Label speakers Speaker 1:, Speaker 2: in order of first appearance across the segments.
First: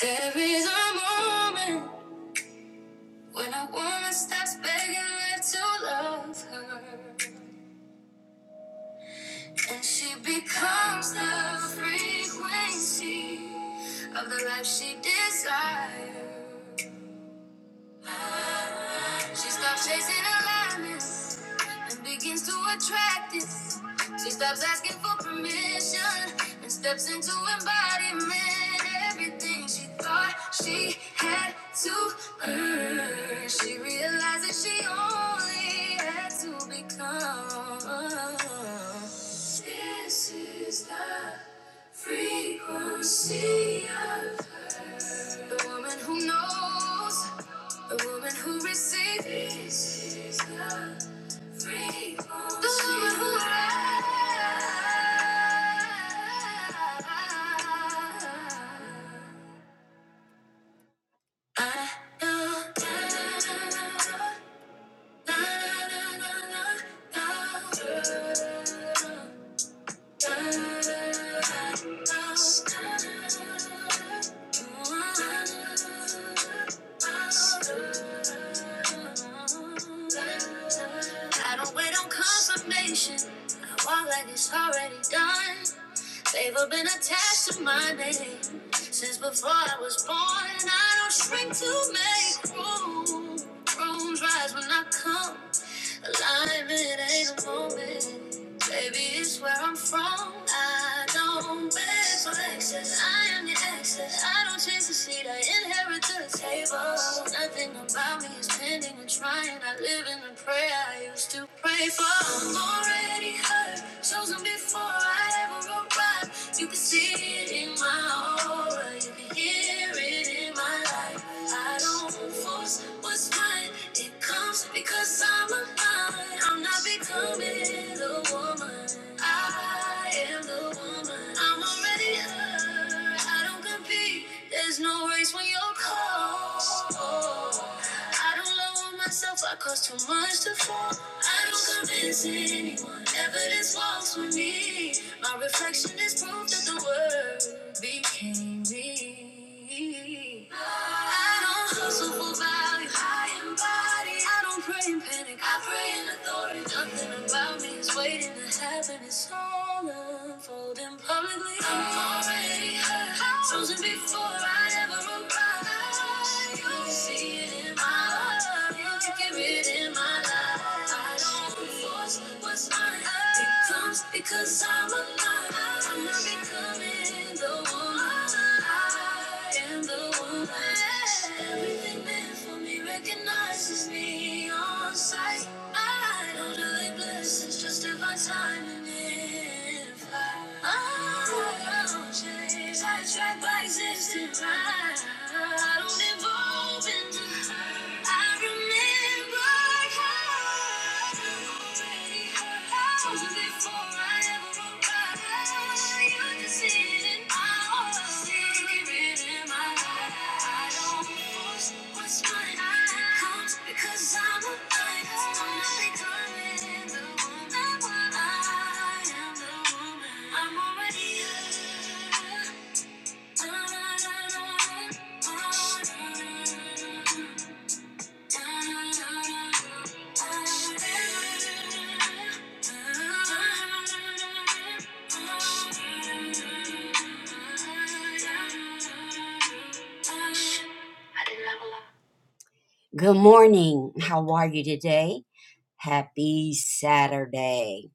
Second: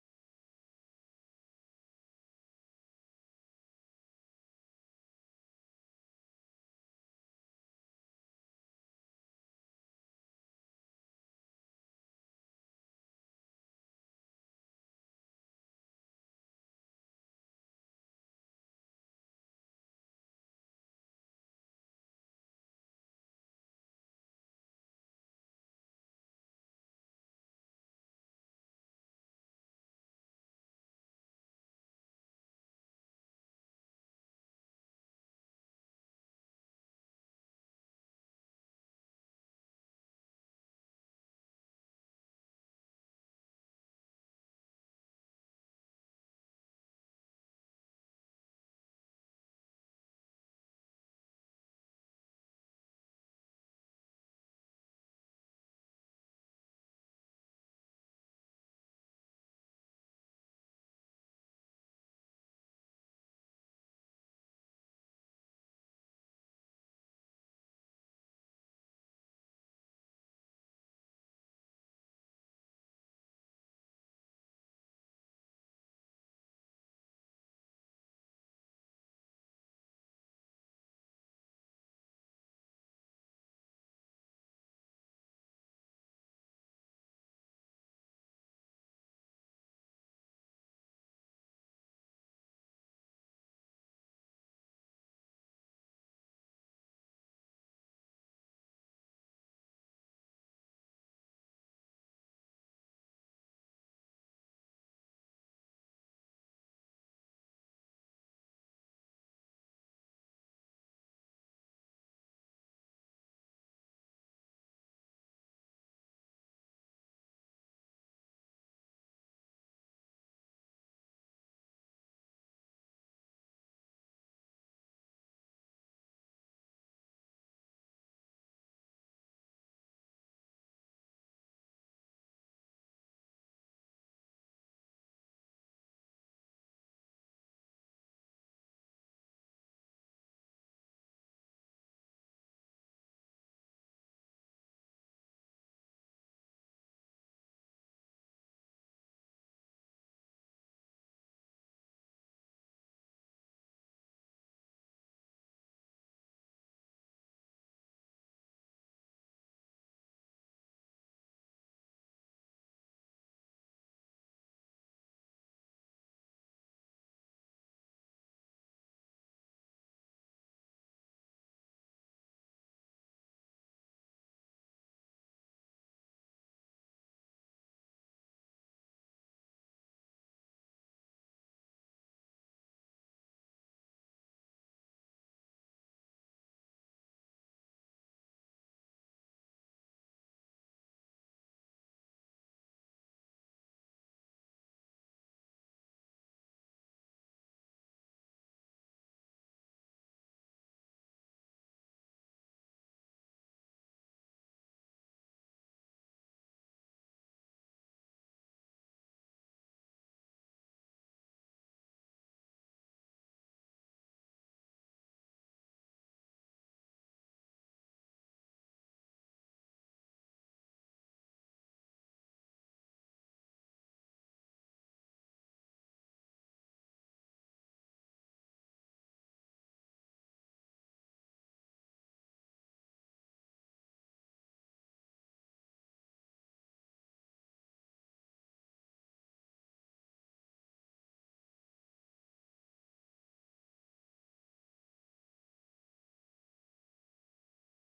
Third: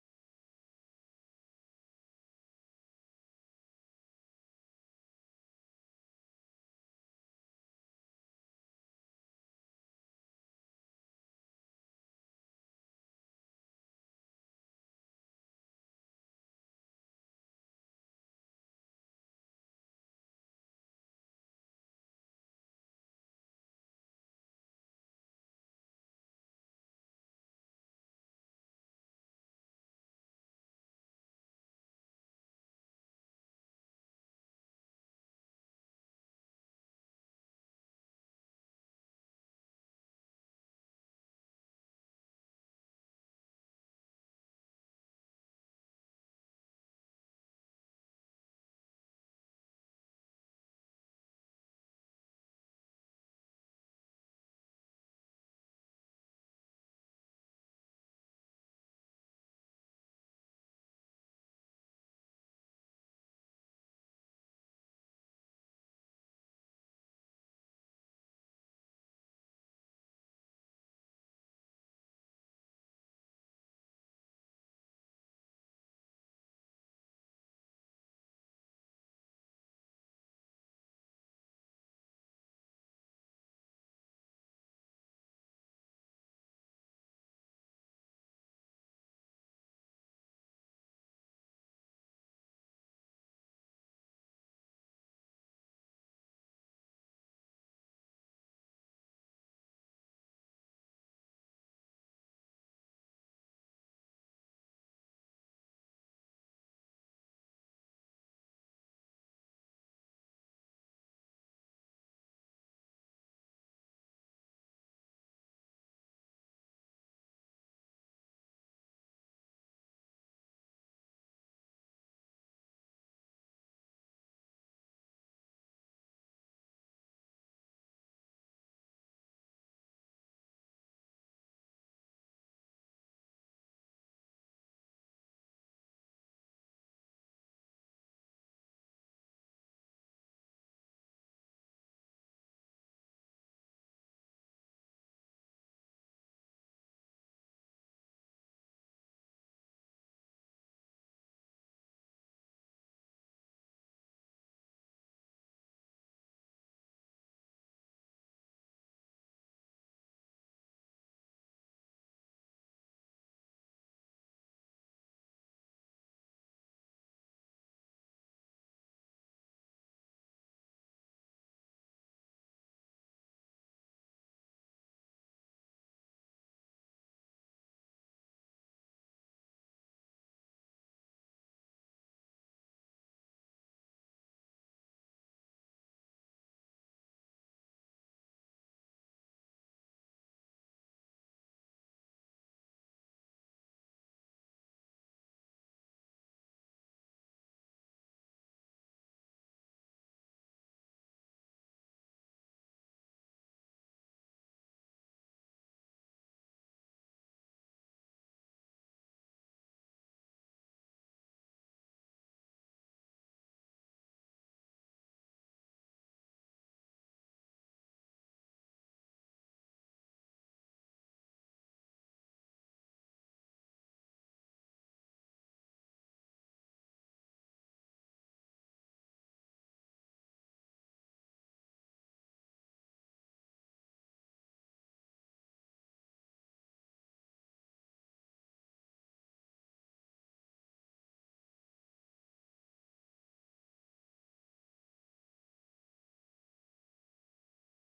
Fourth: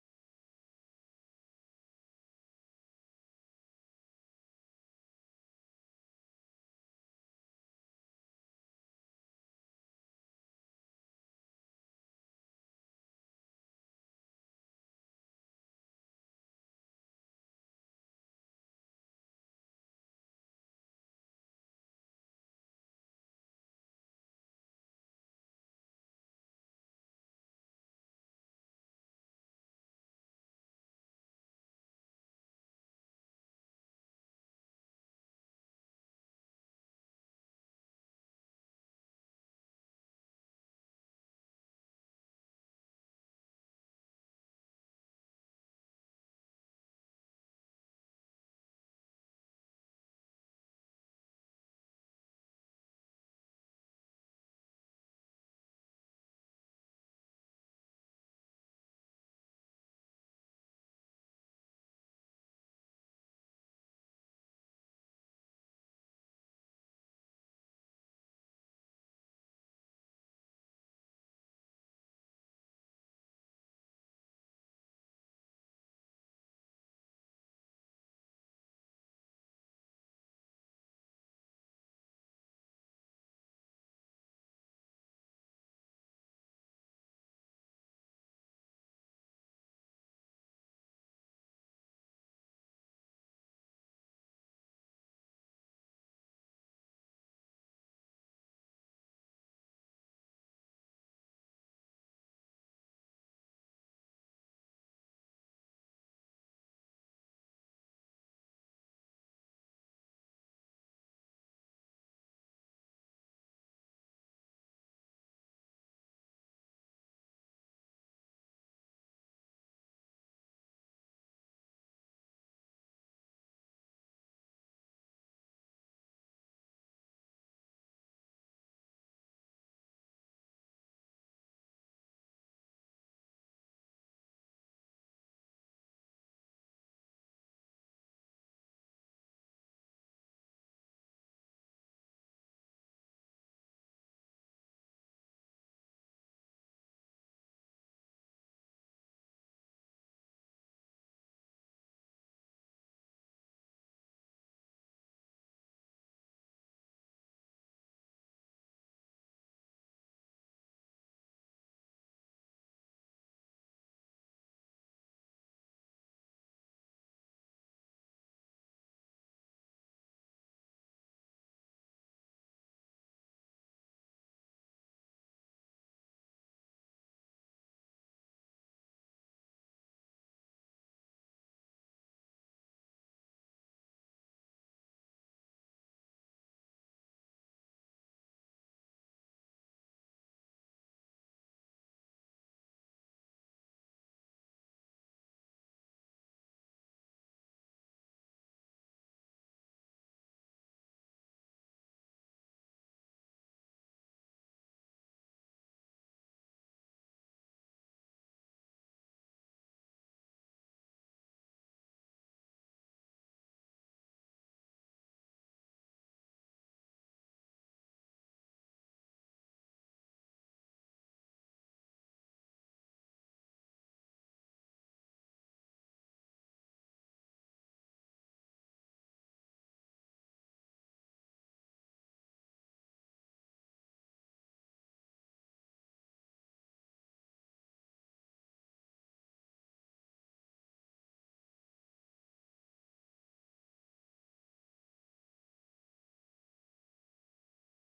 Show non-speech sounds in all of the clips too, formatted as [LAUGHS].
Speaker 1: There is a moment when a woman stops begging me to love her, and she becomes the frequency of the life she desires. She stops chasing alignments and begins to attract it. She stops asking for permission and steps into embodiment. Everything she thought she had to earn, she realizes she only had to become. This is the frequency of the woman who knows, the woman who receives, the woman who rides. I know. I don't wait on confirmation. I walk like it's already done. They've all been attached to my name since before I was born, and I don't shrink to make room. Rooms rise when I come. Alignment ain't a moment. Baby, it's where I'm from. I don't beg for excess. I am the excess. I don't chase the seat. I inherit the table. Nothing about me is pending or trying. I live in the prayer I used to pray for. I'm already high hurt. Chosen before I ever arrived. You can see it in my aura. You can hear it in my life. I don't force what's right. It comes because I'm a alive. I'm not becoming the woman. I am the woman. I'm already her. I don't compete. There's no race when you're called. I don't love myself, I cause too much to fall. I don't convince anyone, evidence walks with me. My reflection is proof that the word became me. I don't hustle for value, I and body. I don't pray in panic, I pray in authority. Nothing about me is waiting to happen, it's all unfolding publicly. I'm already hurt, frozen before I ever arrived. You can see it in my eyes, you can read it in my life. I don't force what's mine. It comes because I'm alive. I'm not becoming the one. I am. The one. Everything meant for me recognizes me on sight. I don't delay blessings, just divine timing. If I, I don't change, I track by existence. I, I don't evolve into her. I remember how I already hurt. Chosen before I ever arrived. I'm already Good morning. How are you today? Happy Saturday.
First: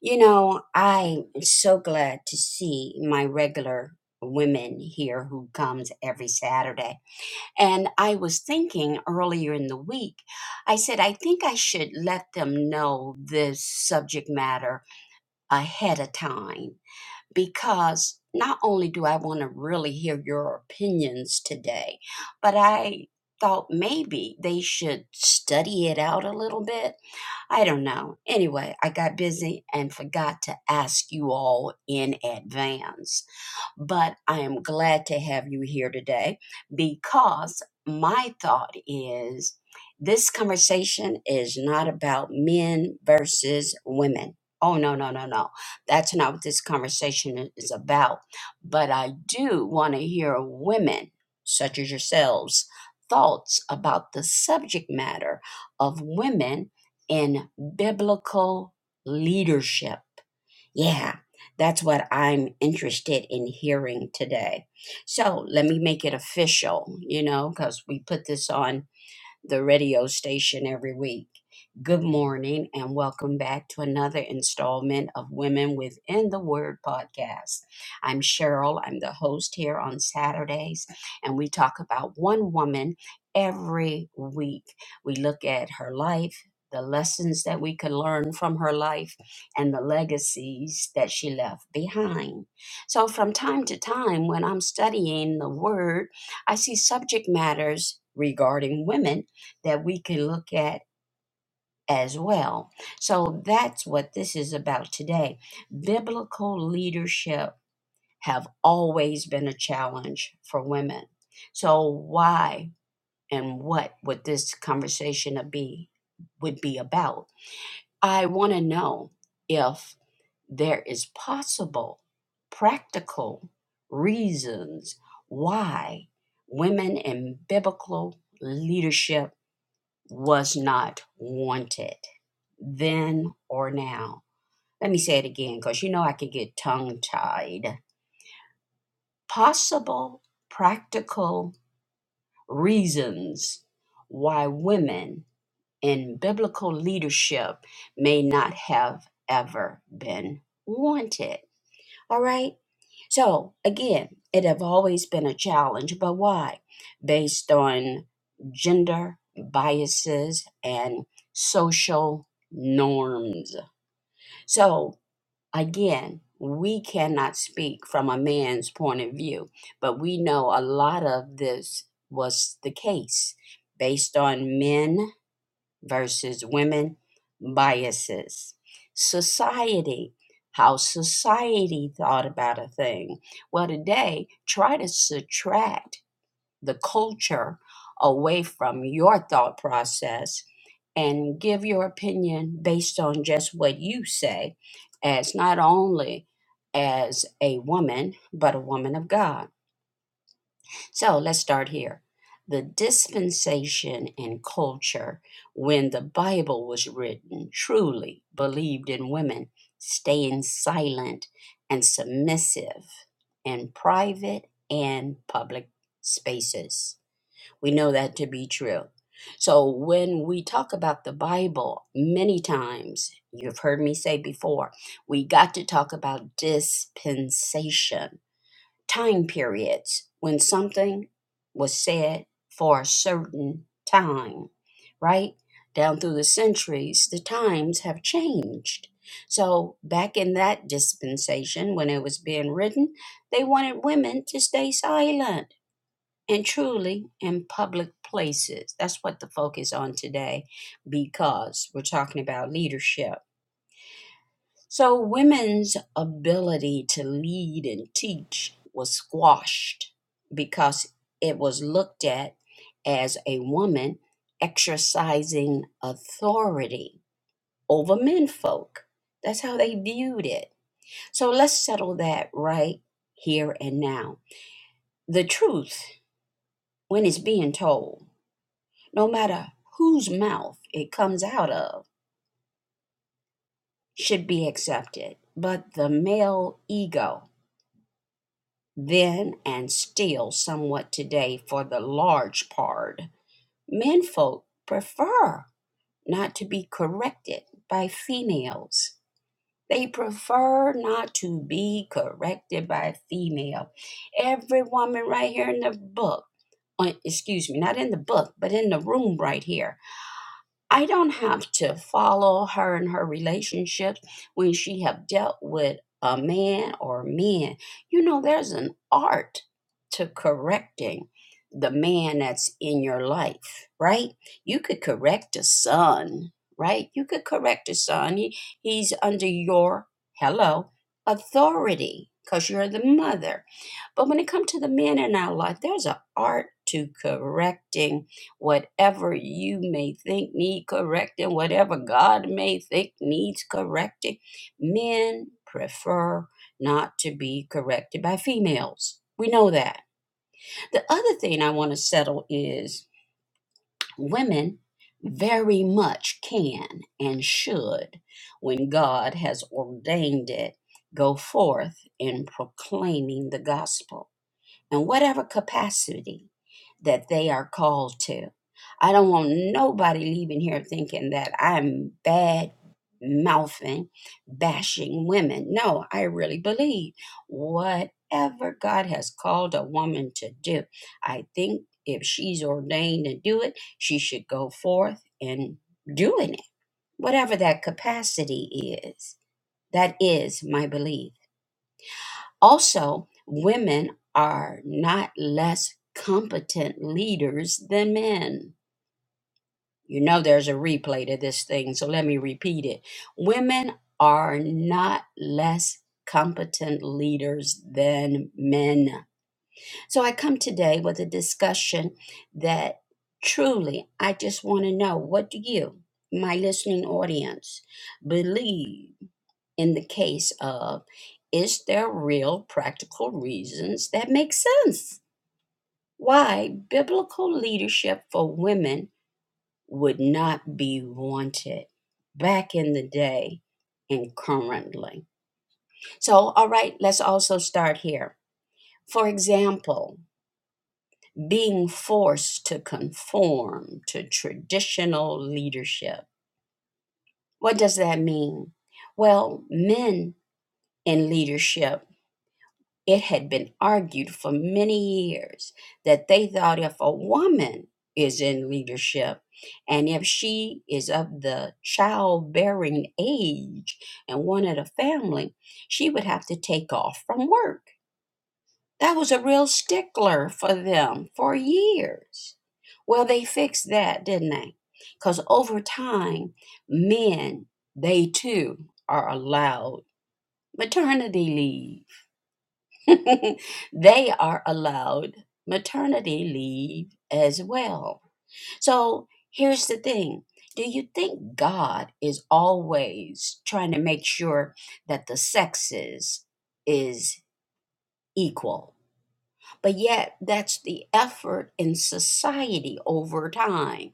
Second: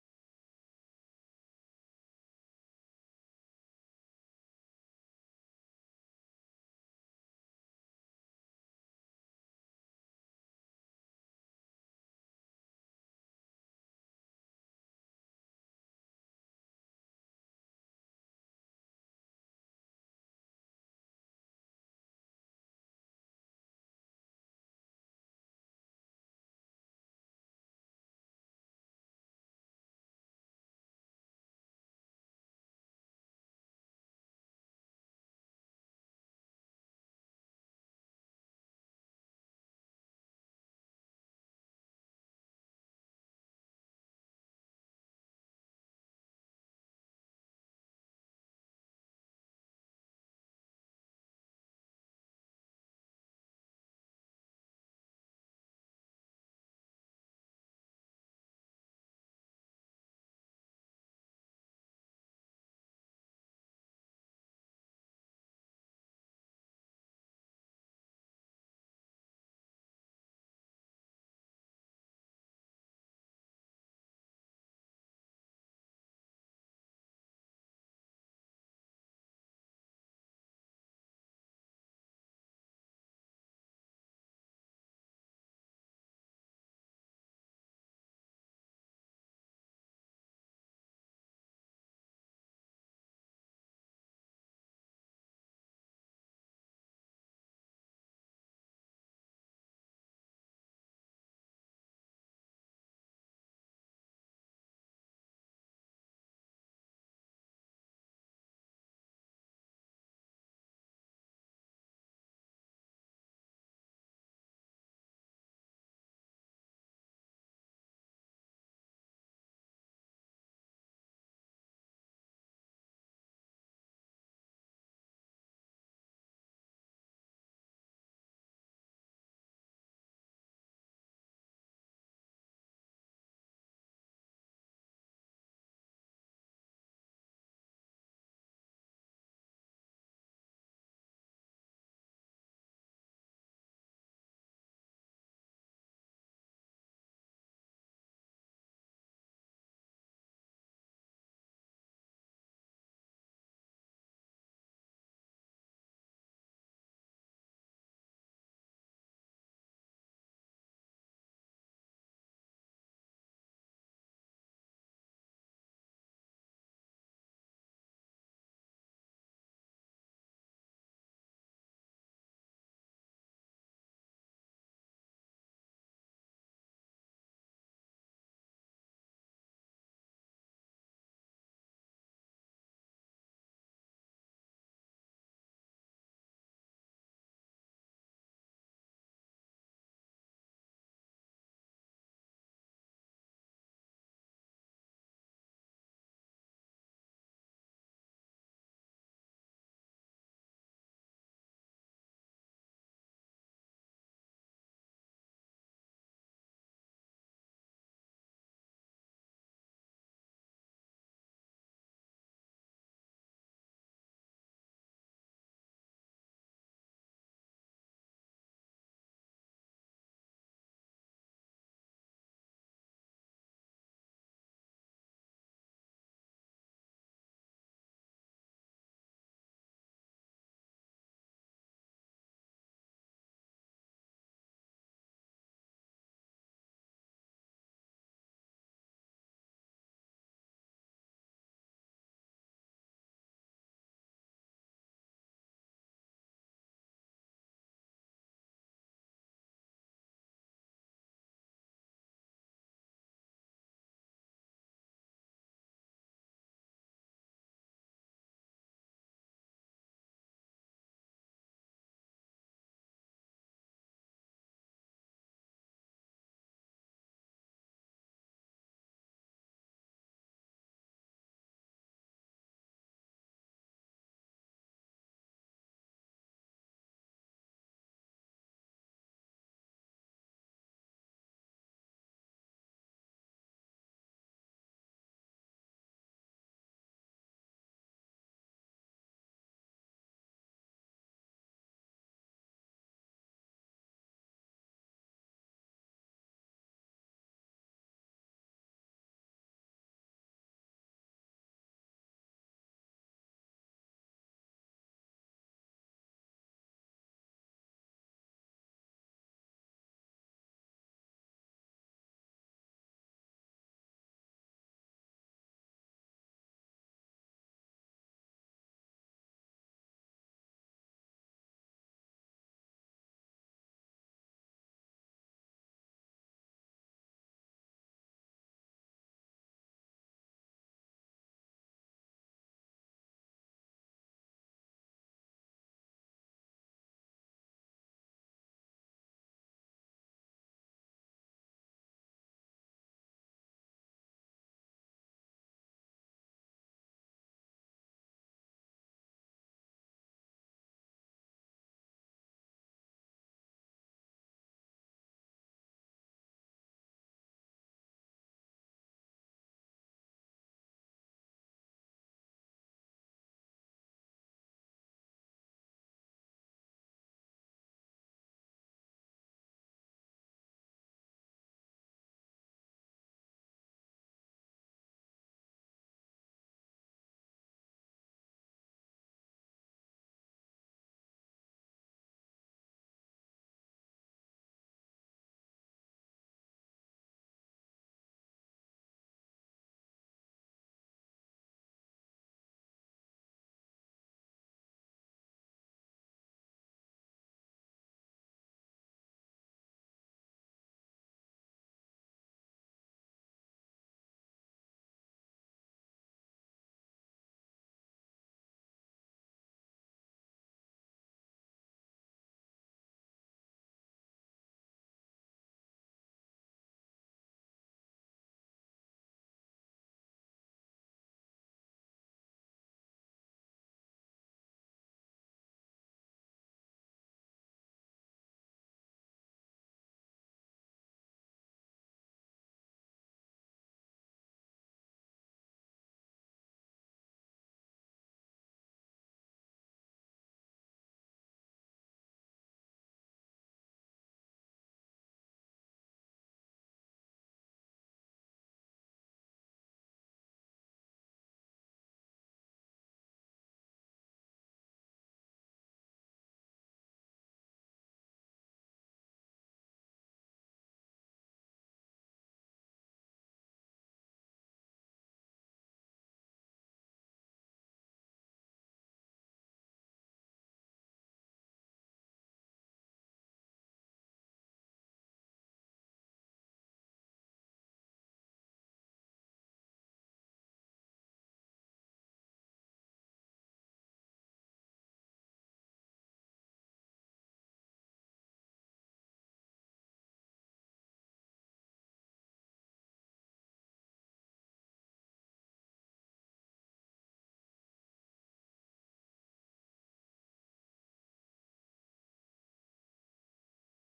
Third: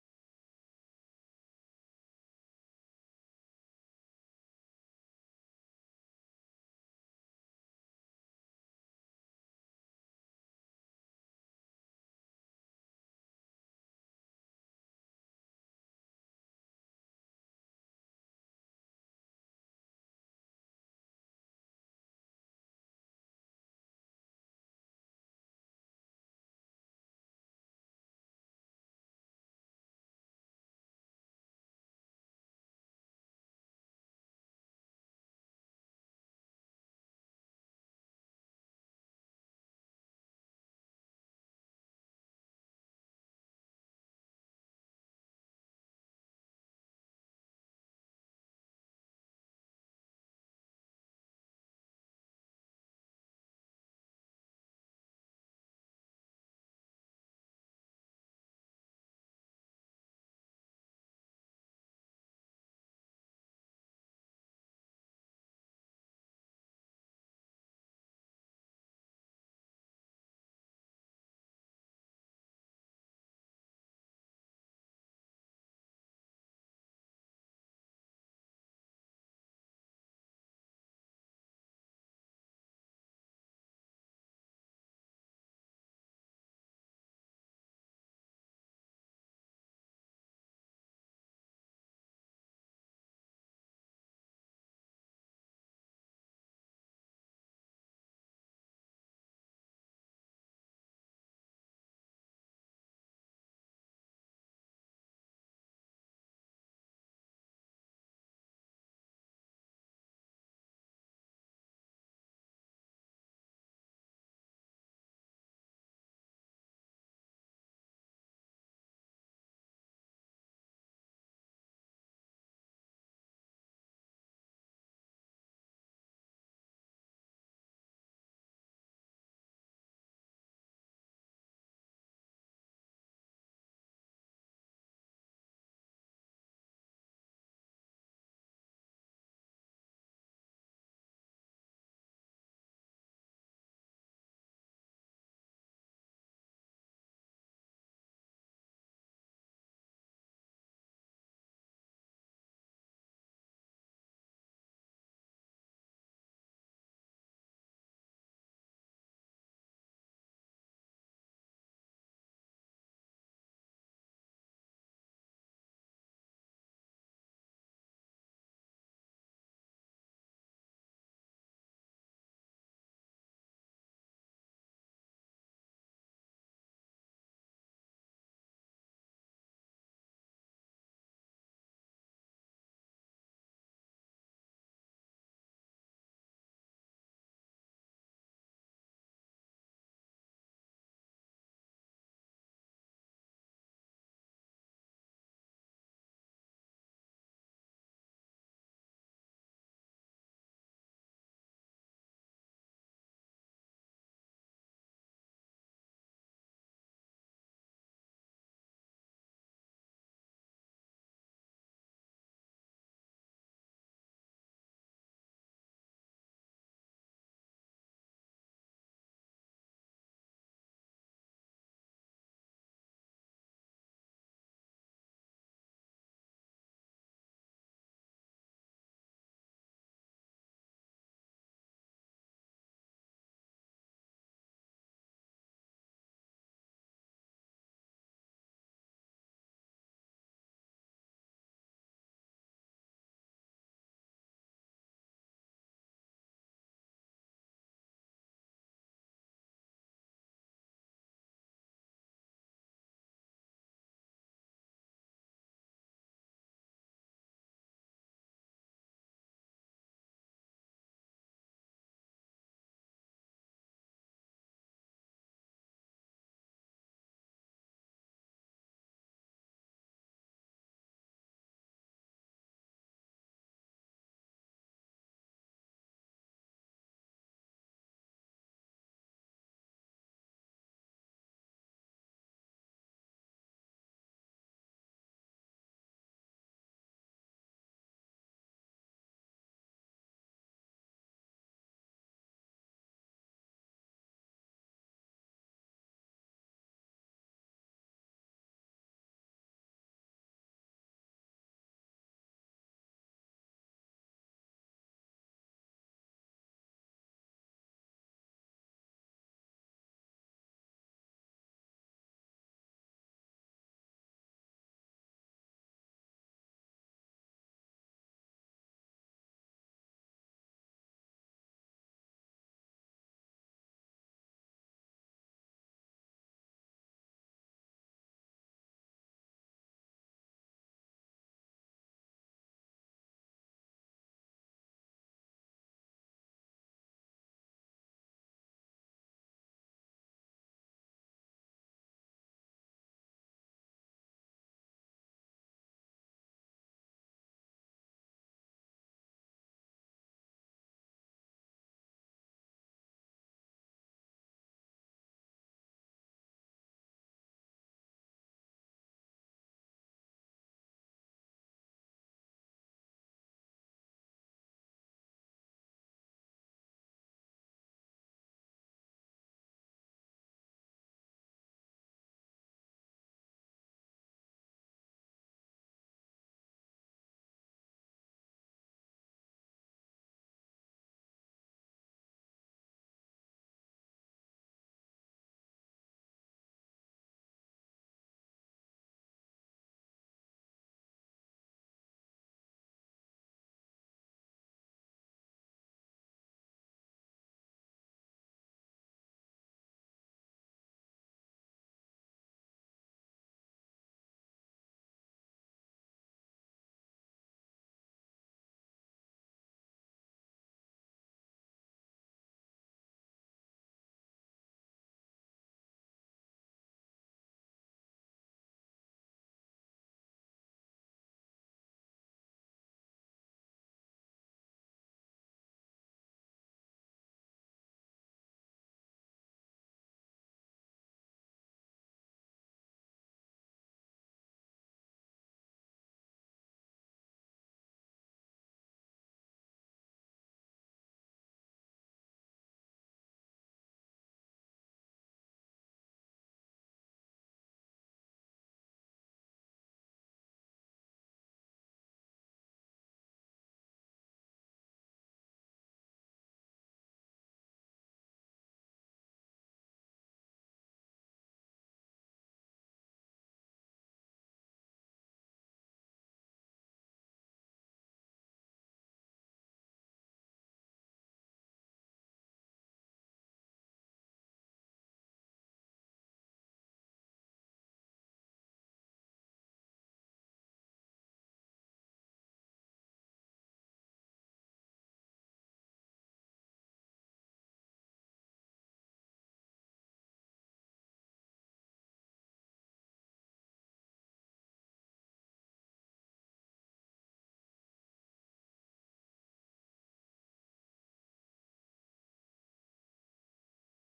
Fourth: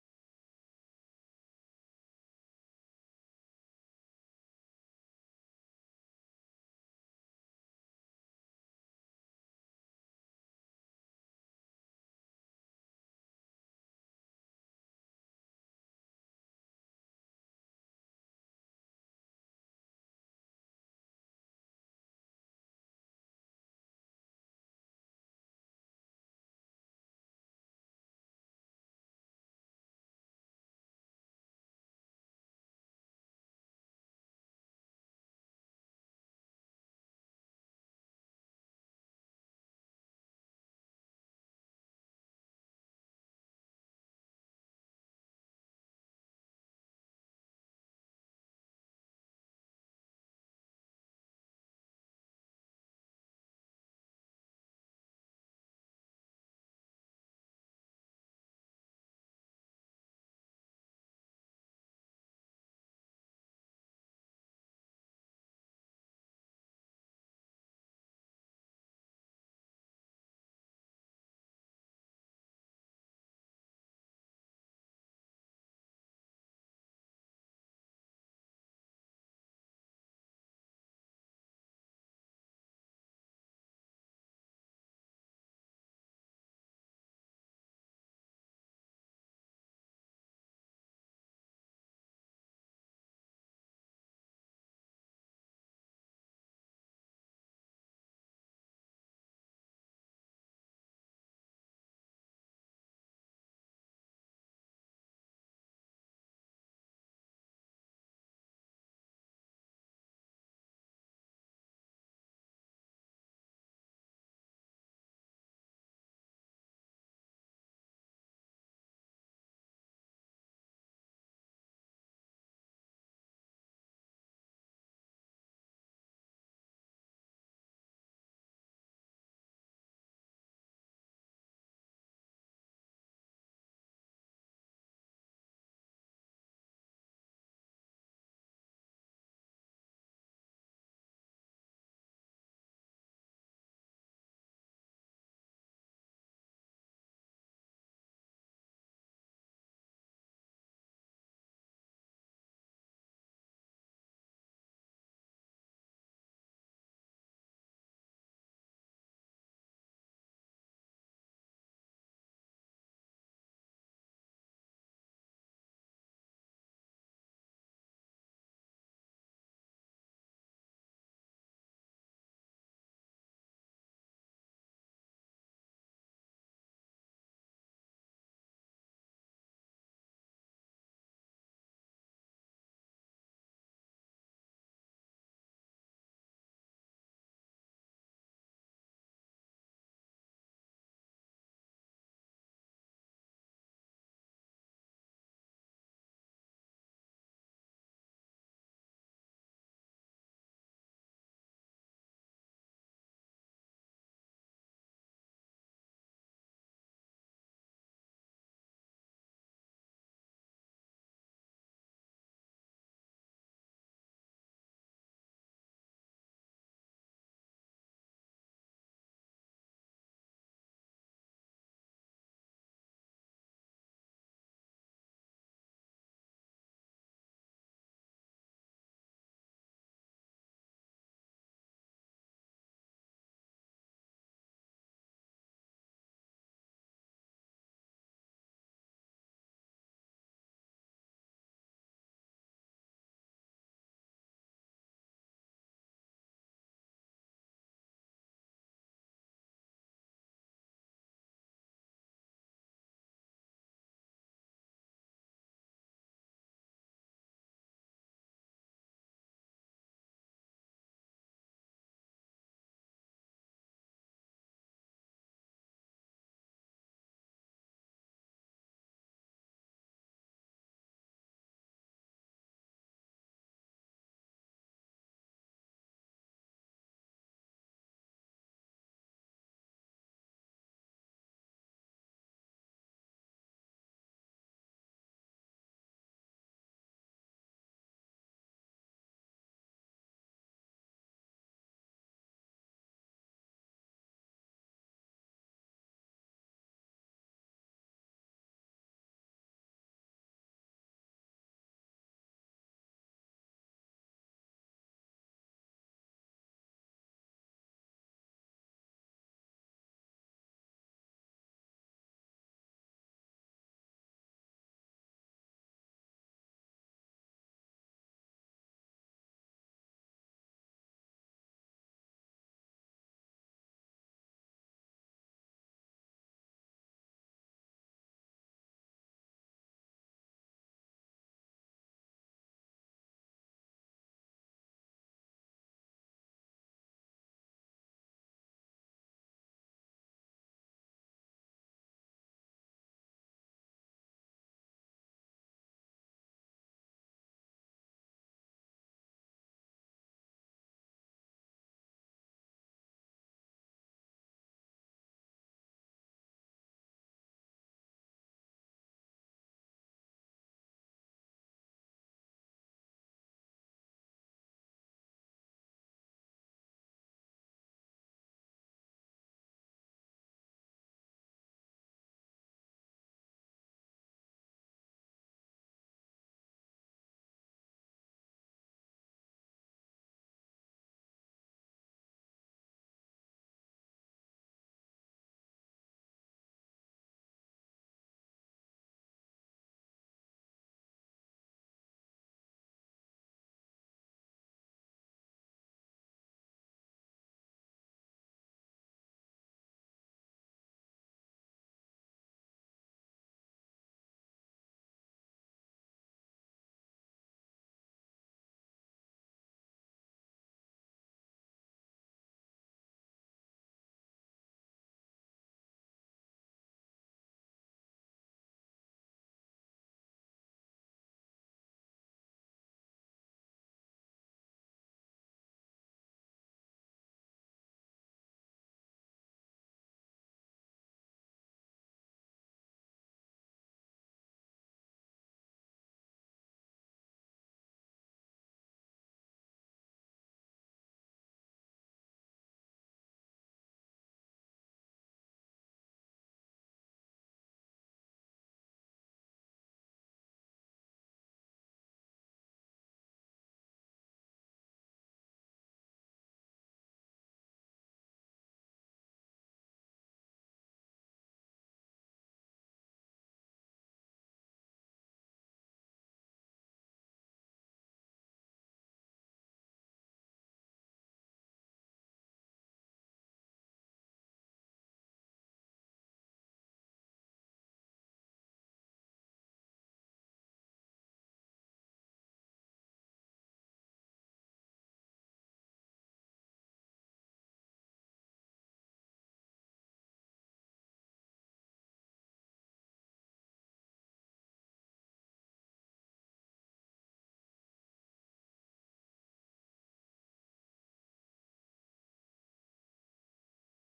Speaker 1: You know, I'm so glad to see my regular women here who comes every Saturday. And I was thinking earlier in the week, I said, I think I should let them know this subject matter ahead of time because not only do I want to really hear your opinions today, but I thought maybe they should study it out a little bit I don't know. Anyway, I got busy and forgot to ask you all in advance. But I am glad to have you here today because my thought is this conversation is not about men versus women. Oh, no, no, no, no. That's not what this conversation is about. But I do want to hear women, such as yourselves, thoughts about the subject matter of women in biblical leadership. Yeah, that's what I'm interested in hearing today. So let me make it official, you know, because we put this on the radio station every week. Good morning, and welcome back to another installment of Women Within the Word podcast. I'm Cheryl, I'm the host here on Saturdays, and we talk about one woman every week. We look at her life, the lessons that we can learn from her life, and the legacies that she left behind. So, from time to time, when I'm studying the Word, I see subject matters regarding women that we can look at as well. So that's what this is about today. Biblical leadership have always been a challenge for women. So why and what would this conversation be would be about? I want to know if there is possible practical reasons why women in biblical leadership was not wanted then or now. Let me say it again because you know I could get tongue tied. Possible practical reasons why women in biblical leadership may not have ever been wanted. All right. So again, it have always been a challenge, but why? Based on gender biases and social norms. So again, we cannot speak from a man's point of view, but we know a lot of this was the case based on men versus women biases. Society, how society thought about a thing. Well, today, try to subtract the culture away from your thought process and give your opinion based on just what you say, as not only as a woman, but a woman of God. So let's start here. The dispensation and culture when the Bible was written truly believed in women staying silent and submissive in private and public spaces. We know that to be true. So when we talk about the Bible, many times you've heard me say before, we got to talk about dispensation time periods when something was said for a certain time, right? Down through the centuries, the times have changed. So, back in that dispensation, when it was being written, they wanted women to stay silent and truly in public places. That's what the focus on today because we're talking about leadership so, women's ability to lead and teach was squashed because it was looked at as a woman exercising authority over menfolk. That's how they viewed it. So, let's settle that right here and now. The truth, when it's being told, no matter whose mouth it comes out of, should be accepted. But the male ego, then and still somewhat today for the large part. Menfolk prefer not to be corrected by females. They prefer not to be corrected by a female. Every woman right here in the book, uh, excuse me, not in the book, but in the room right here I don't have to follow her in her relationships when she have dealt with a man or men. You know, there's an art to correcting the man that's in your life, right? You could correct a son, right? You could correct a son. He, he's under your hello authority because you're the mother. But when it comes to the men in our life, there's an art to correcting whatever you may think need correcting, whatever God may think needs correcting. Men prefer not to be corrected by females. We know that. The other thing I want to settle is women very much can and should, when God has ordained it, go forth in proclaiming the gospel in whatever capacity that they are called to. I don't want nobody leaving here thinking that I'm bad mouthing, bashing women. No, I really believe whatever God has called a woman to do, I think if she's ordained to do it, she should go forth and doing it, whatever that capacity is. That is my belief. Also, women are not less competent leaders than men. You know, there's a replay to this thing, so let me repeat it. Women are not less competent leaders than men. So I come today with a discussion that truly I just want to know what do you, my listening audience, believe? in the case of is there real practical reasons that make sense why biblical leadership for women would not be wanted back in the day and currently. So, all right, let's also start here. For example, being forced to conform to traditional leadership. What does that mean? Well, men in leadership It had been argued for many years that they thought if a woman is in leadership and if she is of the childbearing age and wanted a family, she would have to take off from work. That was a real stickler for them for years. Well, they fixed that, didn't they? Because over time, men, they too are allowed maternity leave [LAUGHS] they are allowed maternity leave as well. So here's the thing do you think God is always trying to make sure that the sexes is equal? But yet, that's the effort in society over time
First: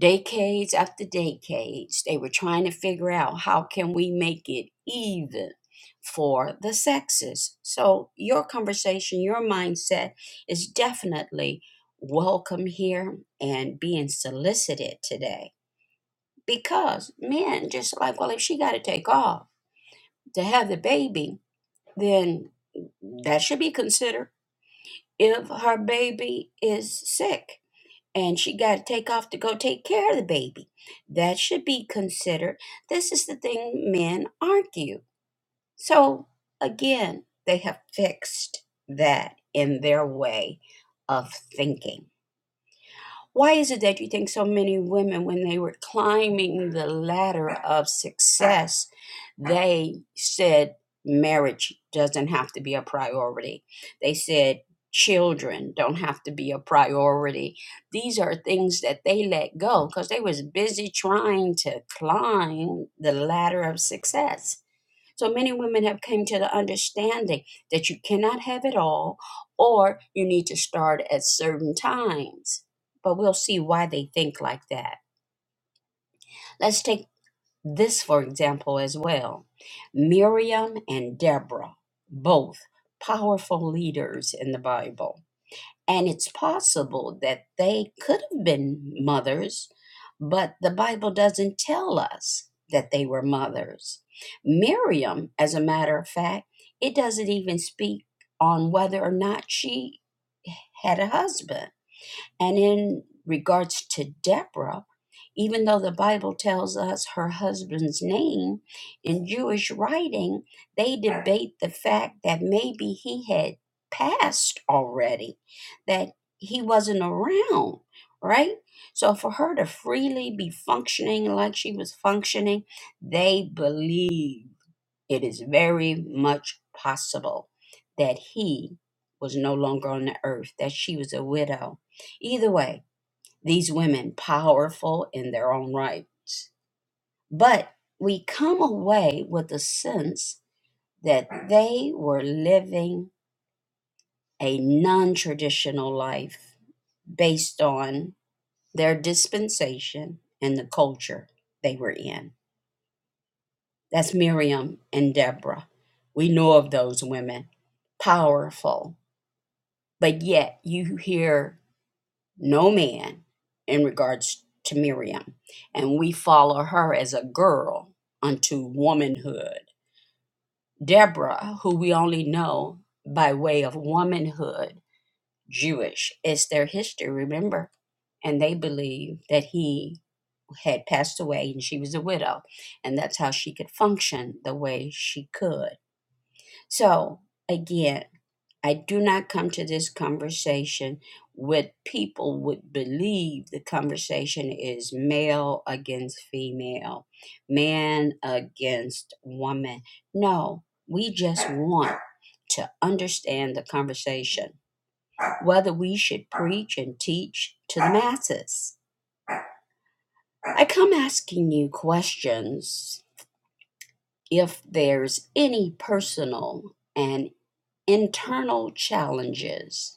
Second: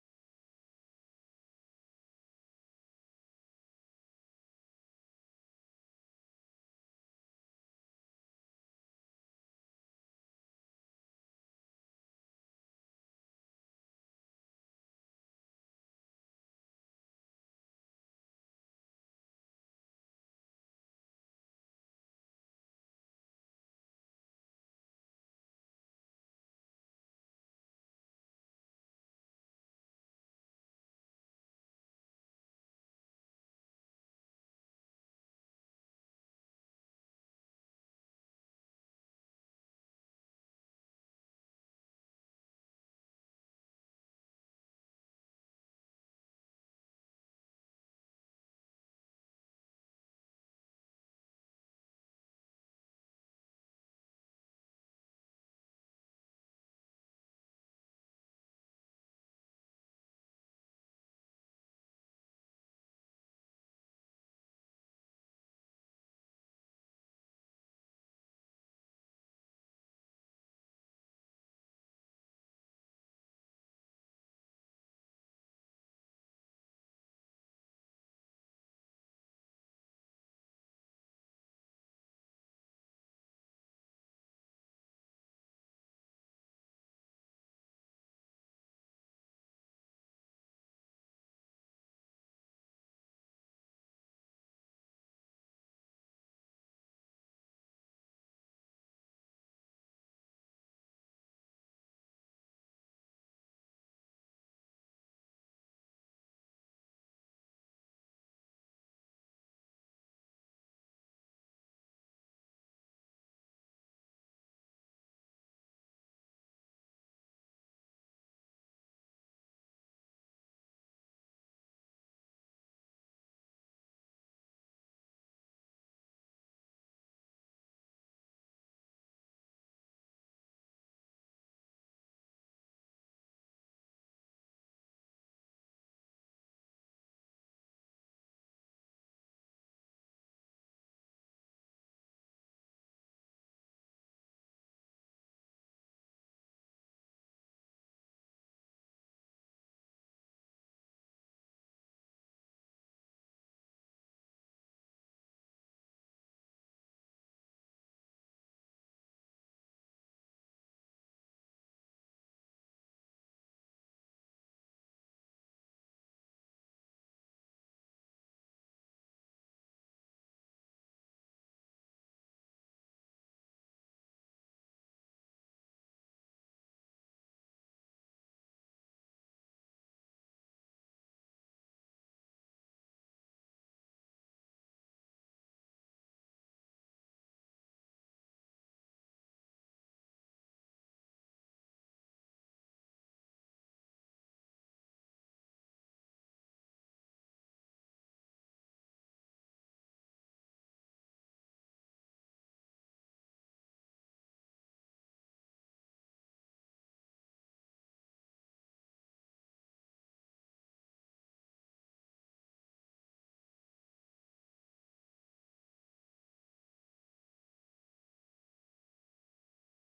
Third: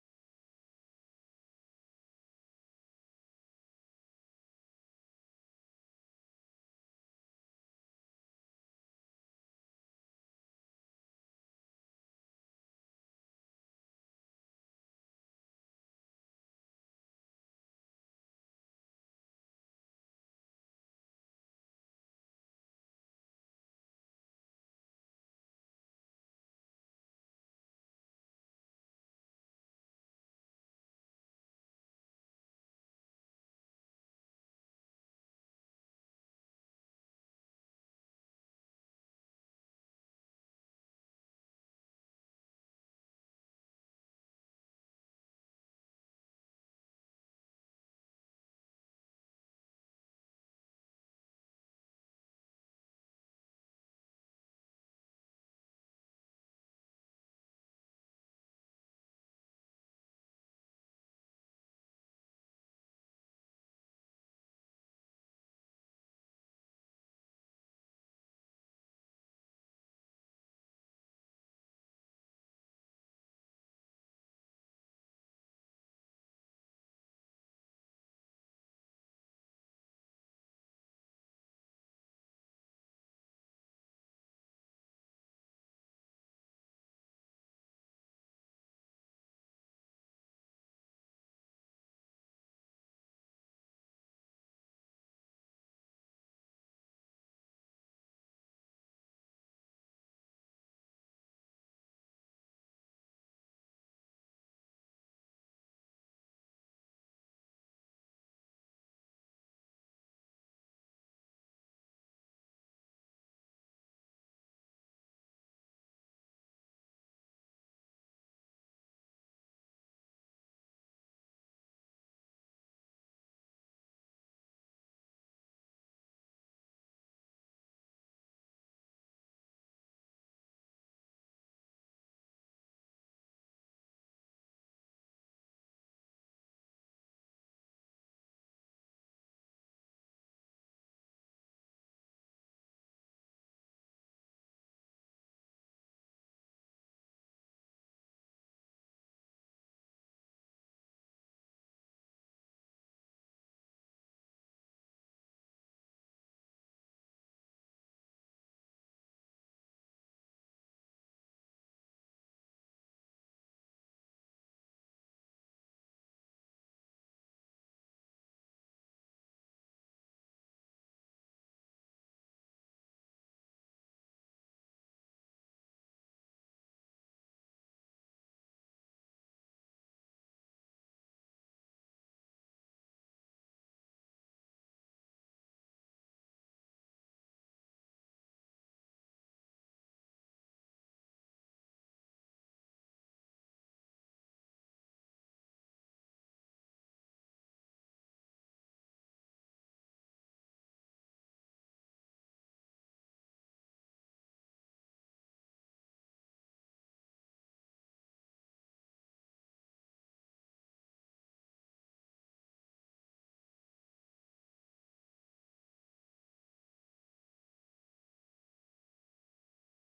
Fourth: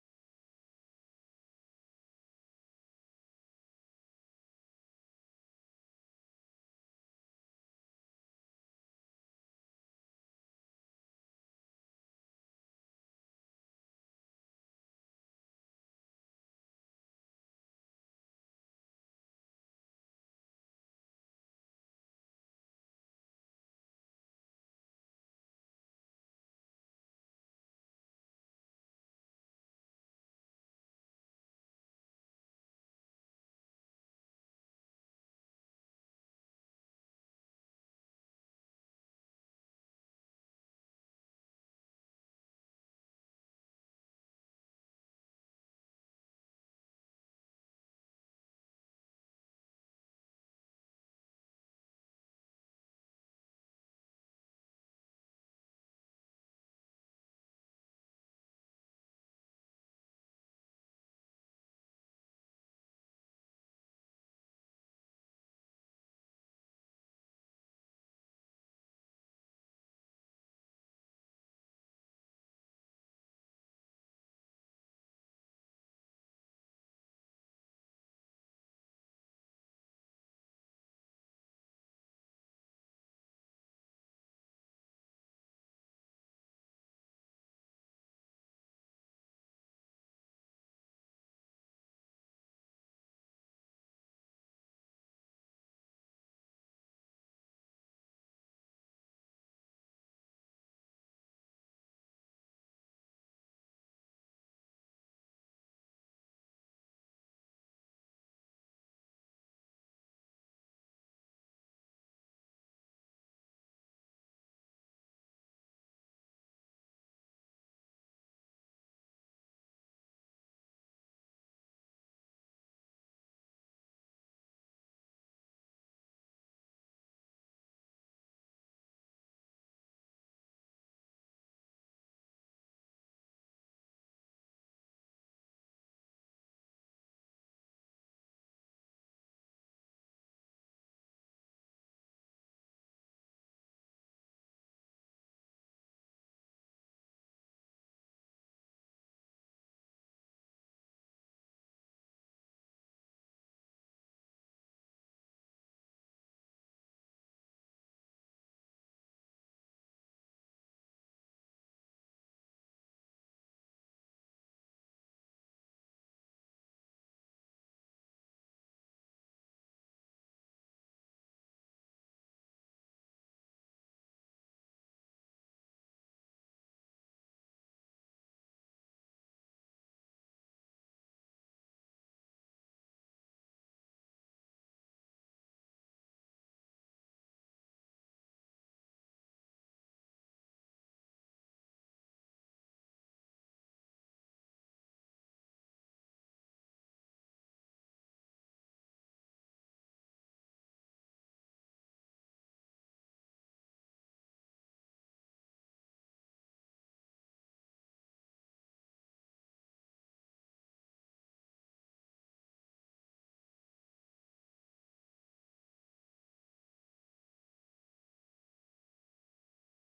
Speaker 1: decades after decades they were trying to figure out how can we make it even for the sexes so your conversation your mindset is definitely welcome here and being solicited today because men just like well if she got to take off to have the baby then that should be considered if her baby is sick and she got to take off to go take care of the baby. That should be considered. This is the thing men argue. So again, they have fixed that in their way of thinking. Why is it that you think so many women, when they were climbing the ladder of success, they said marriage doesn't have to be a priority? They said children don't have to be a priority. These are things that they let go because they was busy trying to climb the ladder of success so many women have come to the understanding that you cannot have it all or you need to start at certain times. But we'll see why they think like that. Let's take this for example as well. Miriam and Deborah, both powerful leaders in the Bible and it's possible that they could have been mothers, but the Bible doesn't tell us that they were mothers. Miriam, as a matter of fact, it doesn't even speak on whether or not she had a husband and in regards to Deborah, even though the Bible tells us her husband's name, in Jewish writing, they debate the fact that maybe he had passed already, that he wasn't around, right? So for her to freely be functioning like she was functioning, they believe. It is very much possible that he was no longer on the earth, that she was a widow. Either way, these women, powerful in their own right. But we come away with a sense that they were living a non traditional life based on their dispensation and the culture they were in. That's Miriam and Deborah. We know of those women, powerful but yet you hear no man in regards to Miriam. And we follow her as a girl unto womanhood. Deborah, who we only know by way of womanhood, Jewish, is their history, remember? And they believe that he had passed away and she was a widow. And that's how she could function the way she could. So, again, I do not come to this conversation with people would believe the conversation is male against female, man against woman. No, we just want to understand the conversation, whether we should preach and teach to the masses. I come asking you questions if there's any personal and internal challenges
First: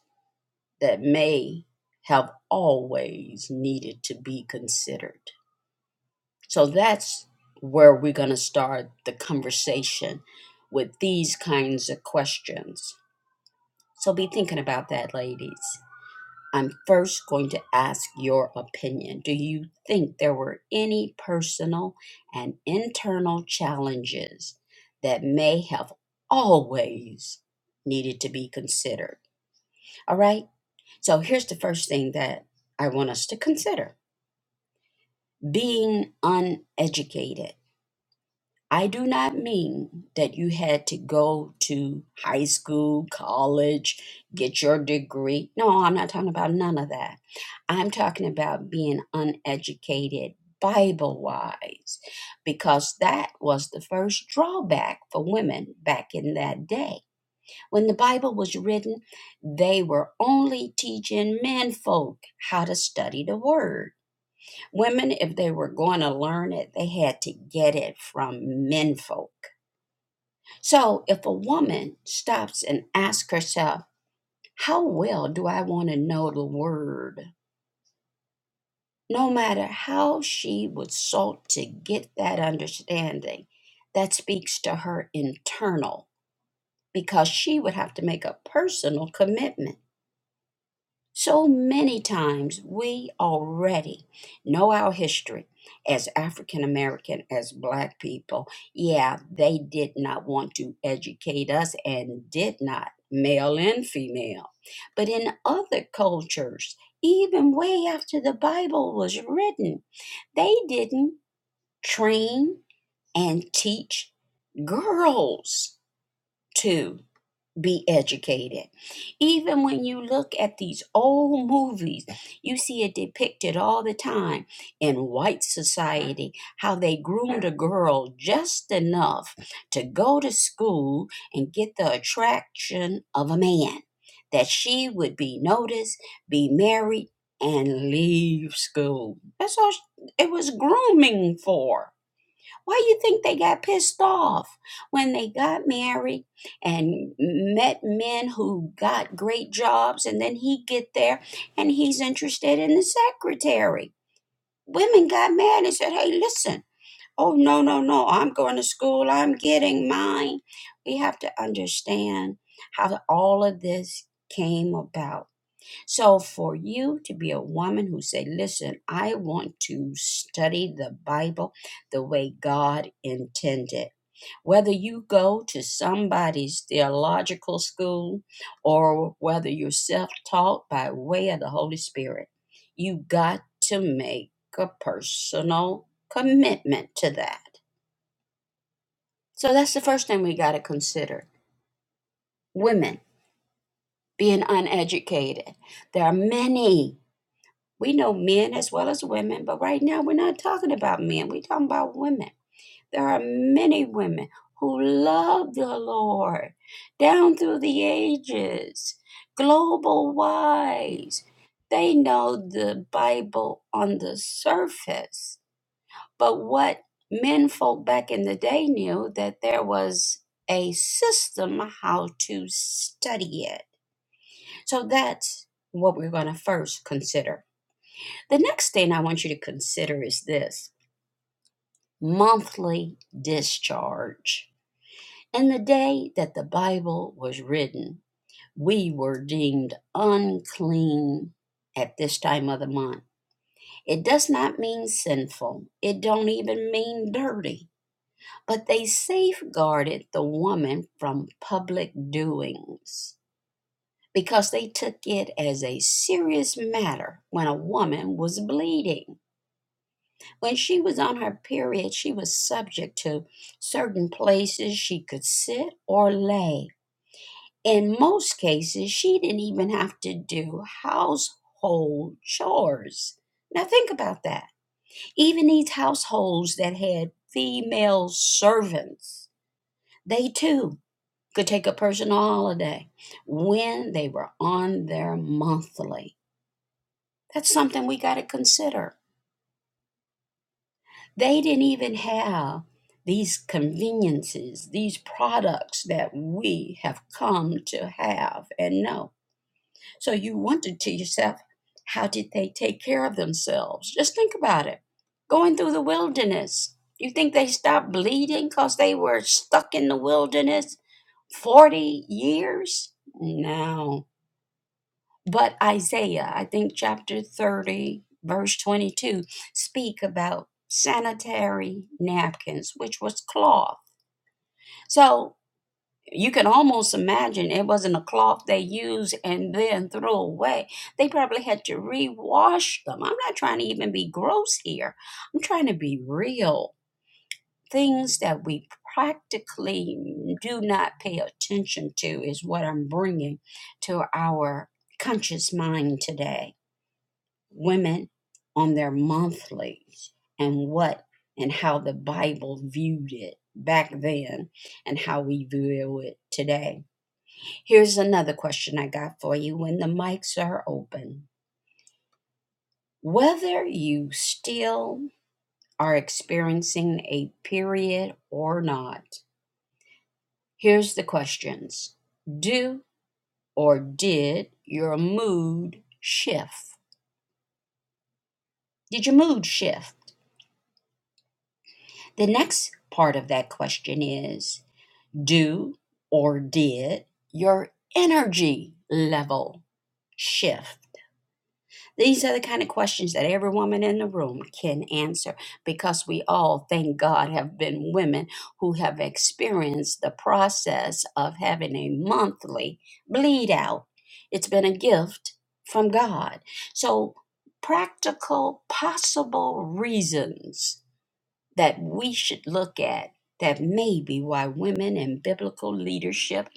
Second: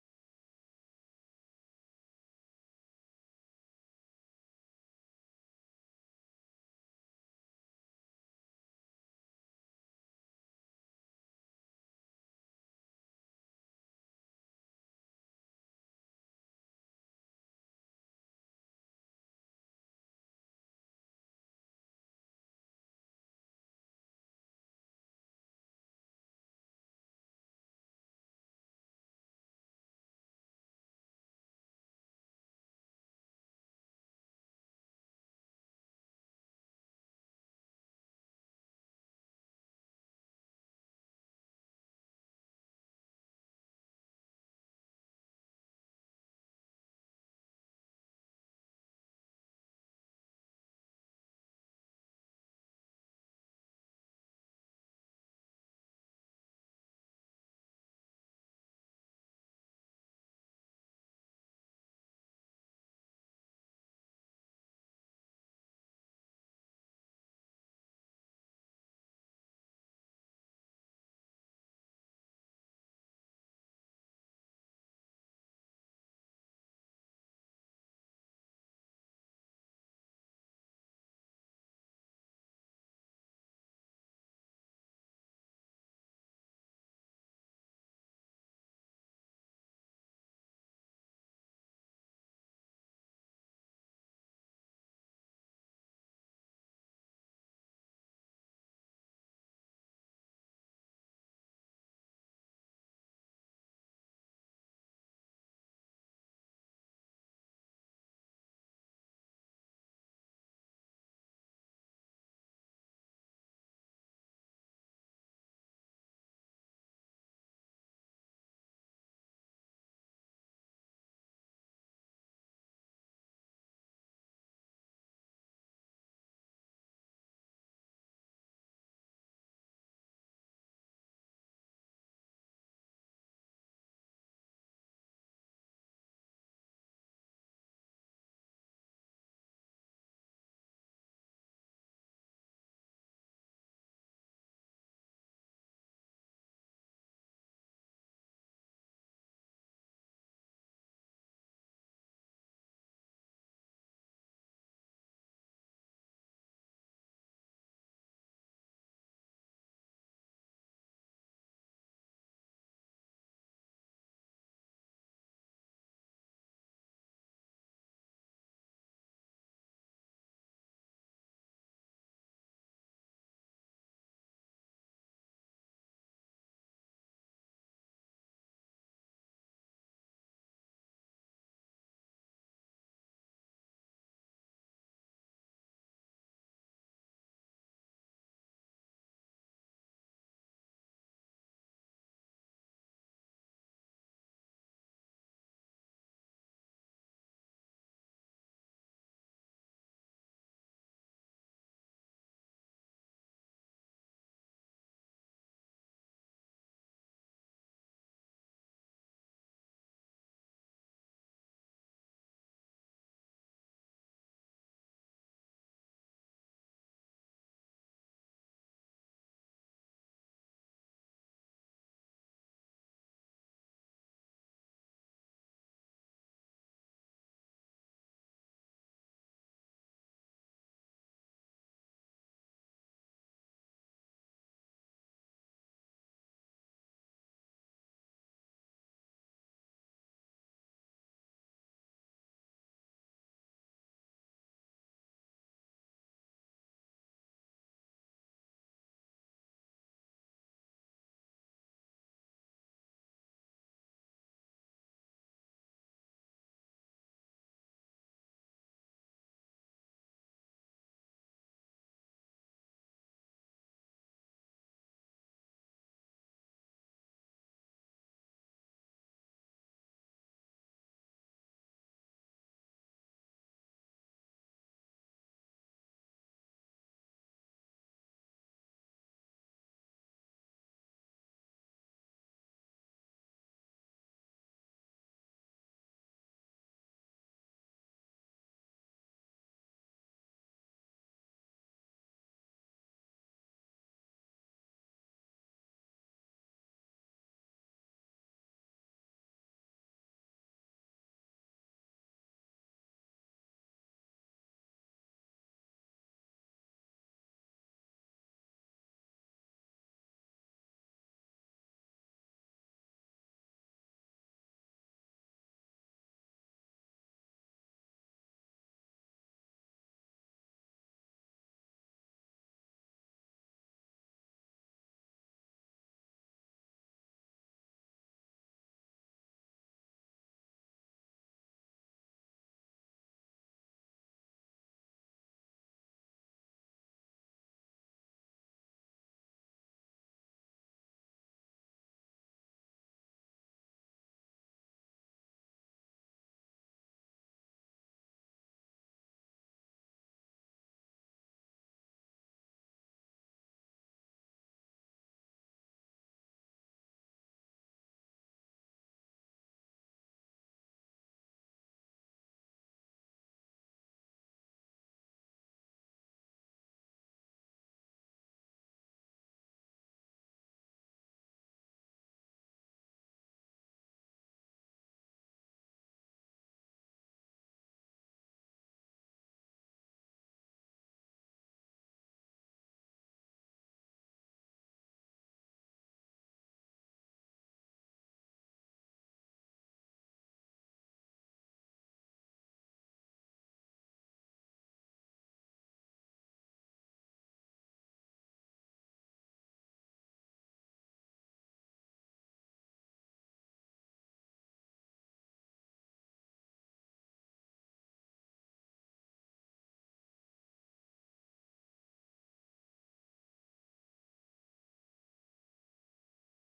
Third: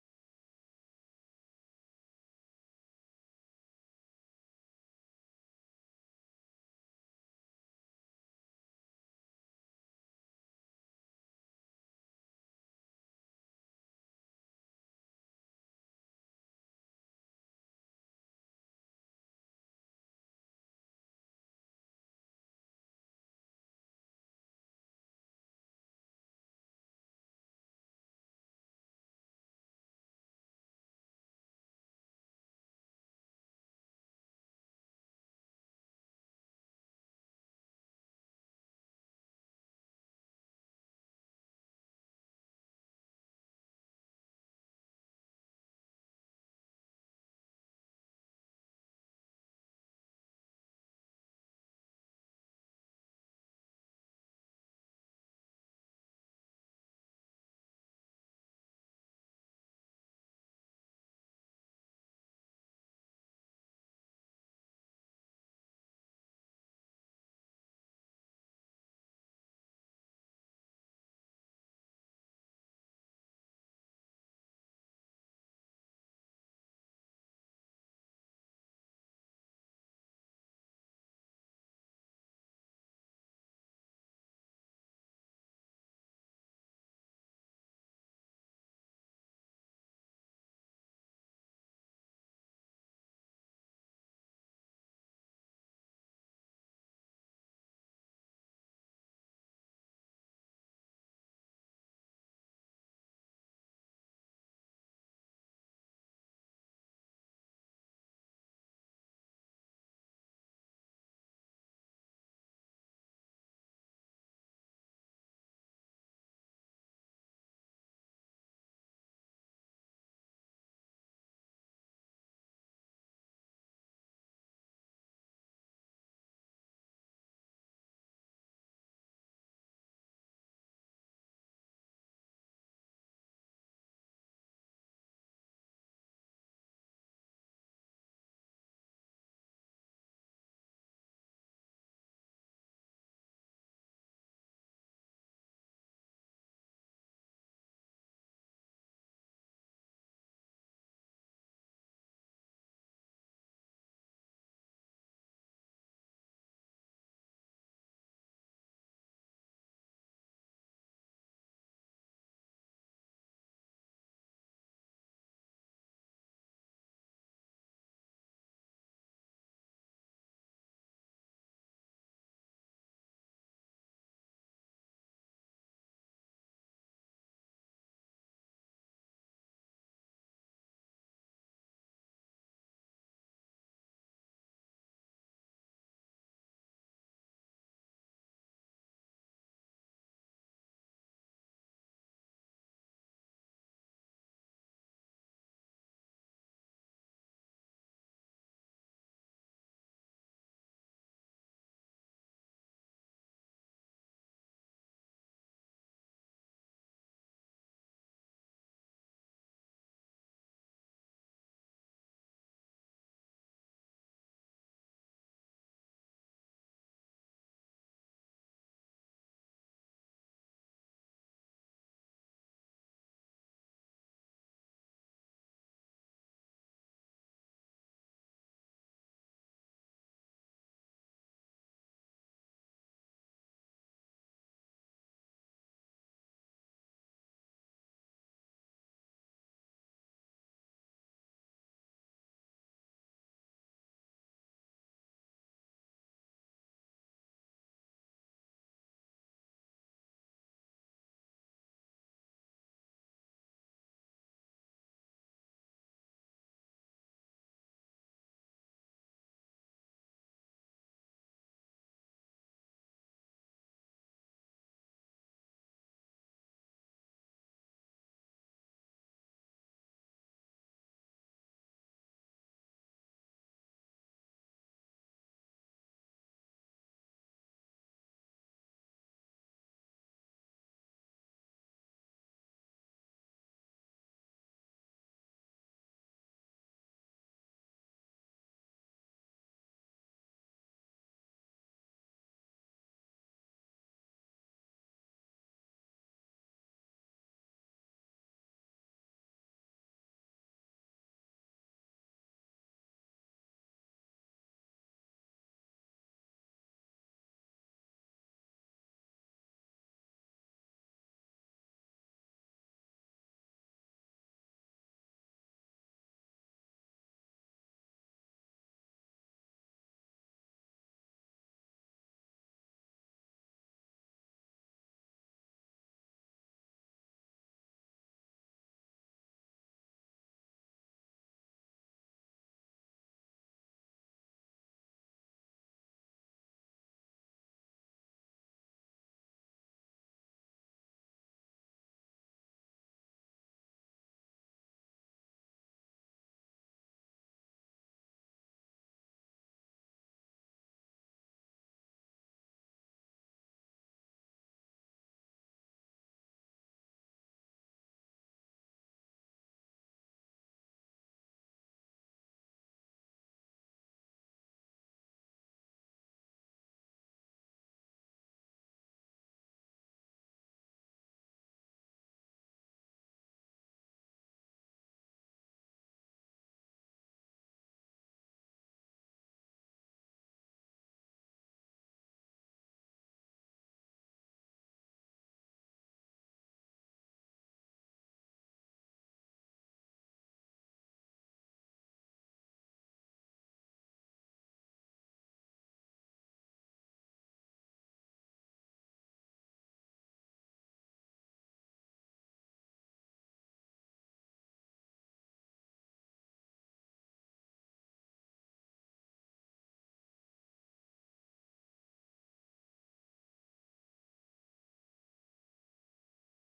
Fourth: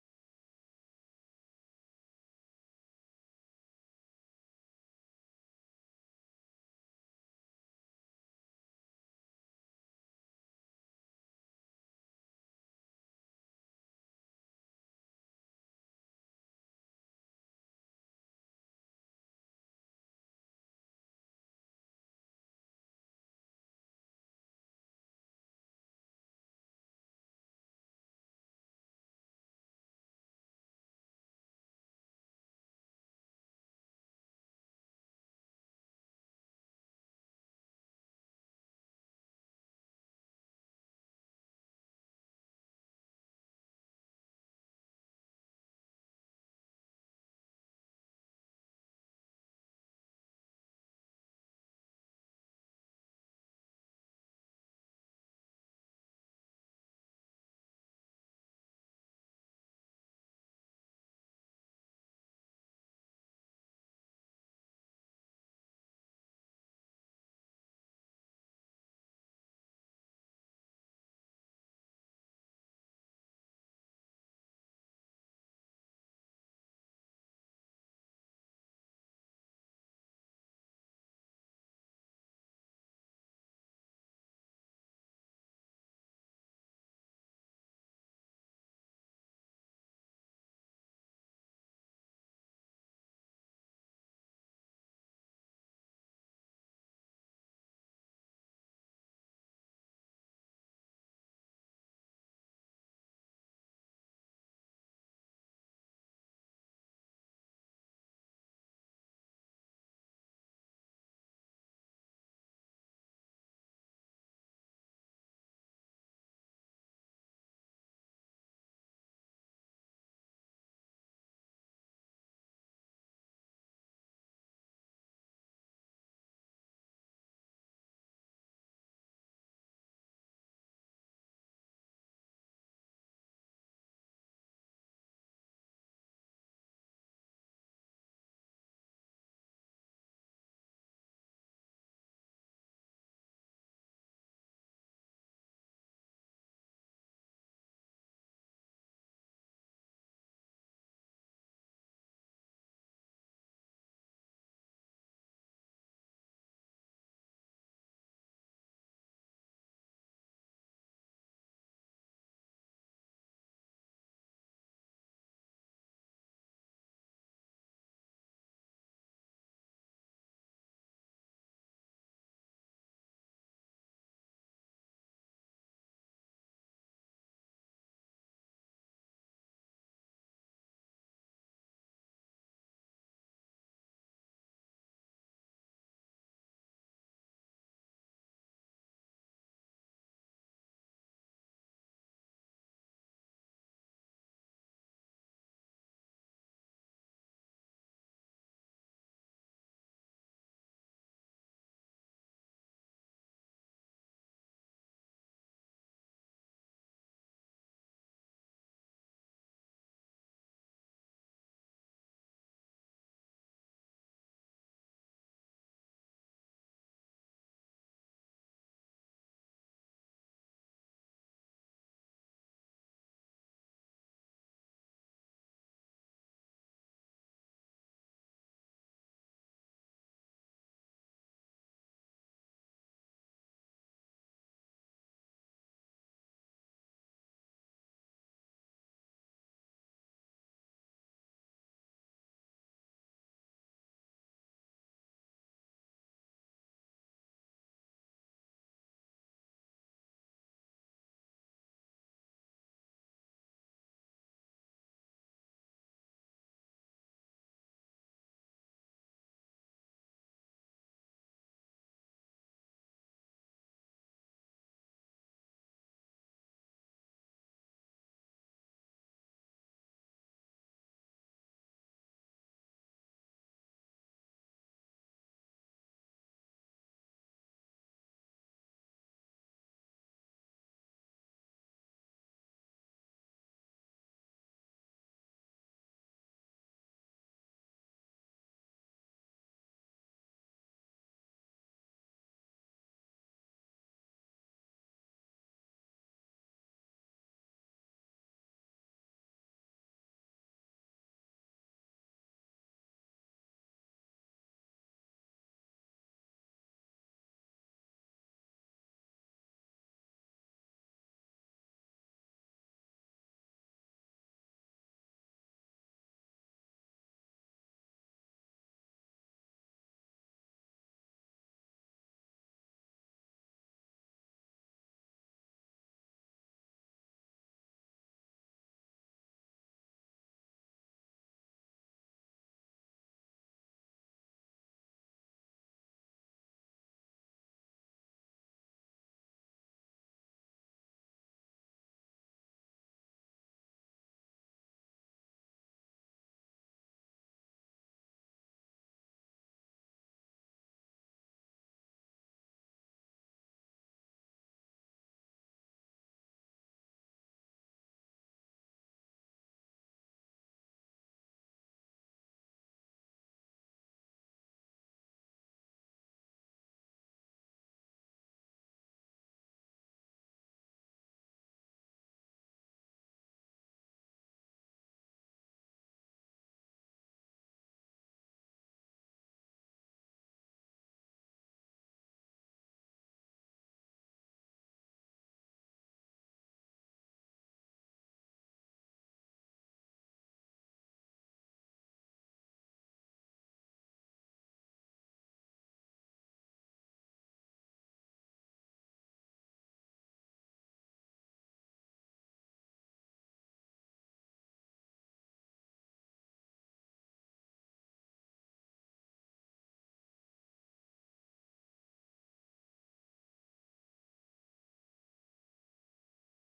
Speaker 1: that may have always needed to be considered. So that's where we're going to start the conversation with these kinds of questions. So be thinking about that, ladies. I'm first going to ask your opinion. Do you think there were any personal and internal challenges that may have always needed to be considered? All right. So here's the first thing that I want us to consider being uneducated. I do not mean that you had to go to high school, college, get your degree. No, I'm not talking about none of that. I'm talking about being uneducated Bible wise, because that was the first drawback for women back in that day when the Bible was written, they were only teaching men folk how to study the word. Women, if they were going to learn it, they had to get it from men folk. So if a woman stops and asks herself, How well do I want to know the word? No matter how she would sought to get that understanding, that speaks to her internal because she would have to make a personal commitment So many times we already know our history as African American, as Black people. Yeah, they did not want to educate us and did not, male and female. But in other cultures, even way after the Bible was written, they didn't train and teach girls to be educated. Even when you look at these old movies, you see it depicted all the time in white society how they groomed a girl just enough to go to school and get the attraction of a man, that she would be noticed, be married, and leave school. That's all sh- it was grooming for. Why do you think they got pissed off when they got married and met men who got great jobs and then he get there and he's interested in the secretary. Women got mad and said, "Hey, listen. Oh no, no, no. I'm going to school. I'm getting mine." We have to understand how all of this came about so for you to be a woman who say, "Listen, I want to study the Bible the way God intended." Whether you go to somebody's theological school or whether you're self-taught by way of the Holy Spirit, you got to make a personal commitment to that. So that's the first thing we got to consider. Women being uneducated. There are many We know men as well as women, but right now we're not talking about men. We're talking about women. There are many women who love the Lord down through the ages, global wise. They know the Bible on the surface. But what men folk back in the day knew that there was a system how to study it. So that's what we're going to first consider the next thing I want you to consider is this monthly discharge. In the day that the Bible was written, we were deemed unclean at this time of the month. It does not mean sinful. It don't even mean dirty. But they safeguarded the woman from public doings because they took it as a serious matter when a woman was bleeding. When she was on her period, she was subject to certain places she could sit or lay. In most cases, she didn't even have to do household chores. Now, think about that. Even these households that had female servants, they too could take a personal holiday when they were on their monthly. That's something we got to consider. They didn't even have these conveniences, these products that we have come to have and know. So you wonder to yourself, how did they take care of themselves? Just think about it. Going through the wilderness, you think they stopped bleeding because they were stuck in the wilderness 40 years? No but Isaiah, I think chapter 30, verse 22, speak about sanitary napkins, which was cloth. So you can almost imagine it wasn't a cloth they used and then threw away. They probably had to rewash them. I'm not trying to even be gross here. I'm trying to be real. Things that we practically do not pay attention to is what I'm bringing to our conscious mind today women on their monthlies and what and how the Bible viewed it back then and how we view it today. Here's another question I got for you when the mics are open. Whether you still are experiencing a period or not, here's the questions Do or did your mood shift? Did your mood shift? The next part of that question is do or did your energy level shift? These are the kind of questions that every woman in the room can answer because we all, thank God, have been women who have experienced the process of having a monthly bleed out. It's been a gift from God. So, practical, possible reasons that we should look at that may be why women in biblical leadership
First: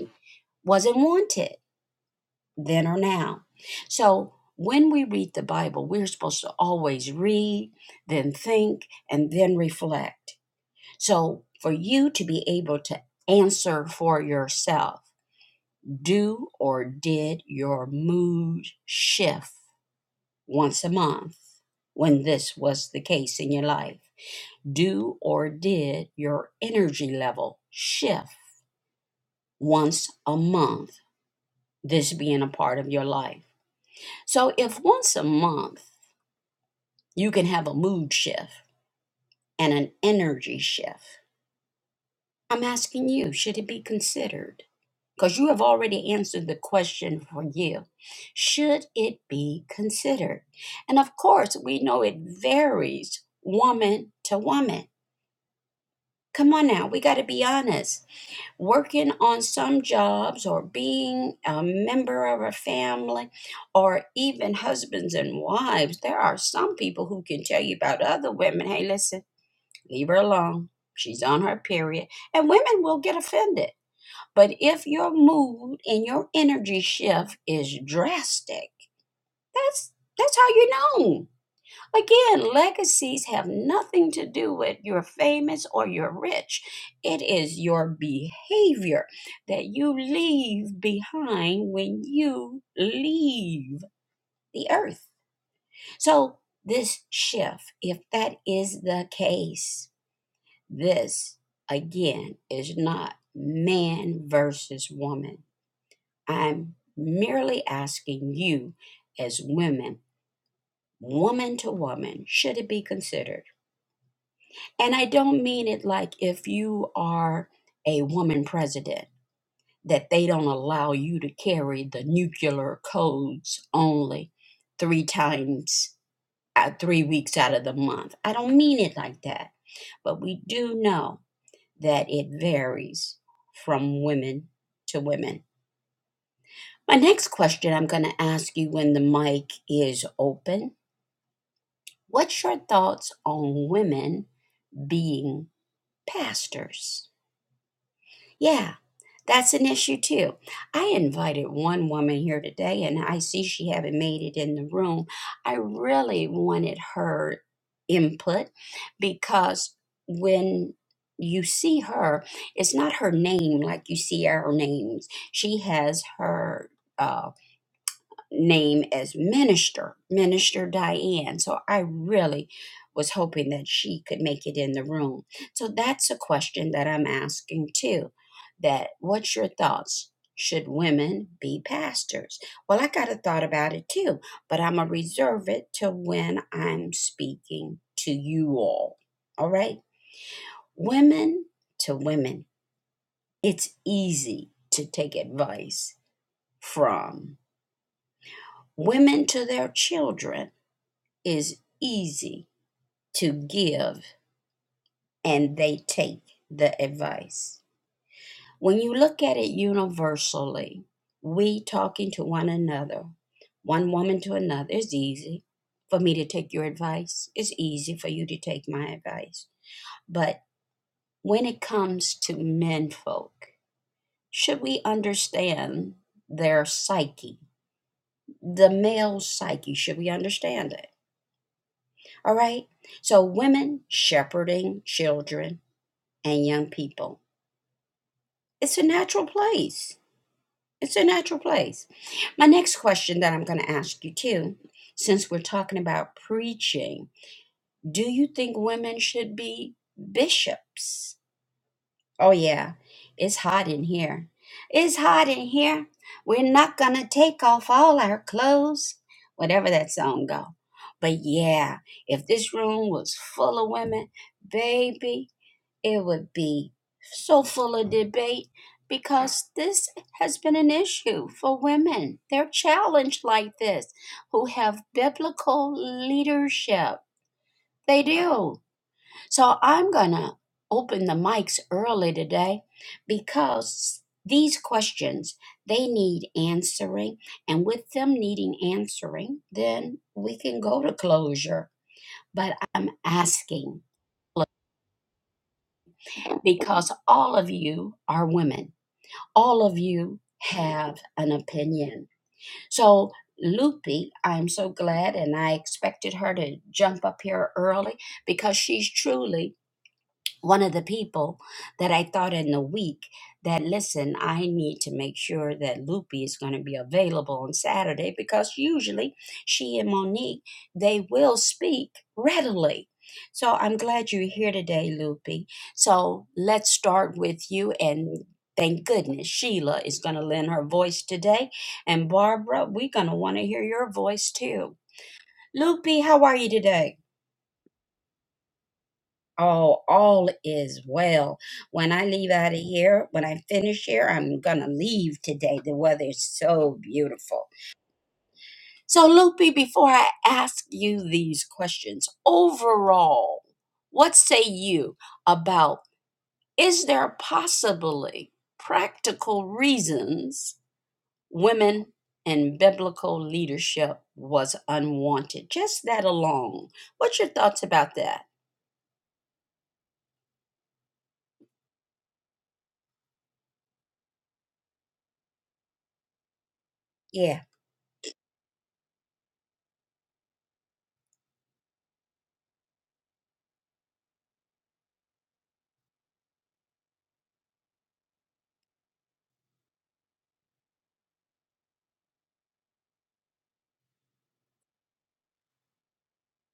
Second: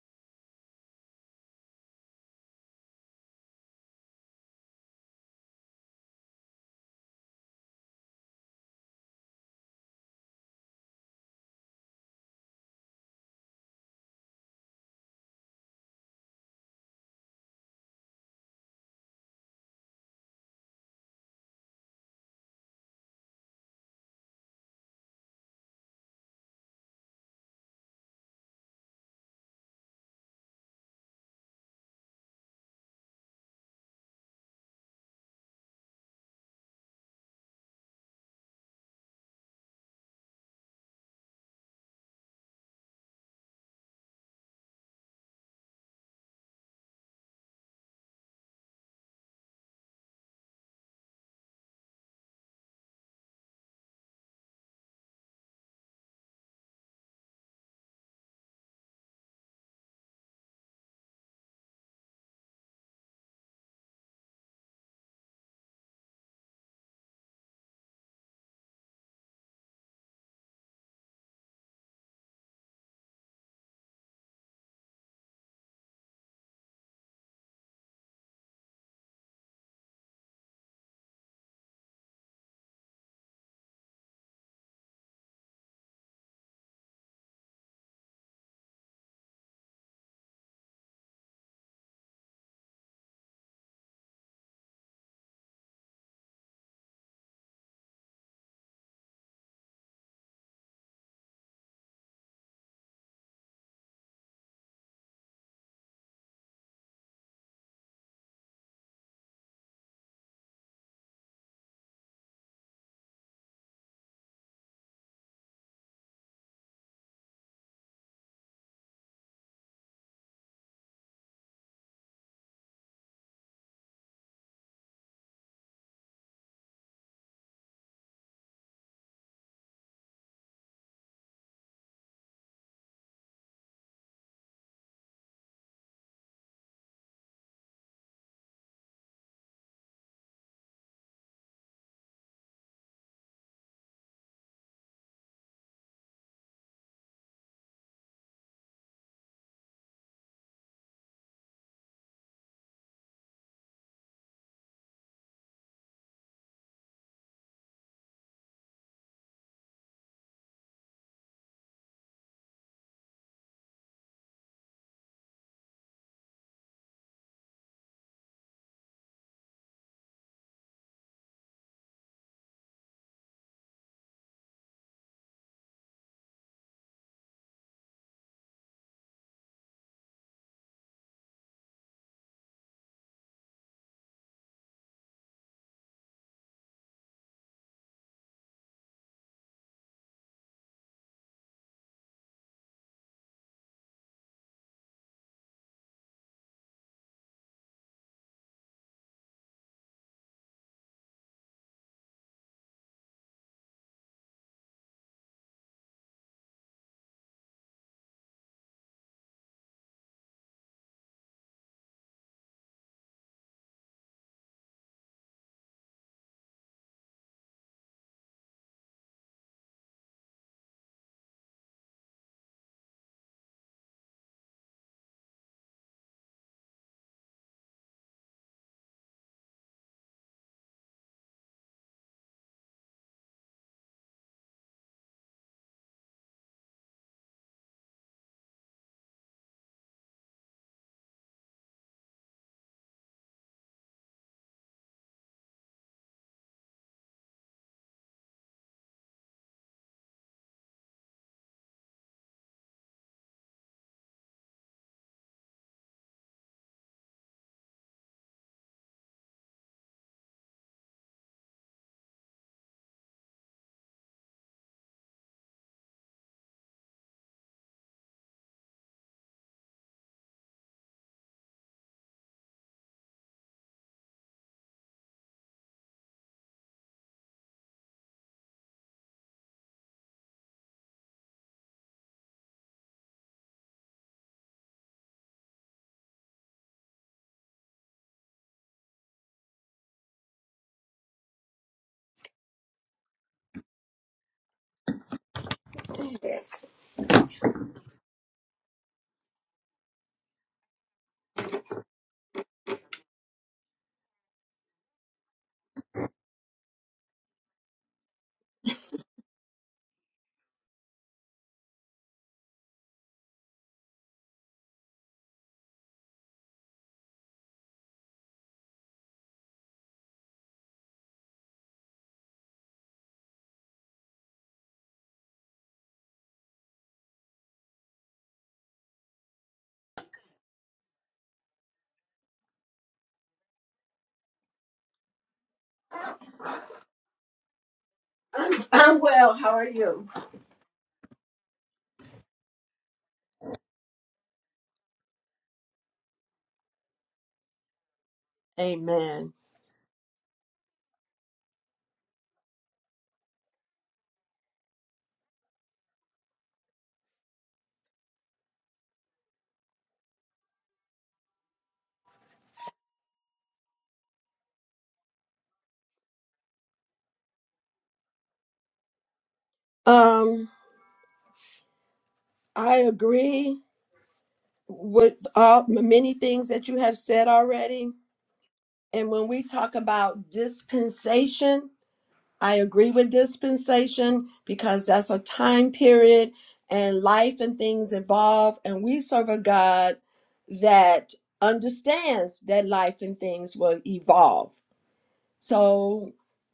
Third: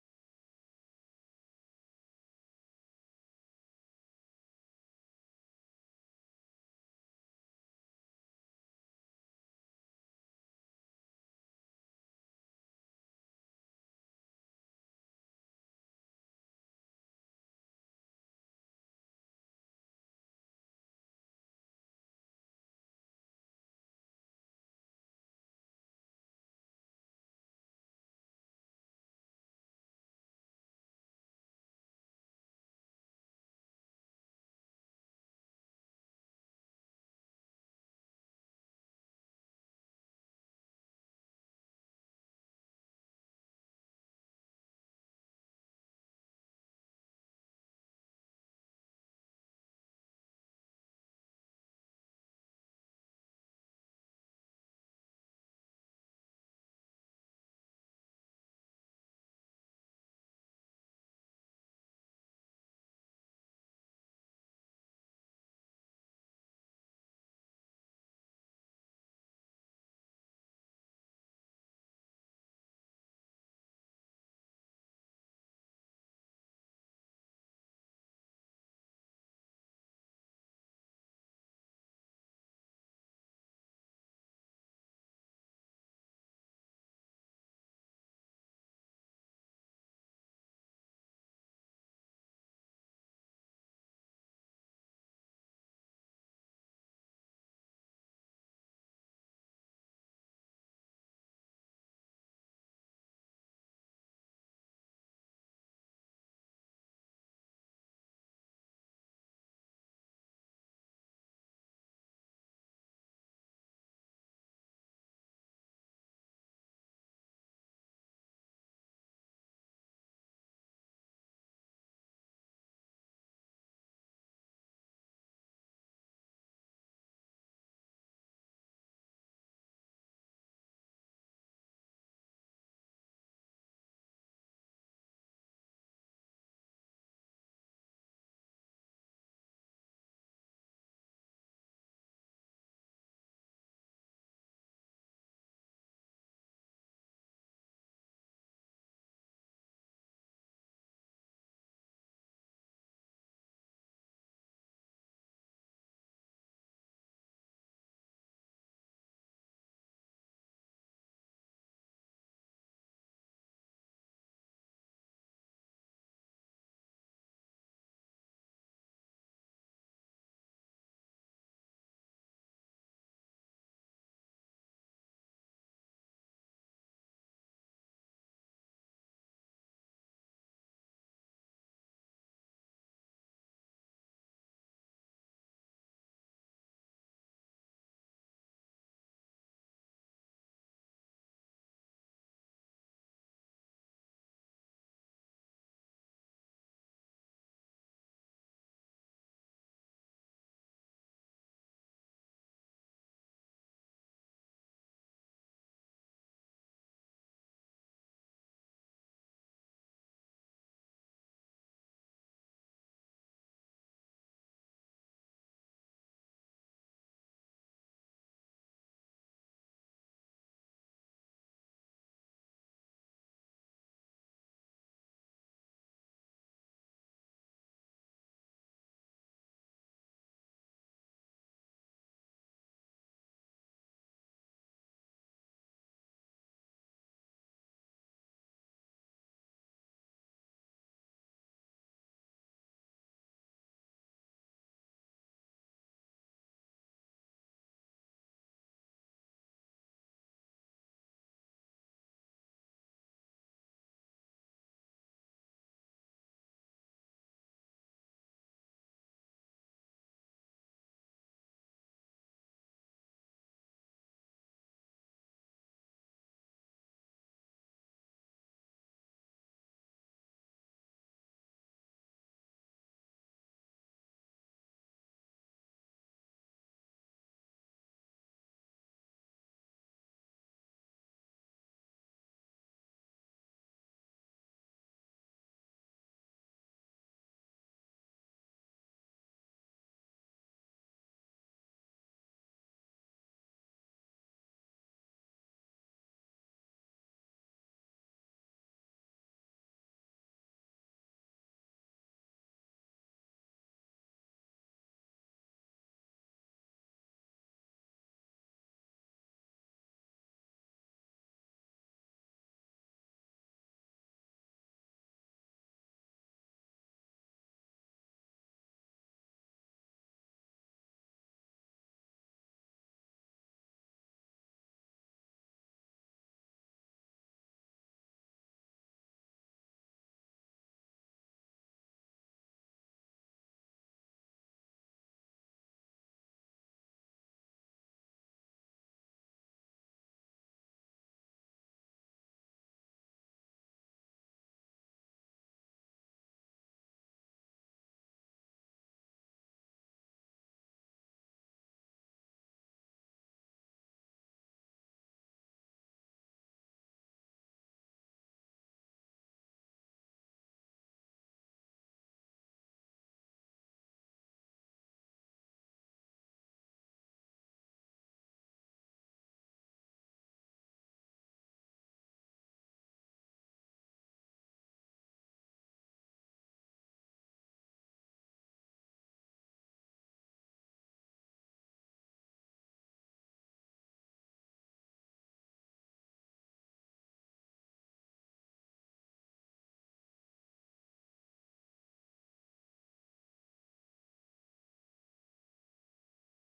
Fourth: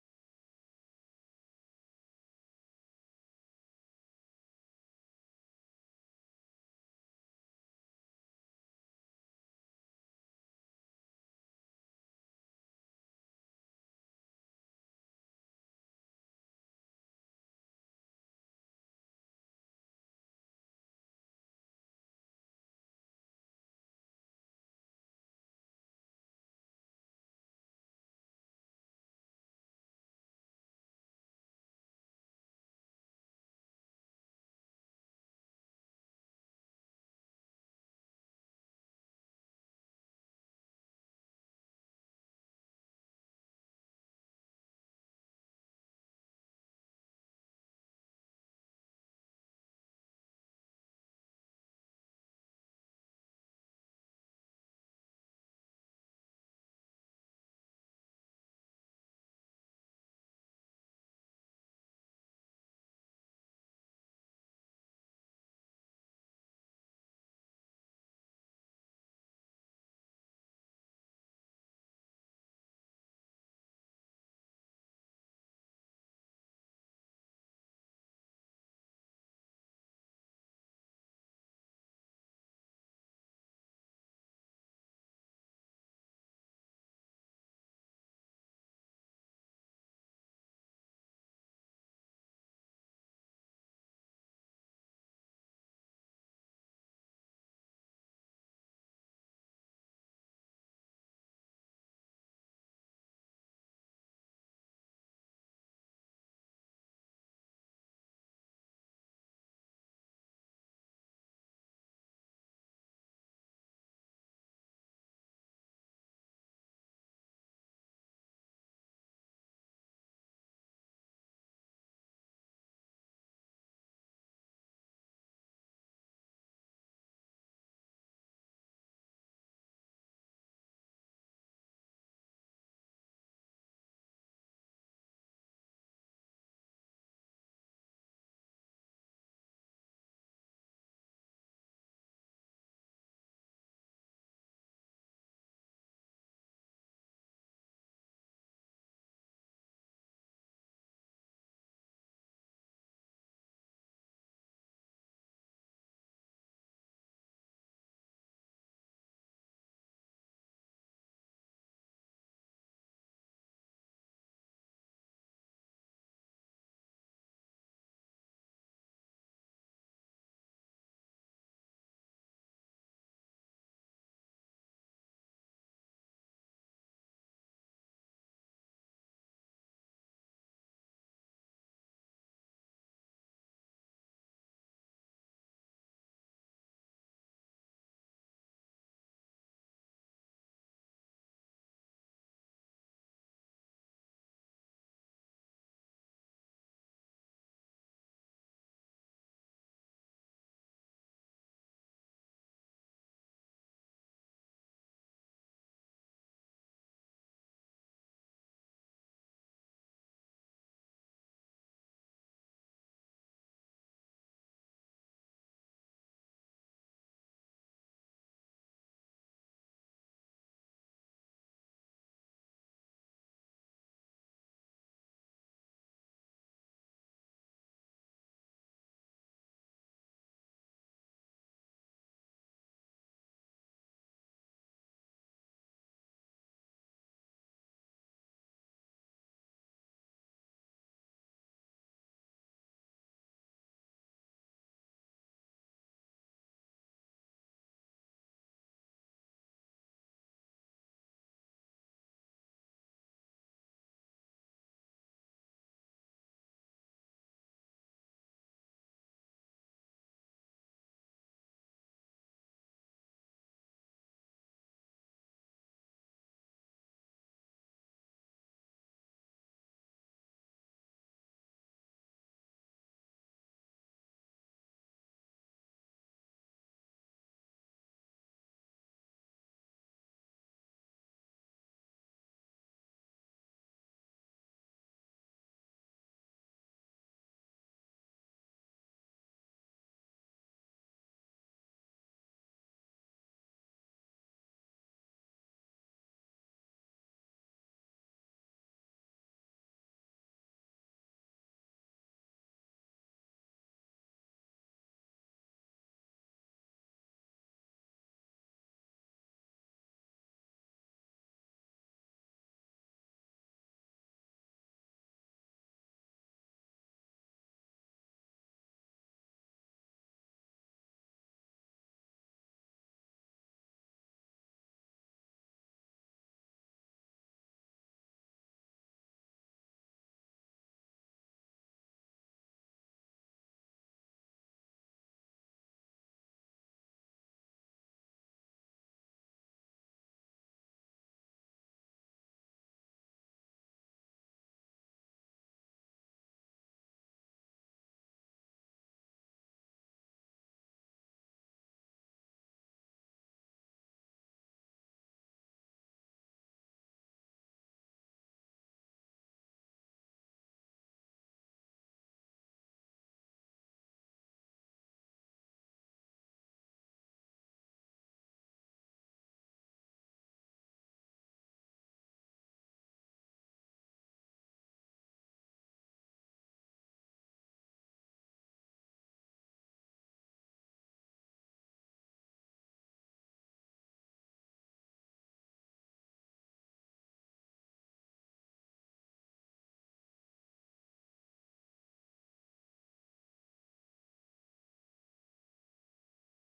Speaker 1: wasn't wanted then or now. So when we read the Bible, we're supposed to always read, then think, and then reflect. So for you to be able to answer for yourself, do or did your mood shift once a month when this was the case in your life? do or did your energy level shift once a month, this being a part of your life? So, if once a month you can have a mood shift and an energy shift, I'm asking you, should it be considered? Because you have already answered the question for you. Should it be considered? And of course, we know it varies woman to woman. Come on now, we got to be honest working on some jobs or being a member of a family or even husbands and wives, there are some people who can tell you about other women hey, listen, leave her alone. She's on her period. And women will get offended. But if your mood and your energy shift is drastic, that's that's how you know. Again, legacies have nothing to do with you're famous or you're rich. It is your behavior that you leave behind when you leave the earth. So, this shift, if that is the case, this again is not man versus woman. I'm merely asking you, as women, woman to woman, should it be considered? And I don't mean it like if you are a woman president, that they don't allow you to carry the nuclear codes only three times, uh, three weeks out of the month. I don't mean it like that. But we do know that it varies from women to women. My next question I'm going to ask you when the mic is open What's your thoughts on women being pastors? Yeah, that's an issue too. I invited one woman here today and I see she haven't made it in the room. I really wanted her input because when you see her, it's not her name like you see our names. She has her uh, name as Minister, Minister Diane. So I really was hoping that she could make it in the room. So that's a question that I'm asking too. That what's your thoughts? Should women be pastors? Well, I got a thought about it too, but I'm gonna reserve it till when I'm speaking to you all. All right? Women to women. It's easy to take advice from women to their children is easy to give and they take the advice. When you look at it universally, we talking to one another, one woman to another, it's easy for me to take your advice. It's easy for you to take my advice. But when it comes to men folk, should we understand their psyche, the male psyche? Should we understand it? All right. So, women shepherding children, and young people. It's a natural place. It's a natural place. My next question that I'm going to ask you too, since we're talking about preaching, do you think women should be bishops? Oh, yeah, it's hot in here. It's hot in here. We're not going to take off all our clothes, whatever that song go. But yeah, if this room was full of women, baby, it would be so full of debate because this has been an issue for women. They're challenged like this who have biblical leadership. They do. So I'm going to open the mics early today because these questions they need answering and with them needing answering then we can go to closure but i'm asking because all of you are women all of you have an opinion. So, Loopy, I'm so glad, and I expected her to jump up here early because she's truly one of the people that I thought in the week that listen, I need to make sure that Loopy is going to be available on Saturday because usually she and Monique they will speak readily. So I'm glad you're here today, Loopy. So let's start with you and thank goodness Sheila is going to lend her voice today and Barbara, we're going to want to hear your voice too. Loopy, how are you today?
Speaker 2: I'm, I'm well. How are
Speaker 1: all
Speaker 2: you?
Speaker 1: all is well when i leave out of here when i finish here i'm gonna leave today the weather is so beautiful so
Speaker 2: Amen.
Speaker 1: loopy before i ask you these questions overall what say you about is there possibly practical reasons women in biblical leadership was unwanted just that alone what's your thoughts about that
Speaker 2: Um, I agree with all many things that you have said
Speaker 1: yeah
Speaker 2: already. And when we talk about dispensation, I agree with dispensation because that's a time period and life and things evolve. And we serve a God that understands that life and things will evolve. So,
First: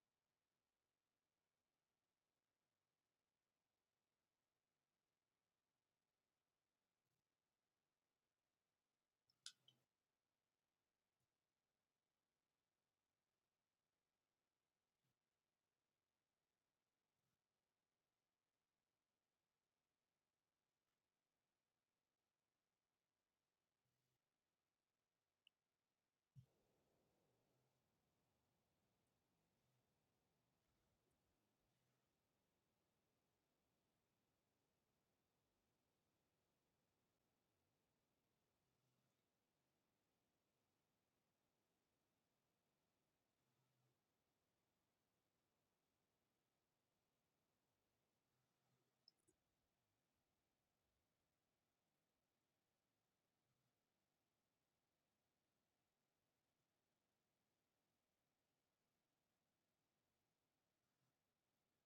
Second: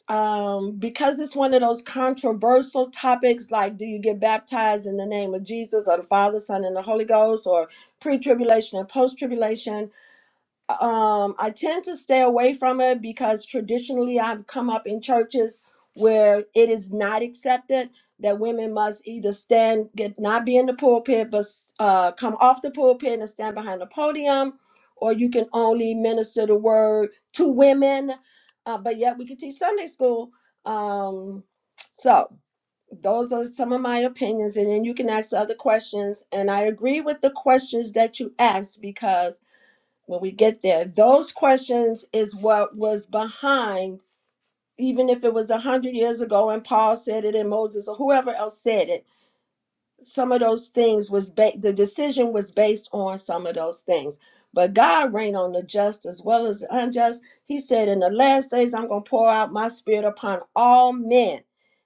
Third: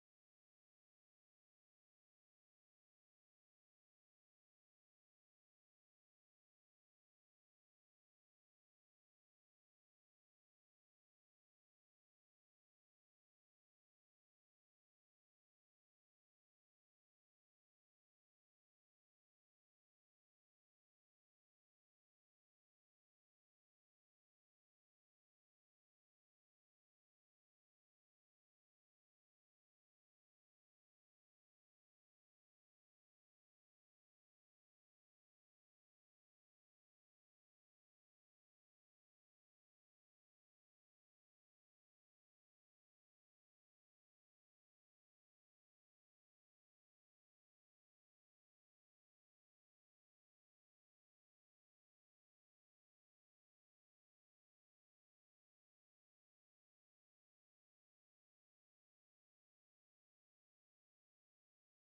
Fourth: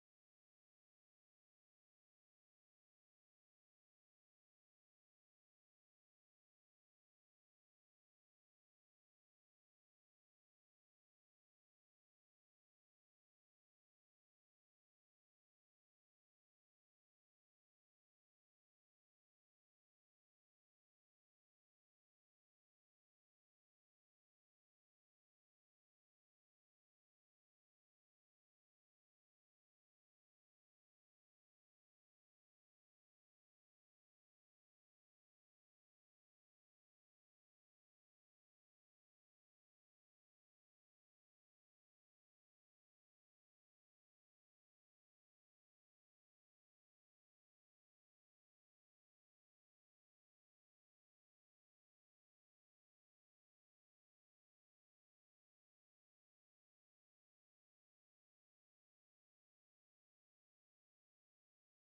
Speaker 2: um, because it's one of those controversial topics, like do you get baptized in the name of Jesus or the Father, Son, and the Holy Ghost, or pre tribulation and post tribulation, um I tend to stay away from it because traditionally I've come up in churches where it is not accepted that women must either stand get not be in the pulpit but uh come off the pulpit and stand behind the podium or you can only minister the word to women uh, but yet we can teach Sunday school um so those are some of my opinions and then you can ask other questions and I agree with the questions that you asked because when we get there. Those questions is what was behind, even if it was a hundred years ago and Paul said it and Moses or whoever else said it some of those things was ba- the decision was based on some of those things but god reigned on the just as well as the unjust he said in the last days i'm going to pour out my spirit upon all men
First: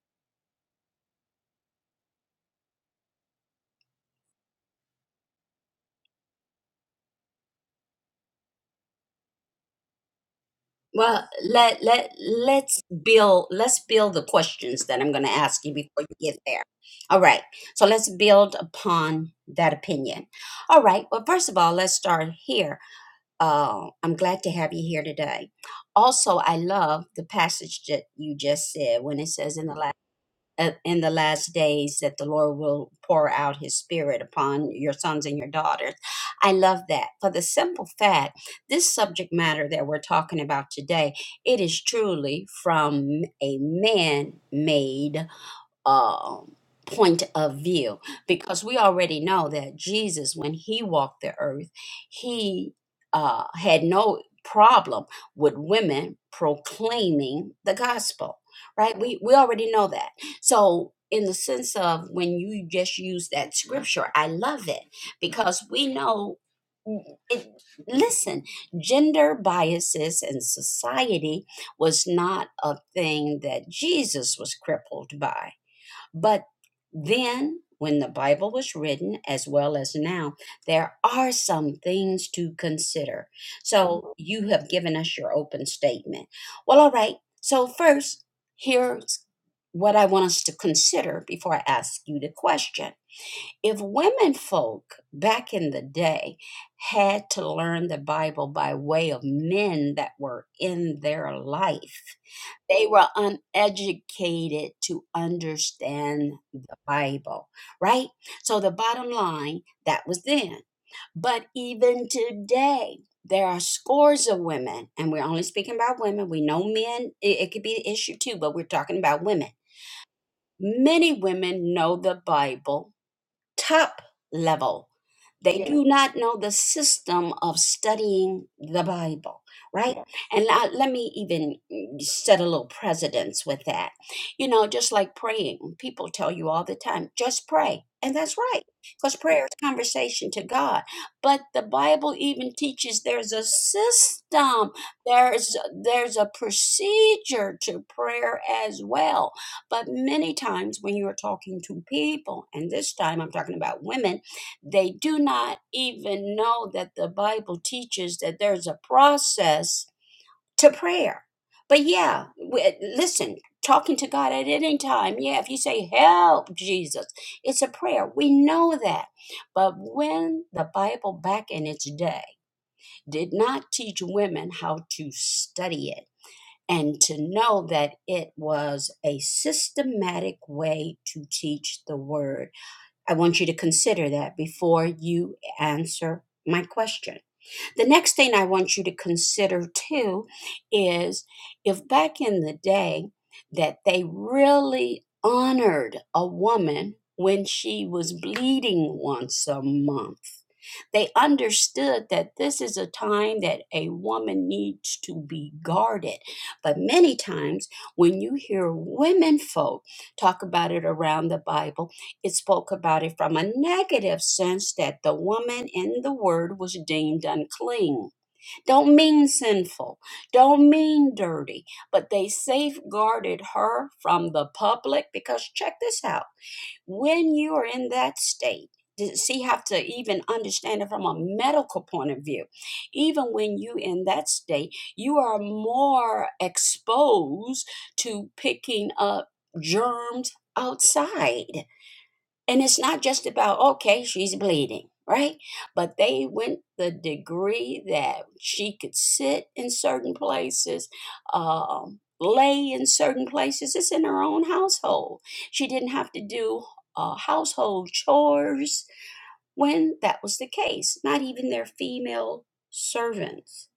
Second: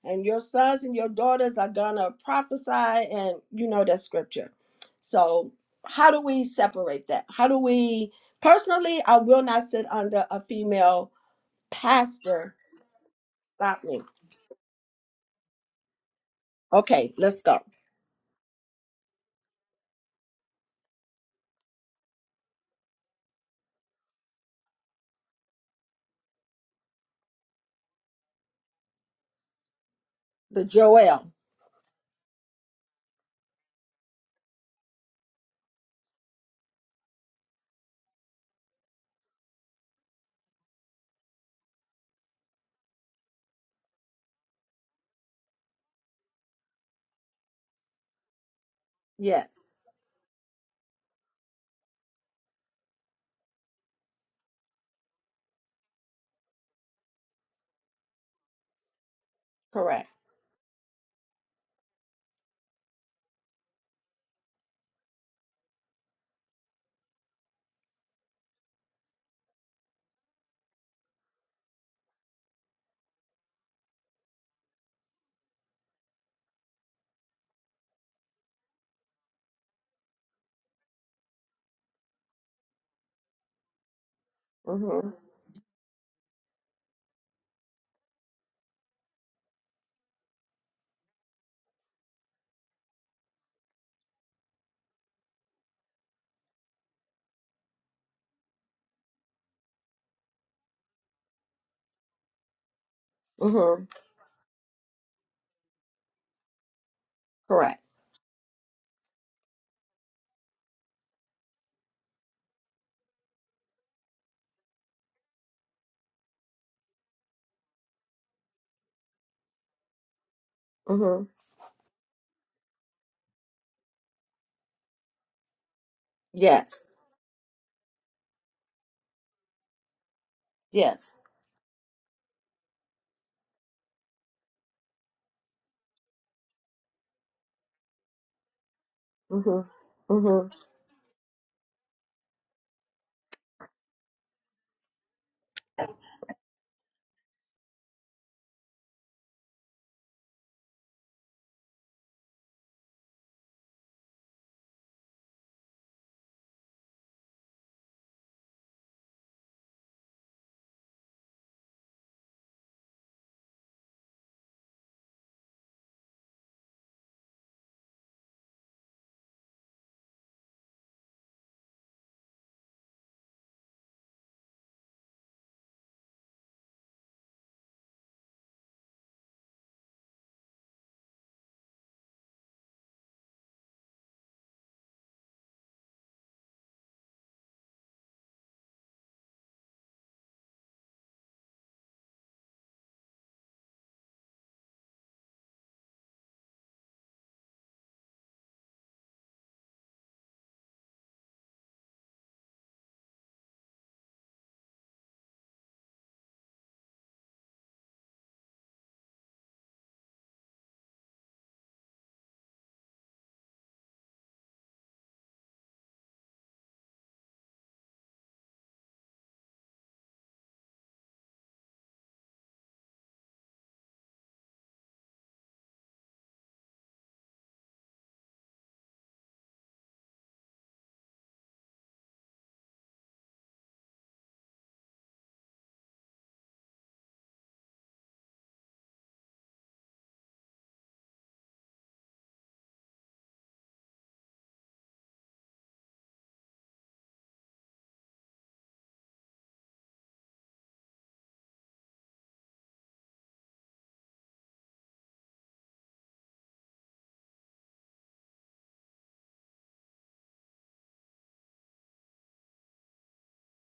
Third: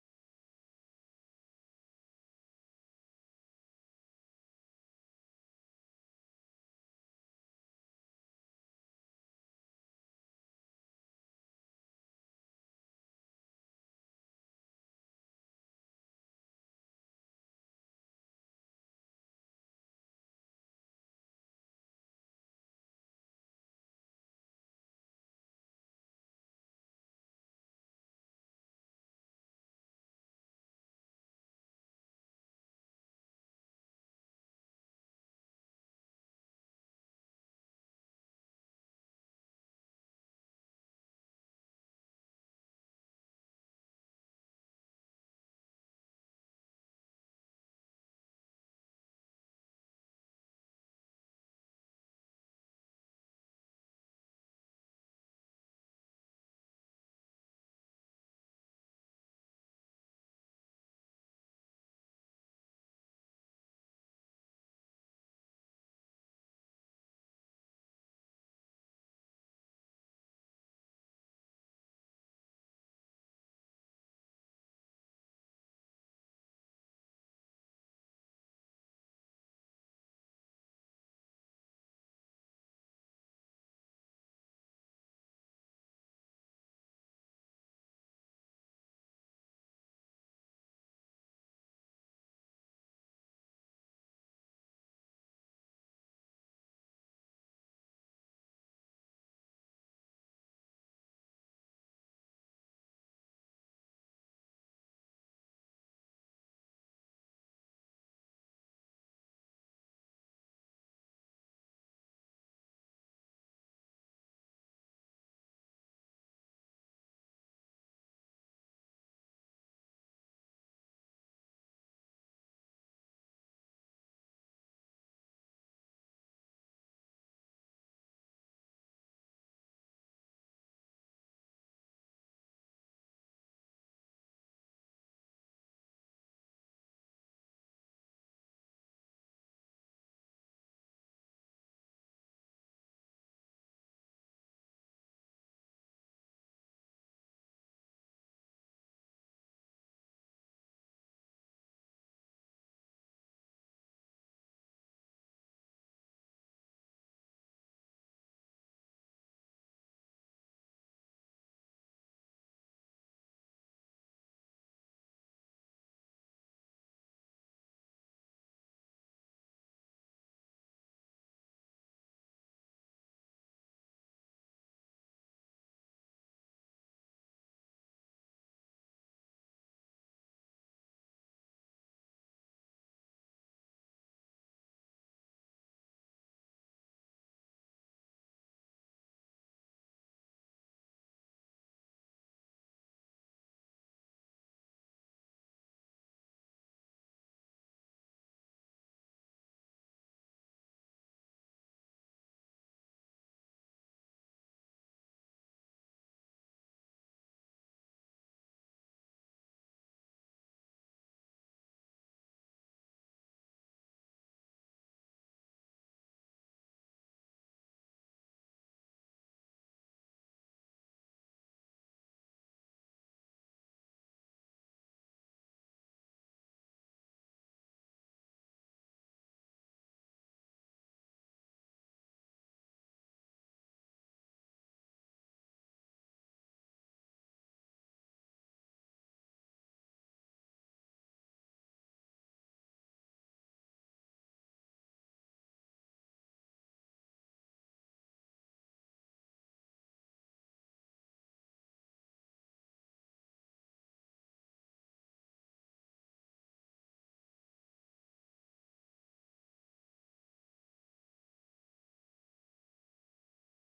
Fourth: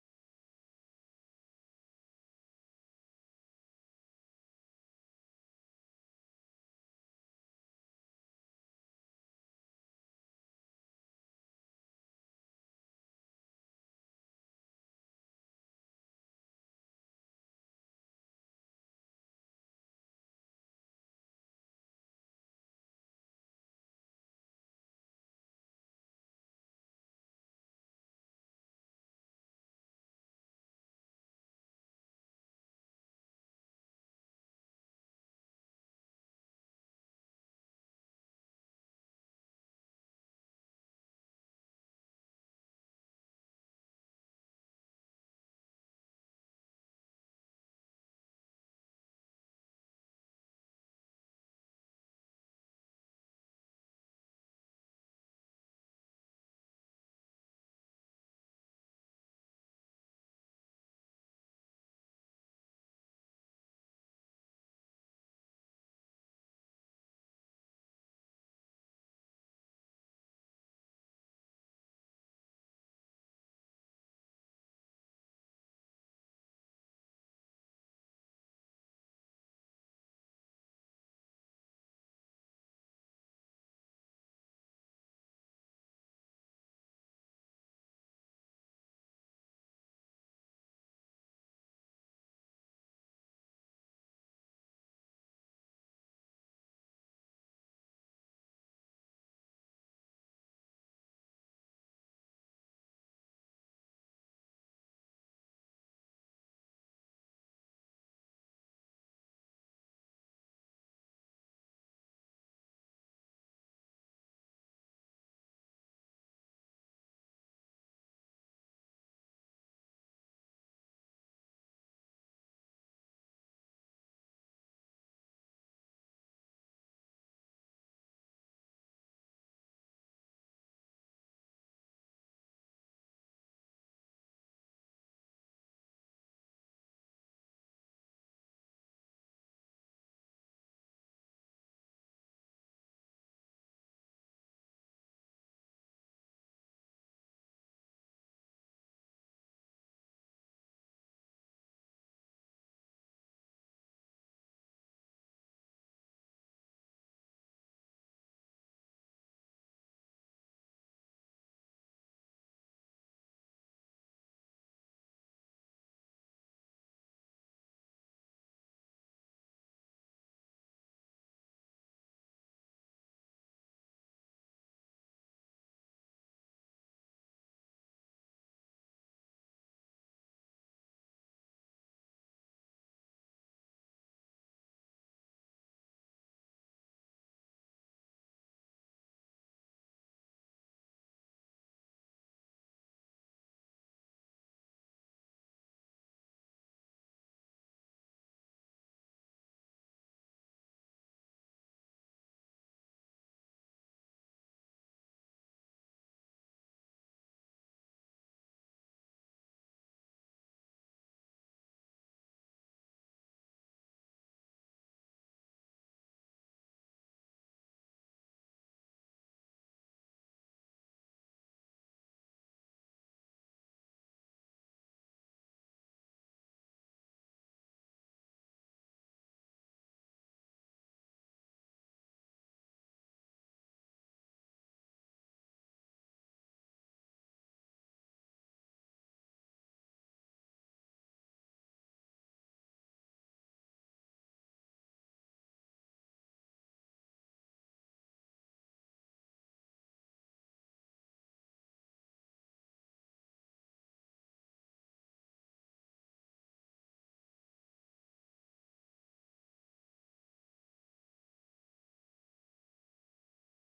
Speaker 2: and your sons and your daughters are going to prophesy and you know that scripture so how do we separate that how do we personally i will not sit under a female
Speaker 1: Well, let let
Speaker 2: pastor
Speaker 1: let's build let's
Speaker 2: stop me
Speaker 1: build the questions that I'm going to ask you before you get there.
Speaker 2: okay
Speaker 1: All
Speaker 2: let's
Speaker 1: right.
Speaker 2: go
Speaker 1: So let's build upon that opinion. All right. Well, first of all, let's start here. Uh, I'm glad to have you here today. Also, I love the passage that you just said when it says in the last
Speaker 2: The
Speaker 1: uh, in the
Speaker 2: Joel.
Speaker 1: last days that the Lord will pour out his spirit upon your sons and your daughters. I love that for the simple fact this subject matter that we're talking about today, it is truly from a man made um, point of view because we already know
Speaker 2: Yes.
Speaker 1: that Jesus, when he walked the earth, he uh, had no problem with women proclaiming the gospel, right? We, we already know
Speaker 2: Correct.
Speaker 1: that. So, in the sense of when you just use that scripture, I love it because we know. mm, It, listen, gender biases in society was not a thing that Jesus was crippled by but then, when the Bible was written, as well as now, there are some things to consider. So you have given
Speaker 2: Mm-hmm.
Speaker 1: us your open statement. Well, all right. So, first, here's what I want us to consider before I ask you the question. If women folk back in the day had to learn the Bible by way of men that were in their life, they were
Speaker 2: Mm-hmm.
Speaker 1: uneducated to understand the Bible,
Speaker 2: Correct.
Speaker 1: right? So the bottom line, that was then. But even today, there are scores of women, and we're only speaking about women. We know men, it, it could be an issue too, but we're talking about women. Many
Speaker 2: Mm-hmm.
Speaker 1: women know the Bible top level. They Yeah. do not know the
Speaker 2: Yes.
Speaker 1: system of studying the Bible, right? Yeah. And I, let me
Speaker 2: Yes.
Speaker 1: even mm, set a little precedence with that. You know, just like praying, people tell you all the time, just pray. And that's right, because Yeah. prayer is
Speaker 2: hmm
Speaker 1: conversation to
Speaker 2: hmm
Speaker 1: God. But the Bible even teaches there's a system, there's there's a procedure to prayer as well but many times when you are talking to people, and this time I'm talking about women, they do not even know that the Bible teaches that there's a process to prayer. But yeah, we, listen, talking to God at any time, yeah, if you say, Help, Jesus, it's a prayer. We know that. But when the Bible back in its day did not teach women how to study it, and to know that it was a systematic way to teach the word. I want you to consider that before you answer my question. The next thing I want you to consider too is if back in the day that they really honored a woman when she was bleeding once a month they understood that this is a time that a woman needs to be guarded. But many times, when you hear women folk talk about it around the Bible, it spoke about it from a negative sense that the woman in the word was deemed unclean. Don't mean sinful, don't mean dirty, but they safeguarded her from the public because check this out. When you are in that state, does he have to even understand it from a medical point of view even when you in that state you are more exposed to picking up germs outside and it's not just about, okay, she's bleeding, right? But they went the degree that she could sit in certain places, um, lay in certain places. It's in her own household. She didn't have to do uh, household chores when that was the case, not even their female servants.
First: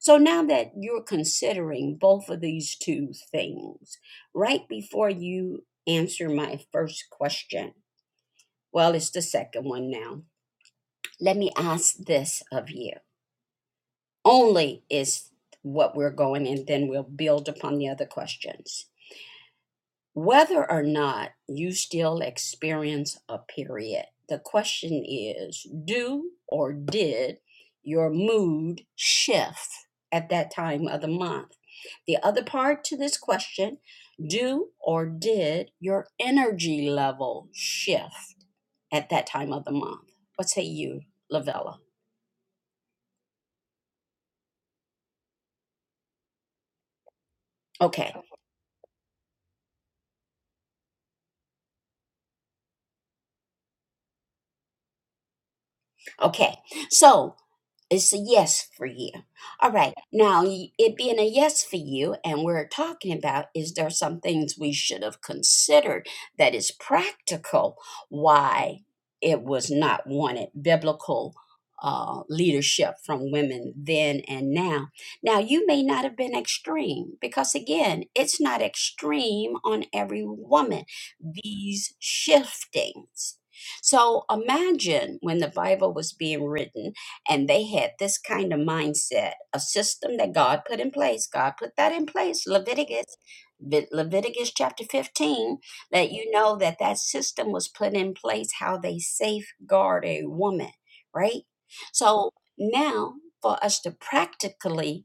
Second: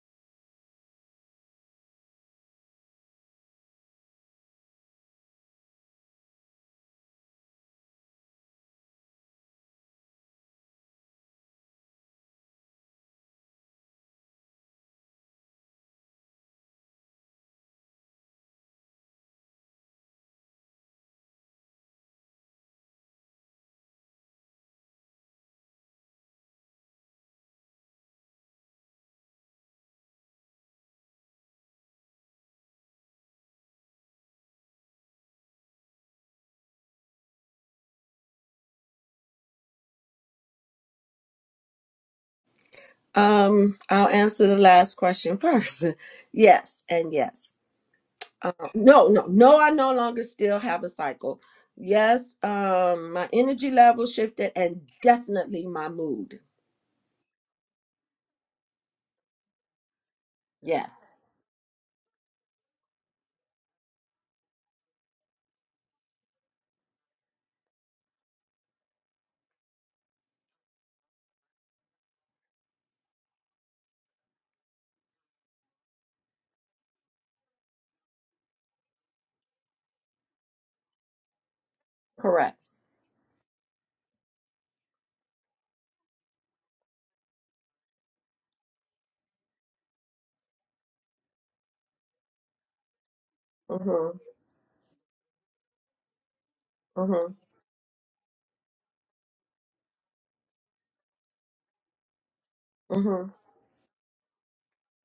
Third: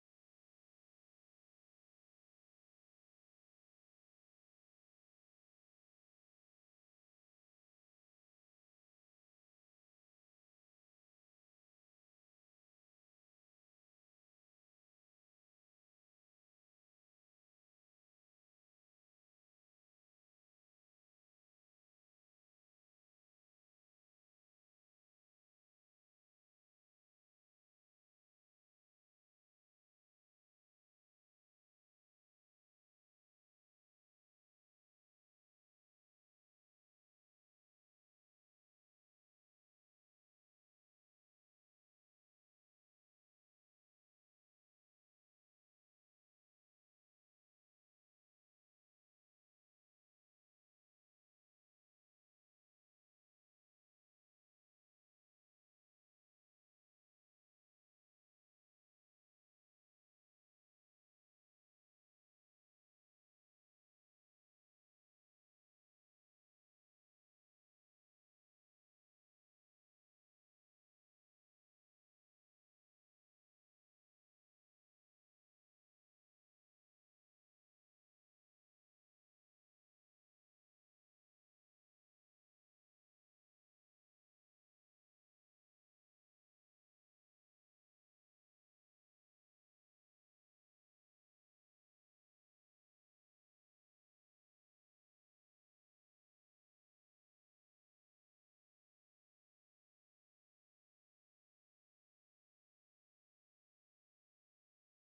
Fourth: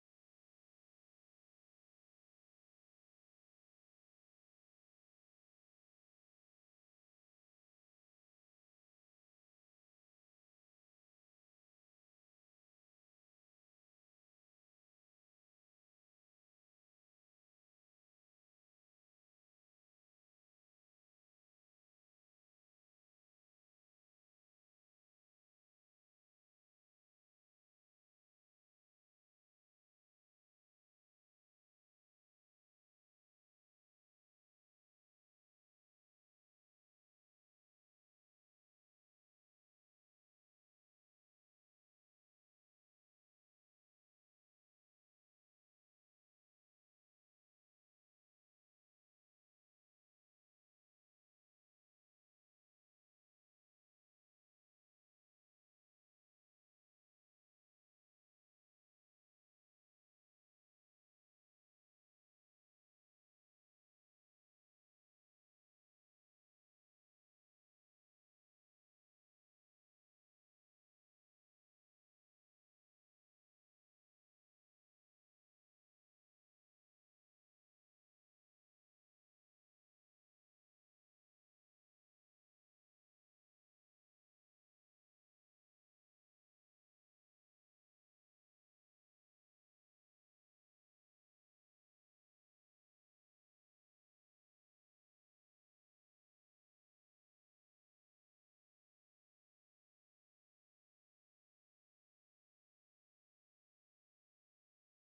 Speaker 1: So now that you're considering both of these two things, right before you answer my first question, well, it's the second one now. Let me ask this of you. Only is what we're going, and then we'll build upon the other questions. Whether or not you still experience a period, the question is do or did your mood shift at that time of the month? The other part to this question do or did your energy level shift? at that time of the month. What say you, Lavella?
Speaker 2: Um, I'll answer the last question first. [LAUGHS] yes, and yes.
Speaker 1: Okay,
Speaker 2: Um, no, no, no. I no longer still have a cycle. Yes, um, my energy level shifted, and definitely my mood.
Speaker 1: okay. So It's a yes for you. All right. Now, y- it
Speaker 2: Yes,
Speaker 1: being a yes for you, and we're talking about is there some things we should have considered that is practical why it was not wanted? Biblical uh, leadership from women then and now. Now, you may not have been extreme because, again, it's not extreme on every woman, these
Speaker 2: correct.
Speaker 1: shiftings. So imagine when the Bible was being written and they had this kind of mindset, a system that God put in place. God put that in place, Leviticus, Ve-
Speaker 2: Mm-hmm,
Speaker 1: Leviticus chapter 15, let you know that that
Speaker 2: mm-hmm,
Speaker 1: system was put in place how they safeguard a woman, right? So now for us to practically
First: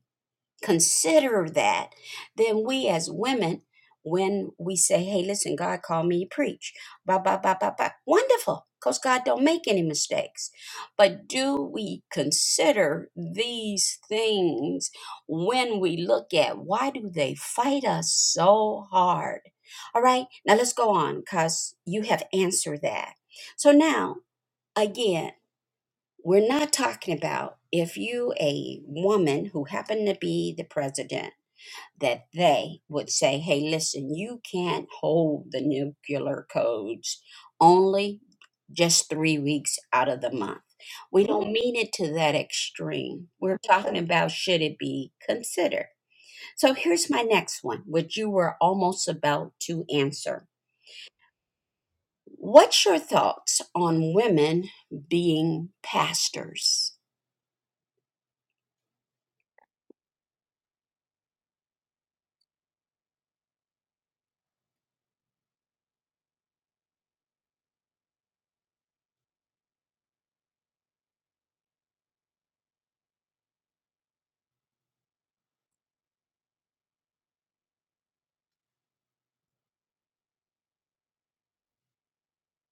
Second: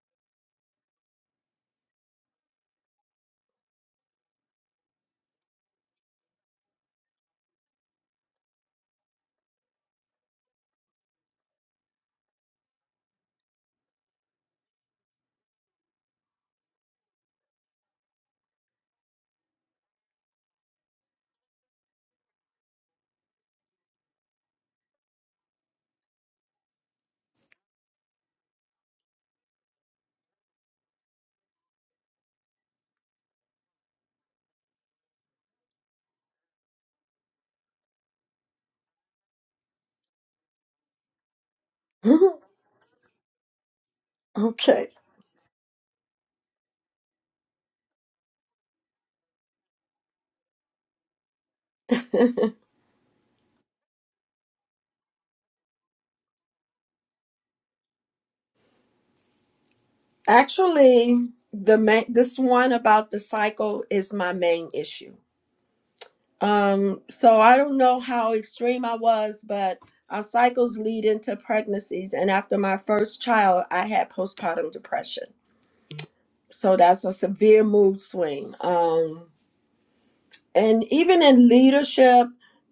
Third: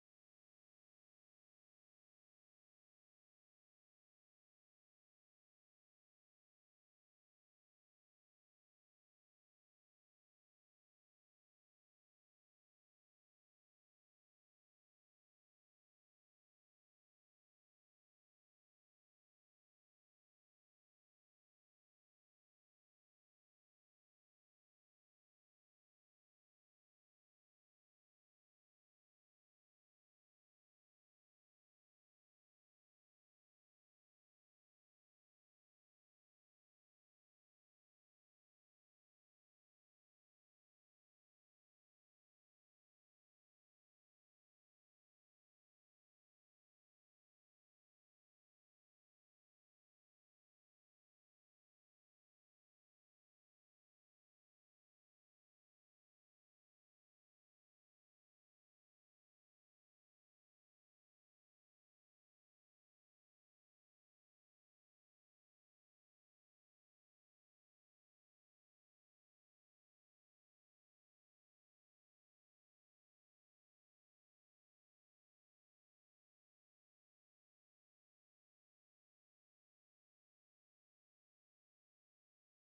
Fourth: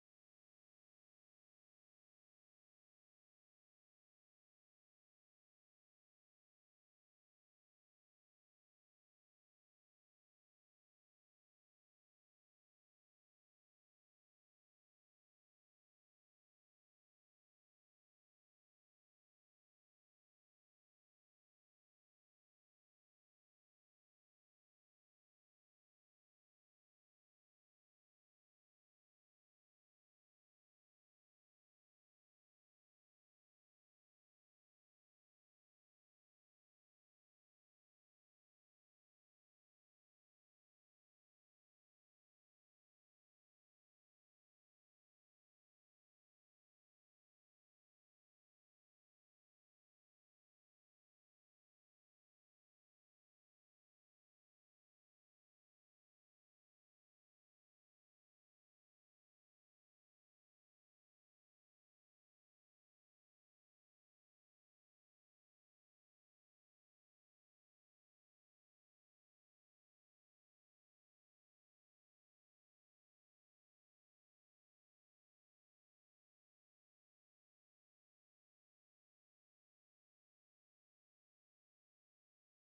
Speaker 1: consider that, then we as women, when we say, hey, listen, God called me to preach, ba, ba, ba, ba, ba, wonderful, because God don't make any mistakes. But do we consider these things when we look at why do they fight us so hard? All right, now let's go on because you have answered that. So now, again, we're not talking about if you a woman who happened to be the president that they would say, hey, listen, you can't hold the nuclear codes only just three weeks out of the month. We don't mean it to that
Speaker 2: mm-hmm.
Speaker 1: extreme. We're talking about
Speaker 2: [LAUGHS]
Speaker 1: should it
Speaker 2: okay.
Speaker 1: be considered. So here's my next one, which you were almost about to answer. What's your thoughts on women being pastors?
Speaker 2: Actually, the main this one about the cycle is my main issue. Um, so I don't know how extreme I was, but our cycles lead into pregnancies. And after my first child, I had postpartum depression. So that's a severe mood swing. Um, and even in leadership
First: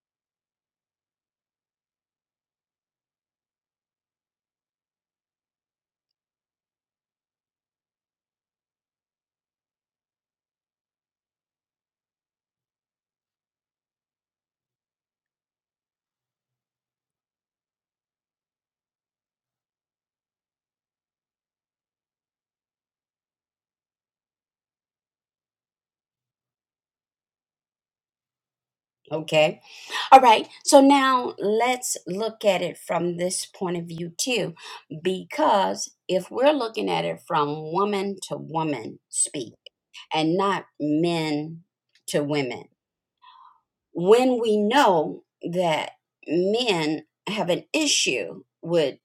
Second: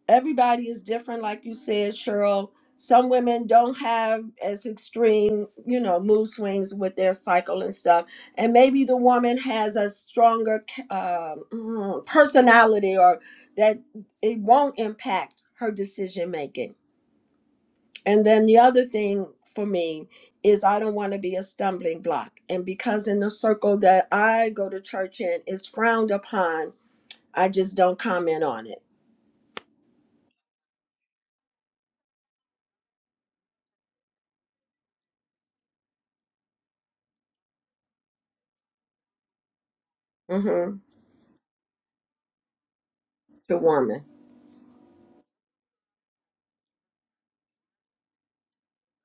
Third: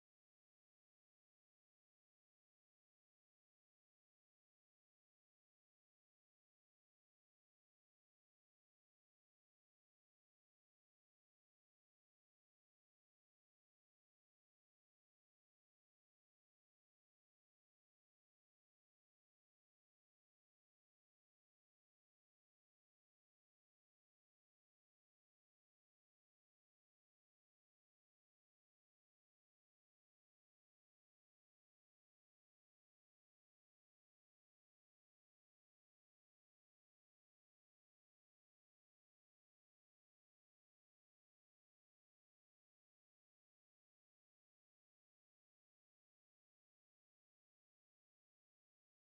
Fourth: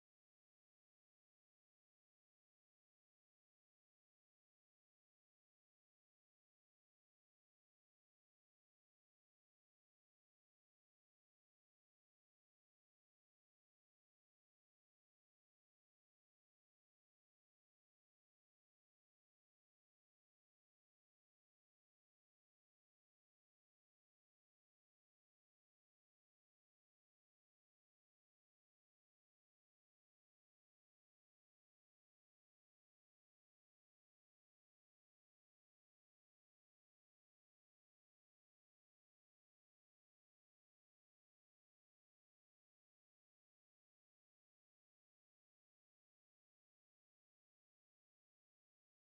Speaker 2: everybody is different like you said cheryl some women don't have as extreme you know mood swings with their cycle and stuff and maybe the woman has a stronger um, mm, personality or that it won't impact her decision making and then the other thing for me is i don't want to be a stumbling block and because in the circle that i go to church in is frowned upon i just don't comment on it
Speaker 1: Okay All right, so now let's look at it from this point of view too, because if we're looking at it from woman to woman speak and not
Speaker 2: Mm-hmm.
Speaker 1: men to women,
Speaker 2: To woman,
Speaker 1: when we know that men have an issue with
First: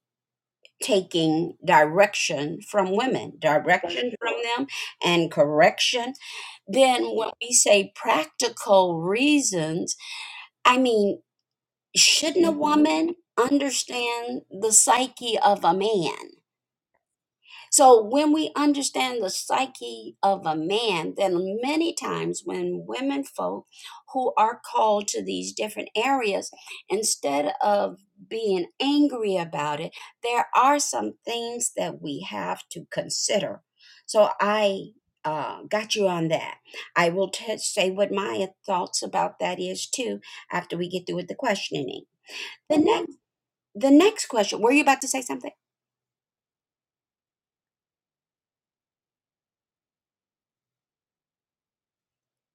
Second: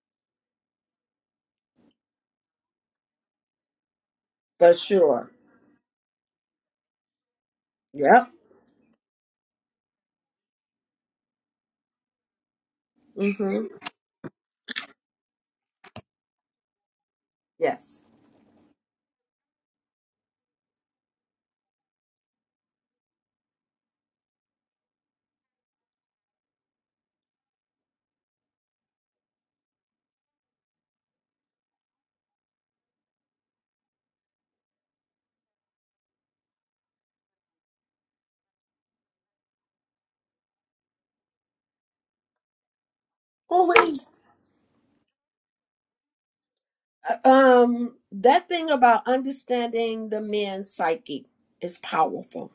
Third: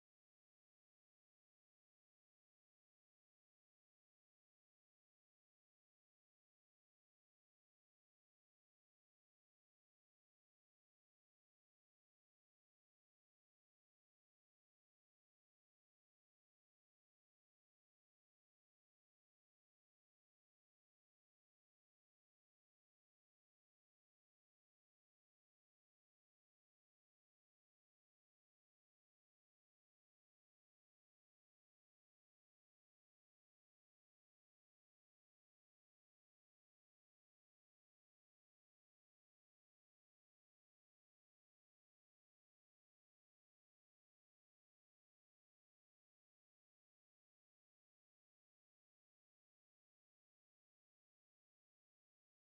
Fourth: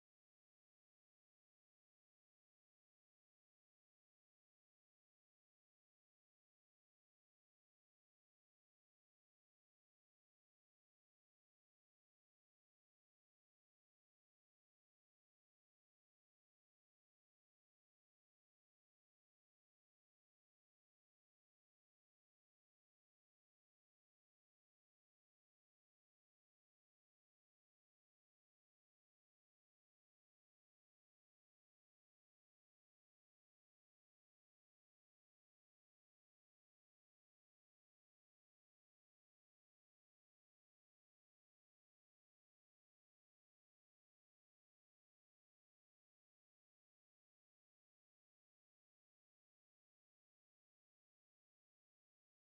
Speaker 1: taking direction from women, direction from them,
Speaker 2: for
Speaker 1: and
Speaker 2: sure.
Speaker 1: correction then when we say
Speaker 2: Yep.
Speaker 1: practical reasons, I mean, shouldn't a woman
Speaker 2: Mm-hmm.
Speaker 1: understand the psyche of a man? So
Speaker 2: Yes.
Speaker 1: when we understand the psyche of a man, then many times when women folk who are called to these different areas, instead of being angry about it, there are some things that we have to consider. So I uh, got you on that. I will t- say what my thoughts about that is too after we get through with the questioning. the next.
Speaker 2: Oh
Speaker 1: The
Speaker 2: wait.
Speaker 1: next question, were you about to say something?
Speaker 2: Uh, Um, that thing about understanding the man's psyche is powerful.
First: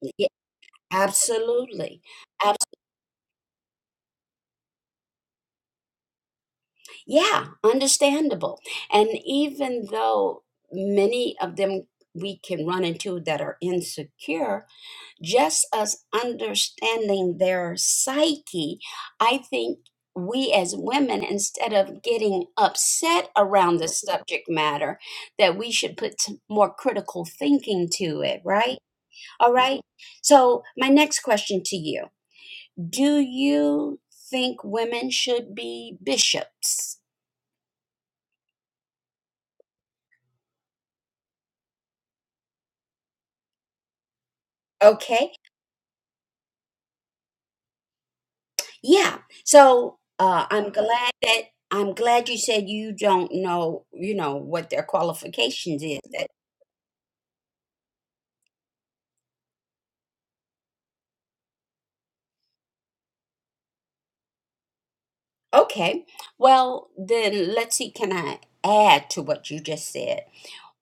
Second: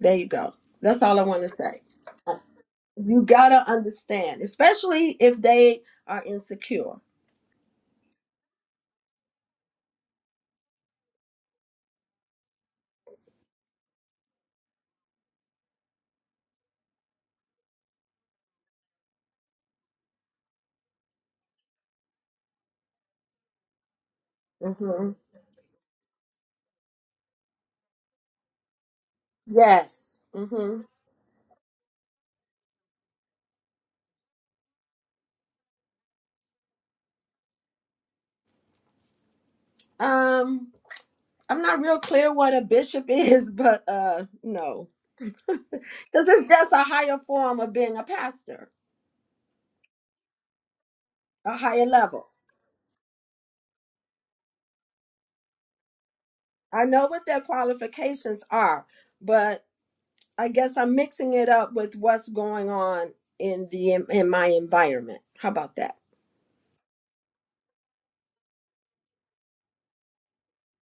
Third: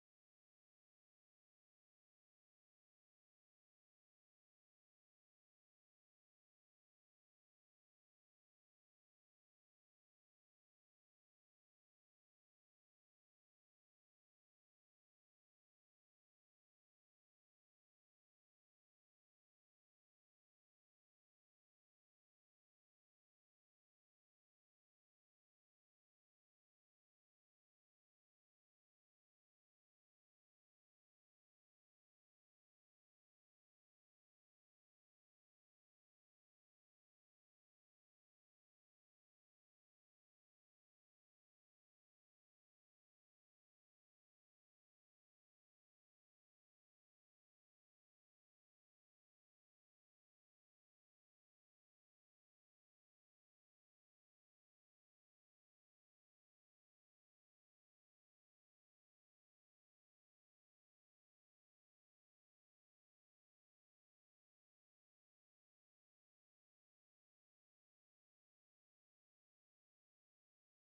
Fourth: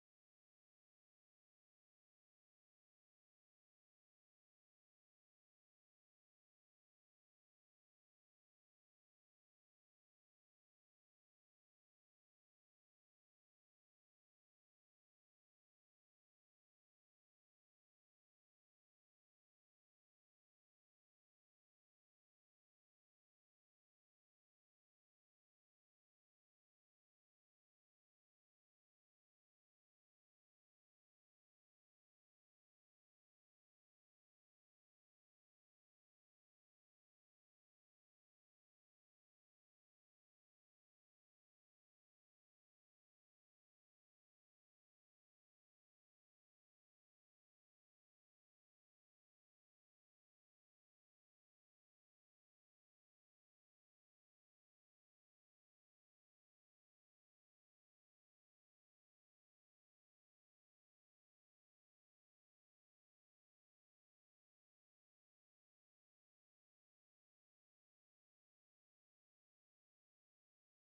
Speaker 2: There
Speaker 1: Yeah,
Speaker 2: you go. That's all I want to say.
Speaker 1: absolutely.
Speaker 2: Uh,
Speaker 1: Ab-
Speaker 2: You gotta understand, especially if they are insecure.
Speaker 1: yeah, understandable. And even though many of them we can run into that are insecure, just us understanding their psyche, I think we as women, instead of getting upset around the subject matter,
Speaker 2: Mm-hmm.
Speaker 1: that we should put some more critical thinking to it, right? All right.
Speaker 2: Yes.
Speaker 1: So,
Speaker 2: Mm-hmm.
Speaker 1: my next question to you Do you think women should be bishops?
Speaker 2: Um, I'm not real clear what a bishop is, [LAUGHS] but uh, no,
Speaker 1: Okay.
Speaker 2: because it's just a higher form of being a pastor,
Speaker 1: Yeah. So uh, I'm glad that
Speaker 2: a higher
Speaker 1: I'm
Speaker 2: level.
Speaker 1: glad you said you don't know, you know, what their qualifications is. That
Speaker 2: I know what their qualifications are, but I guess I'm mixing it up with what's going on in the in my environment. How about that?
Speaker 1: okay. Well, then let's see. Can I add to what you just said?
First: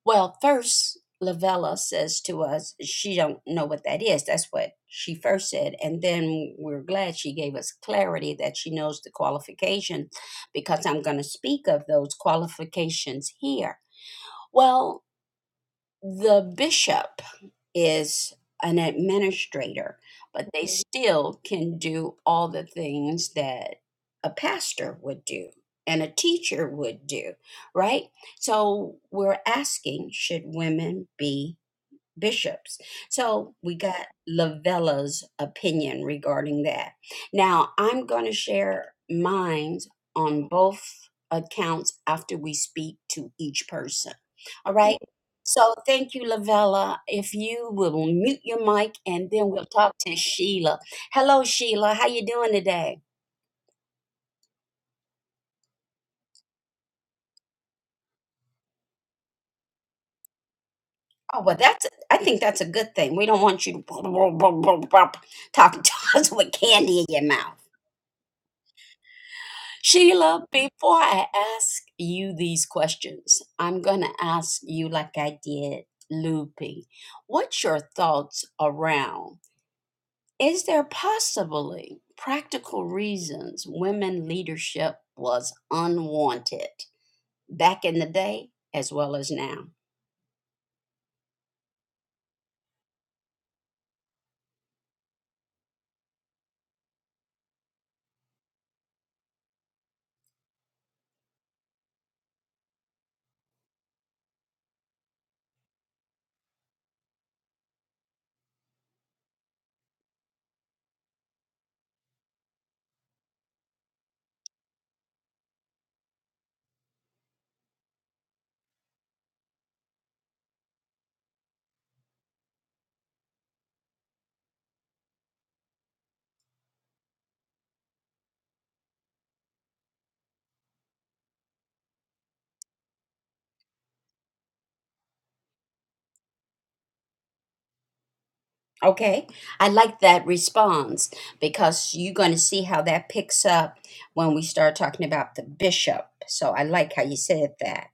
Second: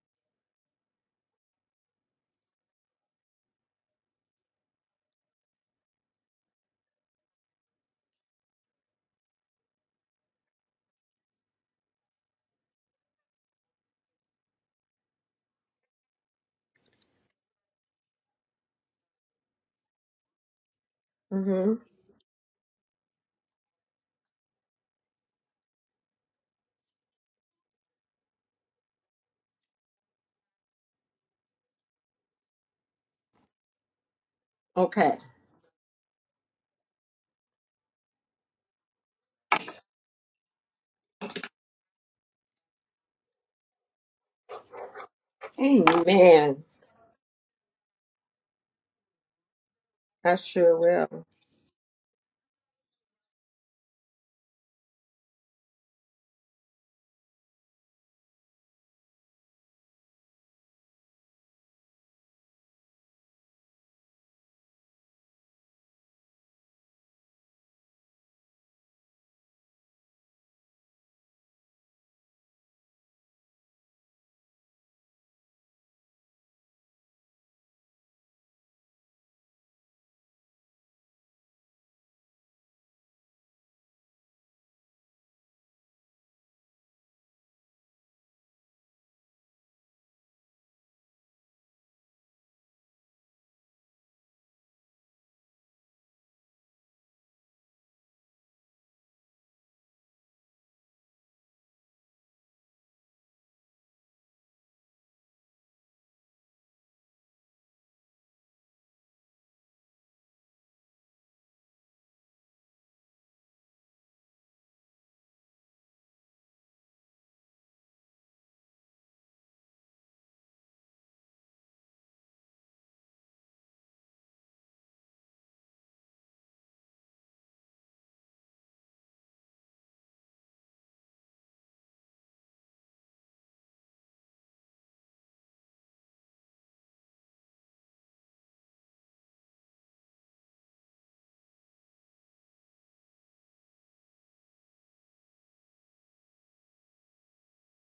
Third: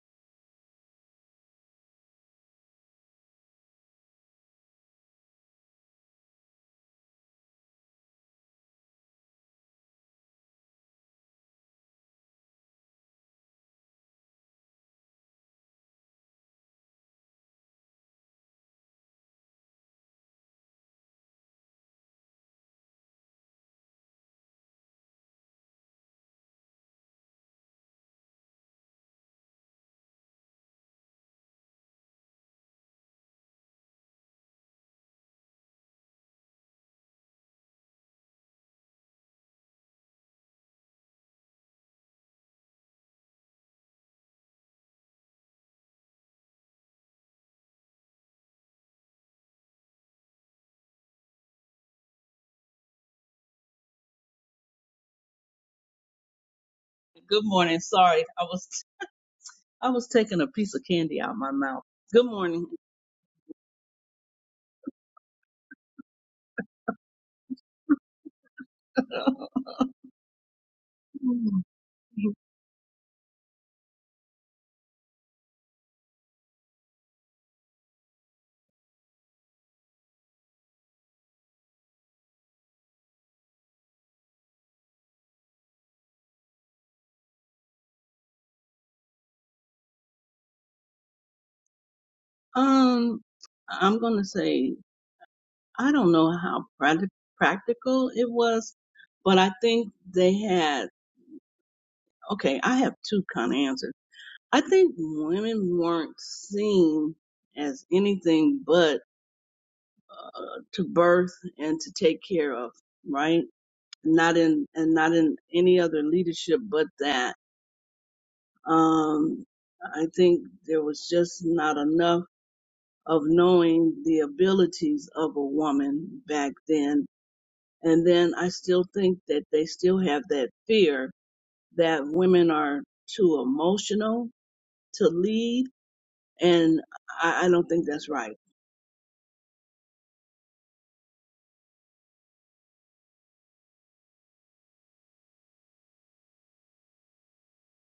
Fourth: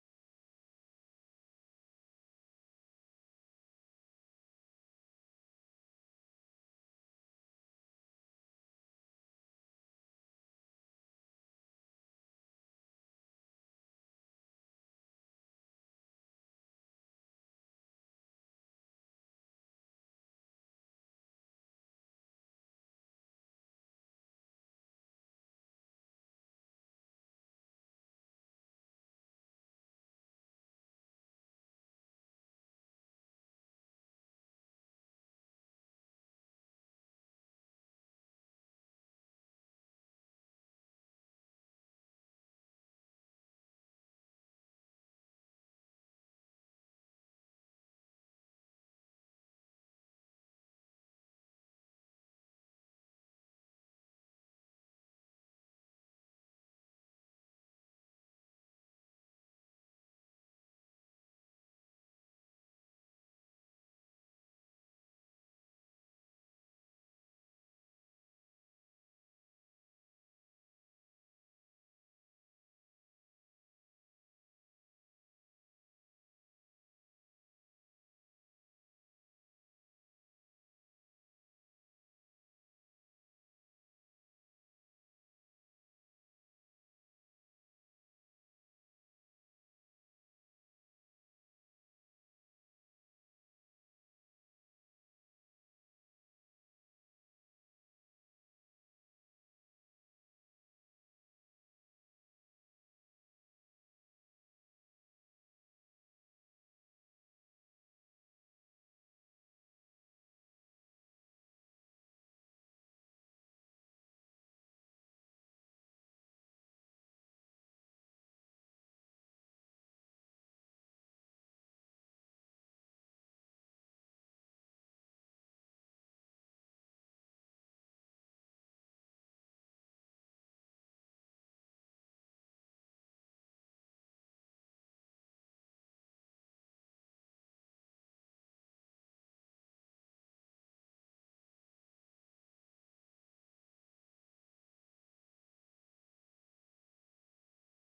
Speaker 1: Well, first Lavella says to us she don't know what that is. That's what she first said, and then we're glad she gave us clarity that she knows the qualifications because I'm going to speak of those qualifications here. Well, the bishop is an administrator, but they still can
Speaker 2: Mm-hmm.
Speaker 1: do all the things that a pastor would do and a teacher would do, right? So we're asking should women be bishops. So we got
Speaker 2: Okay.
Speaker 1: Lavella's opinion regarding that. Now I'm going to share mine on both accounts after we speak to each person. All right. So thank you,
Speaker 2: Amen.
Speaker 1: Lavella. If you will mute your mic and then we'll talk to
Speaker 2: I sure
Speaker 1: Sheila.
Speaker 2: will.
Speaker 1: Hello, Sheila. How you doing today?
Speaker 3: Good morning. Sorry, I was I was taking a piece of candy out of
Speaker 1: Oh
Speaker 3: my
Speaker 1: well,
Speaker 3: mouth.
Speaker 1: that's I
Speaker 3: Good
Speaker 1: think that's
Speaker 3: morning.
Speaker 1: a good thing. We don't want you to [LAUGHS] talking to us with candy in your mouth.
Speaker 3: [LAUGHS]
Speaker 1: Sheila, before I ask you these questions, I'm going to ask you, like I did Loopy, what's your thoughts around? Is there possibly practical reasons women leadership was unwanted back in the day as well as now?
Speaker 3: um, I'm gonna say I don't know how prac- practical it was, but I think they had. Okay, I have two kind of answers. I think women weren't seen as anything but uh, to birth and to take care of, right? Not in and not in any other leadership but that. Um, I think there was just not enough of knowing the abilities of a woman back then. And then I still think that they still have that fear that women are too emotional to lead. And I, I don't think that's right.
Speaker 1: Okay, I like that response because you're going to see how that picks up when we start talking about the bishop. So I like how you said that.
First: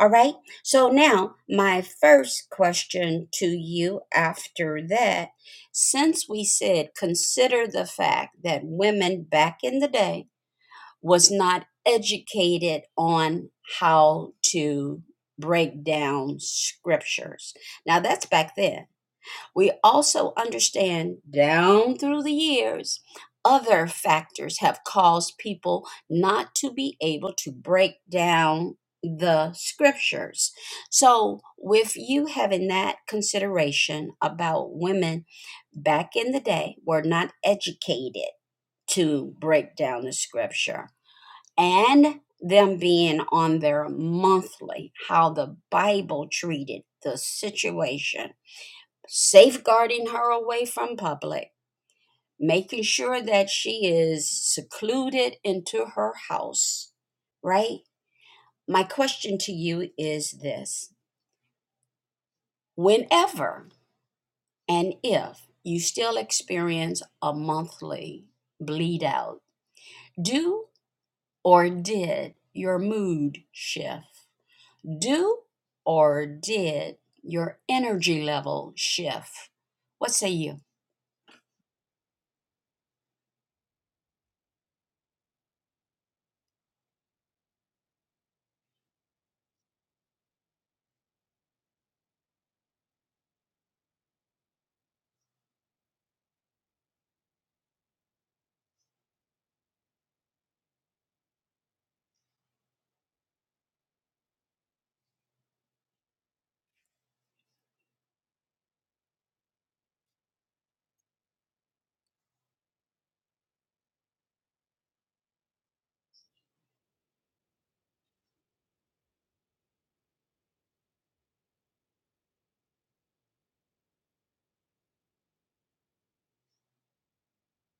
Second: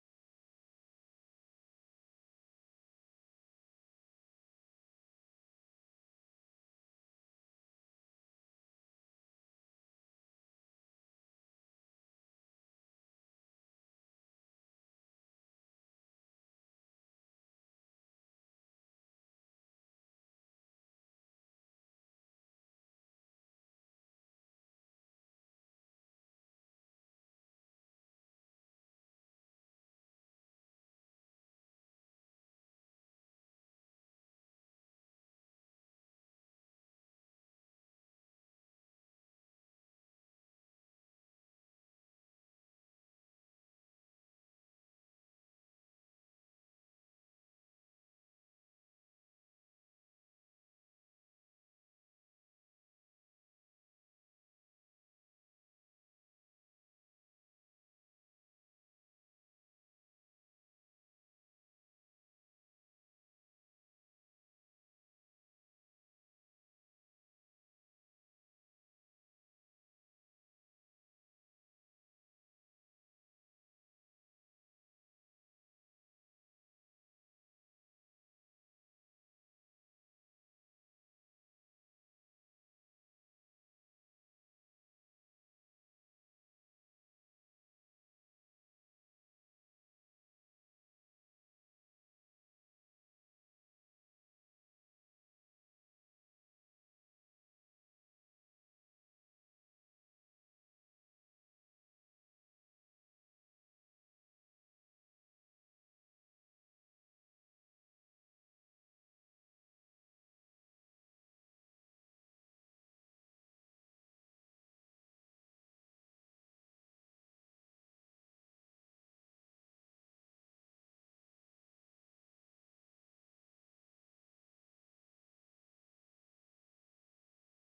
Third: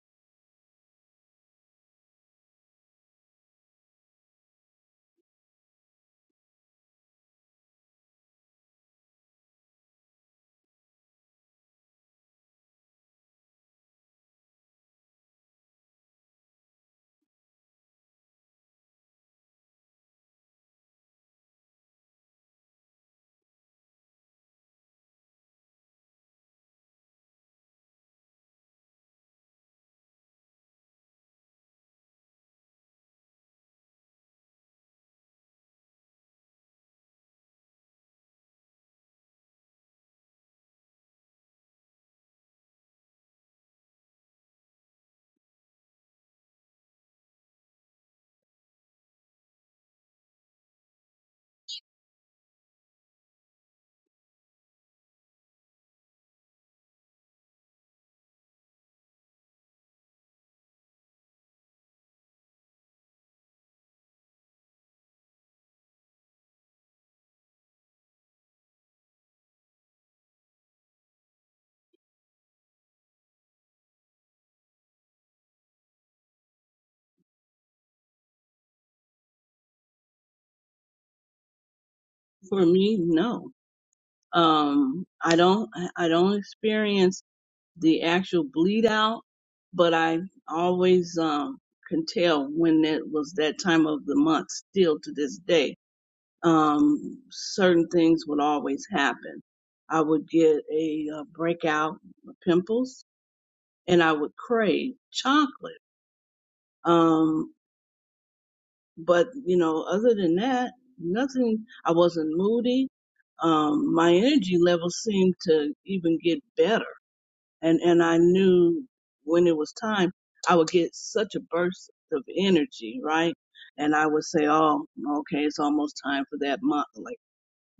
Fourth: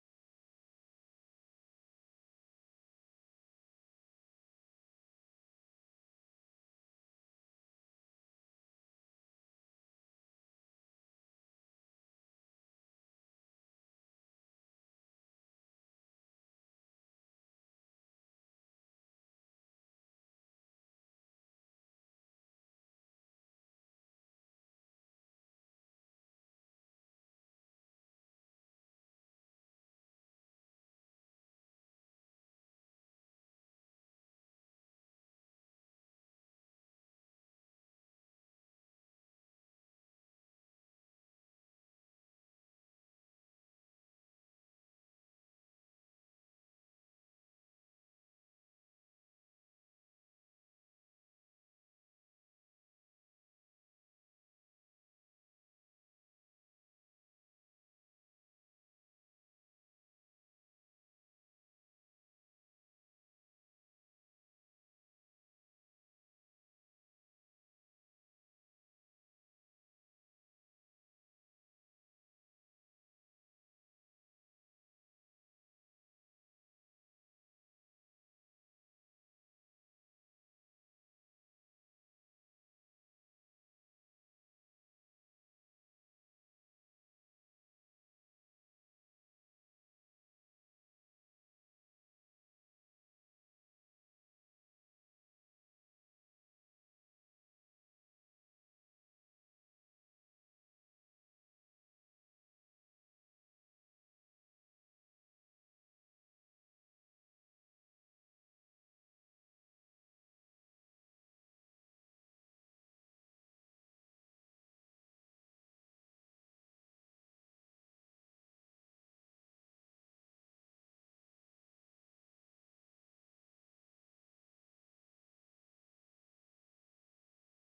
Speaker 1: All right, so now my first question to you after that since we said consider the fact that women back in the day was not educated on how to break down scriptures. Now that's back then we also understand down through the years, other factors have caused people not to be able to break down the scriptures. So, with you having that consideration about women back in the day were not educated to break down the scripture and them being on their monthly, how the Bible treated the situation safeguarding her away from public, making sure that she is secluded into her house, right? My question to you is this whenever and if you still experience a monthly bleed out, do or did your mood shift? Do or did your energy level shift? What say you?
Speaker 3: For me, no. Um, I don't, I I don't experience the actual bleed out, but I always um can tell when it was that time of the month still to this day. Um certain things would always happen. I would get a, uh breakout of pimples and I would crave chocolate. Um but you know other than that nothing I wasn't moody. Um my energy levels seemed to even get better and and I knew when it was time, I would get such a burst of energy, right? And I would say, "Oh, okay, it's almost time for that month." Like,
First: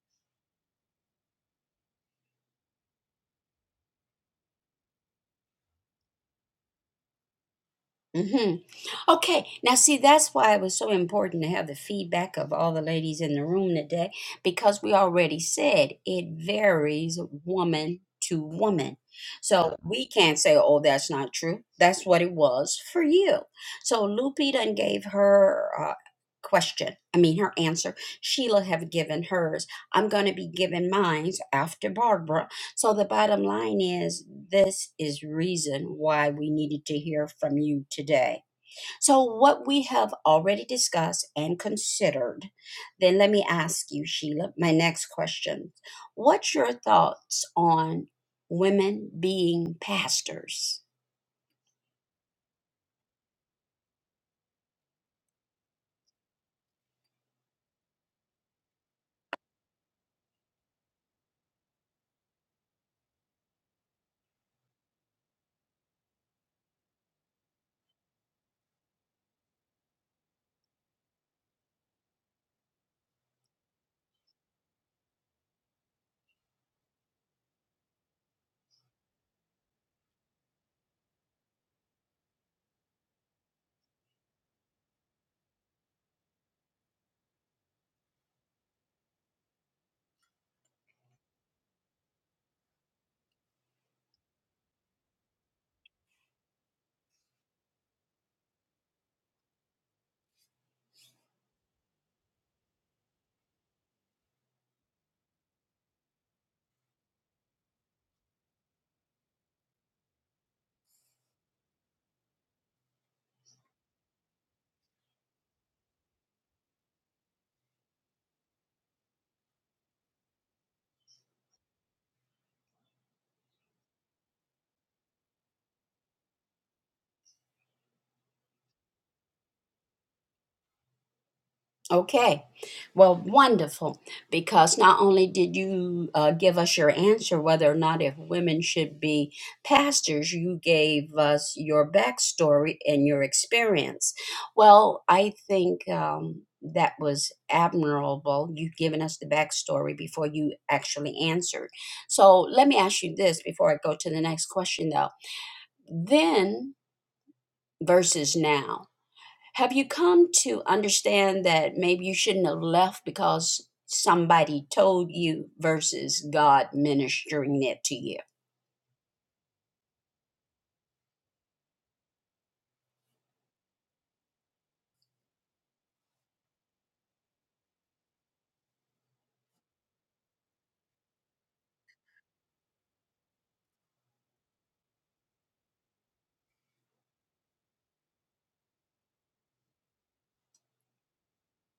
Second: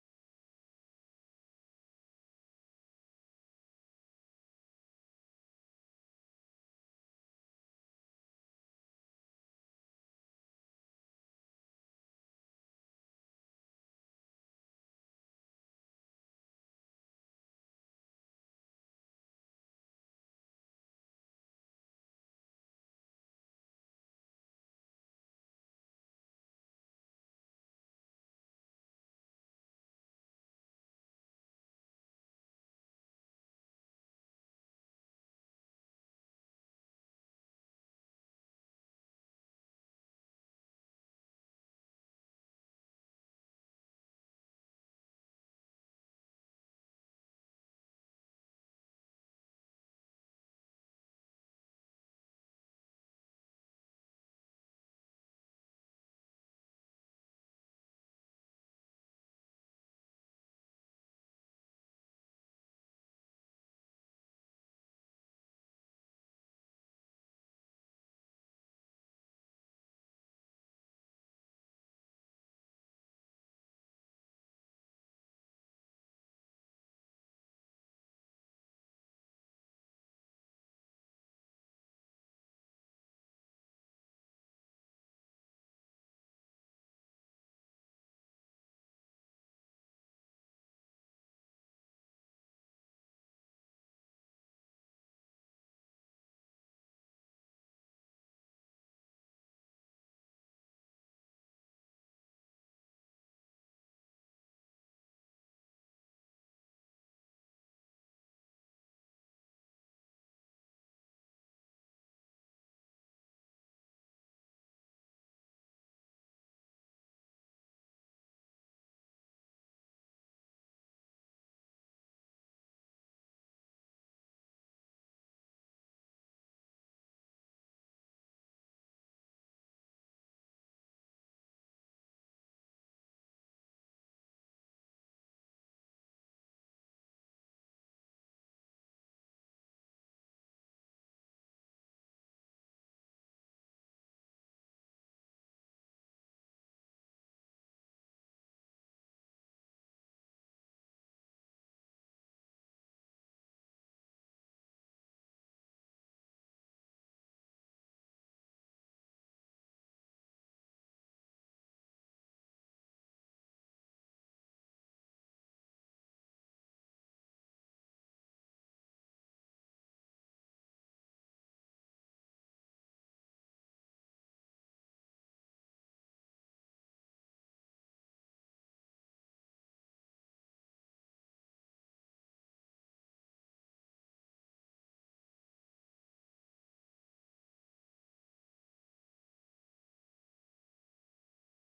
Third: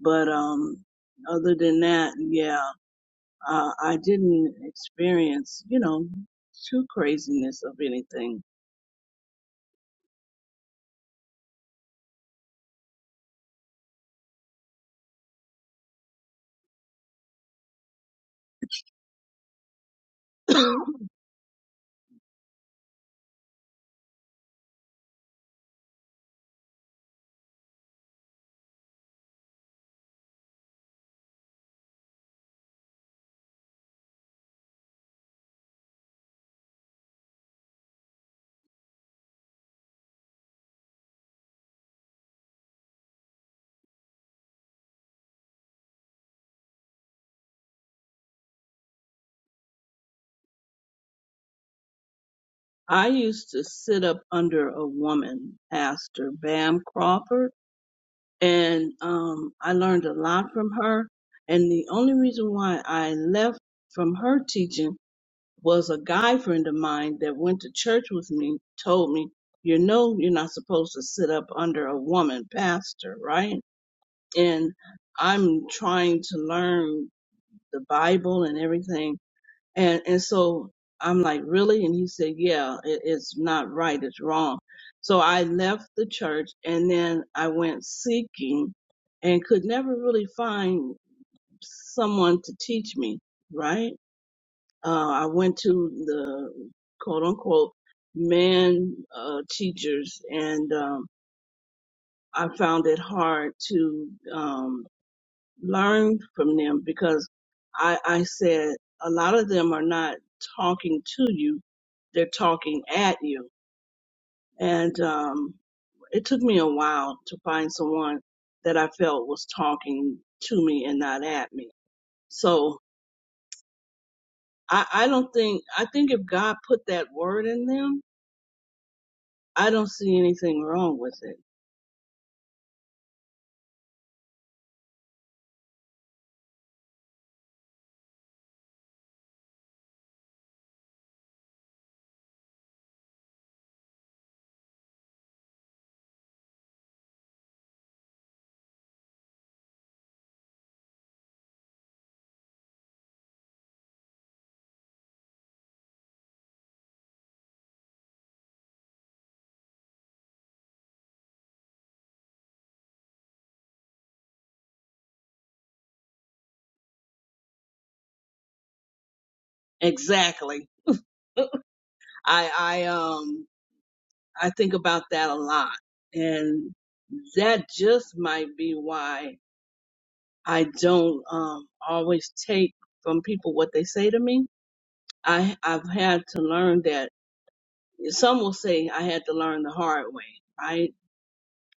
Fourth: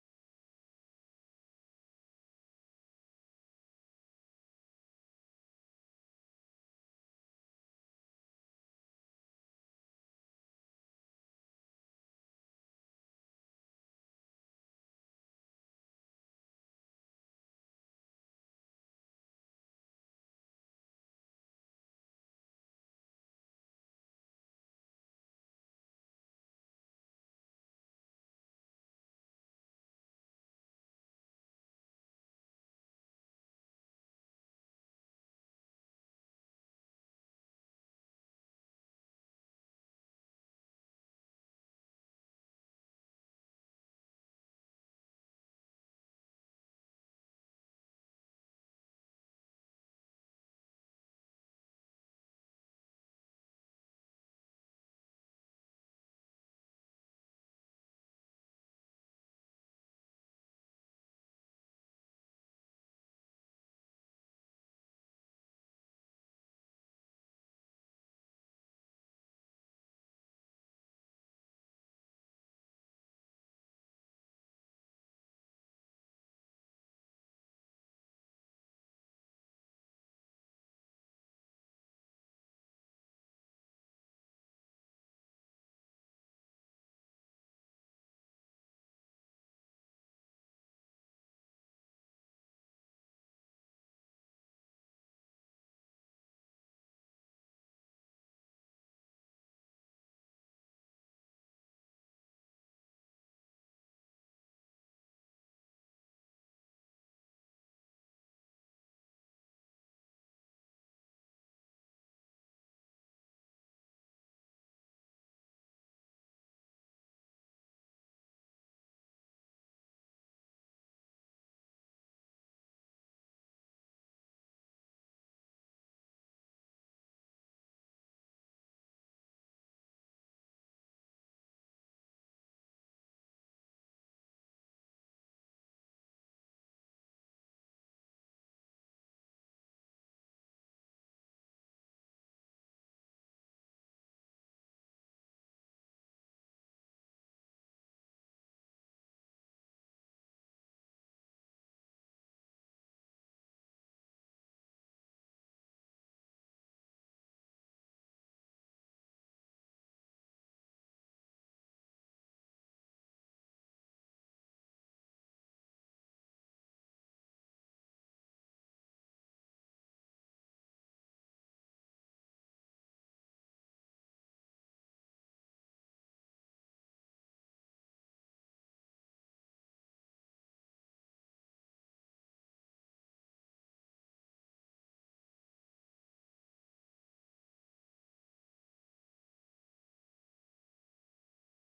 Speaker 3: but um, other than that, yeah, uh, I didn't experience, you know, too craziness of anything. [COUGHS]
Speaker 1: Mm-hmm.
Speaker 3: [CLEARS THROAT]
Speaker 1: Okay, now see, that's why it was so important to have the feedback of all the ladies in the room today because we already said it varies woman to woman. So we can't say, oh, that's not true. That's what it was for you. So Lupe done gave her uh, question, I mean, her answer. Sheila have given hers. I'm going to be giving mine after Barbara. So the bottom line is this is reason why we needed to hear from you today so, what we have already discussed and considered, then let me ask you, Sheila, my next question. What's your thoughts on women being pastors?
Speaker 3: I used to sit up under a woman, Pastor Bam Crawford and um, I learned a lot from her. And the only reason why I left from her teaching was a guy friend of mine that went to church with me told me, you know, you're not supposed to sit up under a woman pastor, right? And I'm trying to learn the Bible and everything and and so I'm like, really? And he said, yeah, it, it's not right. It's wrong. So I left the church and then I went seeking and could never really find someone to teach me, right? Uh, I went to the quote unquote men uh, teachers and um, I found it hard to um, learn from them because I, I said a lot of them are not talking to you, they're talking at you. And um, it took me a while to find someone that I felt was talking to me and not at me. So I, I don't think, I think if God put that word in them, I don't see anything wrong with it.
Speaker 1: Okay. Well, wonderful. Because not only did you uh, give us your answer whether or not if women should be pastors, you gave us your backstory and your experience. Well, I think um, that was admirable. You've given us the backstory before you actually answered. So let me ask you this before I go to the next question, though. Then versus now. Have you come to understand that maybe you shouldn't have left because somebody told you versus God ministering it to you?
Speaker 3: Exactly. [LAUGHS] I, I, um, I think about that a lot. And that just might be why I don't um, always take from people what they say to me. I I've had to learn that some will say I had to learn the hard way, right?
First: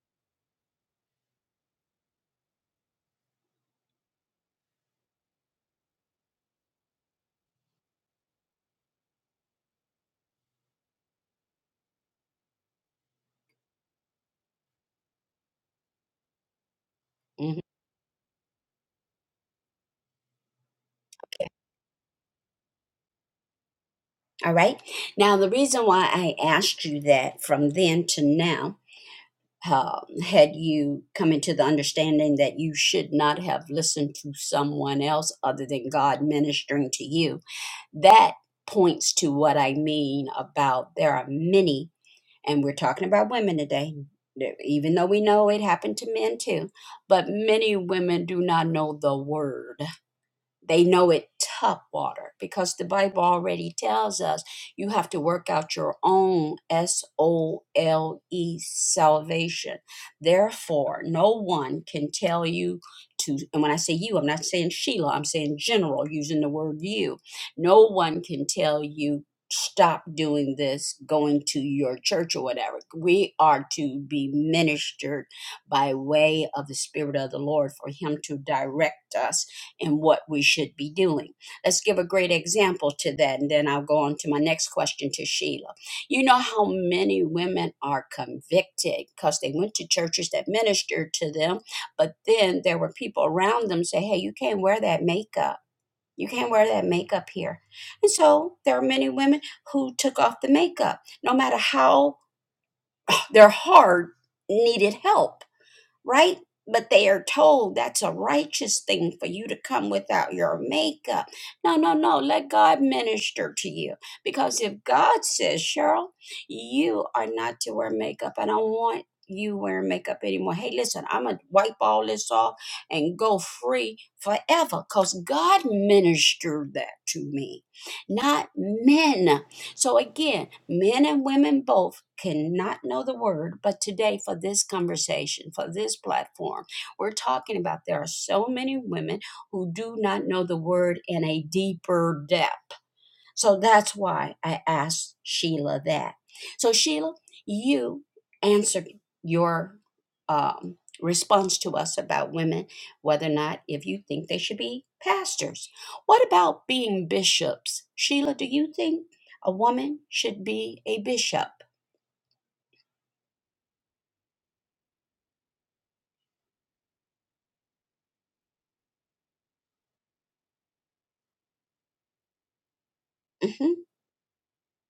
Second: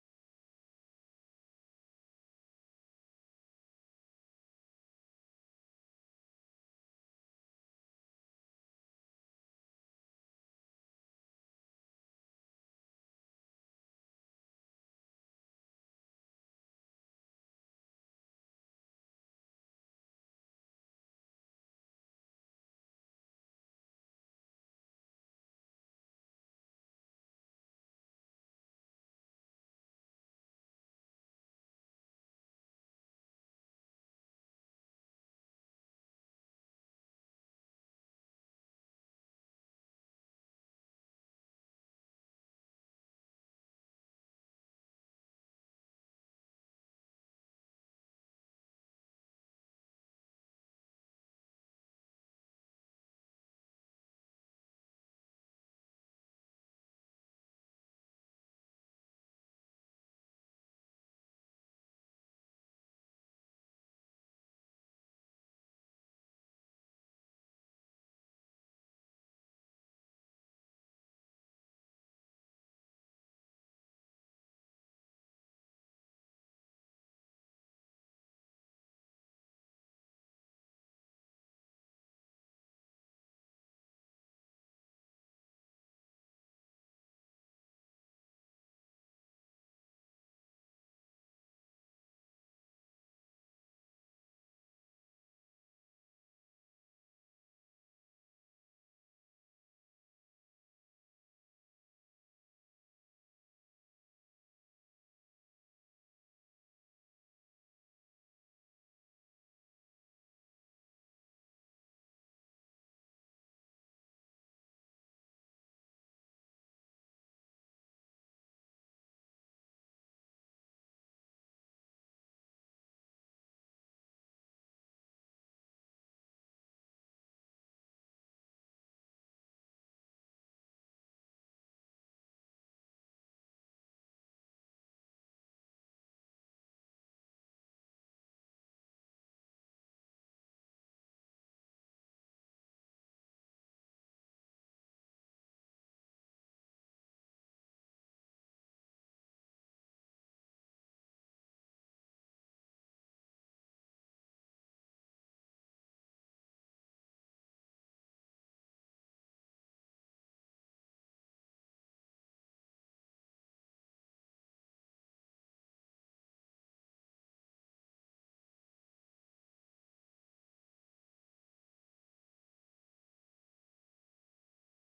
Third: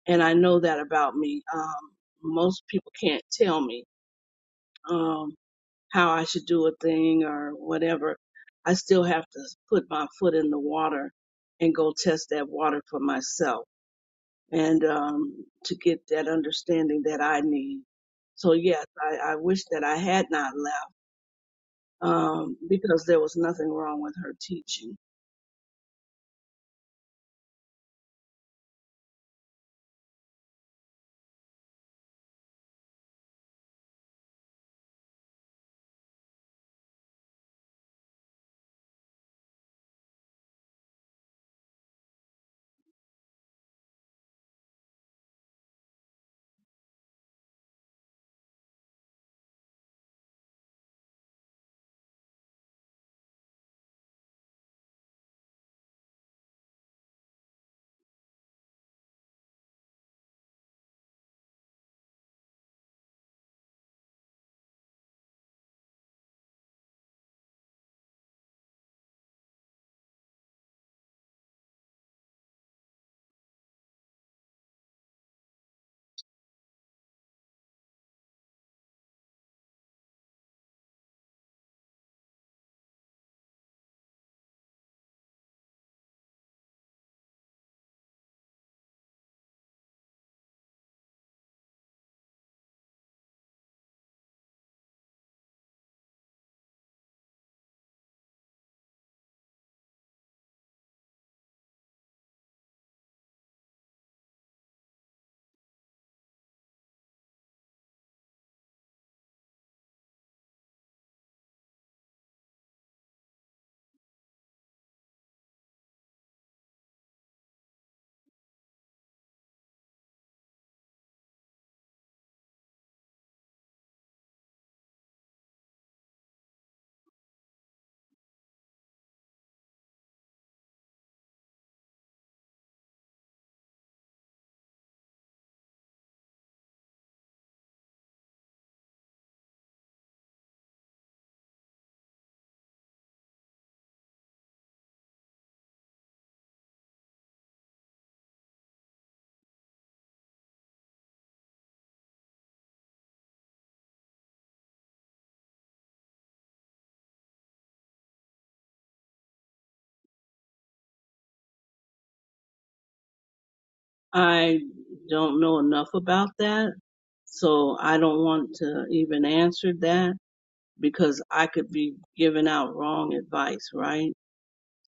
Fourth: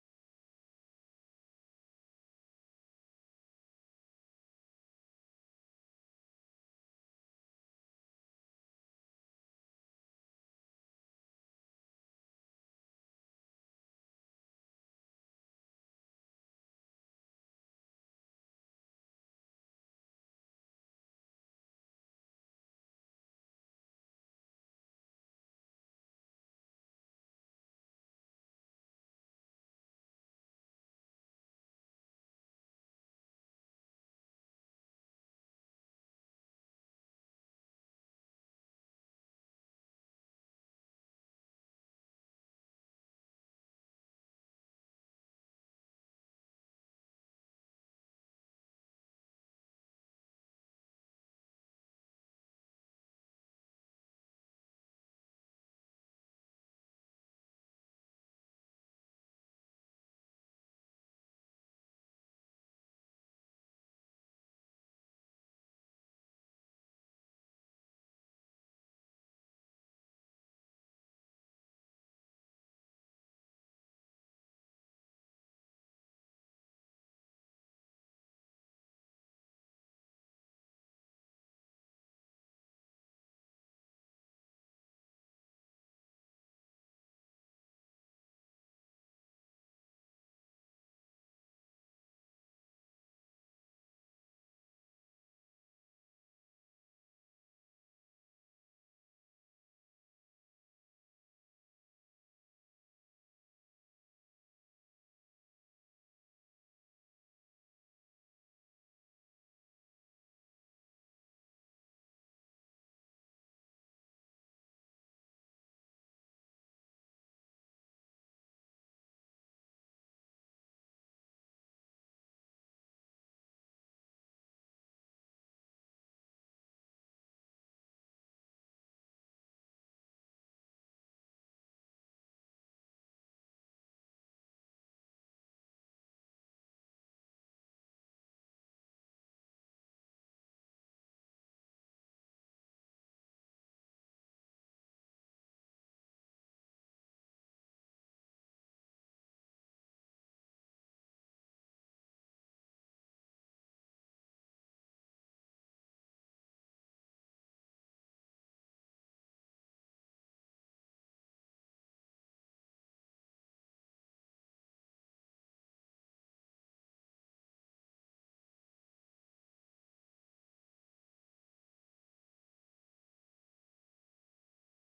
Speaker 3: And I know that about me. Um, most people can't tell me um, how I should do a thing or whatever. I still have to put my foot in the water and go test that water for myself and um, to get that understanding that I
Speaker 1: Mhm.
Speaker 3: need. So yes, I, I wish that I had not left um, because there was nothing wrong with her
Speaker 1: All right.
Speaker 3: teaching.
Speaker 1: Now, the reason why I asked you that from then to now, um, had you come into the understanding that you should not have listened to someone else other than God ministering to you, that points to what I mean about there are many and we're talking about women today even though we know it happened to men too but many women do not know the word they know it tough water because the Bible already tells us you have to work out your own S O L E salvation. Therefore, no one can tell you to, and when I say you, I'm not saying Sheila, I'm saying general, using the word you. No one can tell you stop doing this, going to your church or whatever. We are to be ministered by way of the Spirit of the Lord for Him to direct us and what we should be doing. Let's give a great example to that, and then I'll go on to my next question to Sheila. You know how many women are convicted because they went to churches that ministered to them, but then there were people around them say, "Hey, you can't wear that makeup. You can't wear that makeup here." And so there are many women who took off the makeup, no matter how their heart needed help right? But they are told that's a righteous thing for you to come without your makeup. No, no, no. Let God minister to you. Because if God says, Cheryl, you are not to wear makeup, I don't want you wearing makeup anymore. Hey, listen, I'm going to wipe all this off and go free forever because God ministered that to me, not men. So again, men and women both cannot know the word, but today for this conversation, for this platform, we're talking about there are so many women who do not know the word in a deeper depth. So that's why I asked Sheila that. So, Sheila, you answered your um, response to us about women, whether or not if you think they should be pastors. What about being bishops? Sheila, do you think a woman should be a bishop?
Speaker 3: I don't know enough about that, so I don't want to even answer that because I could be giving out wrong advice,
Speaker 1: hmm
Speaker 3: right?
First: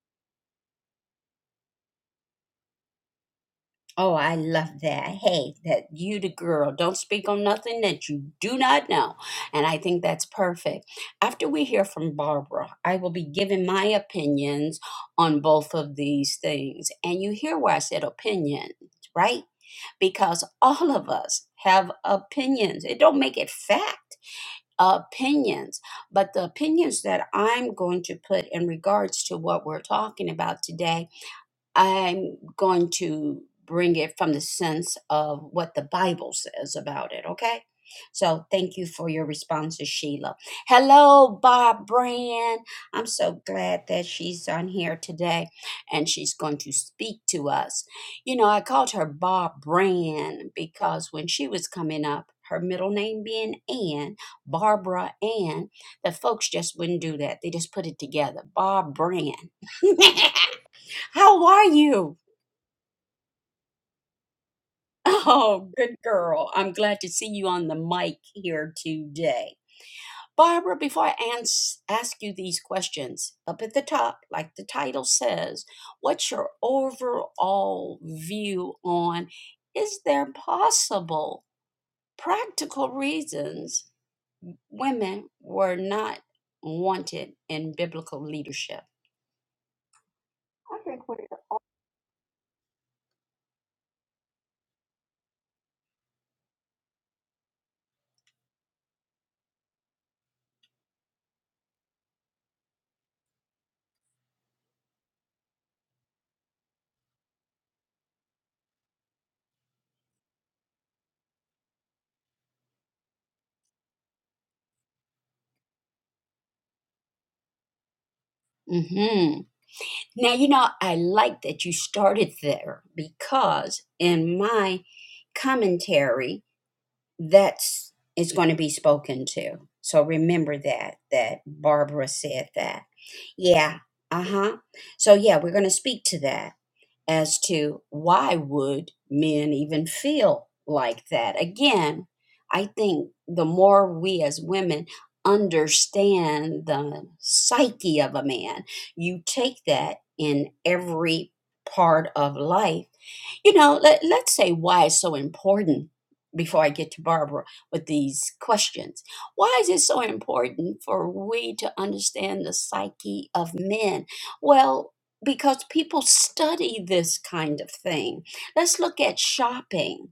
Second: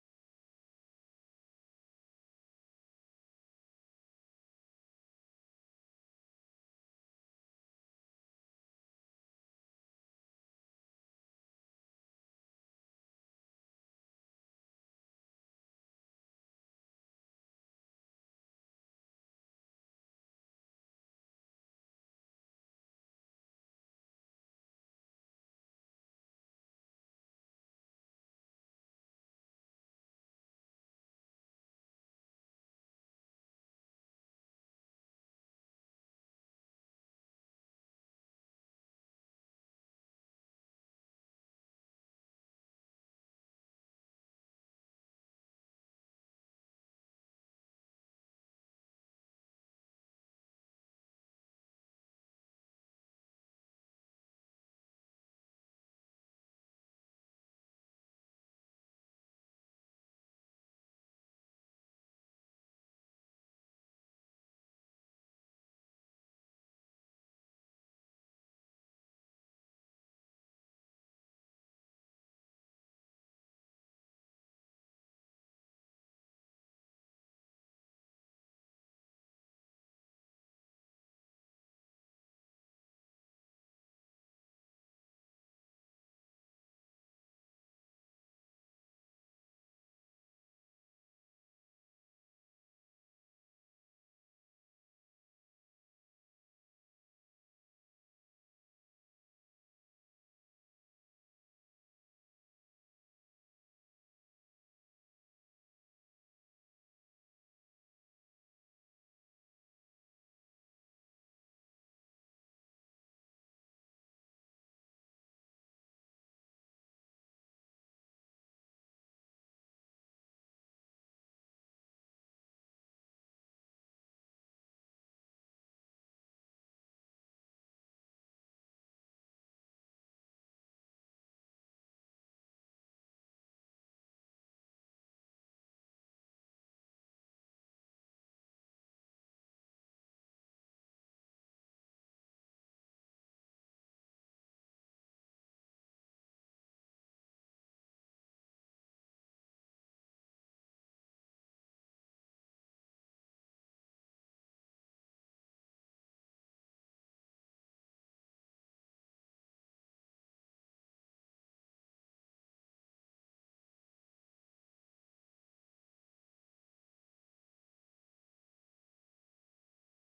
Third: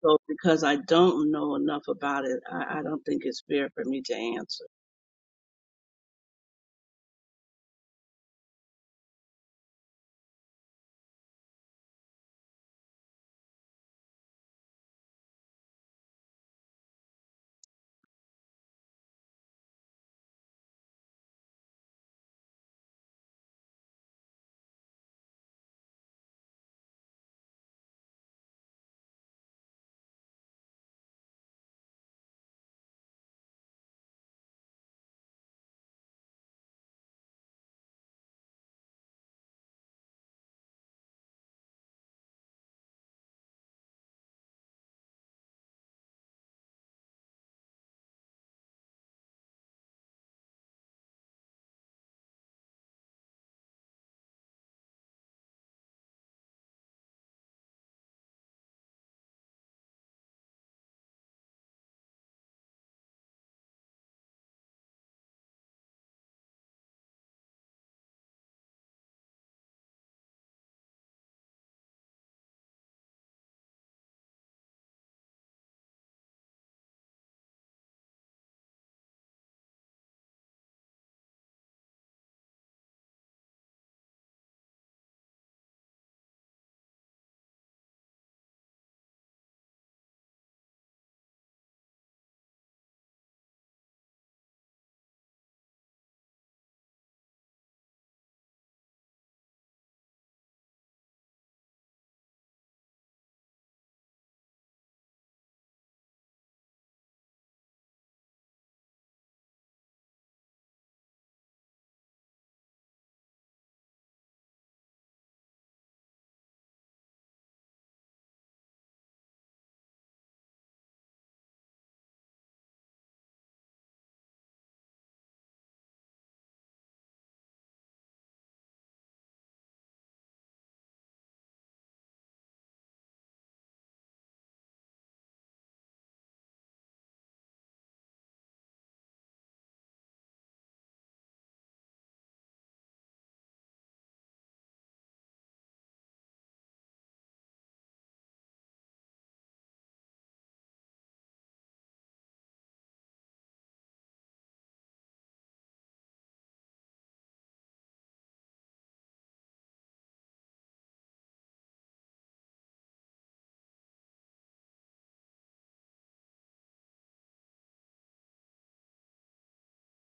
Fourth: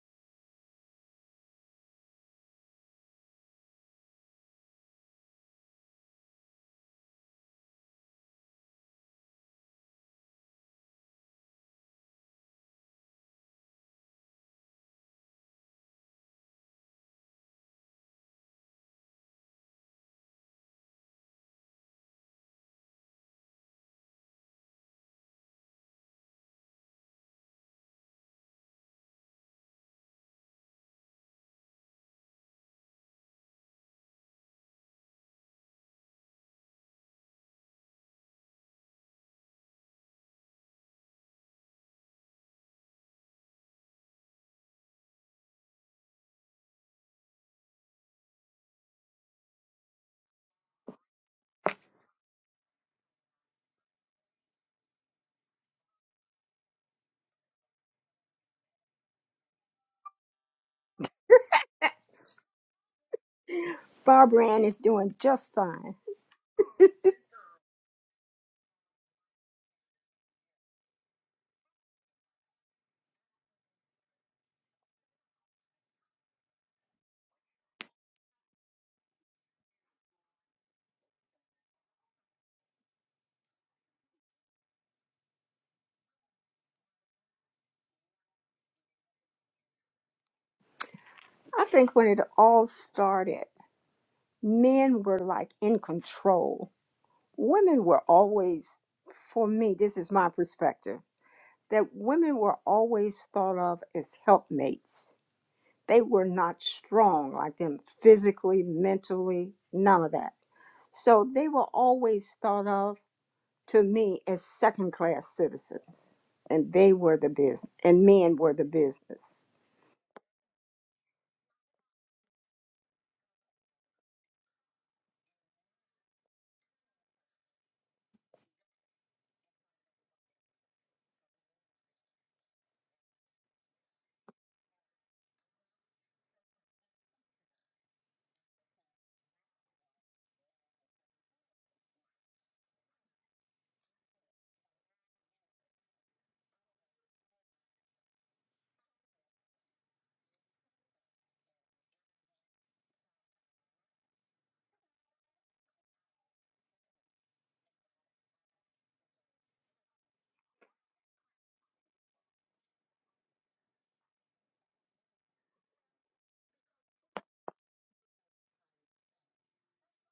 Speaker 3: So because I don't know enough about it, I, I don't think it's fair for me to
Speaker 1: Oh, I
Speaker 3: answer.
Speaker 1: love that. Hey, that you the girl. Don't speak on nothing that you do not know. And I think that's perfect. After we hear from Barbara, I will be giving my opinions on both of these things. And you hear where I said opinions, right? Because all of us have opinions. It don't make it fact. Opinions, but the opinions that I'm going to put in regards to what we're talking about today I'm going to bring it from the sense of what the Bible says about it, okay? So thank you for your responses, Sheila. Hello, Bob Brand. I'm so glad that she's on here today and she's going to speak to us. You know, I called her Bob Brand because when she was coming up, her middle name being Ann, Barbara Ann, the folks just wouldn't do that. They just put it together. Bob Brand. [LAUGHS] How are you?
Speaker 4: Barbara Ann is
Speaker 1: [LAUGHS]
Speaker 4: doing just
Speaker 1: Oh,
Speaker 4: fine.
Speaker 1: good girl. I'm glad to see you on the mic here today. Barbara, before I ans- ask you these questions, up at the top, like the title says, what's your overall view on is there possible practical reasons women were not wanted in biblical leadership?
Speaker 4: I think when it all started, men were like in control. Women were always, for me, this is my perspective, that women were always thought of as helpmates. They were not strong like them physically, mentally, none of that. So they were always thought of to me as second class citizens. And they were the business, and men were the business.
Speaker 1: hmm Now, you know, I like that you started there because in my commentary, that's is going to be spoken to. So remember that that Barbara said that. Yeah. Uh-huh. So yeah, we're going to speak to that as to why would men even feel like that again i think the more we as women understand the psyche of a man you take that in every part of life you know let, let's say why it's so important before i get to barbara with these questions why is it so important for we to understand the psyche of men well because people study this kind of thing. Let's look at shopping.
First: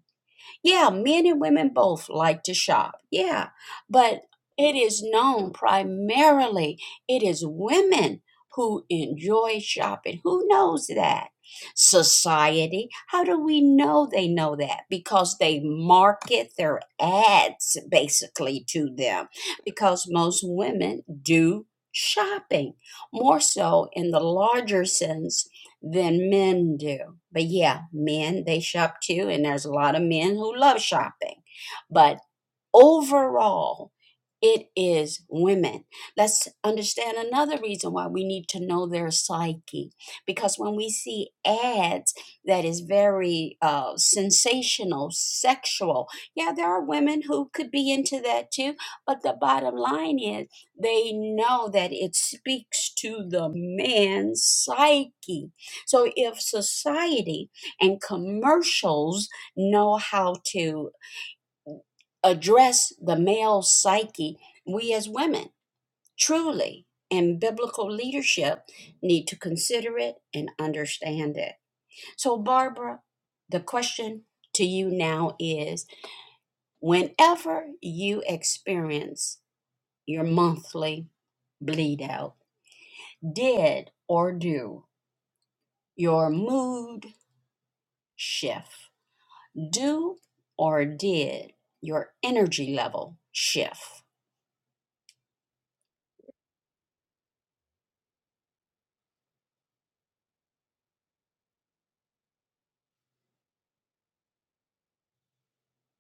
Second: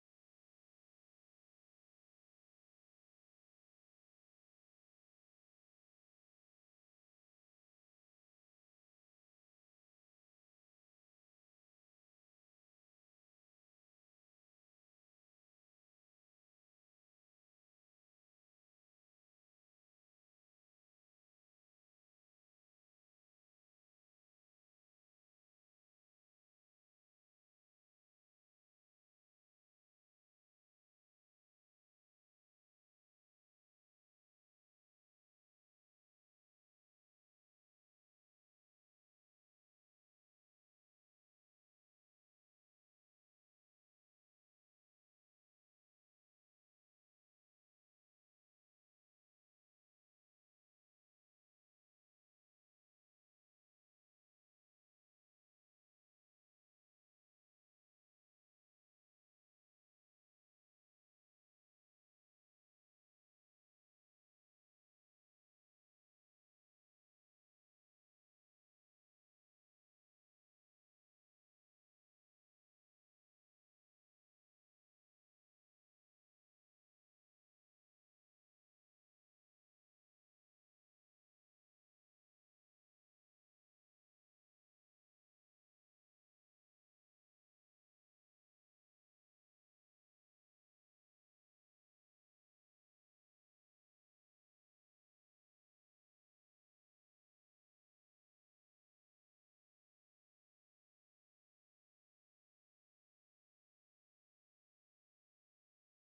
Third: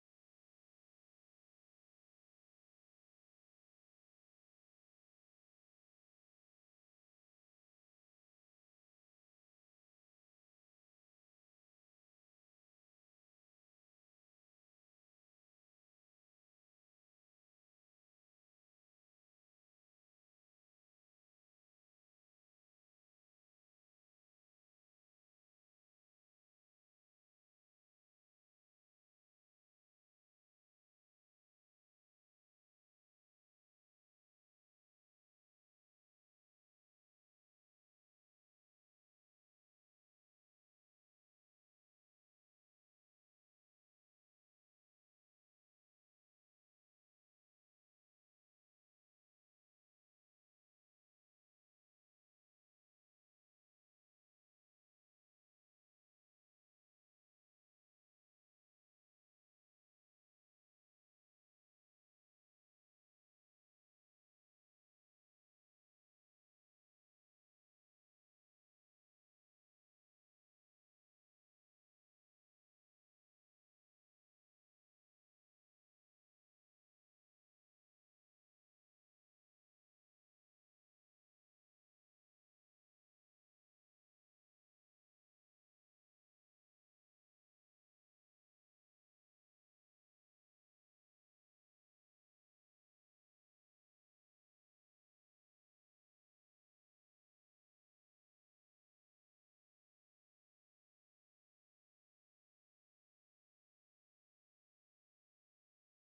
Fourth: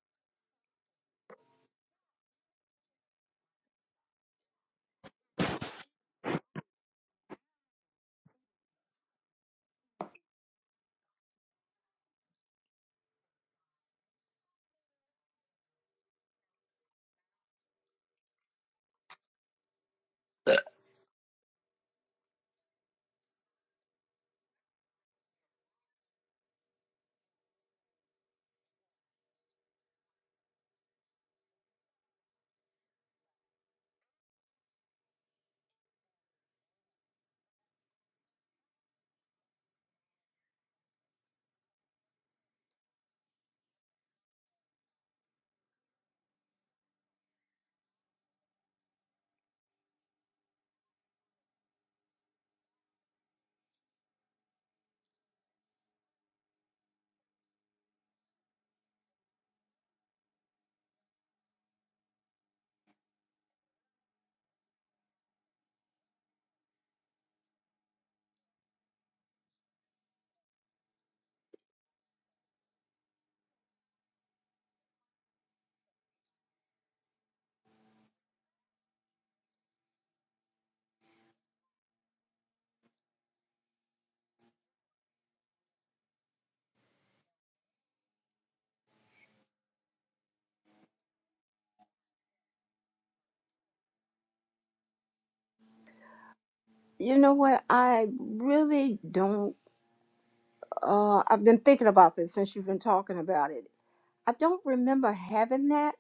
Speaker 1: Yeah, men and women both like to shop. Yeah. But it is known primarily it is women who enjoy shopping. Who knows that? Society. How do we know they know that? Because they market their ads basically to them because most women do shopping more so in the larger sense than men do. But yeah, men, they shop too, and there's a lot of men who love shopping. But overall it is women let's understand another reason why we need to know their psyche because when we see ads that is very uh, sensational sexual yeah there are women who could be into that too but the bottom line is they know that it speaks to the man's psyche so if society and commercials know how to address the male psyche, we as women truly in biblical leadership need to consider it and understand it. So, Barbara, the question to you now is whenever you experience your monthly bleed out, did or do your mood shift? Do or did your energy level shift?
Speaker 4: You know what? I really don't. Uh, I've been thinking about this since you've been talking about it. I don't remember having that.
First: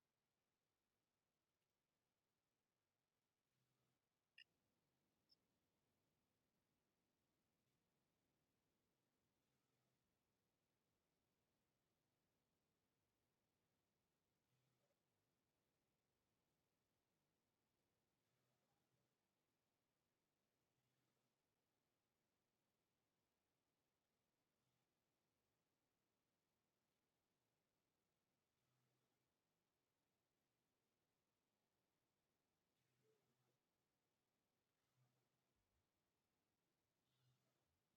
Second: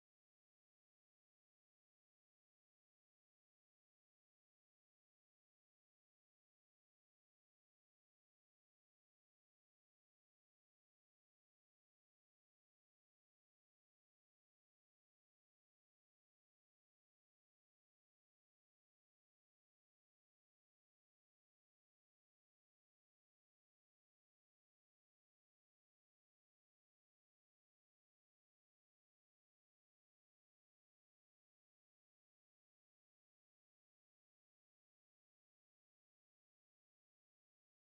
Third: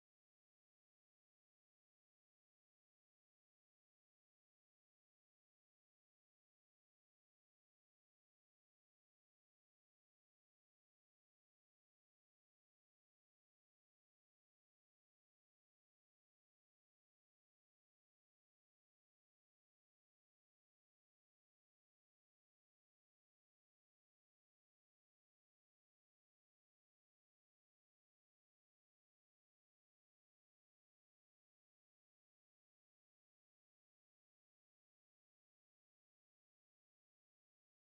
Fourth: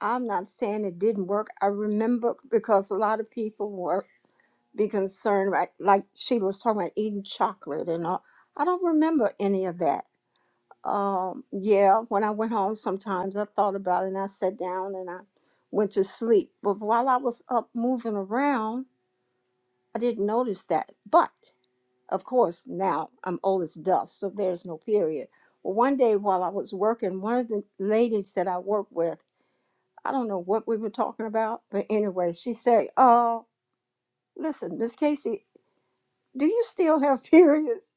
Speaker 4: I'm not saying it didn't work. I remember because a lot of people were be concerned, right? Like she was talking about eating chocolate and all. I don't remember any of that. Um, yeah, when I went home, sometimes I thought about it and I sat down and I went to sleep. But while I was up moving around, I didn't notice that. But Of course, now I'm old as dust, so there's no period. Well, one day while I was working, one of the ladies that I work with, I don't know what we were talking about, but anyway, she said, Oh, listen, Miss Casey, do you still have [LAUGHS] periods?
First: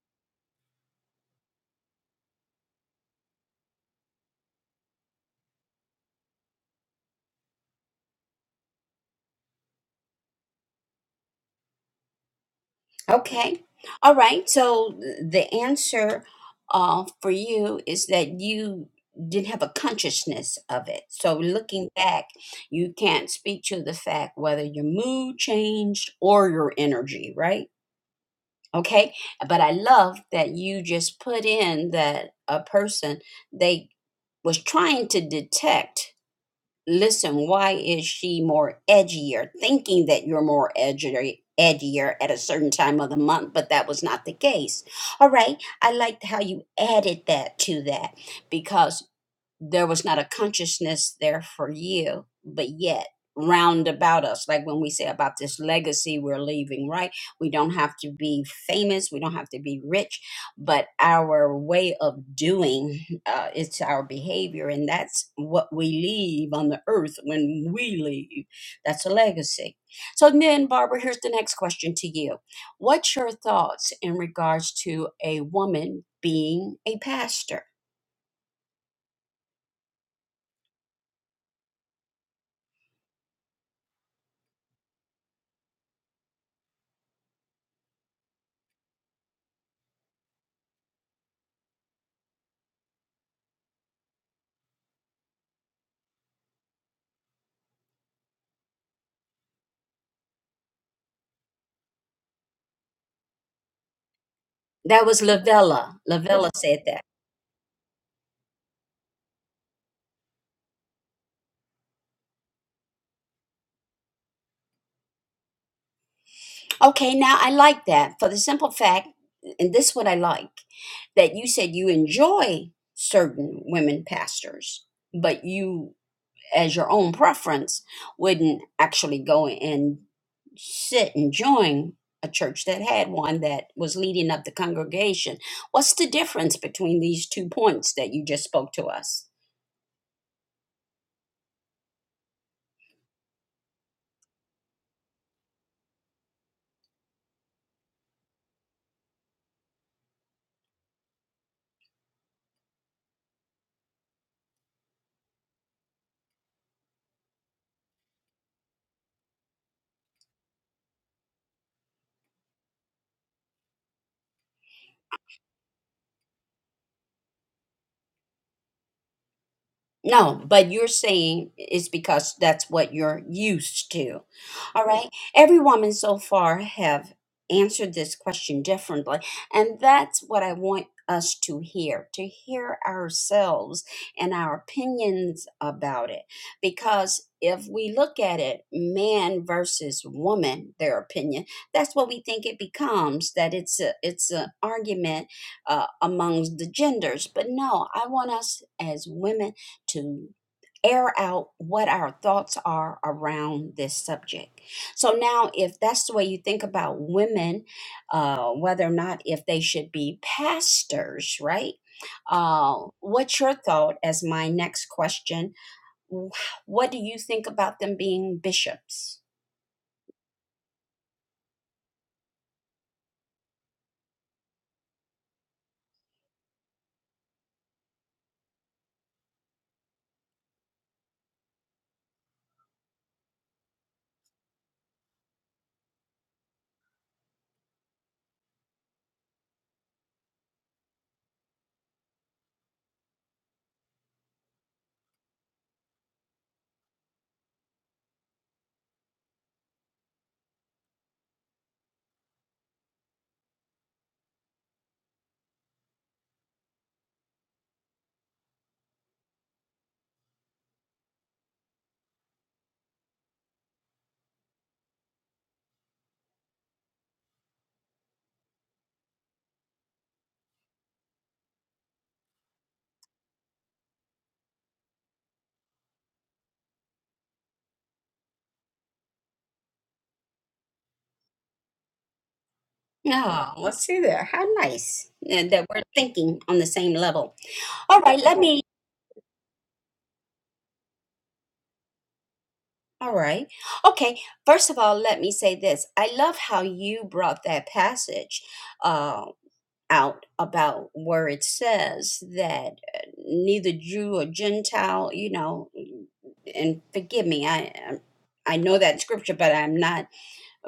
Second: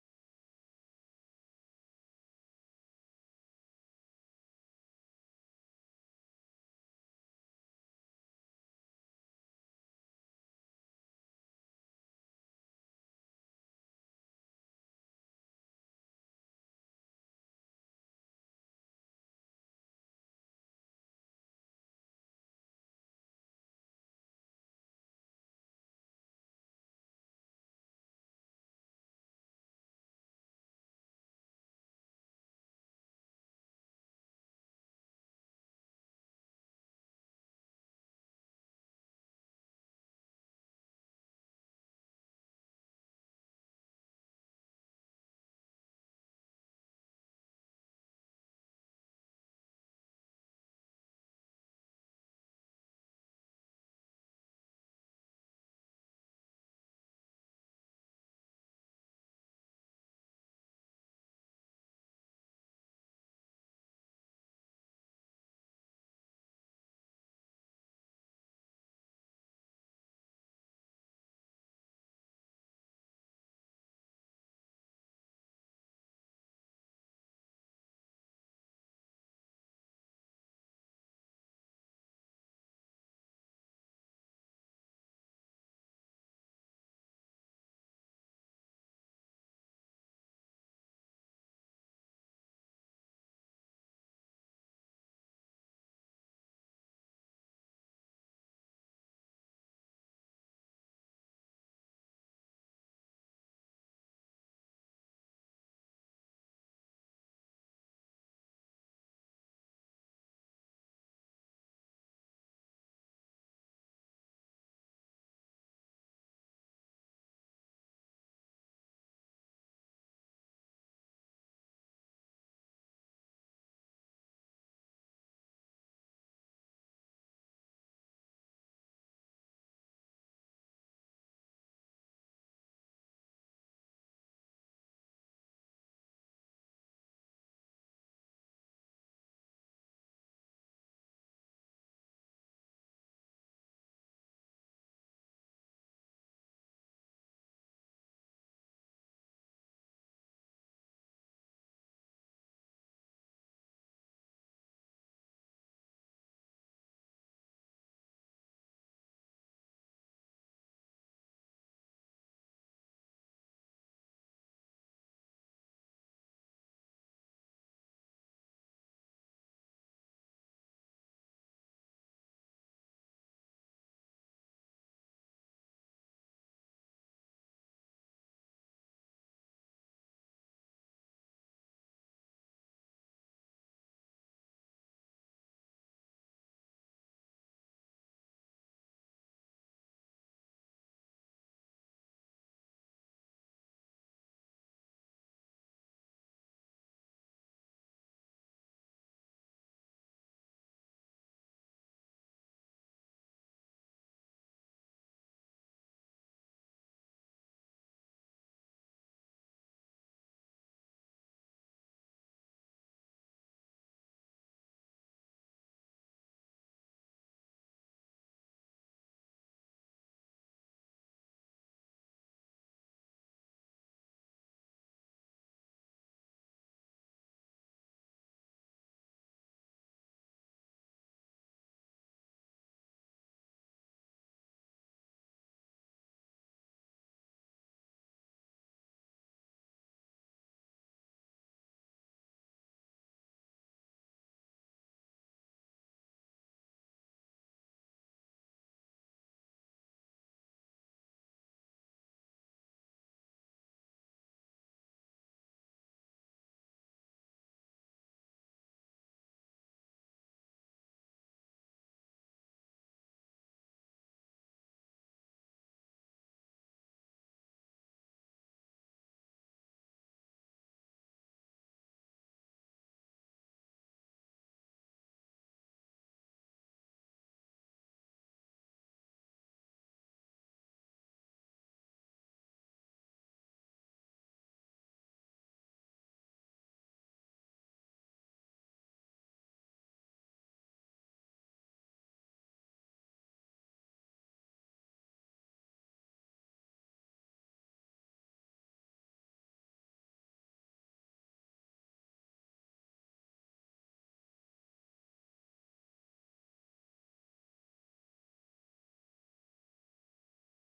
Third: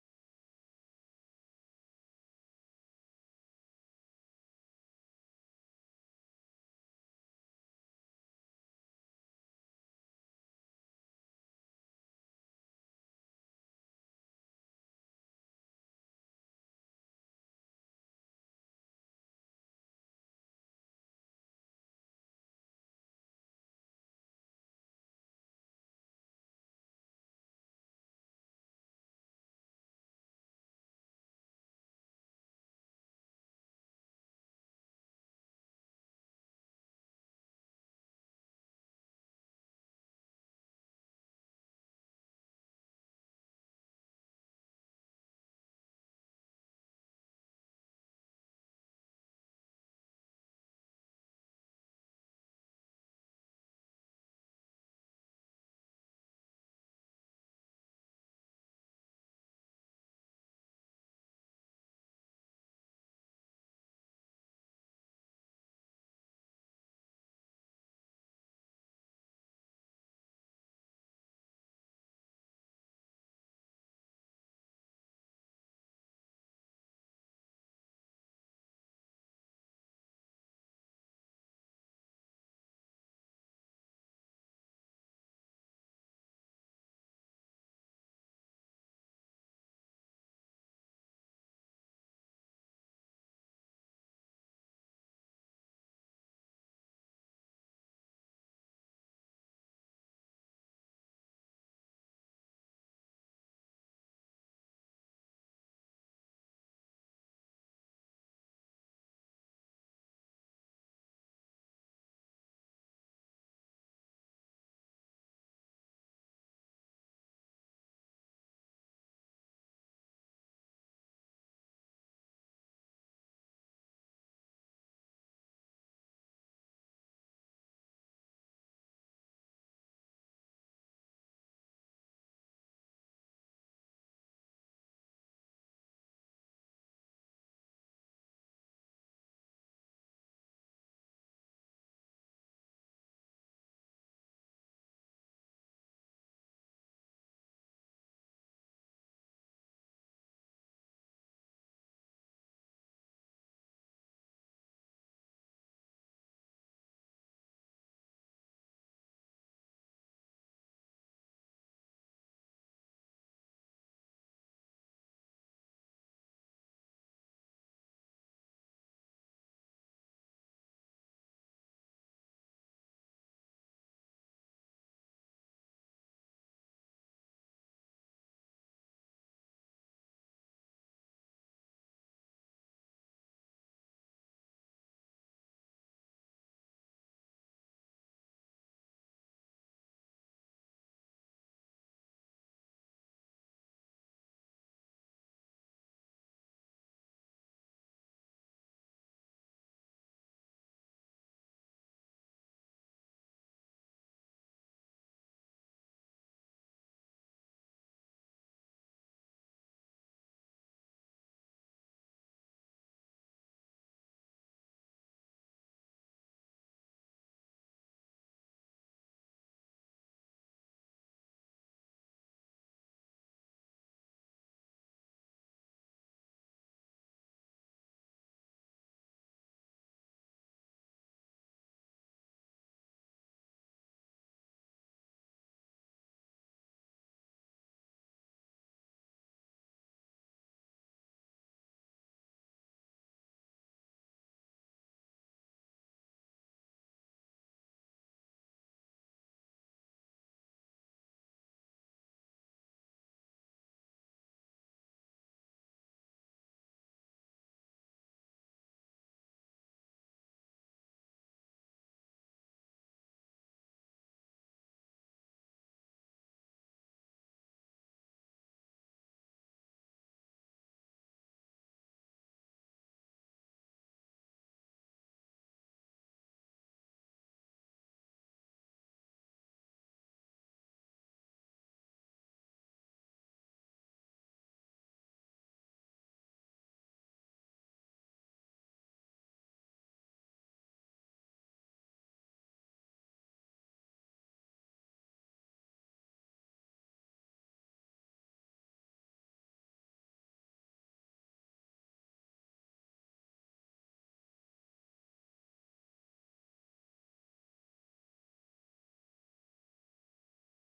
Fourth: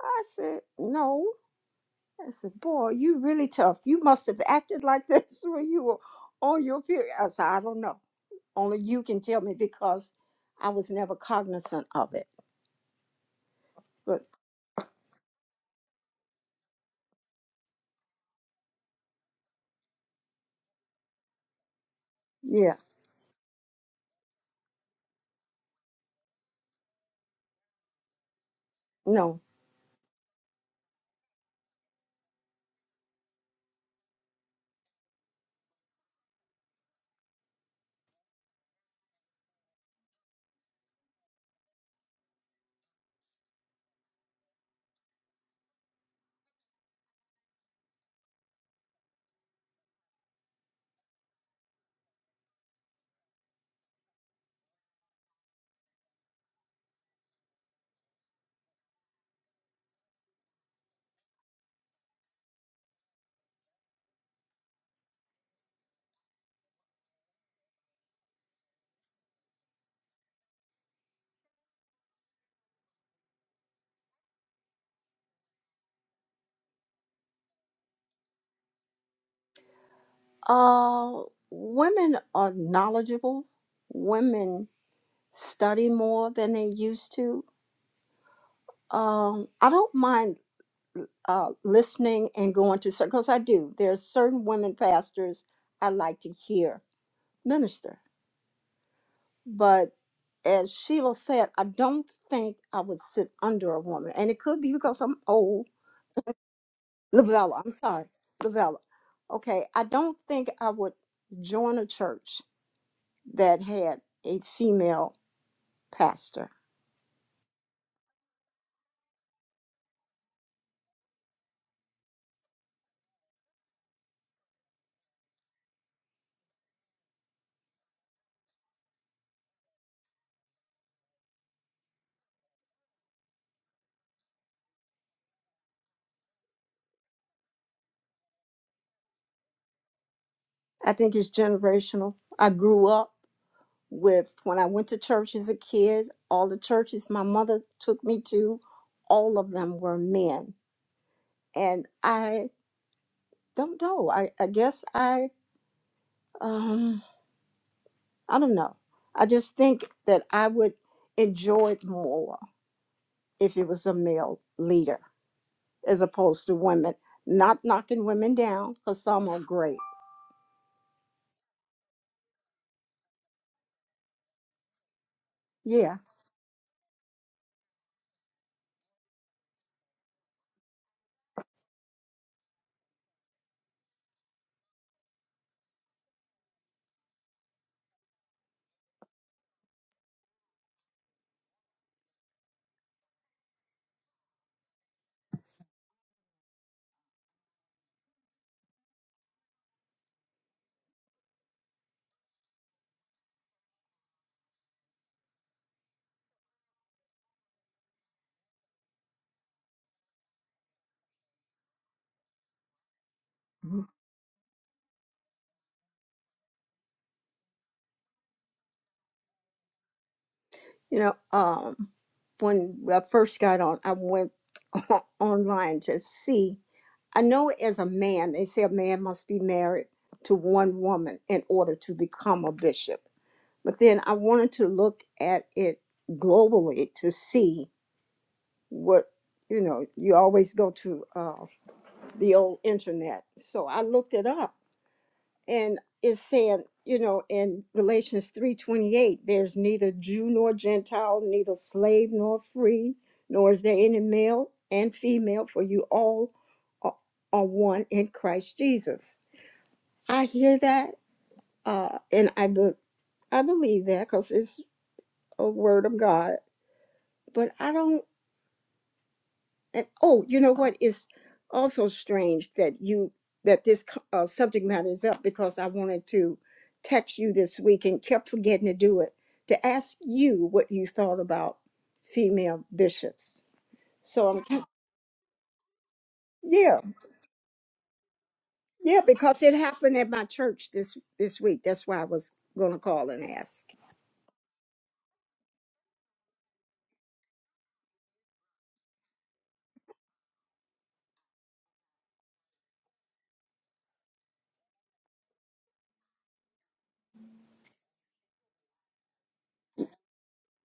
Speaker 4: I said, No. I said, Boy, you really tough. You must have acted like this [LAUGHS] when you were on your period. I said, I don't know. Only you can tell me because I was never cognizant of it.
Speaker 1: Okay. All
Speaker 4: But
Speaker 1: right. So th- the answer uh, for you is that you didn't have a consciousness of it. So looking back,
Speaker 4: yeah,
Speaker 1: you can't speak to the fact whether your mood changed or your energy, right? Okay.
Speaker 4: no.
Speaker 1: But I love that you just put in that a person they was trying to detect listen, why is she more edgier? Thinking that you're more edgier edgier at a certain time of the month, but that was not the case. All right. I liked how you added that to that because there was not a consciousness there for you, but yet round about us, like when we say about this legacy we're leaving, right? We don't have to be famous, we don't have to be rich, but our way of doing, uh, it's our behavior, and that's what we leave on the earth when we leave. That's a legacy. So then, Barbara, here's the next question to you. What's your thoughts in regards to a woman being a pastor?
Speaker 4: Uh, women are knowledgeable. Women study more than they used to. Um, I don't mind uh, listening and going to certain, because I do. There are certain women pastors I like to hear minister. But as Sheila said, I don't think I would sit under a woman. And it could be because
Speaker 1: That
Speaker 4: I'm
Speaker 1: was
Speaker 4: old.
Speaker 1: Lavella. Lavella said that.
Speaker 4: Lavella, I'm sorry. Lavella. Okay, I don't think I would join a church that had a female pastor.
Speaker 1: Okay, now I like that for the simple fact, and this is what I like, that you said you enjoy certain women pastors, but you as your own preference wouldn't actually go and sit and join a church that had one that was leading up the congregation. What's the difference between these two points that you just spoke to us?
Speaker 4: I think it's generational. I grew up with when I went to church as a kid, all the churches my mother took me to, all of them were men. And I don't know. I, I guess I um I don't know. I just think that I would enjoy it more if it was a male leader as opposed to women. Not knocking women down, because some are great.
Speaker 1: No, but you're saying it's because that's what you're used to. All right. Every woman
Speaker 4: Yeah.
Speaker 1: so far have answered this question differently. And that's what I want us to hear, to hear ourselves and our opinions about it. Because if we look at it, man versus woman, their opinion, that's what we think it becomes, that it's a it's an argument uh, amongst the genders. But no, I want us as women to air out what our thoughts are around this subject. So now, if that's the way you think about women, uh, whether or not if they should be pastors, right? Uh, what's your thought as my next question what do you think about them being bishops?
Speaker 4: You know, um, when I first got on, I went [LAUGHS] online to see. I know as a man, they say a man must be married to one woman in order to become a bishop. But then I wanted to look at it globally to see what, you know, you always go to uh, the old internet. So I looked it up and is saying, you know, in Galatians 3:28, there's neither Jew nor Gentile, neither slave nor free, nor is there any male and female, for you all are, are one in Christ Jesus. I hear that, uh, and I be- I believe that because it's a word of God. But I don't. And oh, you know what is also strange that you that this co- uh, subject matter is up because I wanted to text you this week and kept forgetting to do it to ask you what you thought about female bishops.
Speaker 1: Oh, let's see there.
Speaker 4: So I'm
Speaker 1: How
Speaker 4: kin-
Speaker 1: nice uh, that we're thinking on the
Speaker 4: yeah
Speaker 1: same level. All right, let me.
Speaker 4: yeah because it happened at my church this this week. That's why I was going to call
Speaker 1: All
Speaker 4: and
Speaker 1: right.
Speaker 4: ask.
Speaker 1: Okay. First of all, let me say this. I love how you brought that passage. uh, out about where it says that uh, neither Jew or Gentile, you know, and forgive me, I I know that scripture, but I'm not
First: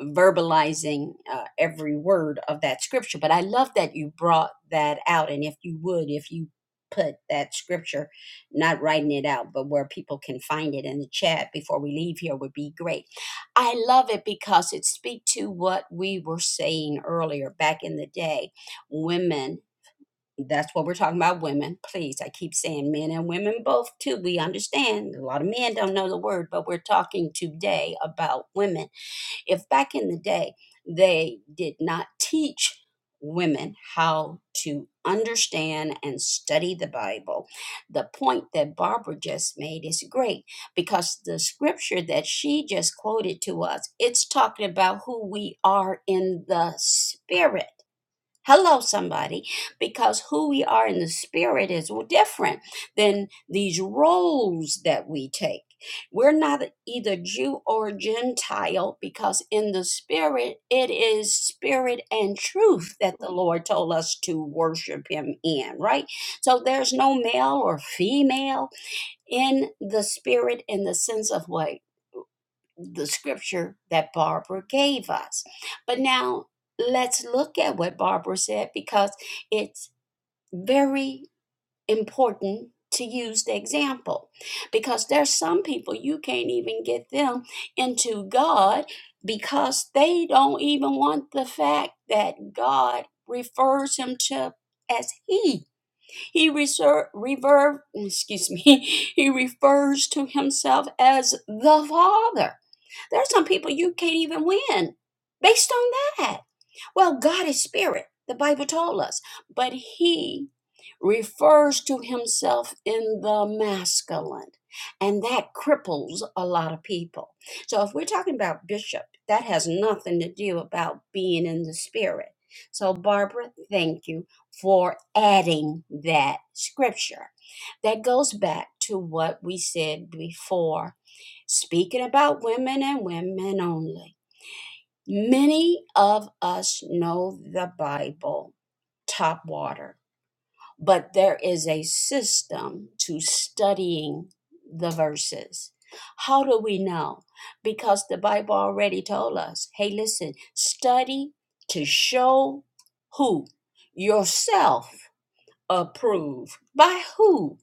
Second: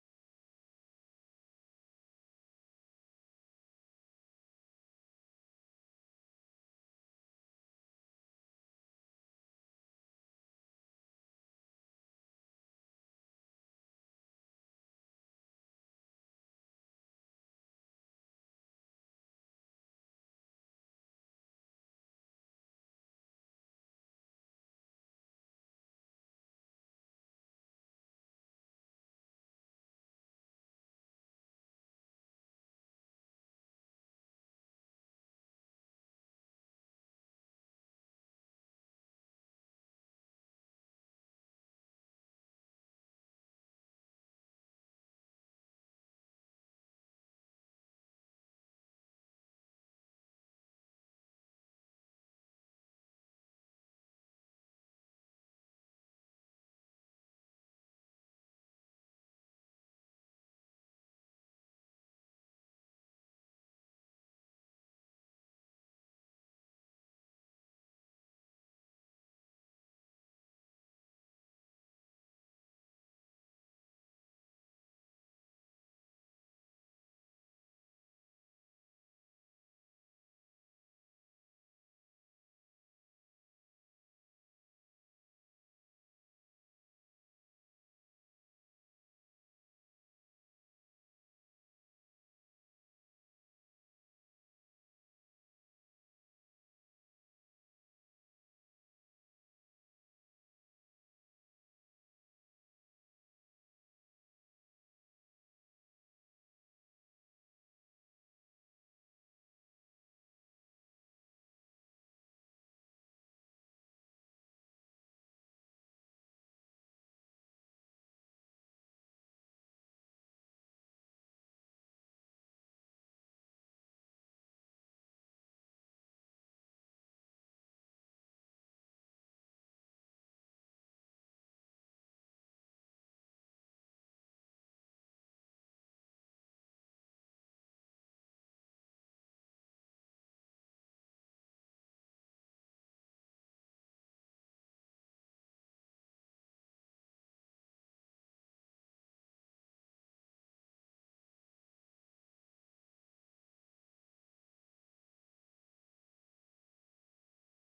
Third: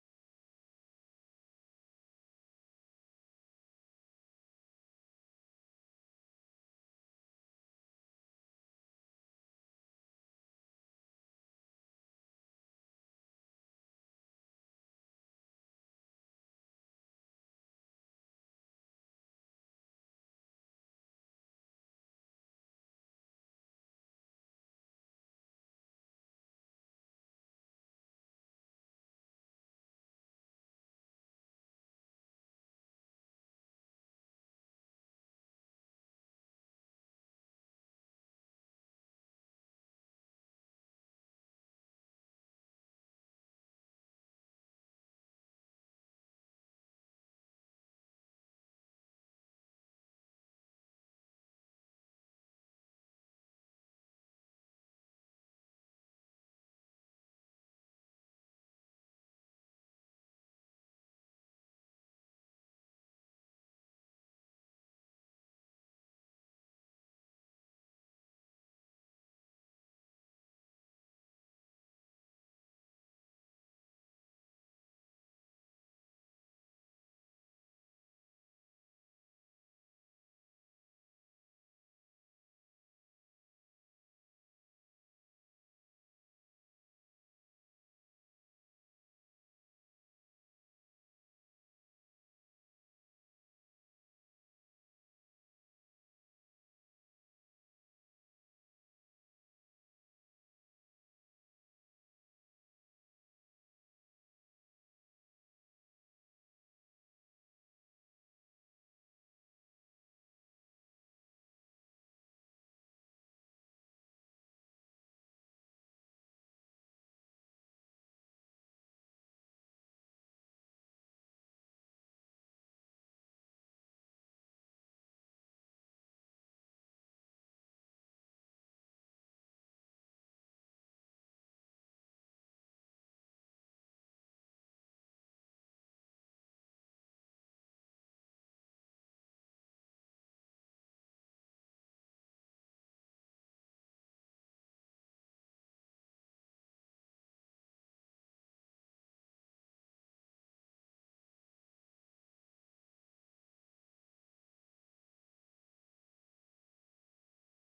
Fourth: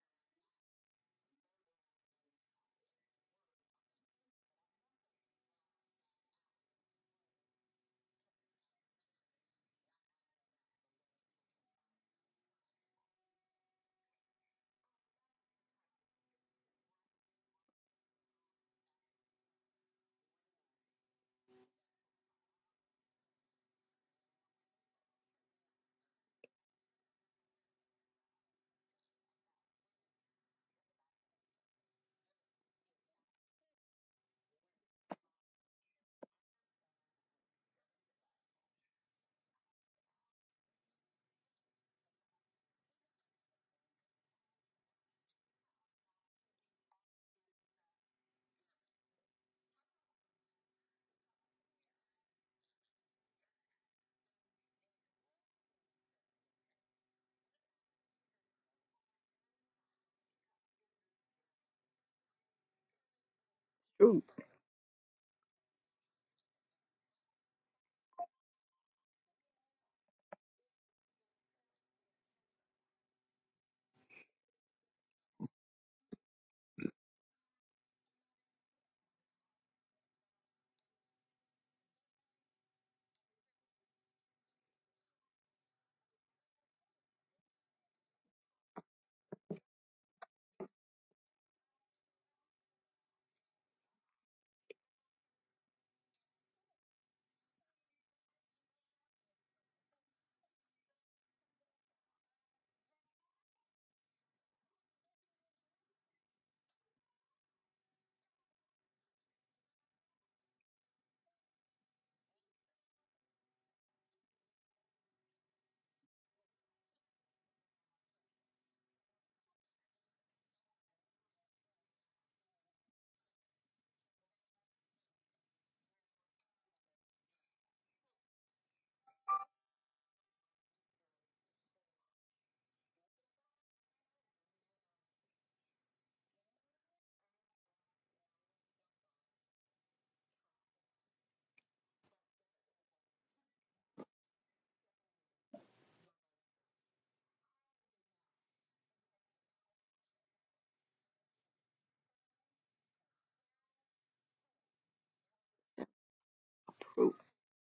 Speaker 1: verbalizing uh, every word of that scripture. But I love that you brought that out. And if you would, if you put that scripture, not writing it out, but where people can find it in the chat before we leave here would be great. I love it because it speaks to what we were saying earlier back in the day. Women, that's what we're talking about, women. Please, I keep saying men and women both too. We understand a lot of men don't know the word, but we're talking today about women if back in the day they did not teach women how to understand and study the Bible, the point that Barbara just made is great because the scripture that she just quoted to us, it's talking about who we are in the spirit hello somebody because who we are in the spirit is different than these roles that we take we're not either jew or gentile because in the spirit it is spirit and truth that the lord told us
Speaker 4: Truth.
Speaker 1: to worship him in right so there's no male or female in the spirit in the sense of what the scripture that Barbara gave us. But now let's look at what Barbara said because it's very important to use the example because there's some people you can't even get them into God because they don't even want the fact that God refers him to as he he reserve, rever- excuse me, [LAUGHS] he refers to himself as the Father. There are some people you can't even win based on that. Well, God is spirit, the Bible told us, but he refers to himself in the masculine, and that cripples a lot of people. So if we're talking about bishop, that has nothing to do about being in the spirit. So Barbara, thank you for adding that scripture. That goes back to what we said before, speaking about women and women only. Many of us know the Bible top water, but there is a system to studying the verses. How do we know? Because the Bible already told us hey, listen, study to show who? Yourself approved. By who?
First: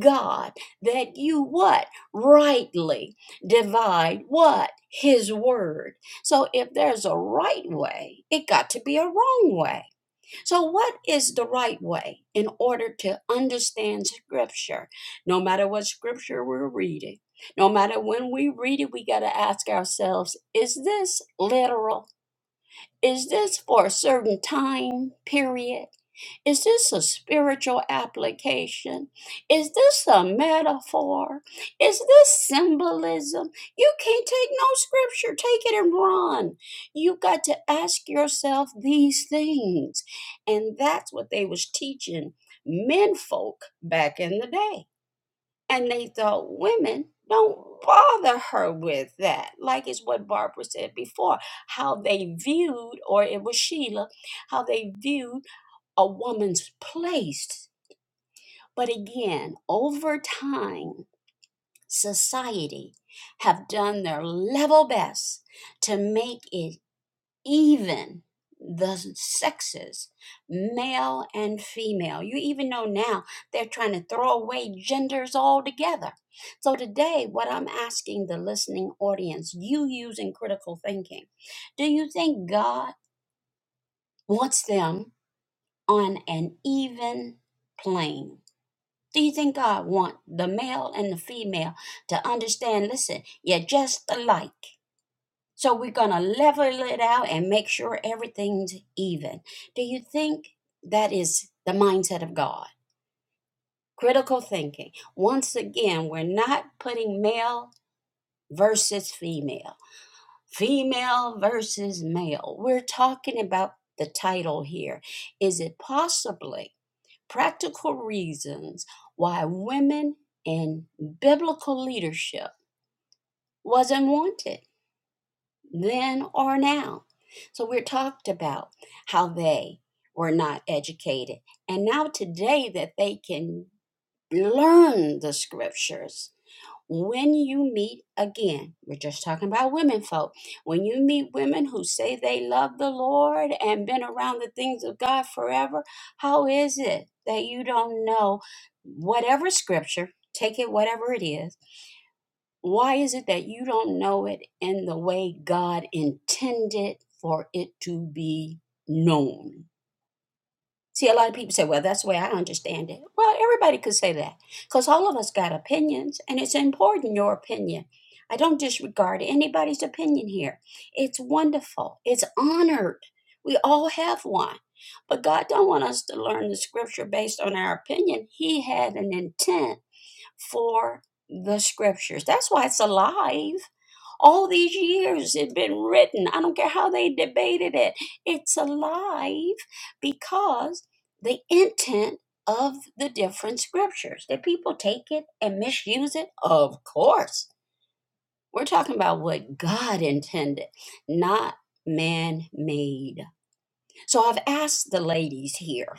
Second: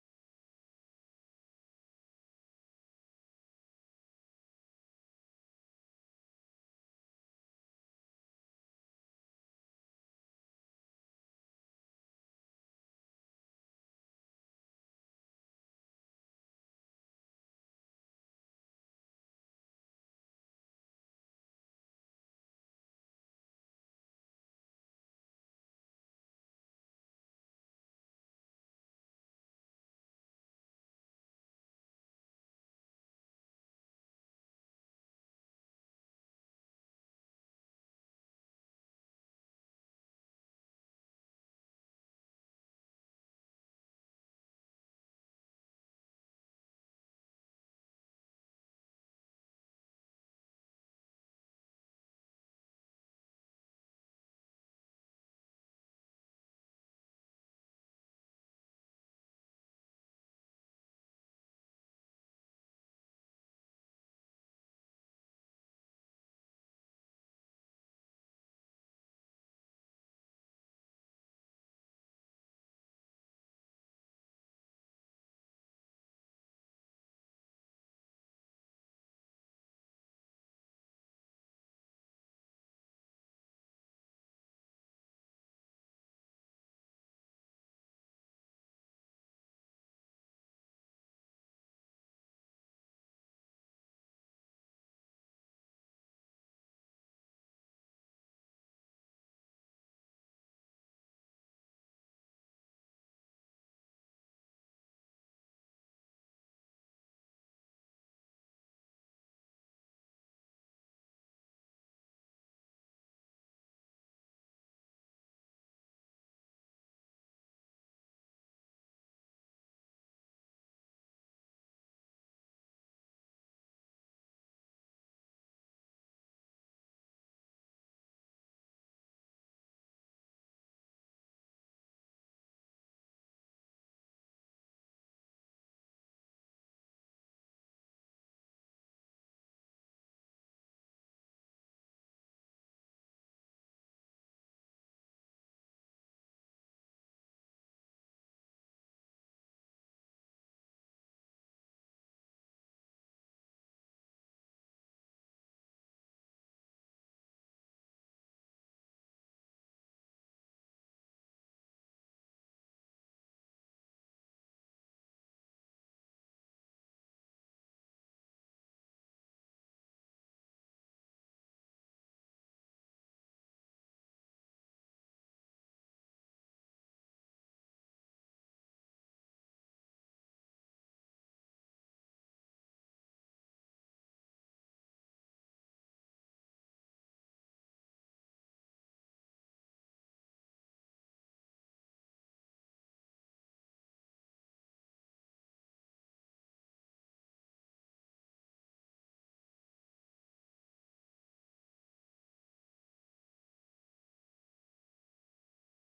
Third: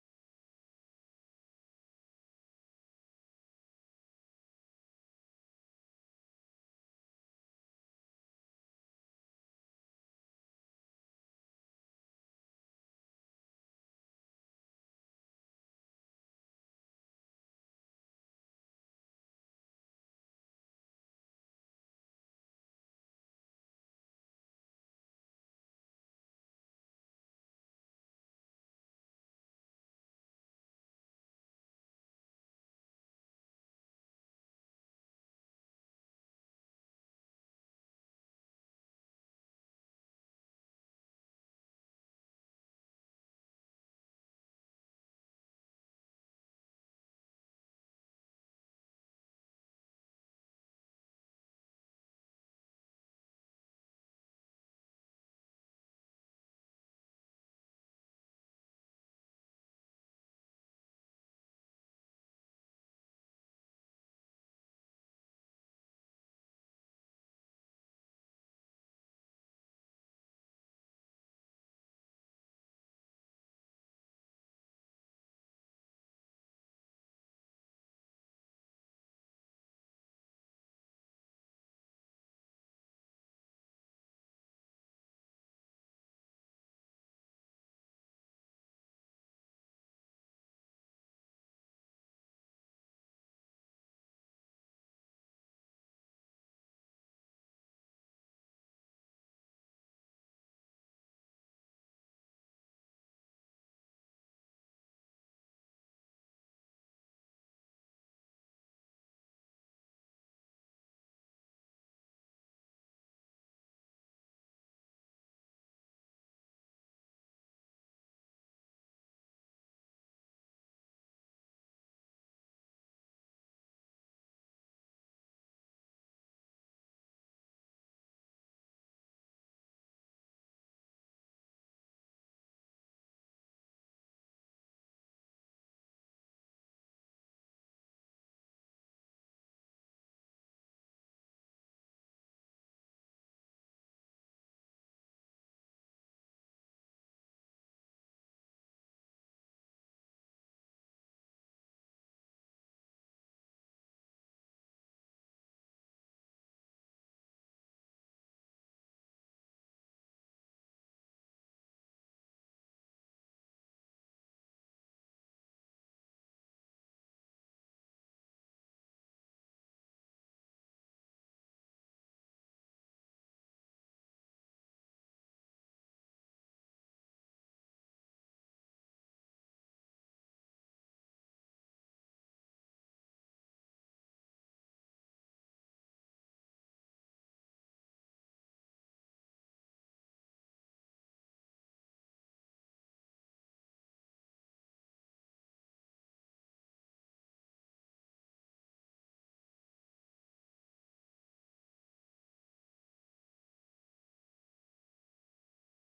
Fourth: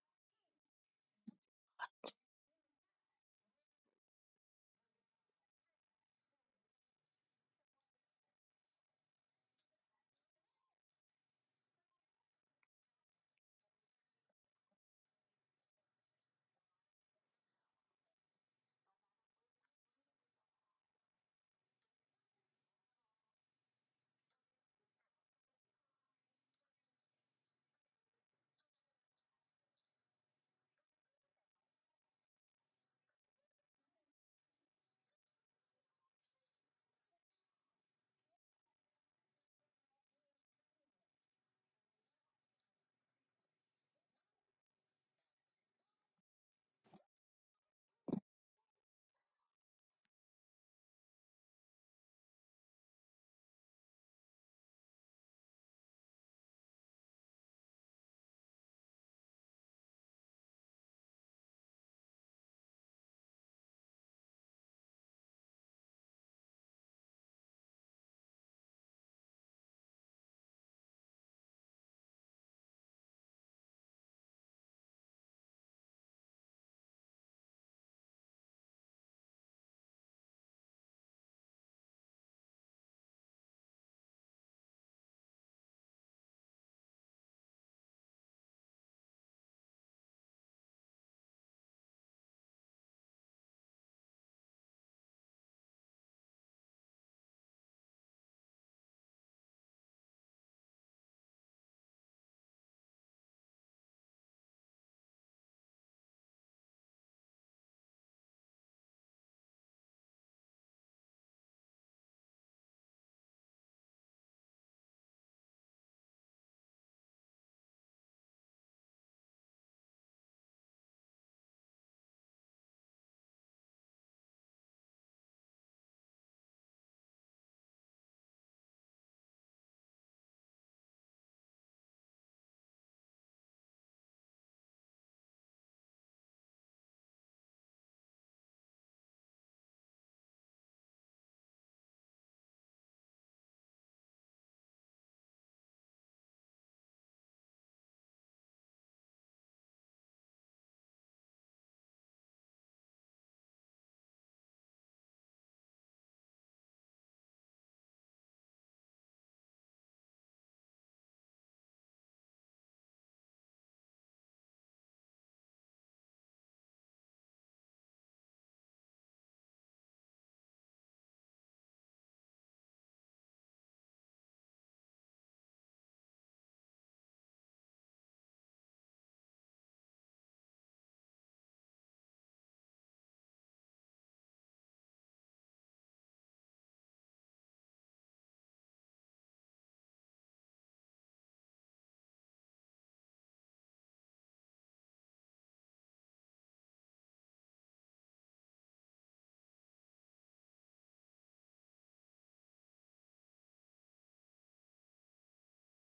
Speaker 1: God. That you what? Rightly divide what? His word. So if there's a right way, it got to be a wrong way. So what is the right way in order to understand scripture? No matter what scripture we're reading, no matter when we read it, we got to ask ourselves, is this literal? Is this for a certain time period? Is this a spiritual application? Is this a metaphor? Is this symbolism? You can't take no scripture, take it and run. You got to ask yourself these things. And that's what they was teaching men folk back in the day. And they thought women don't bother her with that. Like it's what Barbara said before, how they viewed, or it was Sheila, how they viewed a woman's place. But again, over time, society have done their level best to make it even the sexes, male and female. You even know now they're trying to throw away genders altogether. So, today, what I'm asking the listening audience, you using critical thinking, do you think God wants them on an even plane? Do you think God wants the male and the female to understand? Listen, you're just alike. So we're going to level it out and make sure everything's even. Do you think that is the mindset of God? Critical thinking. Once again, we're not putting male versus female, female versus male. We're talking about the title here. Is it possibly practical reasons why women in biblical leadership wasn't wanted? then or now. So we're talked about how they were not educated. And now today that they can learn the scriptures. When you meet again, we're just talking about women folk. When you meet women who say they love the Lord and been around the things of God forever, how is it that you don't know whatever scripture, take it whatever it is, why is it that you don't know it in the way God intended for it to be known? See, a lot of people say, well, that's the way I understand it. Well, everybody could say that because all of us got opinions, and it's important your opinion. I don't disregard anybody's opinion here. It's wonderful, it's honored. We all have one. But God don't want us to learn the scripture based on our opinion. He had an intent for the scriptures. That's why it's alive. All these years it has been written. I don't care how they debated it. It's alive because the intent of the different scriptures. Did people take it and misuse it? Of course. We're talking about what God intended, not man made. So I've asked the ladies here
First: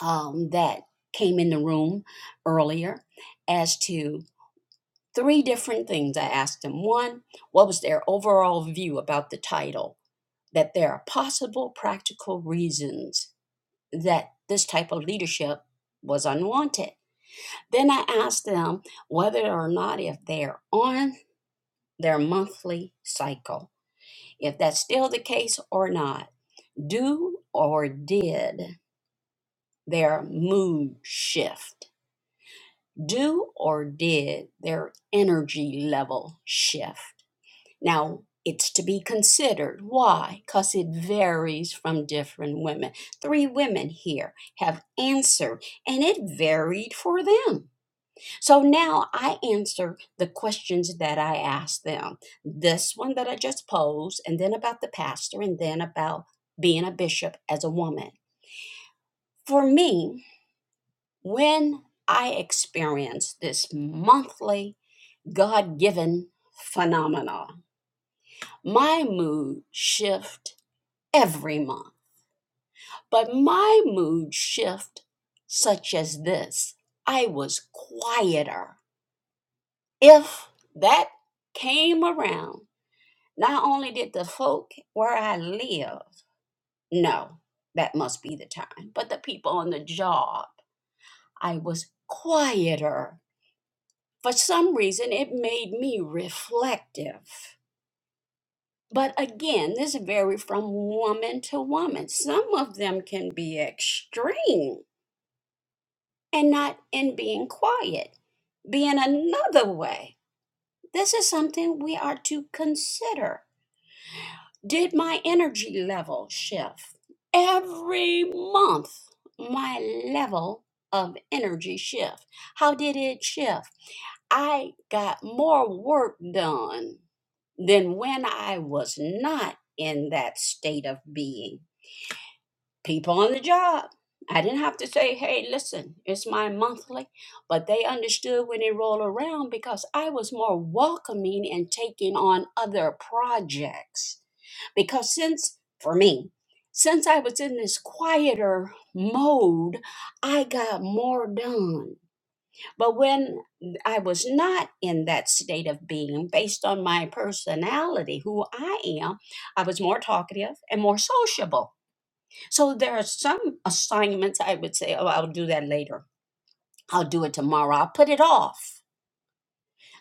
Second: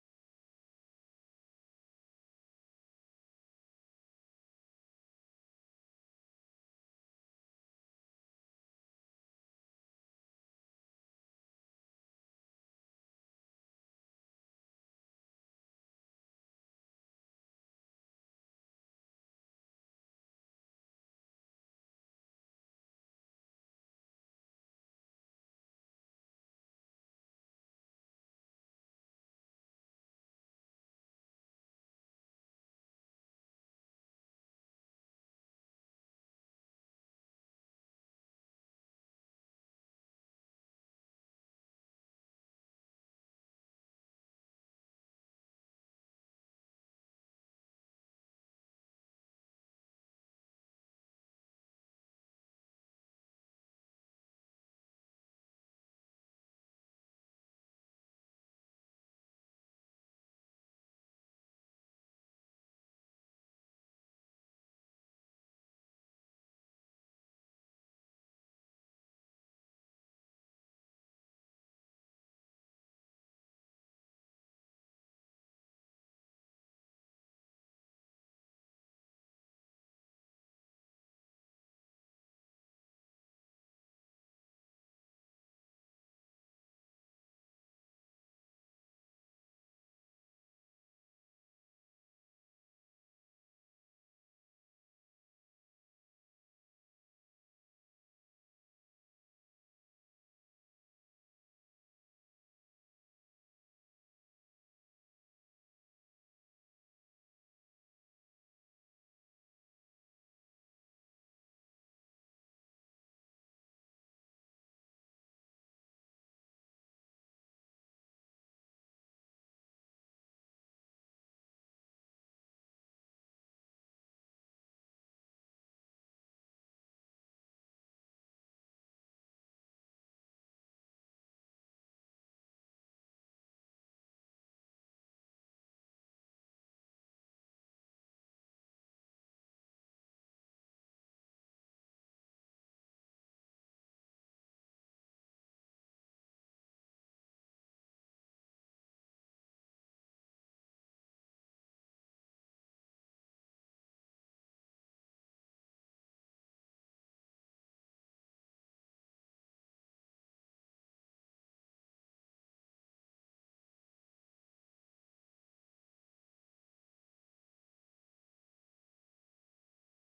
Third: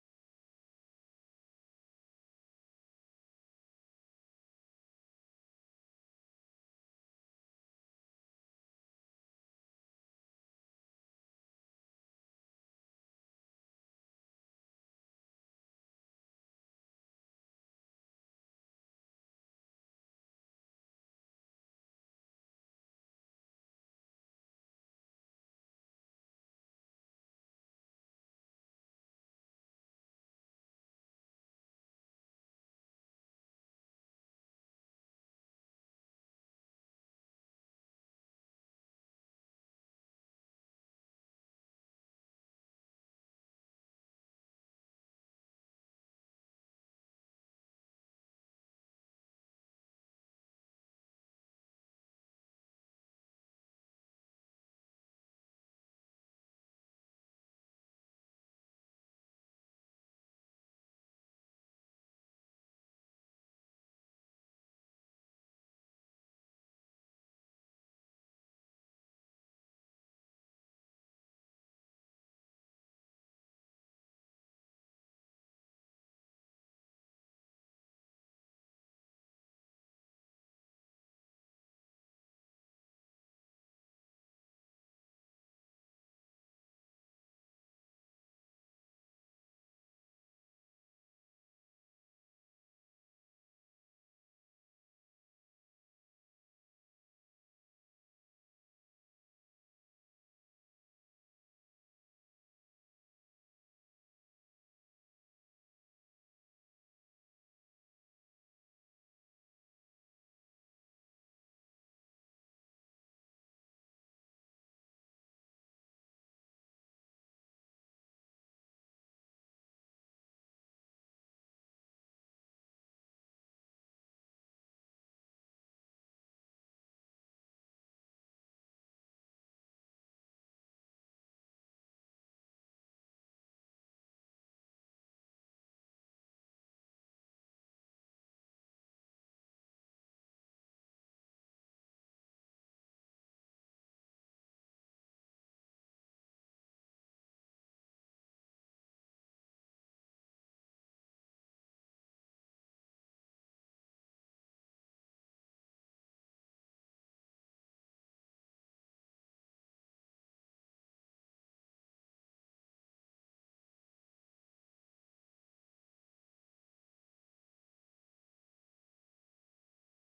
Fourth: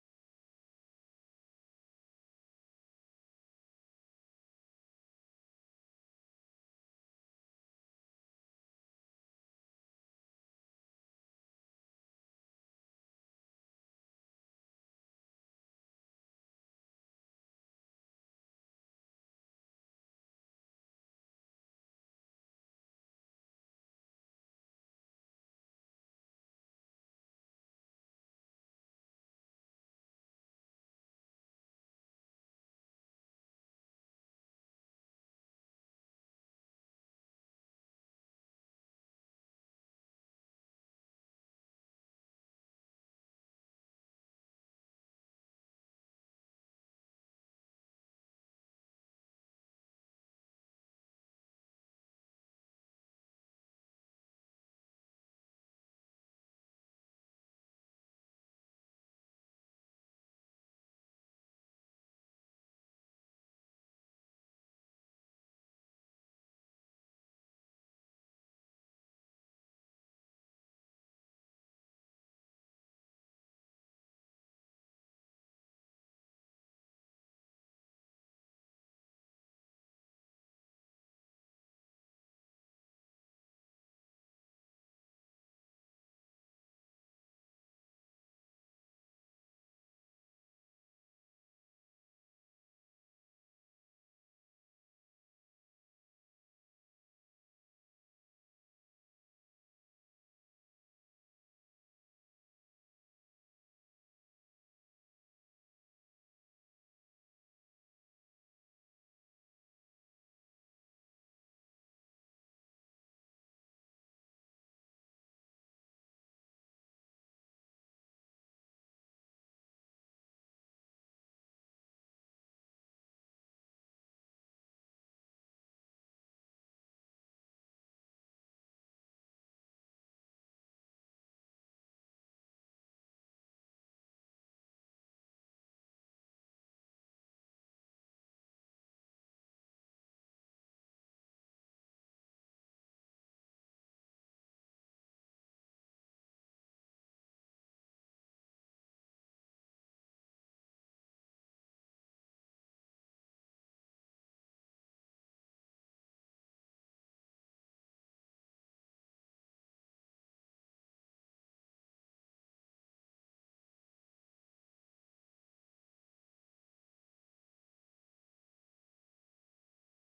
Speaker 1: um, that came in the room earlier as to three different things I asked them. One, what was their overall view about the title? That there are possible practical reasons that this type of leadership was unwanted. Then I asked them whether or not if they're on their monthly cycle, if that's still the case or not. Do or did their mood shift? Do or did their energy level shift? Now, it's to be considered. Why? Because it varies from different women. Three women here have answered, and it varied for them. So now I answer the questions that I asked them. This one that I just posed, and then about the pastor, and then about being a bishop as a woman. For me, when I experience this monthly God given phenomena, my mood shift every month. But my mood shift, such as this, I was quieter. If that came around, not only did the folk where I live know that must be the time, but the people on the job, I was quieter. For some reason, it made me reflective. But again, this varies from woman to woman. Some of them can be extreme and not in being quiet, being another way. This is something we are to consider. Did my energy level shift? Every month, my level of energy shift. How did it shift? I got more work done than when I was not in that state of being people on the job. I didn't have to say, hey, listen, it's my monthly. But they understood when it rolled around because I was more welcoming and taking on other projects. Because since, for me, since I was in this quieter mode, I got more done. But when I was not in that state of being, based on my personality, who I am, I was more talkative and more sociable so there are some assignments I would say, oh, I'll do that later. I'll do it tomorrow. I'll put it off.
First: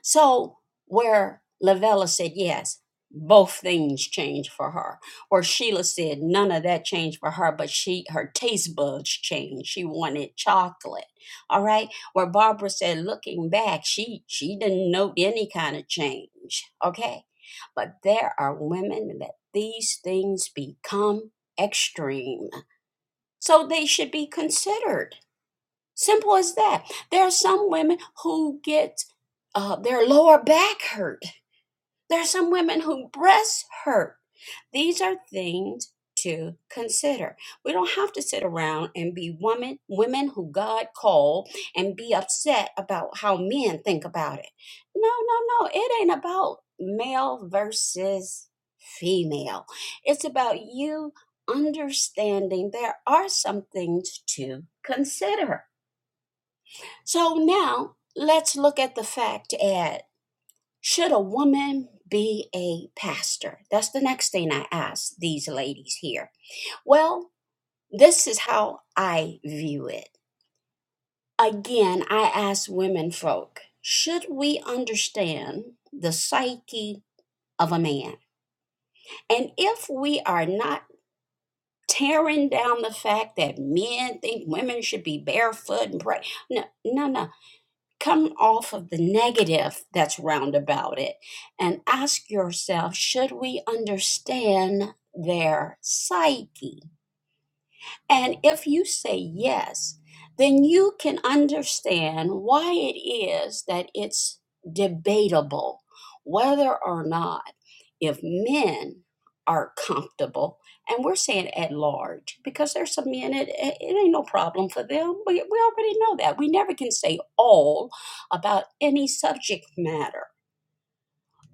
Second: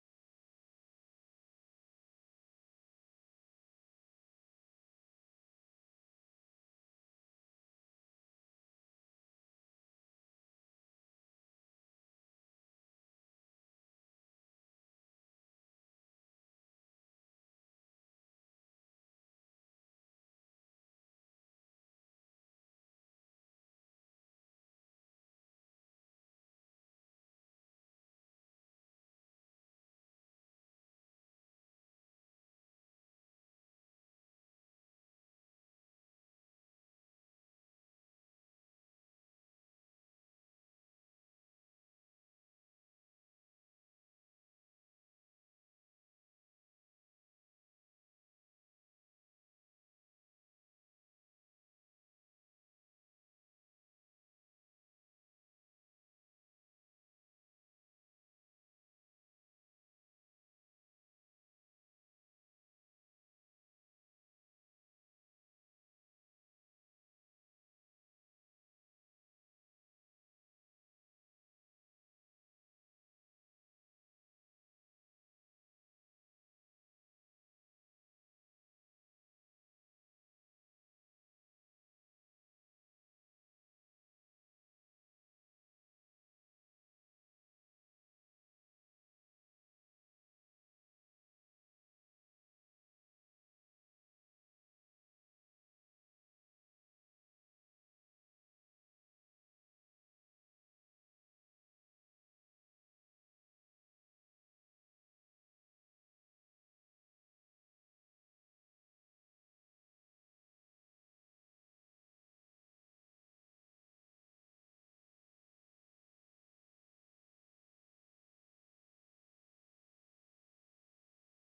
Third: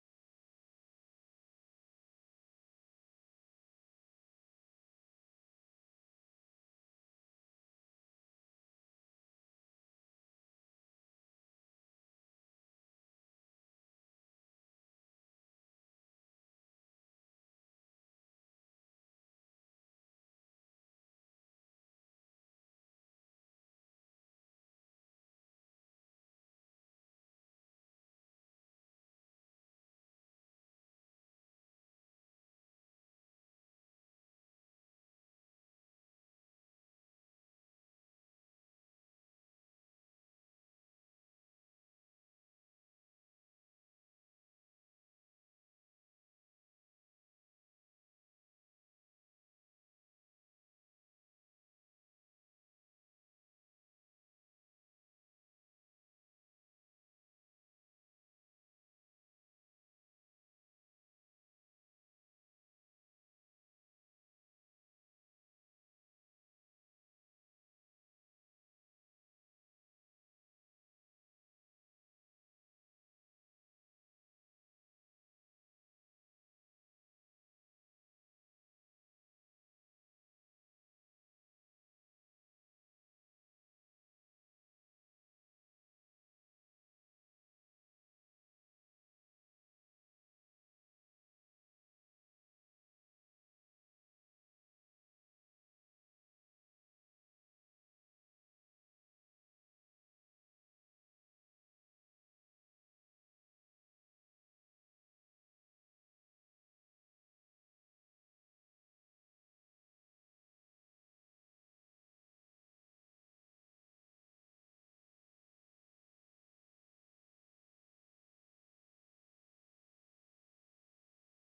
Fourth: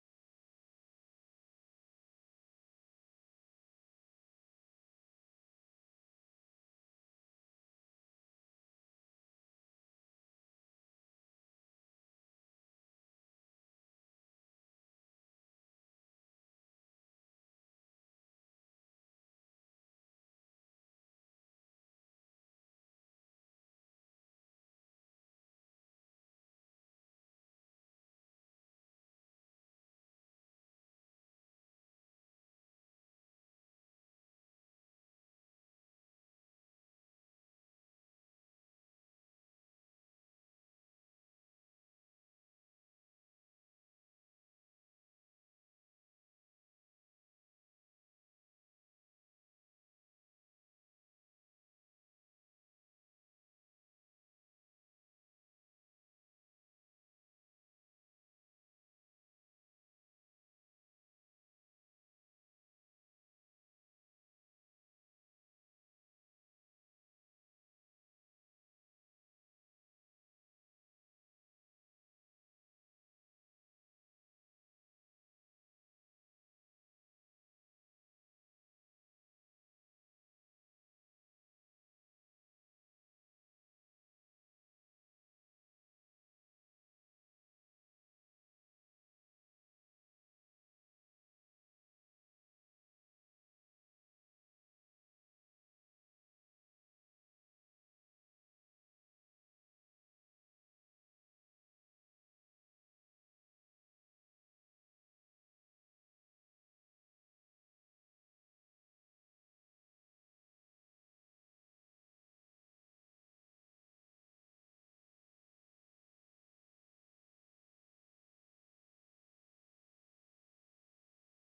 Speaker 1: So where Lavella said yes, both things changed for her. or Sheila said none of that changed for her, but she her taste buds changed. She wanted chocolate. All right. Where Barbara said, looking back, she she didn't note any kind of change. Okay. But there are women that these things become extreme. So they should be considered. Simple as that. There are some women who get uh, their lower back hurt there are some women whose breasts hurt. These are things to consider. We don't have to sit around and be women women who God called and be upset about how men think about it. No, no, no. It ain't about male versus female. It's about you understanding there are some things to consider. So now let's look at the fact add should a woman be a pastor? That's the next thing I ask these ladies here. Well, this is how I view it. Again, I ask women folk, should we understand the psyche of a man? And if we are not tearing down the fact that men think women should be barefoot and pray, no, no, no. come off of the negative that's round about it and ask yourself should we understand their psyche and if you say yes, then you can understand why it is that it's debatable whether or not if men are comfortable, and we're saying at large, because there's some men, it, it it ain't no problem for them. We, we already know that. We never can say all about any subject matter.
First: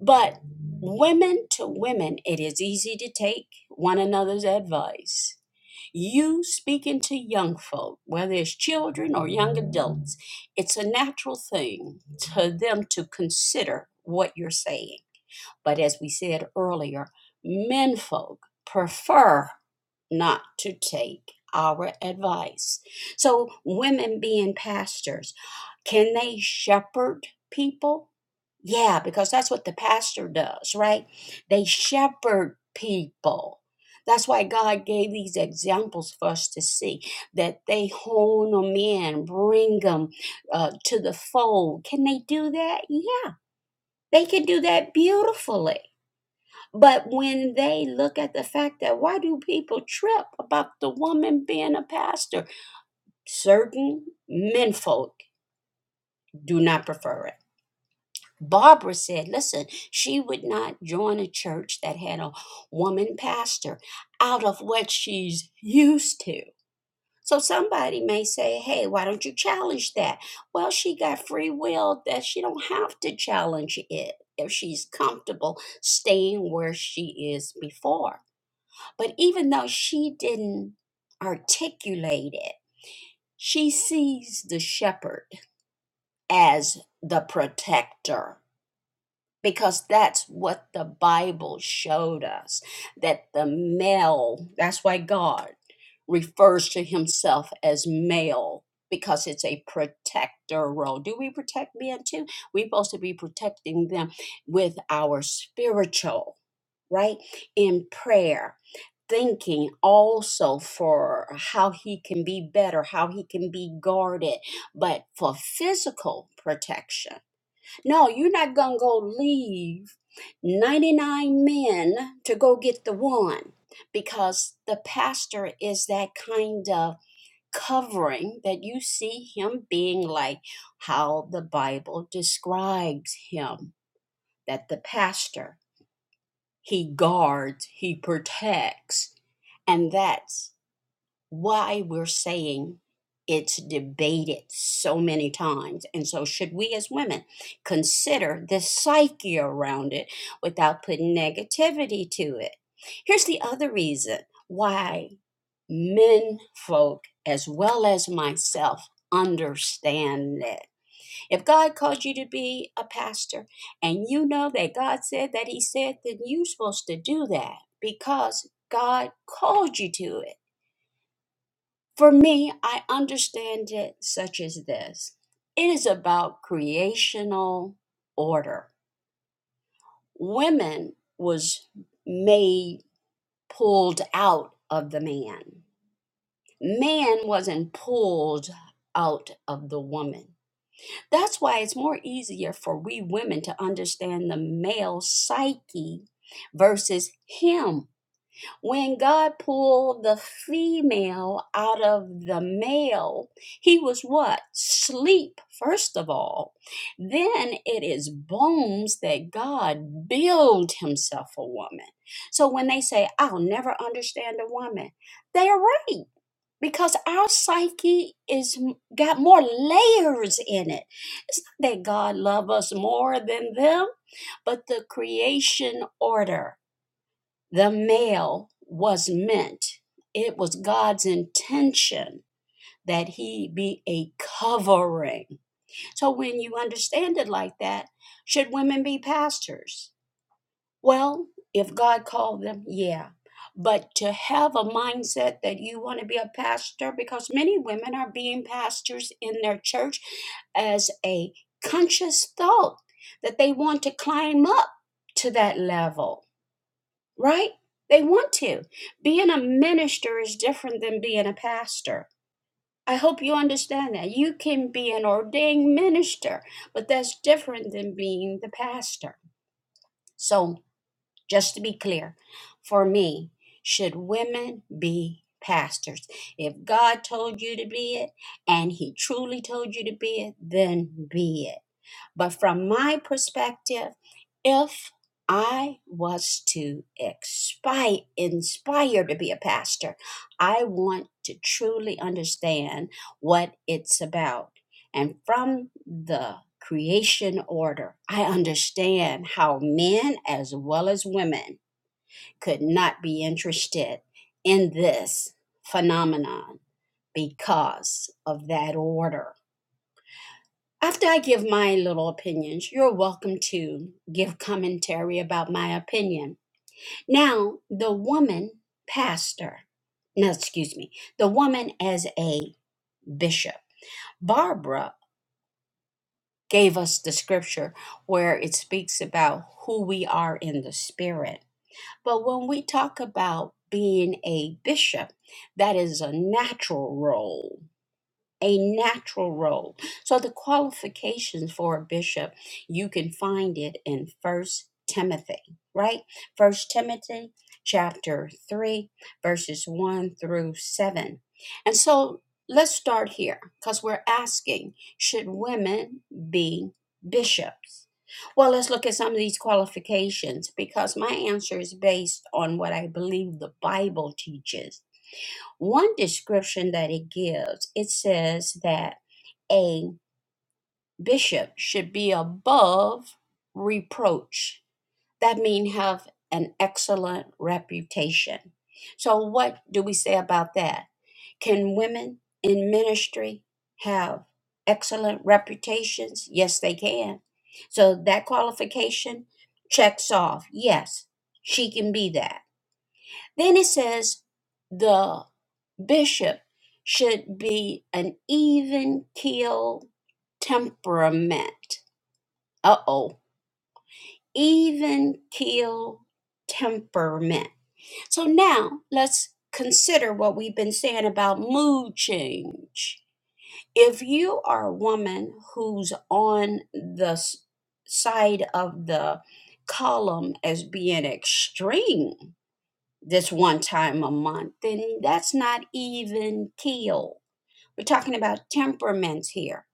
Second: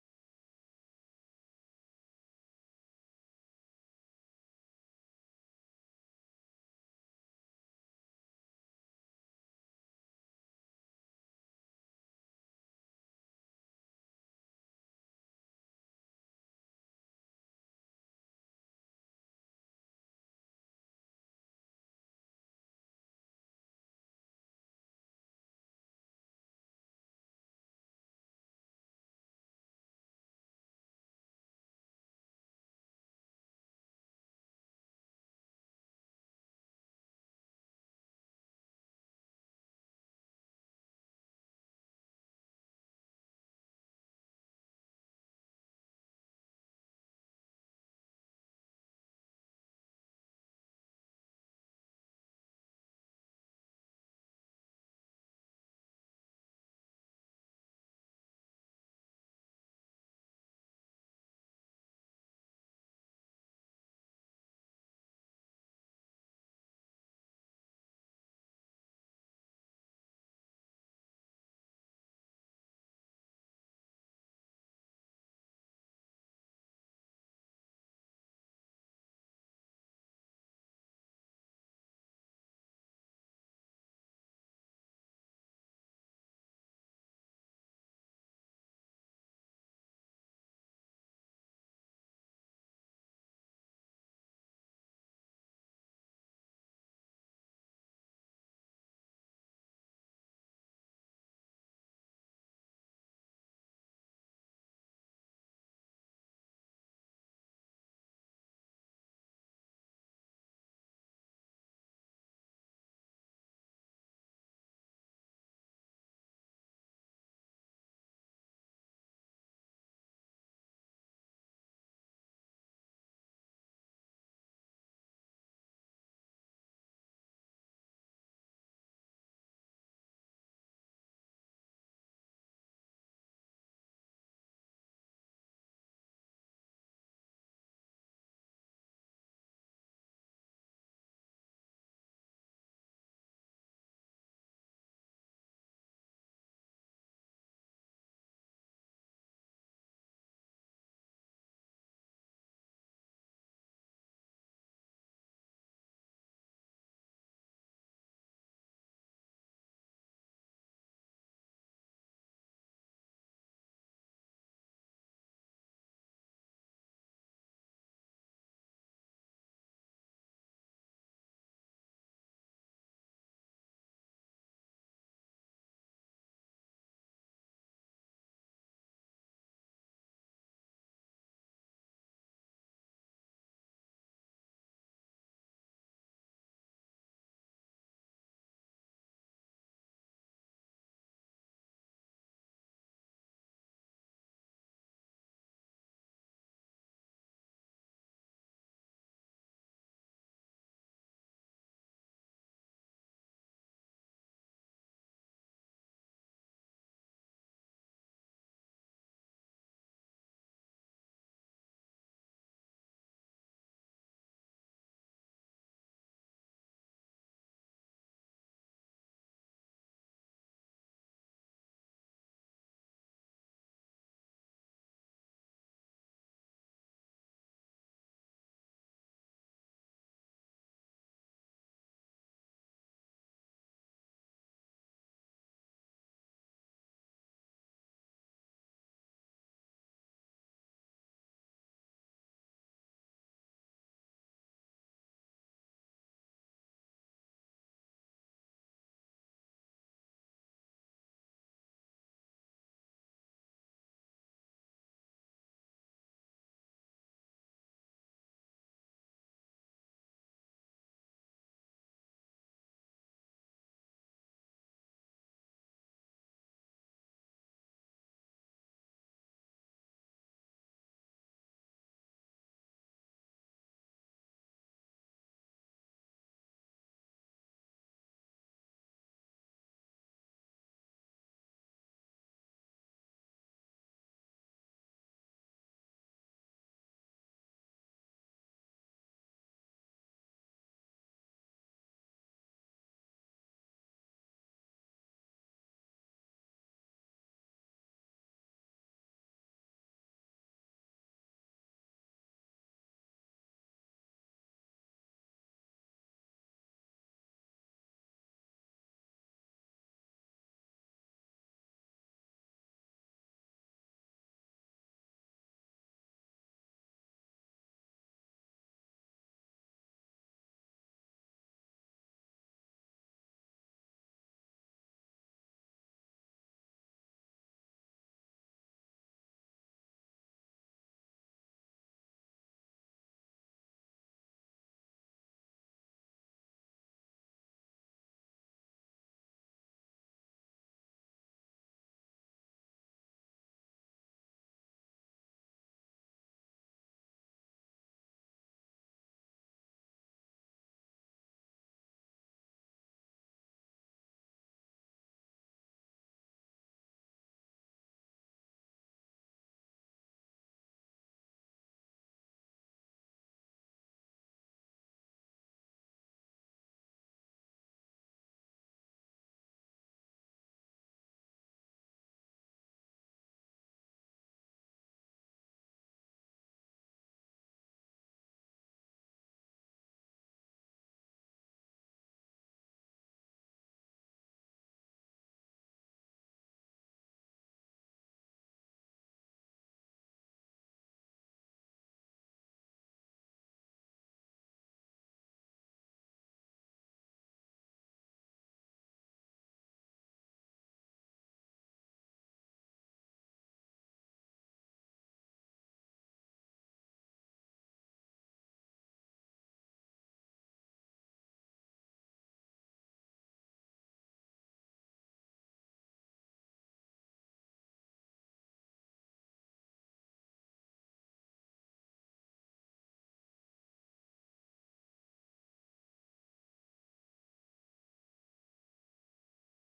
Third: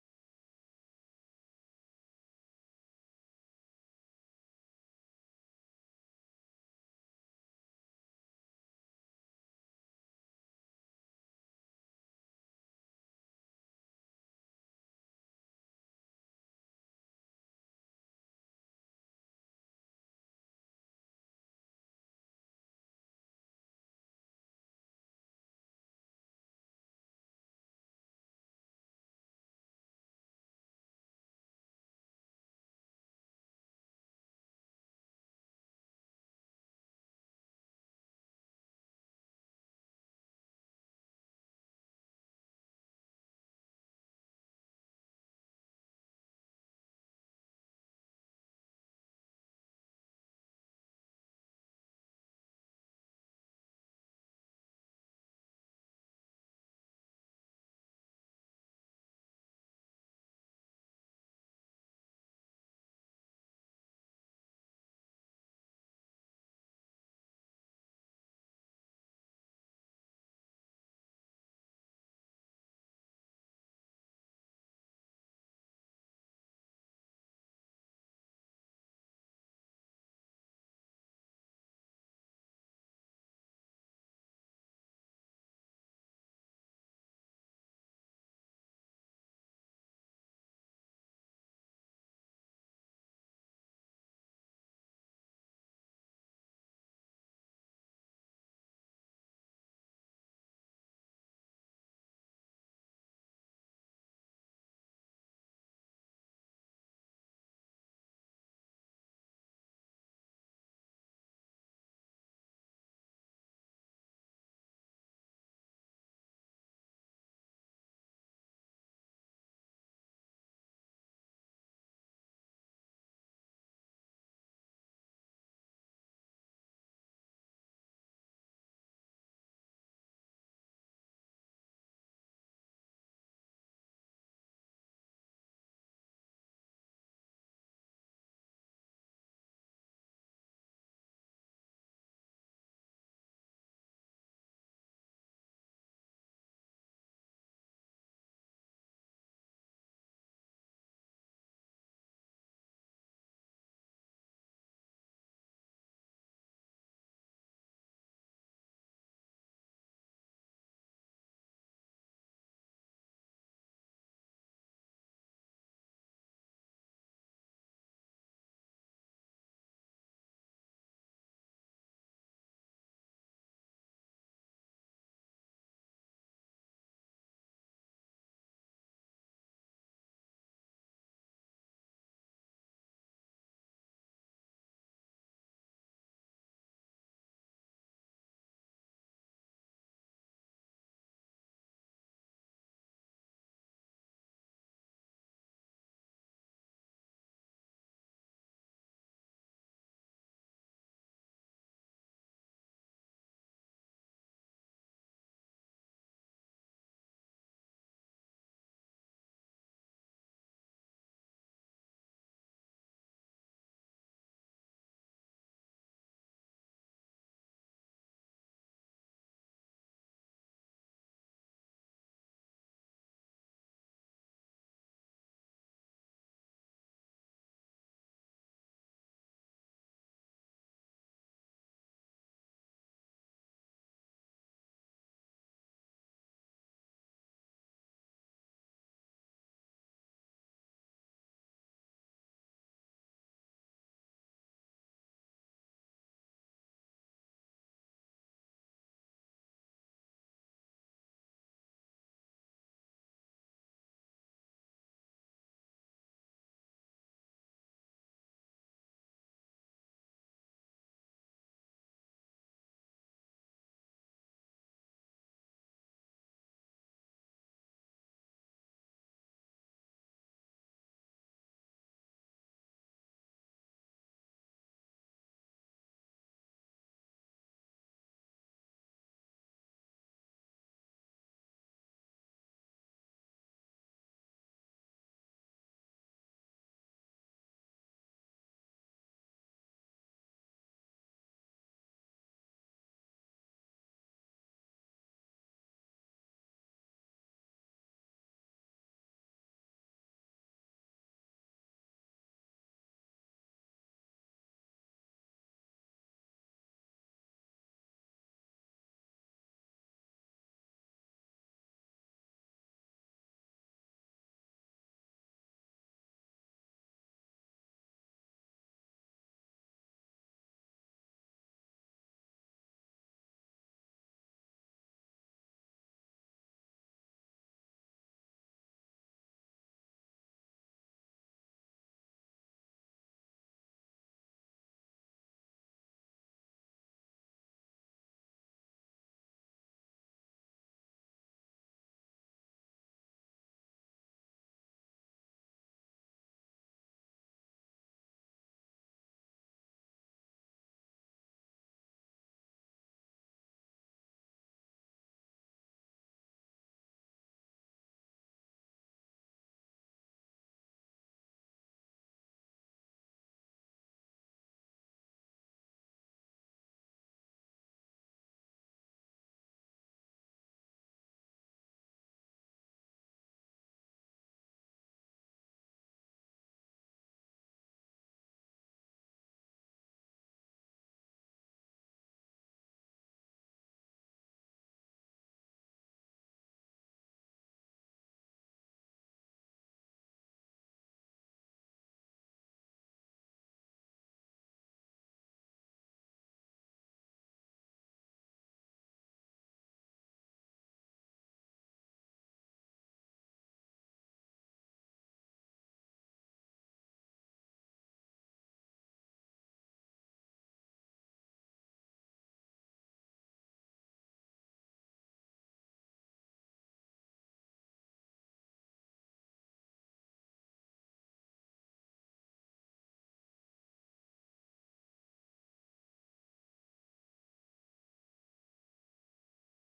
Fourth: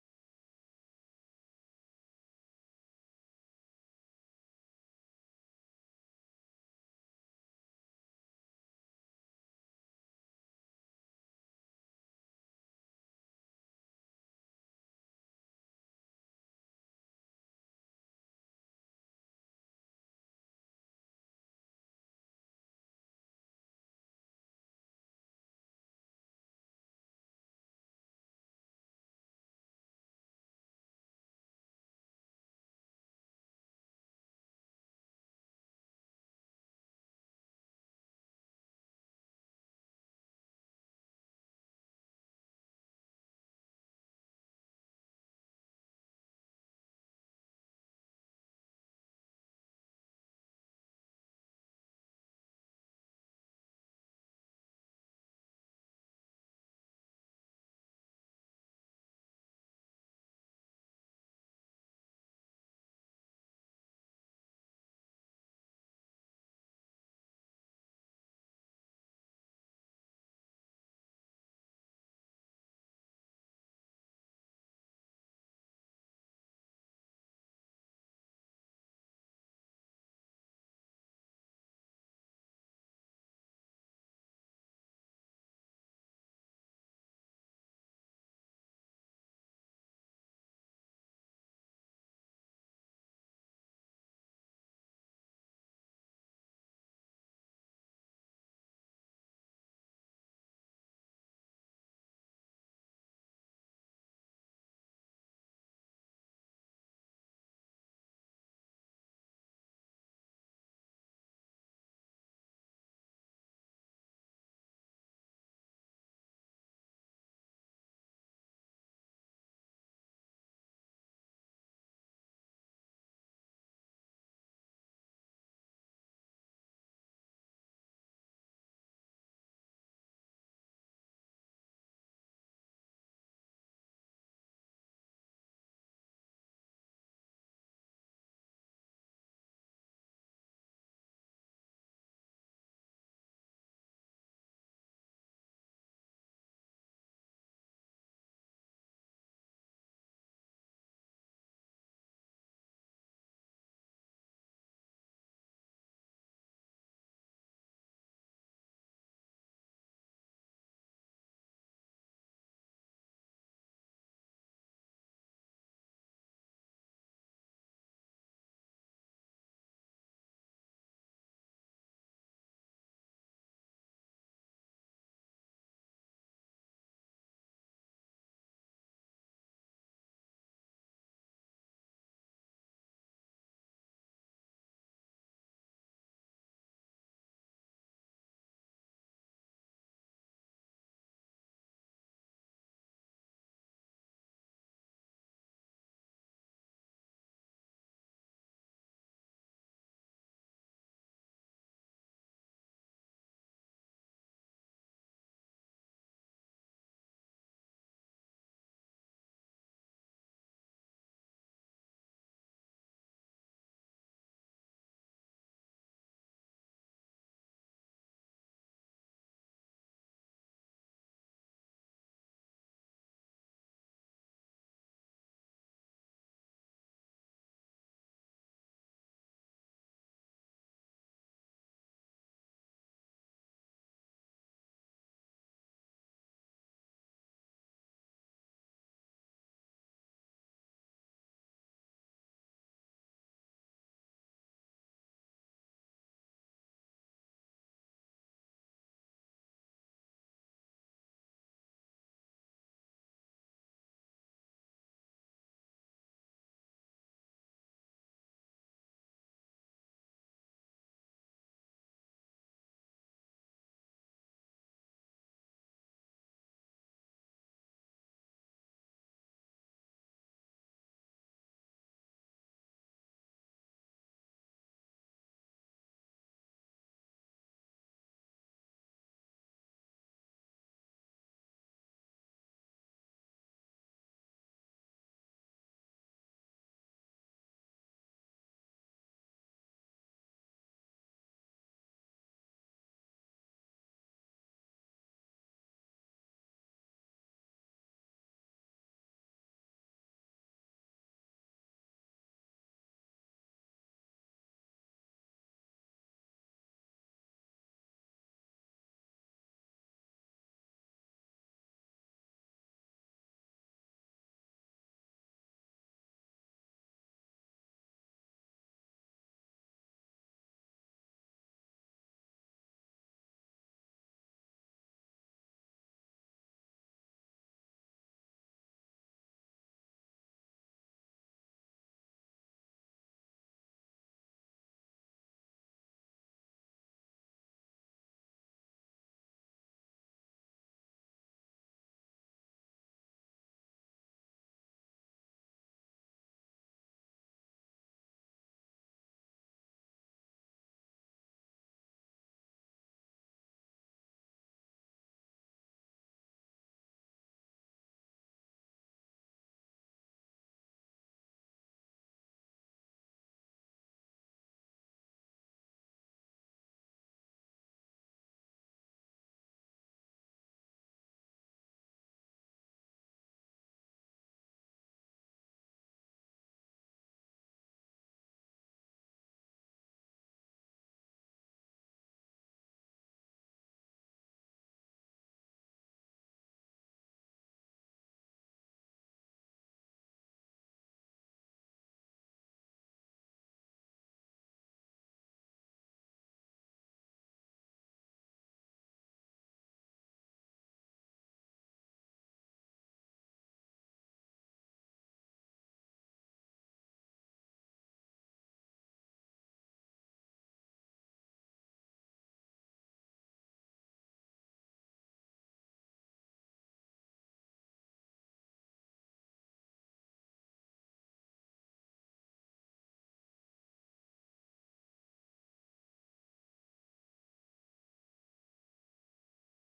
Speaker 1: But women to women, it is easy to take one another's advice. You speaking to young folk, whether it's children or young adults, it's a natural thing to them to consider what you're saying. But as we said earlier, men folk prefer not to take our advice. So, women being pastors, can they shepherd people? Yeah, because that's what the pastor does, right? They shepherd people. That's why God gave these examples for us to see that they hone them in, bring them uh, to the fold. Can they do that? Yeah, they can do that beautifully but when they look at the fact that why do people trip about the woman being a pastor? Certain menfolk do not prefer it. Barbara said, listen, she would not join a church that had a woman pastor out of what she's used to. So somebody may say, hey, why don't you challenge that? Well, she got free will that she don't have to challenge it if she's comfortable staying where she is before. But even though she didn't articulate it, she sees the shepherd as the protector because that's what the Bible showed us that the male, that's why God refers to himself as male because it's a protector role. Do we protect men too? We're supposed to be protecting them with our spiritual, right? In prayer thinking also for how he can be better, how he can be guarded, but for physical protection. No, you're not going to go leave 99 men to go get the one because the pastor is that kind of covering that you see him being like how the Bible describes him that the pastor he guards, he protects. And that's why we're saying it's debated so many times. And so, should we as women consider the psyche around it without putting negativity to it? Here's the other reason why men folk, as well as myself, understand it. If God called you to be a pastor and you know that God said that He said, then you're supposed to do that because God called you to it. For me, I understand it such as this it is about creational order. Women was made pulled out of the man, man wasn't pulled out of the woman. That's why it's more easier for we women to understand the male psyche versus him When God pulled the female out of the male, he was what? Sleep, first of all. Then it is bones that God build himself a woman. So when they say, I'll never understand a woman, they're right. Because our psyche is got more layers in it. It's not that God love us more than them, but the creation order. The male was meant, it was God's intention that he be a covering. So when you understand it like that, should women be pastors? Well, if God called them, yeah. But to have a mindset that you want to be a pastor, because many women are being pastors in their church as a conscious thought that they want to climb up to that level right? They want to. Being a minister is different than being a pastor. I hope you understand that. You can be an ordained minister, but that's different than being the pastor. So, just to be clear, for me, should women be pastors? If God told you to be it and He truly told you to be it, then be it but from my perspective, if I was to expi- inspire to be a pastor, I want to truly understand what it's about. And from the creation order, I understand how men as well as women could not be interested in this phenomenon because of that order after I give my little opinions, you're welcome to give commentary about my opinion. Now, the woman pastor, no, excuse me, the woman as a bishop, Barbara gave us the scripture where it speaks about who we are in the spirit. But when we talk about being a bishop, that is a natural role a natural role. So the qualifications for a bishop, you can find it in First Timothy, right? First Timothy chapter 3 verses 1 through 7. And so let's start here cuz we're asking should women be bishops? Well, let's look at some of these qualifications because my answer is based on what I believe the Bible teaches one description that it gives, it says that a bishop should be above reproach. That means have an excellent reputation. So, what do we say about that? Can women in ministry have excellent reputations? Yes, they can. So, that qualification checks off yes, she can be that. Then it says the bishop should be an even keel temperament. Uh oh, even keel temperament. So now let's consider what we've been saying about mood change. If you are a woman who's on the s- side of the column as being extreme, this one time a month, then that's not even killed. We're talking about temperaments here.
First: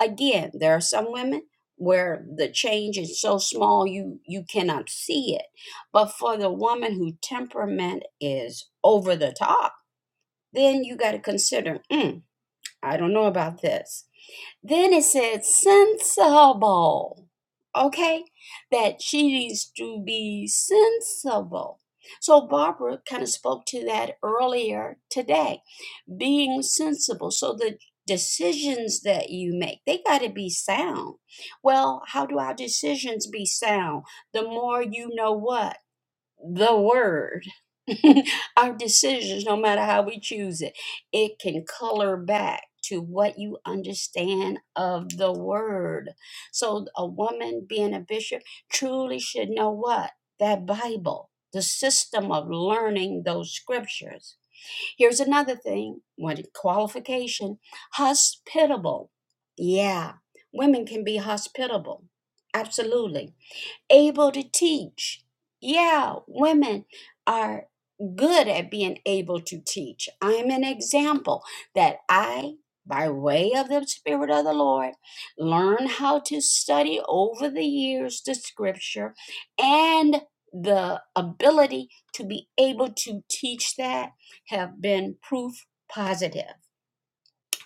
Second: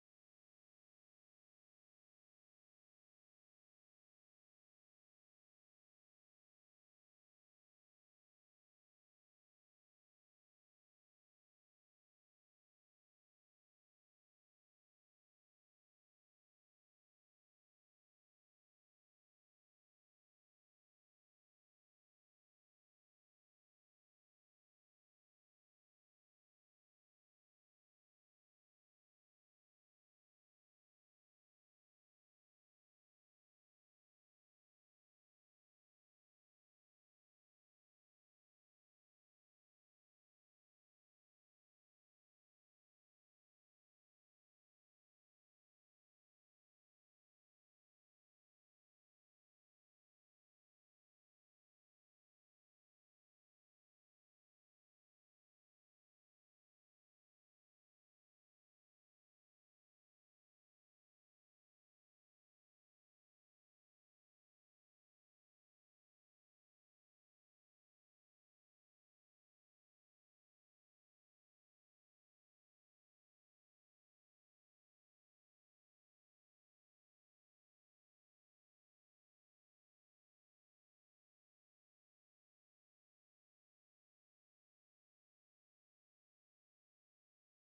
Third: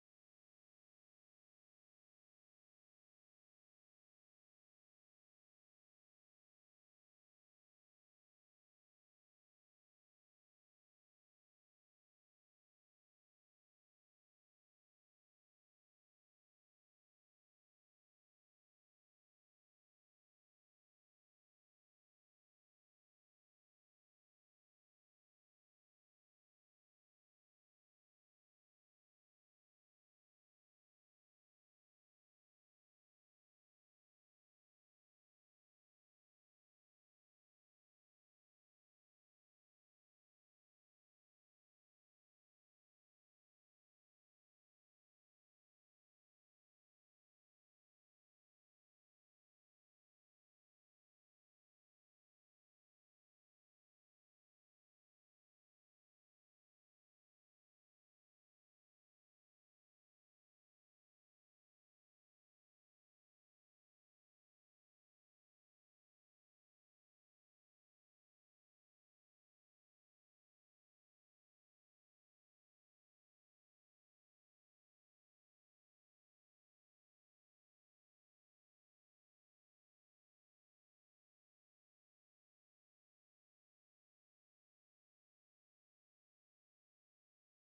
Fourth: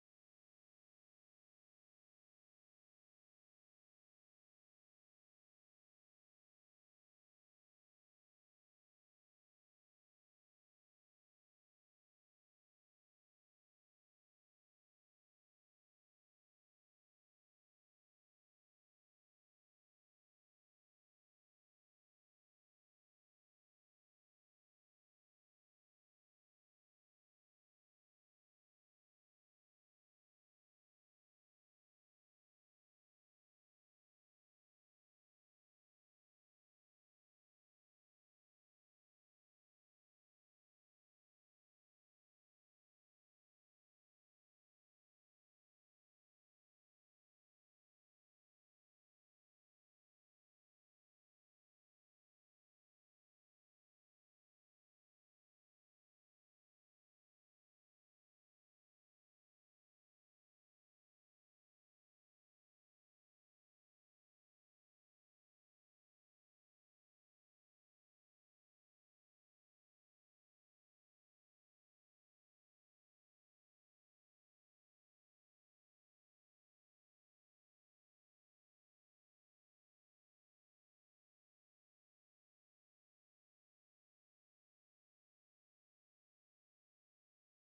Speaker 1: Again, there are some women where the change is so small you you cannot see it. But for the woman whose temperament is over the top, then you got to consider, mm, I don't know about this then it said sensible. Okay, that she needs to be sensible. So Barbara kind of spoke to that earlier today, being sensible. So the decisions that you make, they got to be sound. Well, how do our decisions be sound? The more you know what? the word [LAUGHS] our decisions no matter how we choose it it can color back to what you understand of the word so a woman being a bishop truly should know what that bible the system of learning those scriptures here's another thing one qualification hospitable yeah women can be hospitable absolutely able to teach. Yeah, women are good at being able to teach. I'm an example that I, by way of the Spirit of the Lord, learn how to study over the years the scripture and the ability to be able to teach that have been proof positive.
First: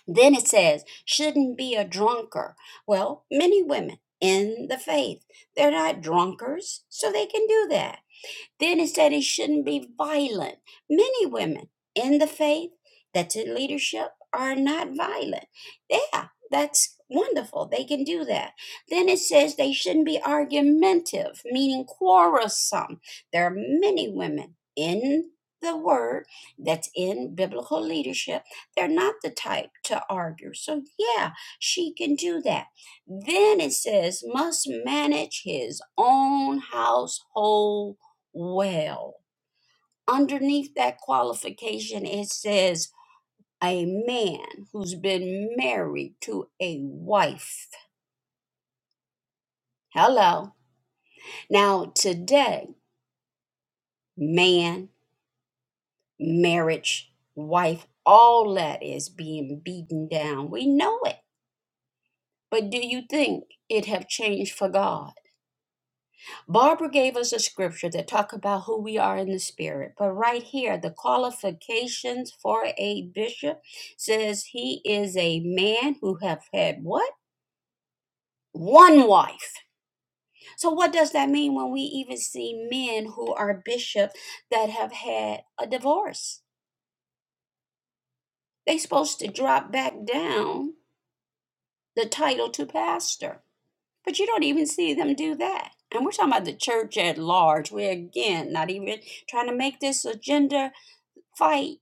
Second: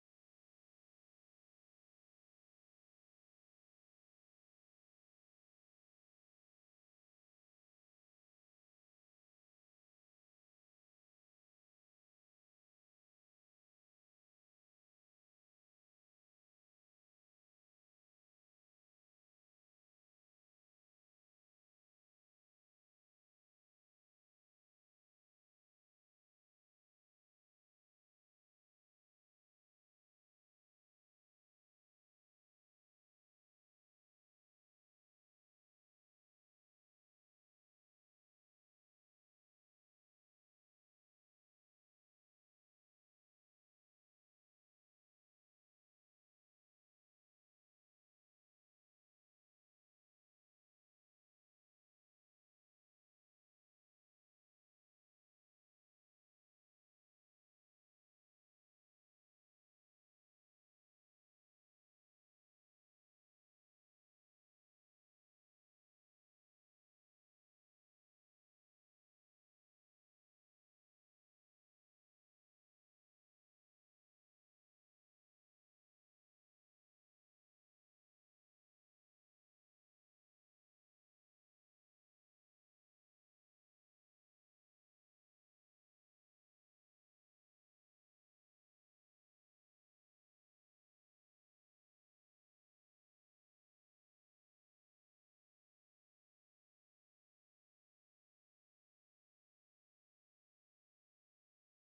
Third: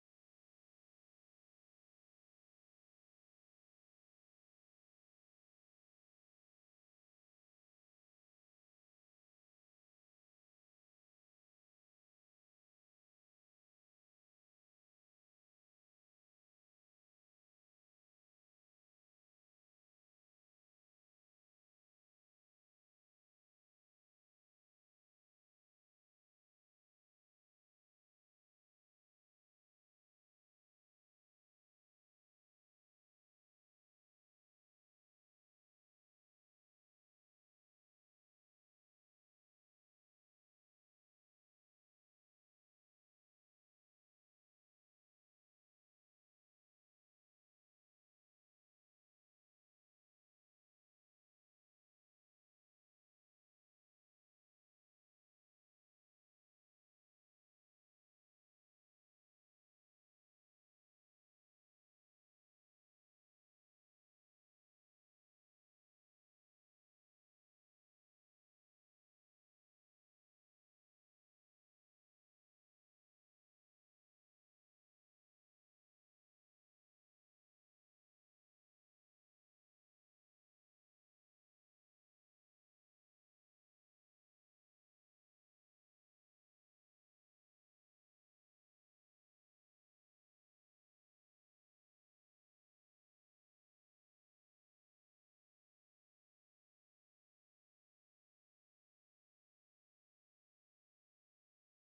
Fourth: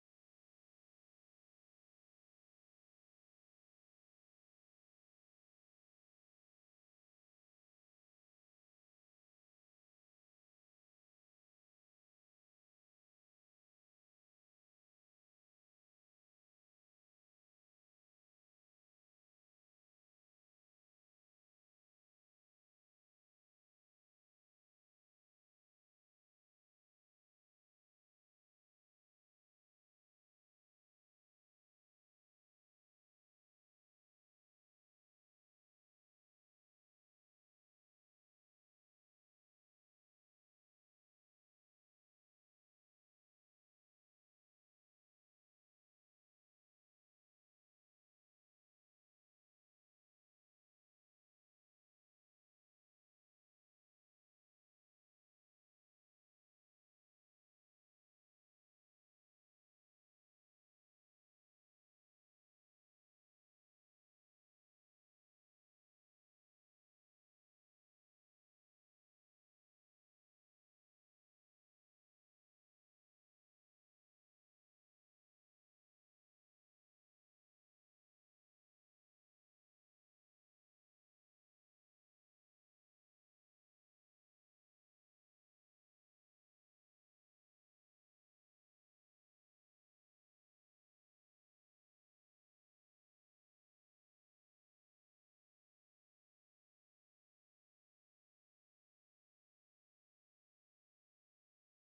Speaker 1: Then it says, shouldn't be a drunker. Well, many women in the faith, they're not drunkards, so they can do that. Then it said he shouldn't be violent. Many women in the faith that's in leadership are not violent. Yeah, that's wonderful. They can do that. Then it says they shouldn't be argumentative, meaning quarrelsome. There are many women in the word that's in biblical leadership. They're not the type to argue. So, yeah, she can do that. Then it says, must manage his own household well. Underneath that qualification, it says a man who's been married to a wife. Hello. Now, today, man, marriage, wife, all that is being beaten down. We know it. But do you think it have changed for God? Barbara gave us a scripture that talk about who we are in the spirit. But right here, the qualifications for a bishop says he is a man who have had what? One wife. So what does that mean when we even see men who are bishop that have had a divorce? They supposed to drop back down the title to pastor. But you don't even see them do that. And we're talking about the church at large. We're again not even trying to make this a gender fight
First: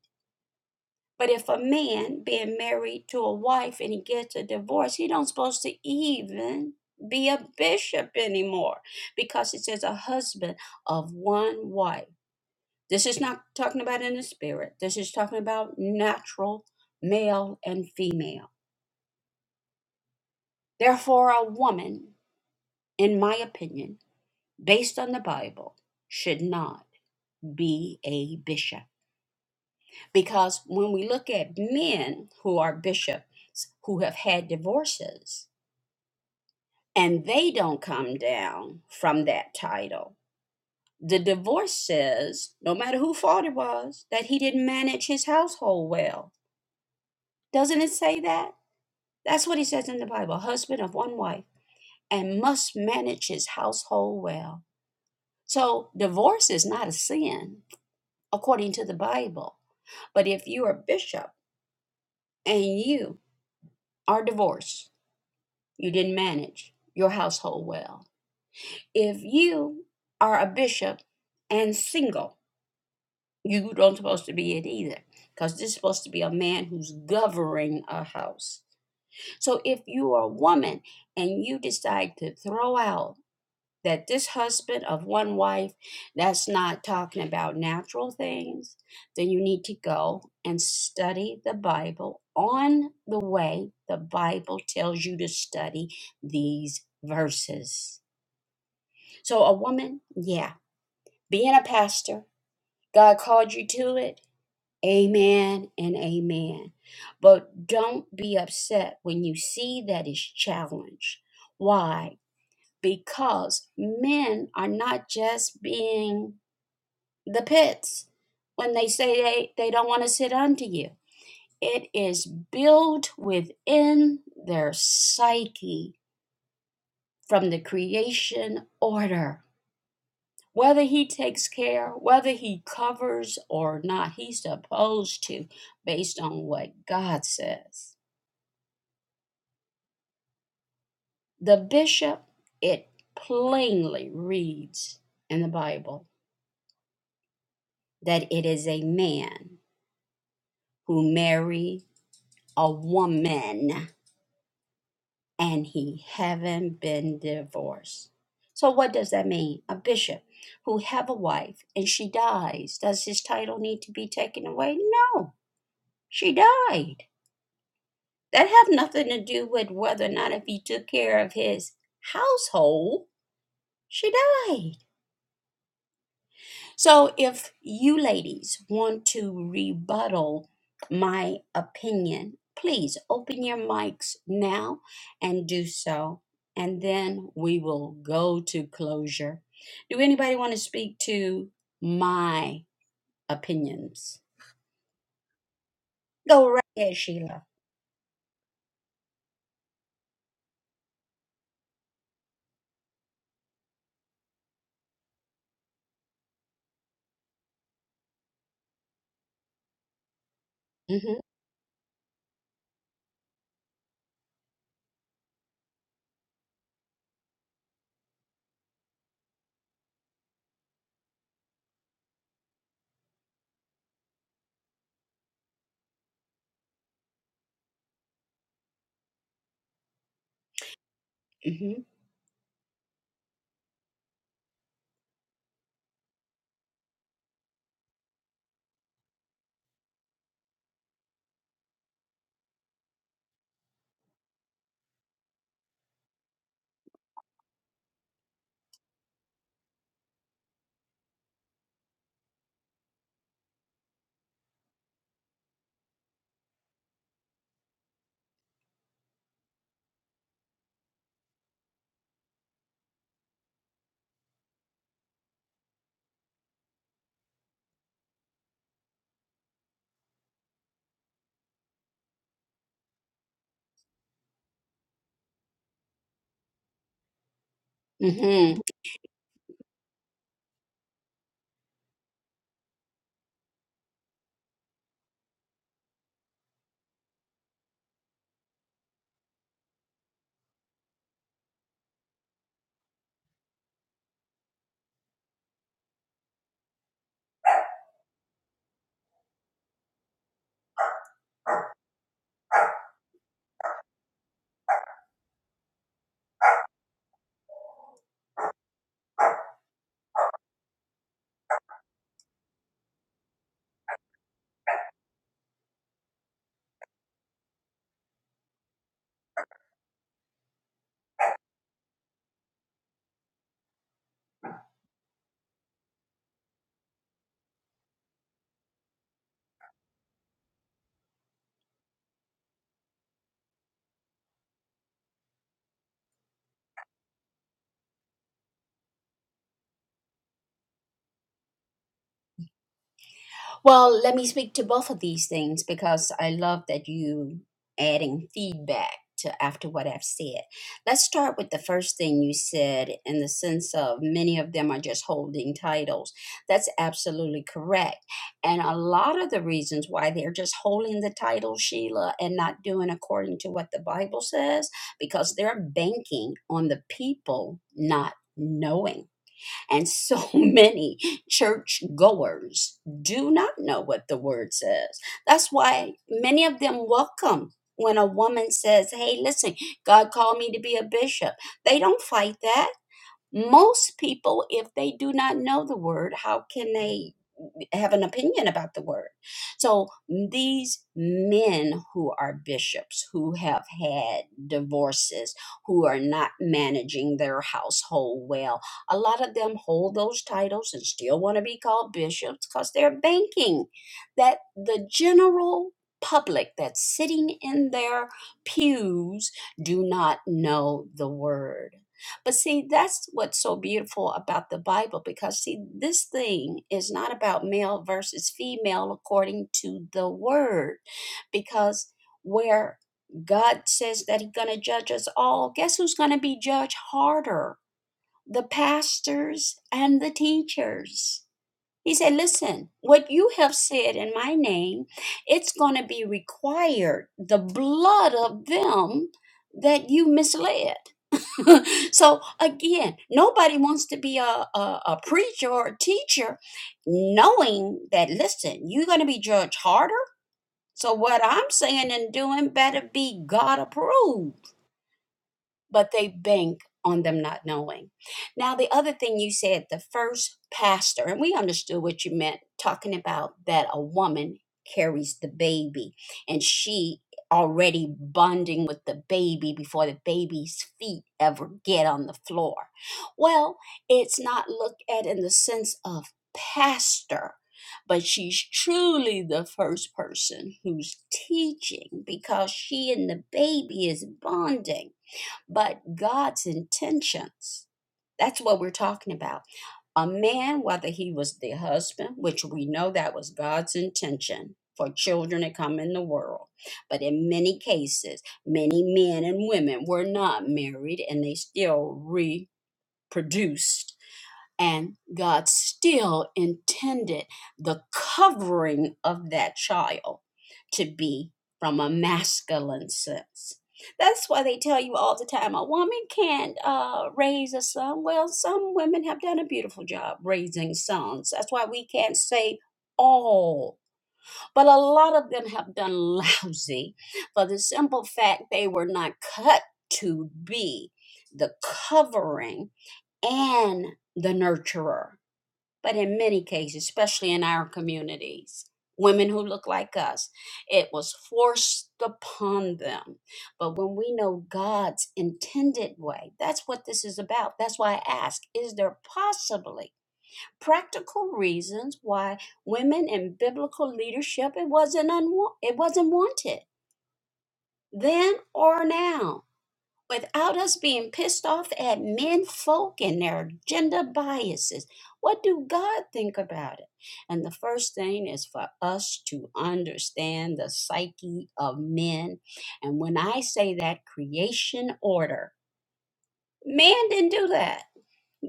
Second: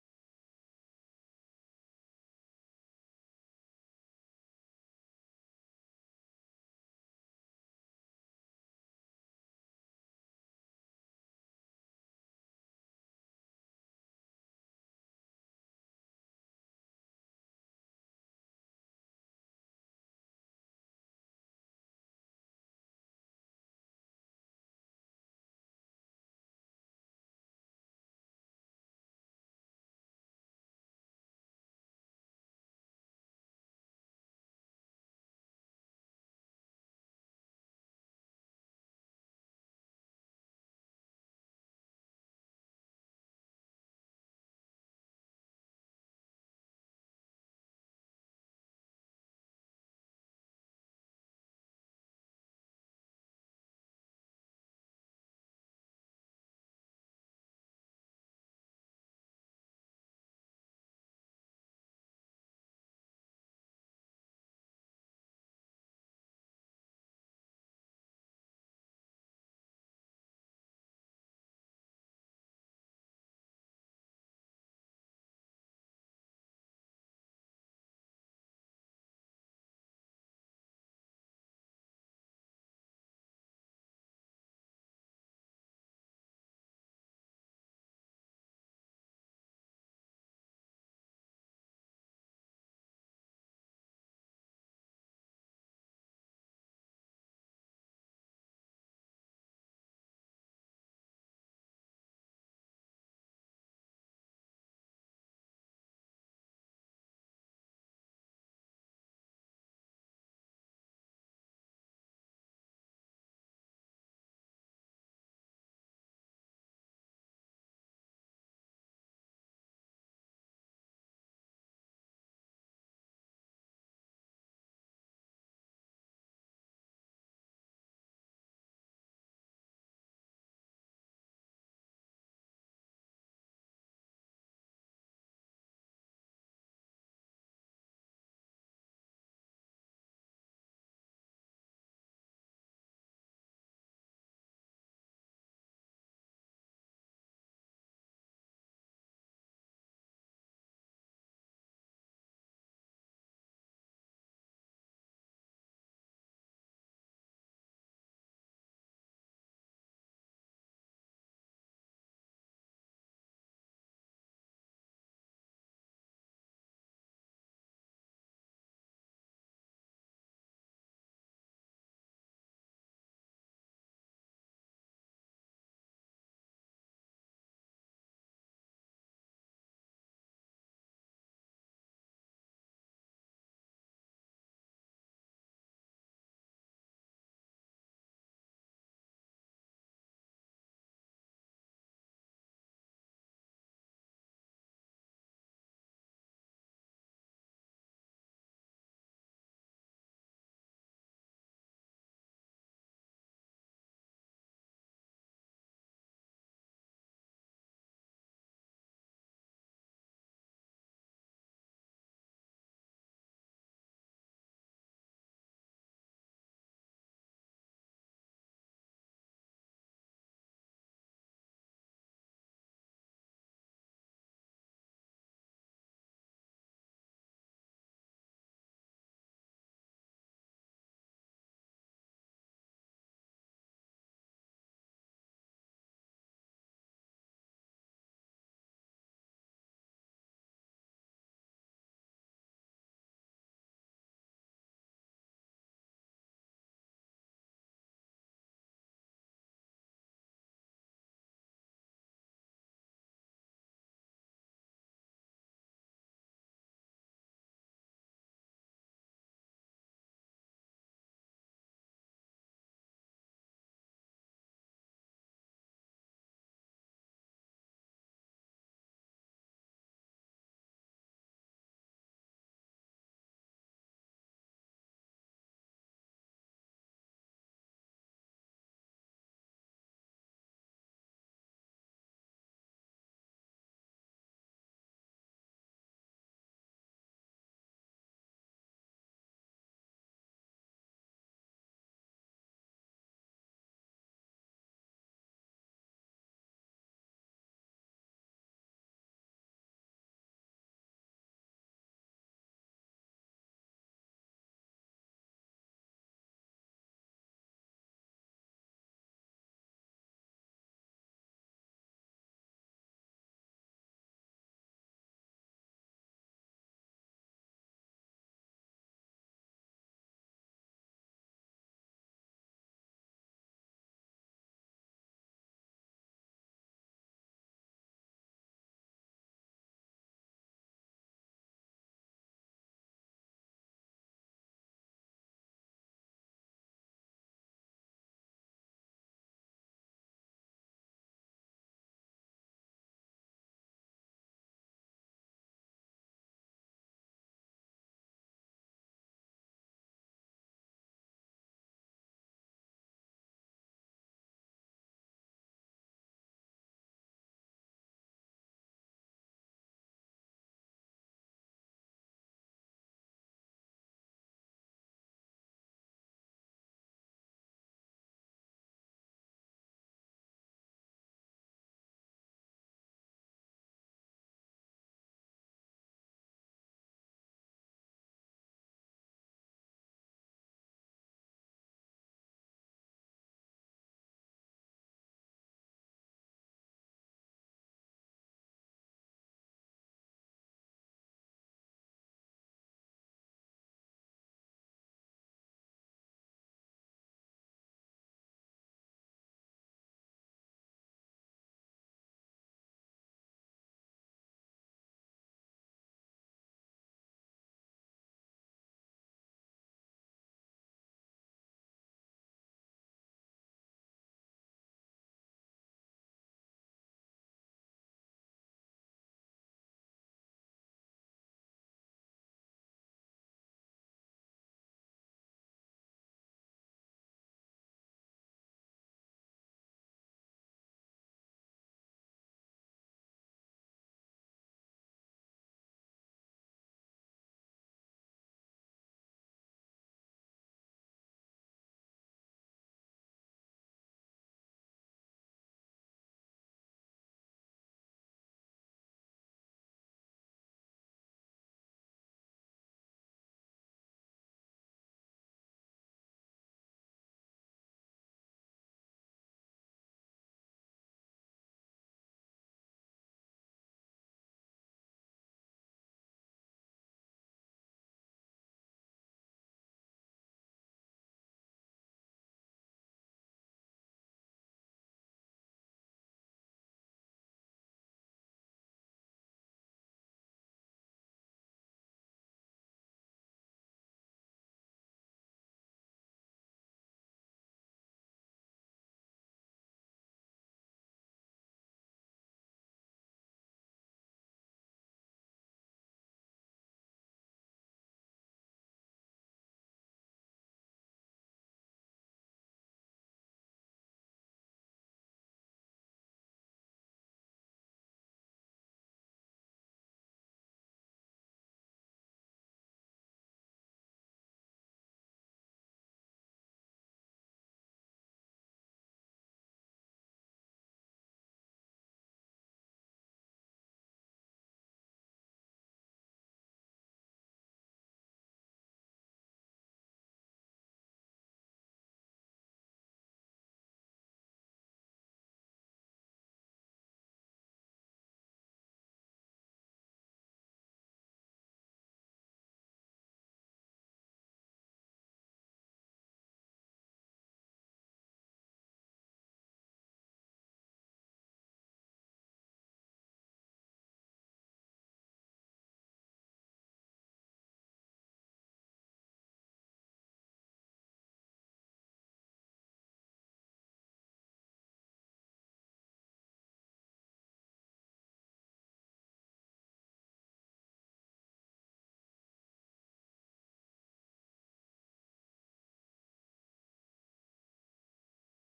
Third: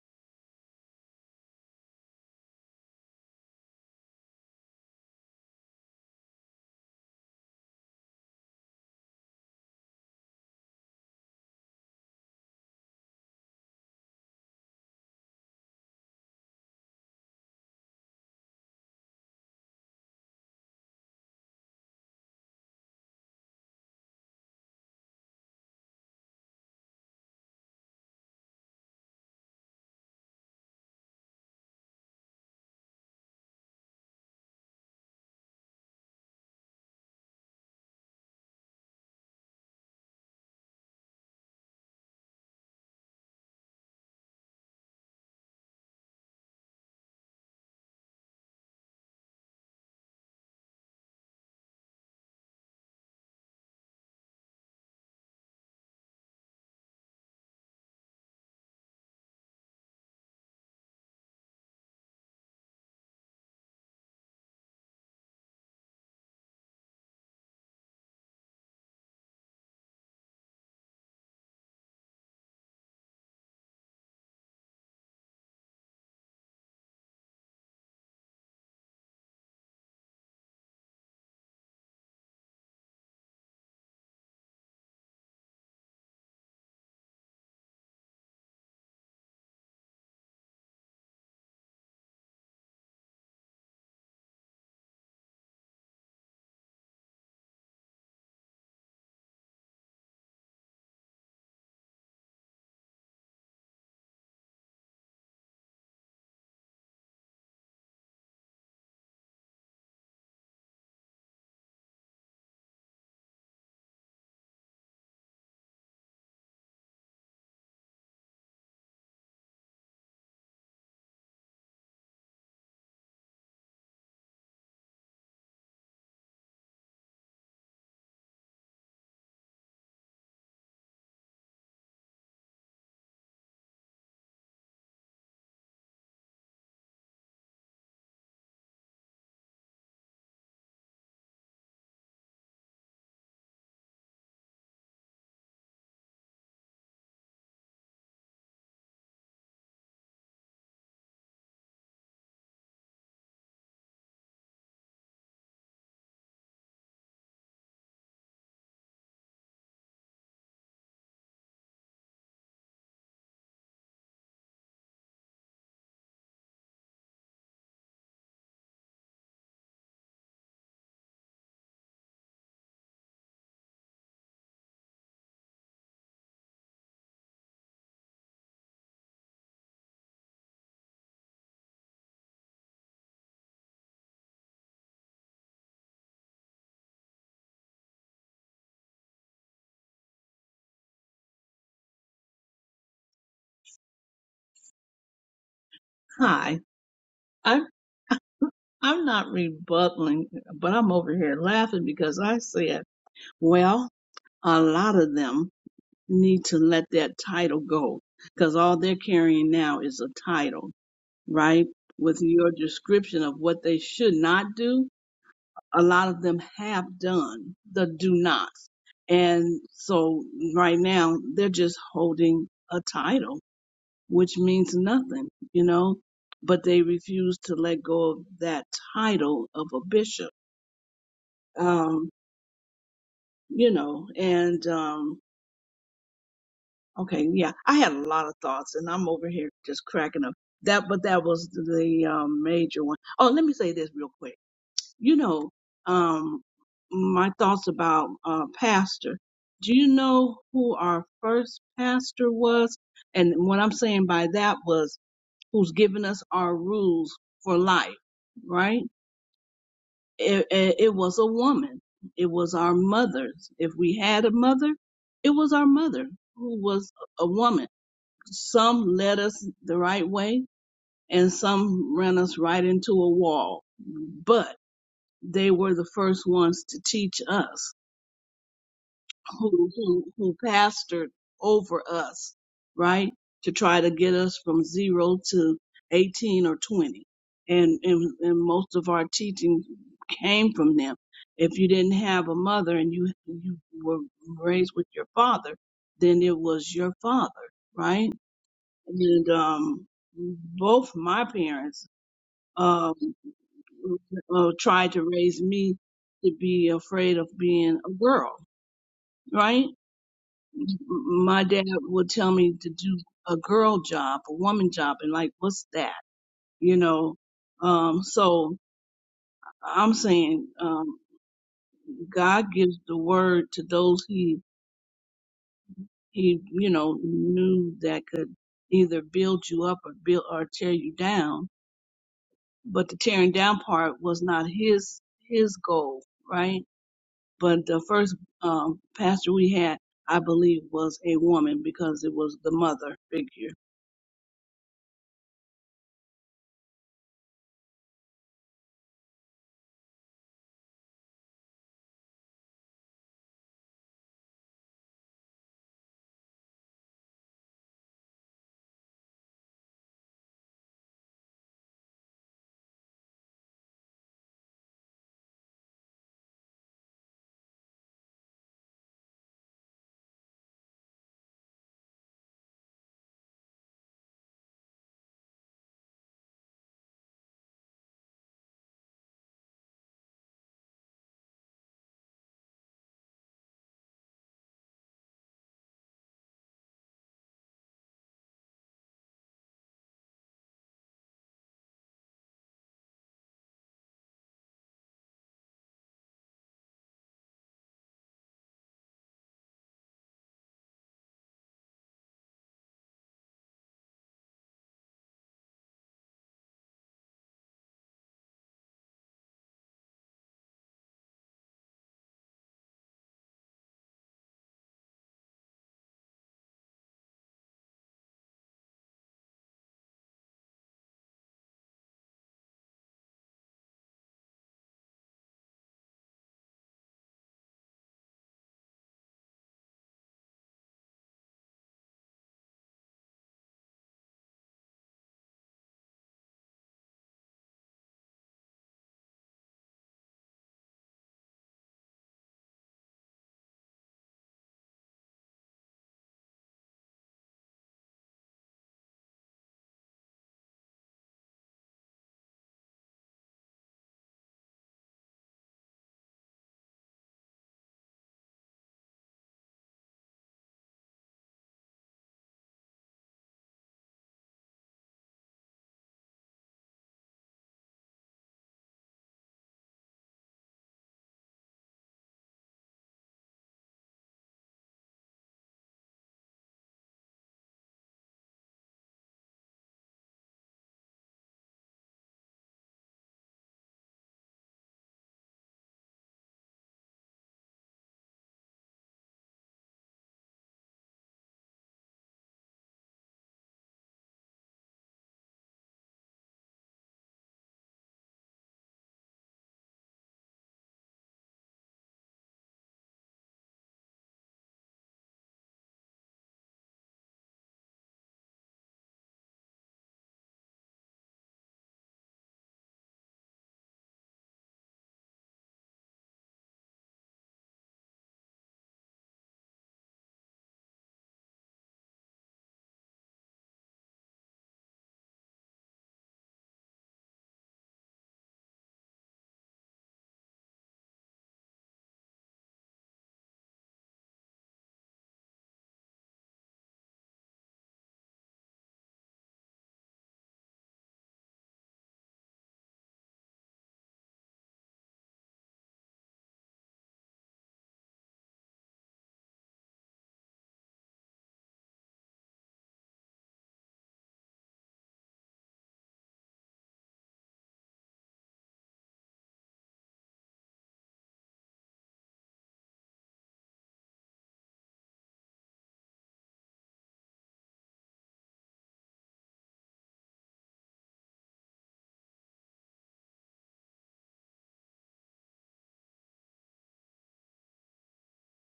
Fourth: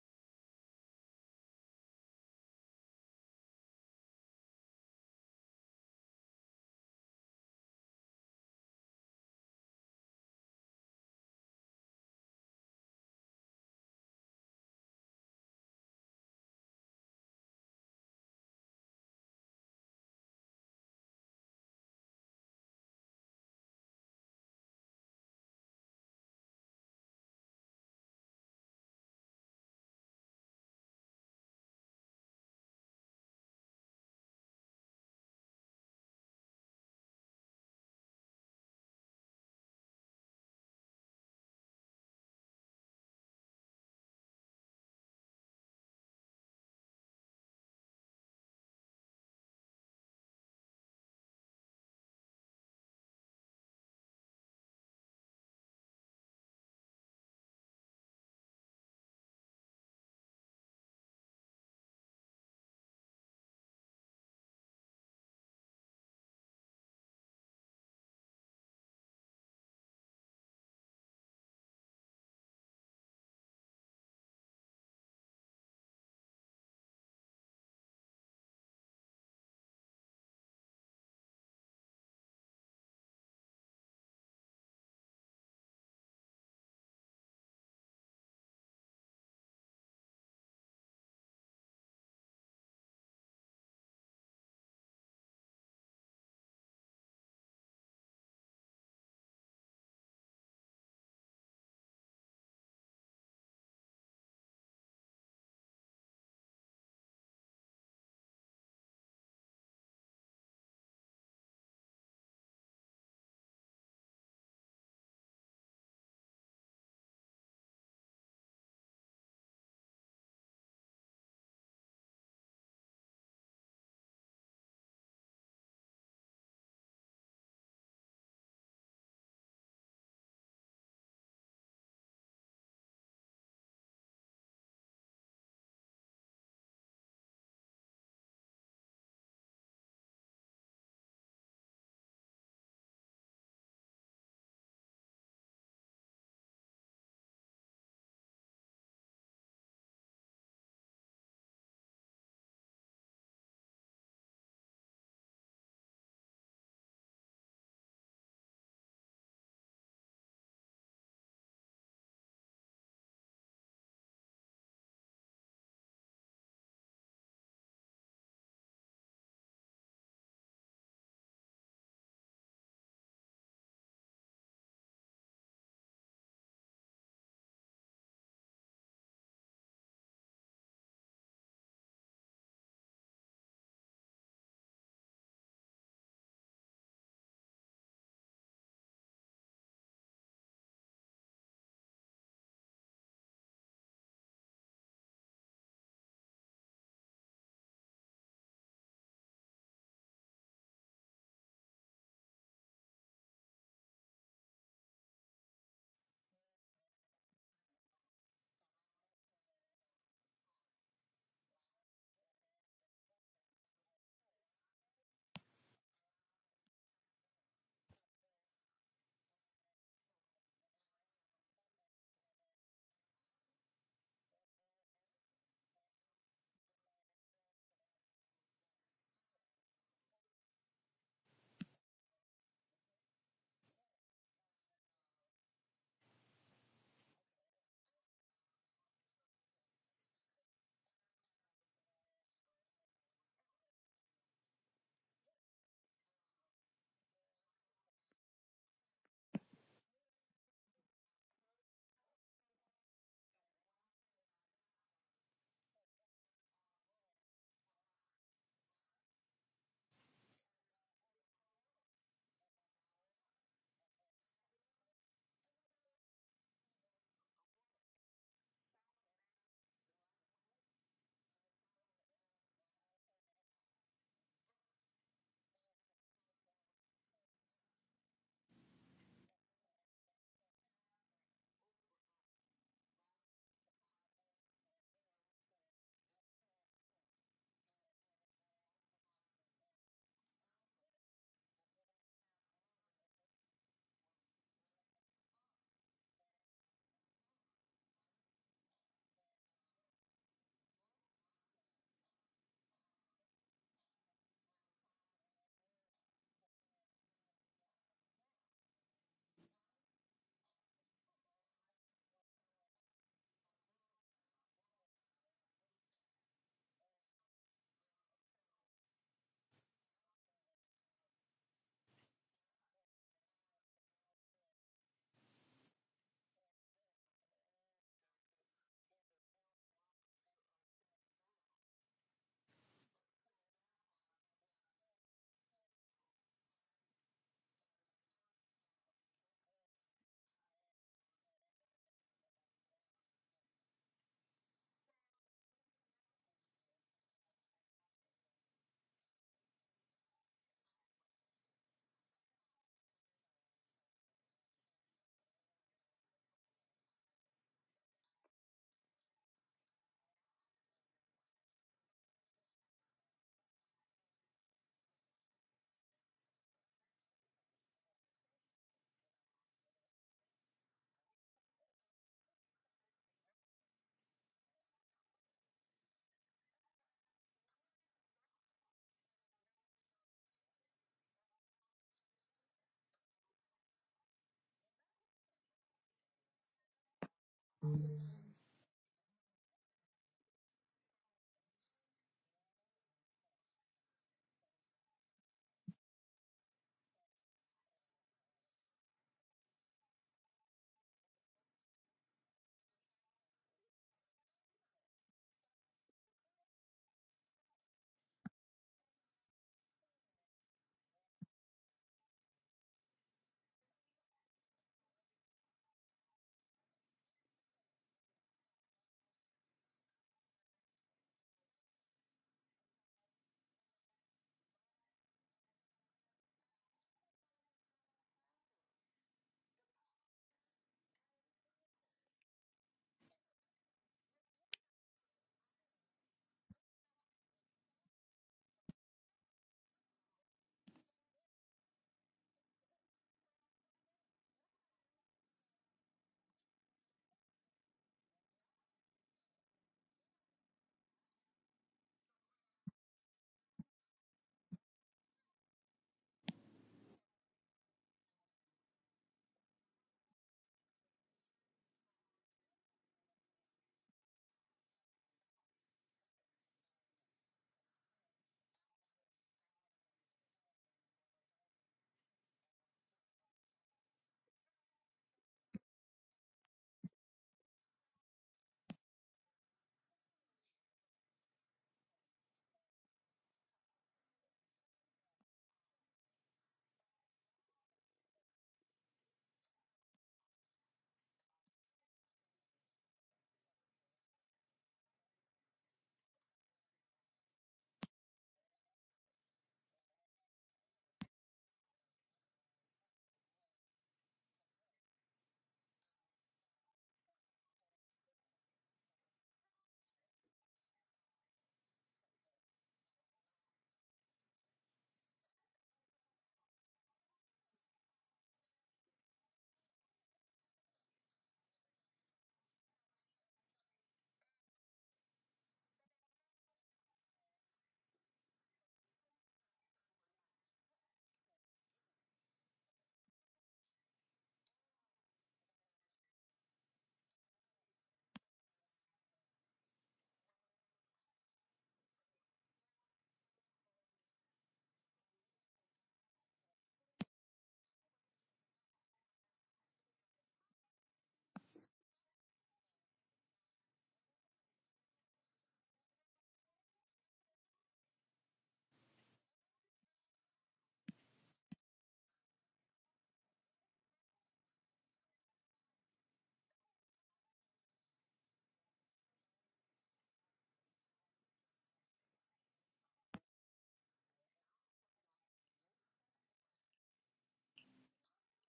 Speaker 1: But if a man being married to a wife and he gets a divorce, he don't supposed to even be a bishop anymore because it says a husband of one wife. This is not talking about in the spirit. This is talking about natural male and female. Therefore, a woman, in my opinion, based on the Bible, should not be a bishop. Because when we look at men who are bishops who have had divorces, and they don't come down from that title. The divorce says, no matter who fault it was, that he didn't manage his household well. Doesn't it say that? That's what he says in the Bible husband of one wife, and must manage his household well. So, divorce is not a sin, according to the Bible. But if you're a bishop and you are divorced, you didn't manage your household well. If you are a bishop and single, you don't supposed to be it either because this is supposed to be a man who's governing a house so if you are a woman and you decide to throw out that this husband of one wife that's not talking about natural things then you need to go and study the bible on the way the bible tells you to study these verses so a woman yeah being a pastor god called you to it Amen and amen. But don't be upset when you see that it's challenged. Why? Because men are not just being the pits when they say they, they don't want to sit unto you. It is built within their psyche from the creation order. Whether he takes care, whether he covers or not, he's supposed to, based on what God says. The bishop, it plainly reads in the Bible that it is a man who marry a woman and he haven't been divorced. So what does that mean? A bishop who have a wife and she dies, does his title need to be taken away? No, she died. That have nothing to do with whether or not if he took care of his household, she died. So if you ladies want to rebuttal my opinion, please open your mics now and do so. And then we will go to closure. Do anybody want to speak to my opinions? Go
Speaker 3: Hi,
Speaker 1: reggae, Sheila.
Speaker 3: I'm I'm not rebutting, but I'm over here laughing because I said, well, a lot of them need to let that title go because all they're carrying now is a title,
Speaker 1: Mm-hmm.
Speaker 3: right? With your description of what they should not do, a lot of them have done the do nots. And so right now they're just holding a title, which means nothing, you know, but they refuse to let go of that title of a bishop.
Speaker 1: Mm-hmm.
Speaker 3: Um, you know, and, um, Okay, yeah, I had a lot of thoughts, and I'm over here just cracking up. That, but that was the um, major one. Oh, let me say this real quick. You know, um, my thoughts about uh, pastor. Do you know who our first pastor was? And what I'm saying by that was who's given us our rules for life, right? It, it, it was a woman. It was our mothers. If we had a mother, it was our mother who was a woman some led us the right way and some ran us right into a wall. But they were the first ones to teach us
Speaker 1: Mm-hmm.
Speaker 3: who, who, who pastored over us, right? To try to get us from zero to 18 or 20. And, and, and most of our teaching came from them. If you didn't have a mother and you, you were raised with your father, then it was your father, right? and um, both my parents um, uh, tried to raise me to be afraid of being a girl. Right? My dad would tell me to do a girl job, a woman job, and like, what's that? You know. Um, so I'm saying um, God gives the word to those he he you know knew that could either build you up or build or tear you down but the tearing down part was not his his goal, right? But the first um, pastor we had, I believe, was a woman because it was the mother figure.
Speaker 1: Well, let me speak to both of these things because I love that you adding feedback to after what I've said. Let's start with the first thing you said in the sense of many of them are just holding titles. That's absolutely correct. And a lot of the reasons why they're just holding the title, Sheila, and not doing according to what the Bible says, because they're banking on the people not knowing. And so [LAUGHS] many church goers do not know what the word says. That's why many of them welcome when a woman says, Hey, listen, God called me to be a bishop. They don't fight that. Most people, if they do not know the word, how can they? have an opinion about the word. So these men who are bishops, who have had divorces, who are not managing their household well, a lot of them hold those titles and still want to be called bishops because they're banking that the general public that's sitting in their pews do not know the word but see, that's what's so beautiful about the Bible because, see, this thing is not about male versus female according to the word. Because where God says that He's going to judge us all, guess who's going to be judged harder? The pastors and the teachers. He said, Listen, what you have said in my name, it's going to be required the blood of them that you misled. [LAUGHS] so again, nobody wants to be a, a, a preacher or a teacher, knowing that listen, you're going to be judged harder. So what I'm saying and doing better be God approved but they bank on them not knowing. Now, the other thing you said, the first pastor, and we understood what you meant, talking about that a woman carries the baby and she already bonding with the baby before the baby's feet ever get on the floor. Well, it's not looked at in the sense of pastor. But she's truly the first person who's teaching because she and the baby is bonding but God's intentions. That's what we're talking about. A man, whether he was the husband, which we know that was God's intention for children to come in the world, but in many cases, many men and women were not married and they still reproduced and God still intended the covering of that child to be from a masculine sense. That's why they tell you all the time a woman can't uh, raise a son. Well, some women have done a beautiful job raising sons. That's why we can't say all, but a lot of them have done lousy for the simple fact they were not cut to be the covering and the nurturer. But in many cases, especially in our communities, women who look like us, it was forced upon them. But when we know God's intended way, that's what this is about. That's why I ask is there possibly practical reasons why women in biblical leadership it wasn't unwa- it wasn't wanted then or now without us being pissed off at men folk and their gender biases. What do God think about it? And the first thing is for us to understand the psyche of men. And when I say that creation order, man didn't do that.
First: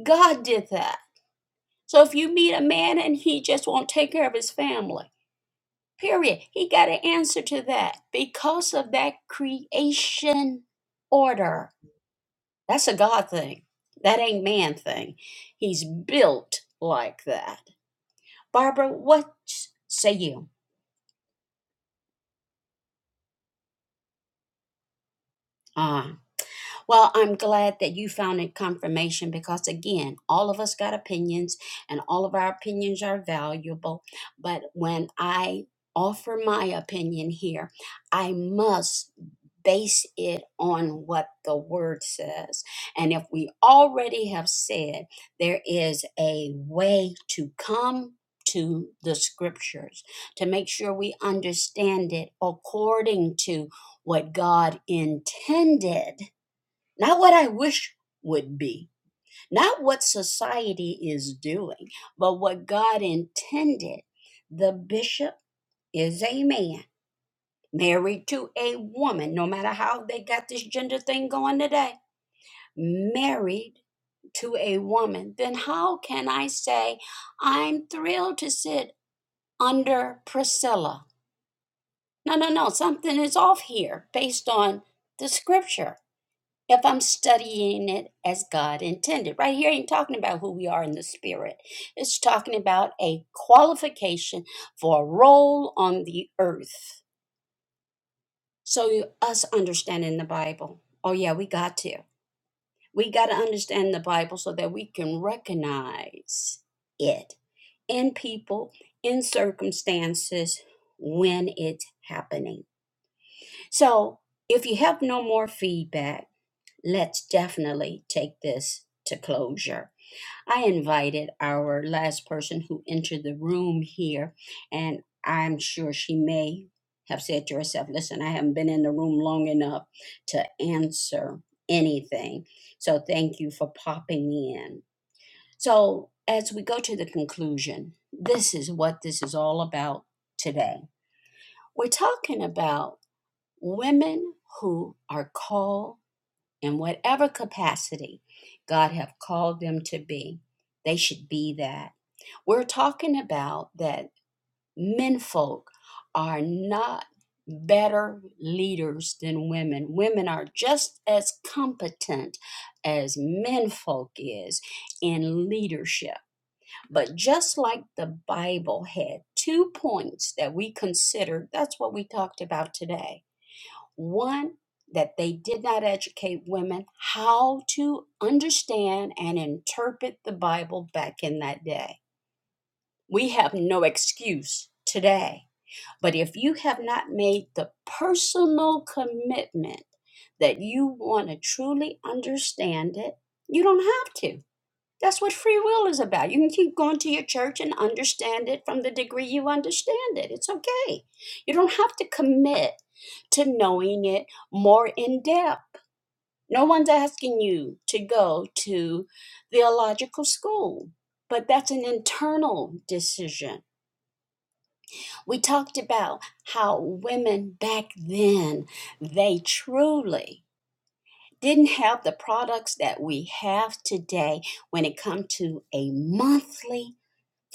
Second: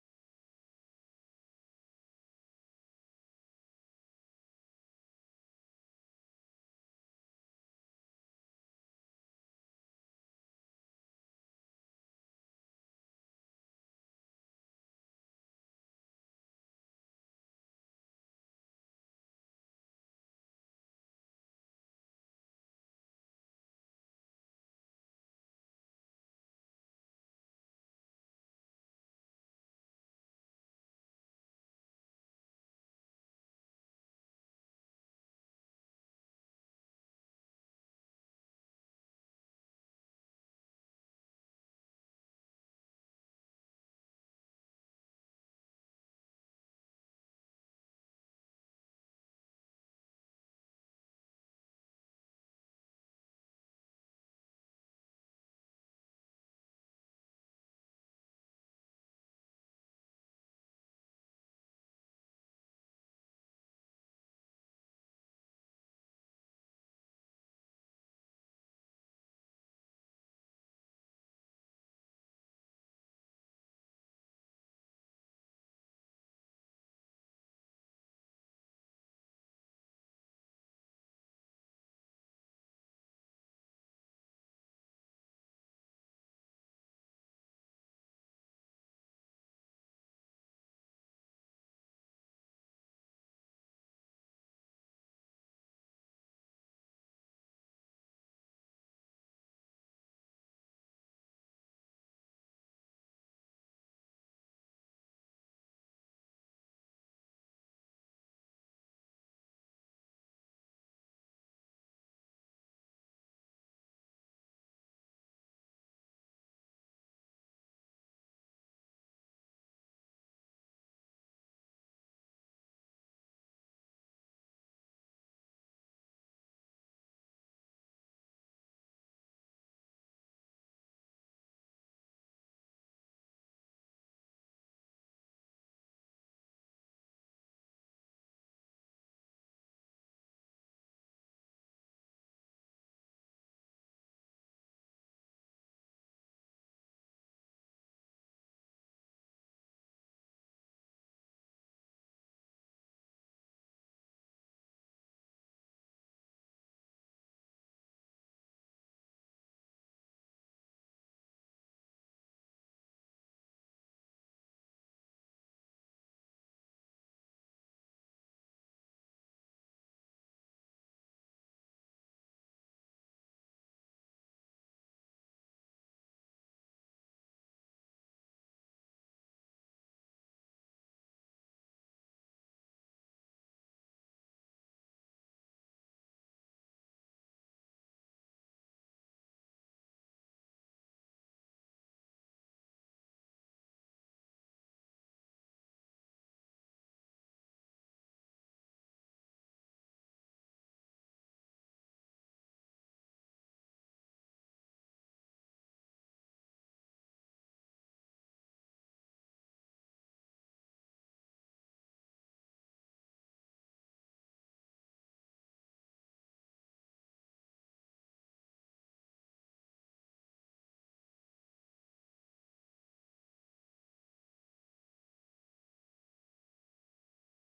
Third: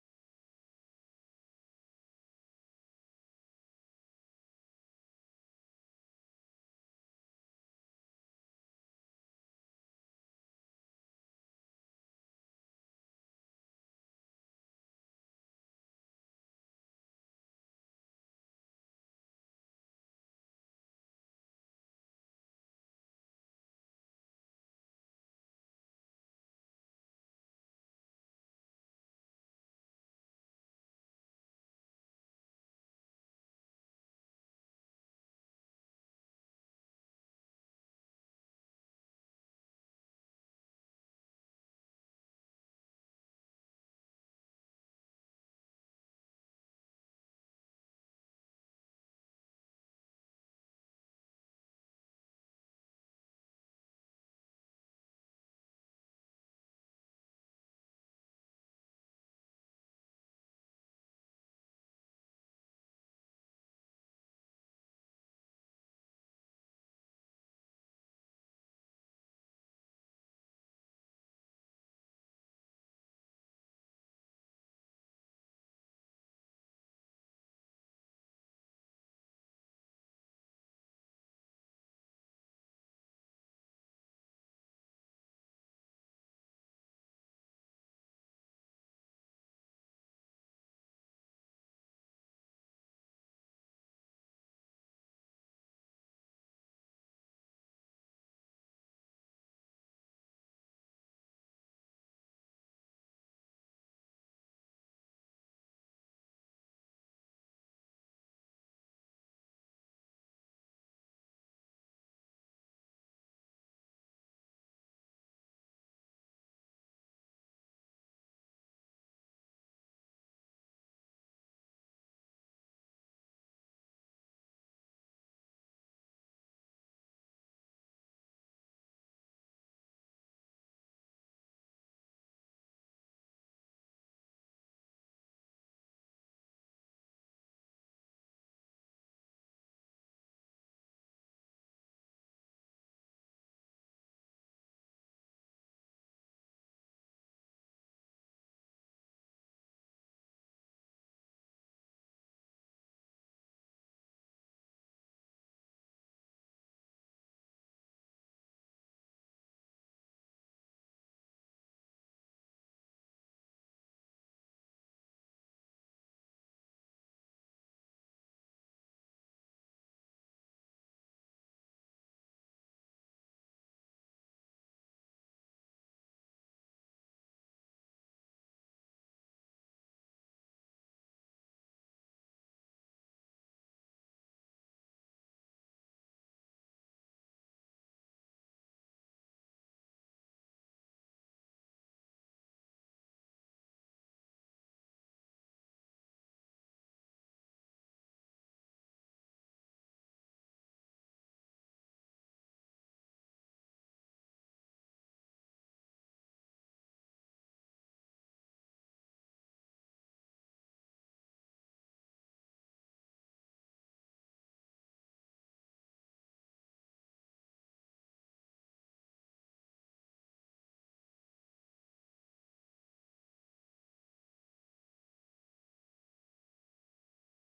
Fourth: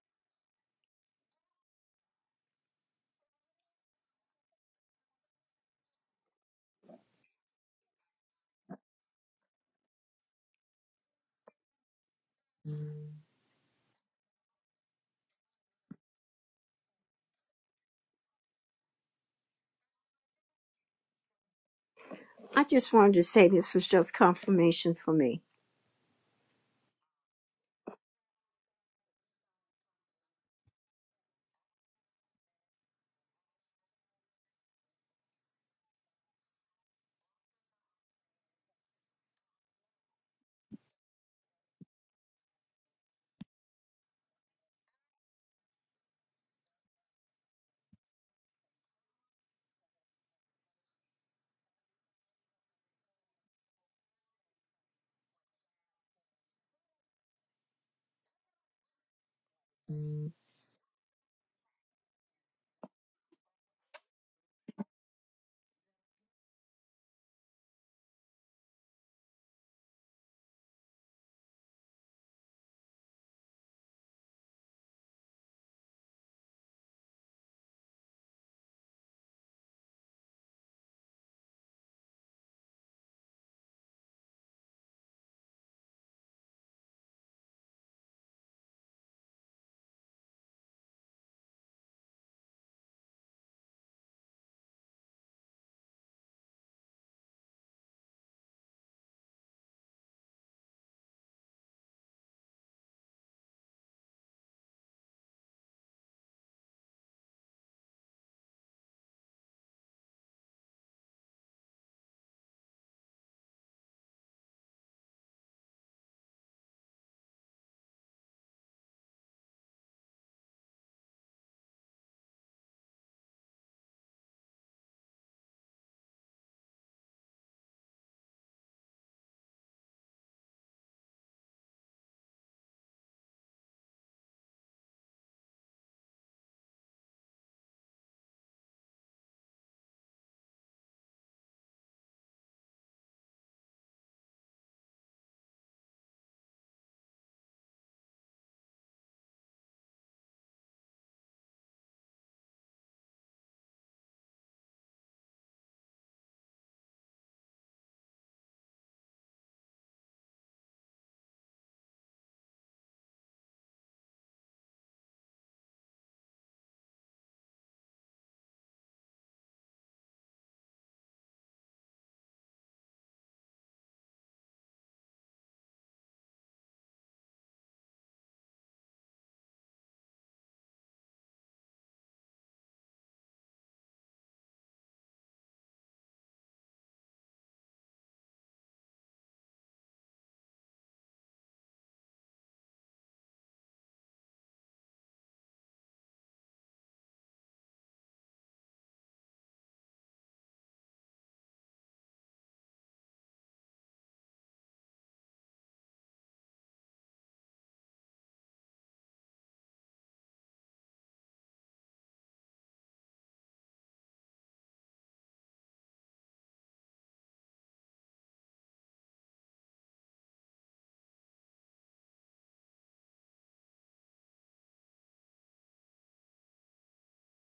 Speaker 1: God did that. So if you meet a man and he just won't take care of his family, period, he got an answer to that because of that creation order. That's a God thing. That ain't man thing. He's built like that. Barbara, what say you?
Speaker 4: I just wanted to say this was just confirmation for me.
Speaker 1: Ah, well, I'm glad that you found it confirmation because again, all of us got opinions and all of our opinions are valuable. But when I offer my opinion here, I must base it on what the word says. And if we already have said there is a way to come to the scriptures, to make sure we understand it according to what God intended, not what I wish would be, not what society is doing, but what God intended. The bishop is a man married to a woman, no matter how they got this gender thing going today, married to a woman, then how can I say I'm thrilled to sit under Priscilla? No, no, no, something is off here based on the scripture. If I'm studying it as God intended, right here ain't talking about who we are in the spirit. It's talking about a qualification for a role on the earth So you, us understanding the Bible. Oh yeah, we got to. We got to understand the Bible so that we can recognize it in people, in circumstances when it's happening. So if you have no more feedback, let's definitely take this to closure. I invited our last person who entered the room here, and I'm sure she may have said to herself, Listen, I haven't been in the room long enough to answer anything. So thank you for popping in. So, as we go to the conclusion, this is what this is all about today. We're talking about women who are called in whatever capacity God have called them to be. They should be that we're talking about that menfolk are not better leaders than women. Women are just as competent as menfolk is in leadership. But just like the Bible had two points that we considered, that's what we talked about today. One, that they did not educate women how to understand and interpret the Bible back in that day we have no excuse today. But if you have not made the personal commitment that you want to truly understand it, you don't have to. That's what free will is about. You can keep going to your church and understand it from the degree you understand it. It's okay. You don't have to commit to knowing it more in depth. No one's asking you to go to theological school, but that's an internal decision we talked about how women back then, they truly didn't have the products that we have today when it comes to a monthly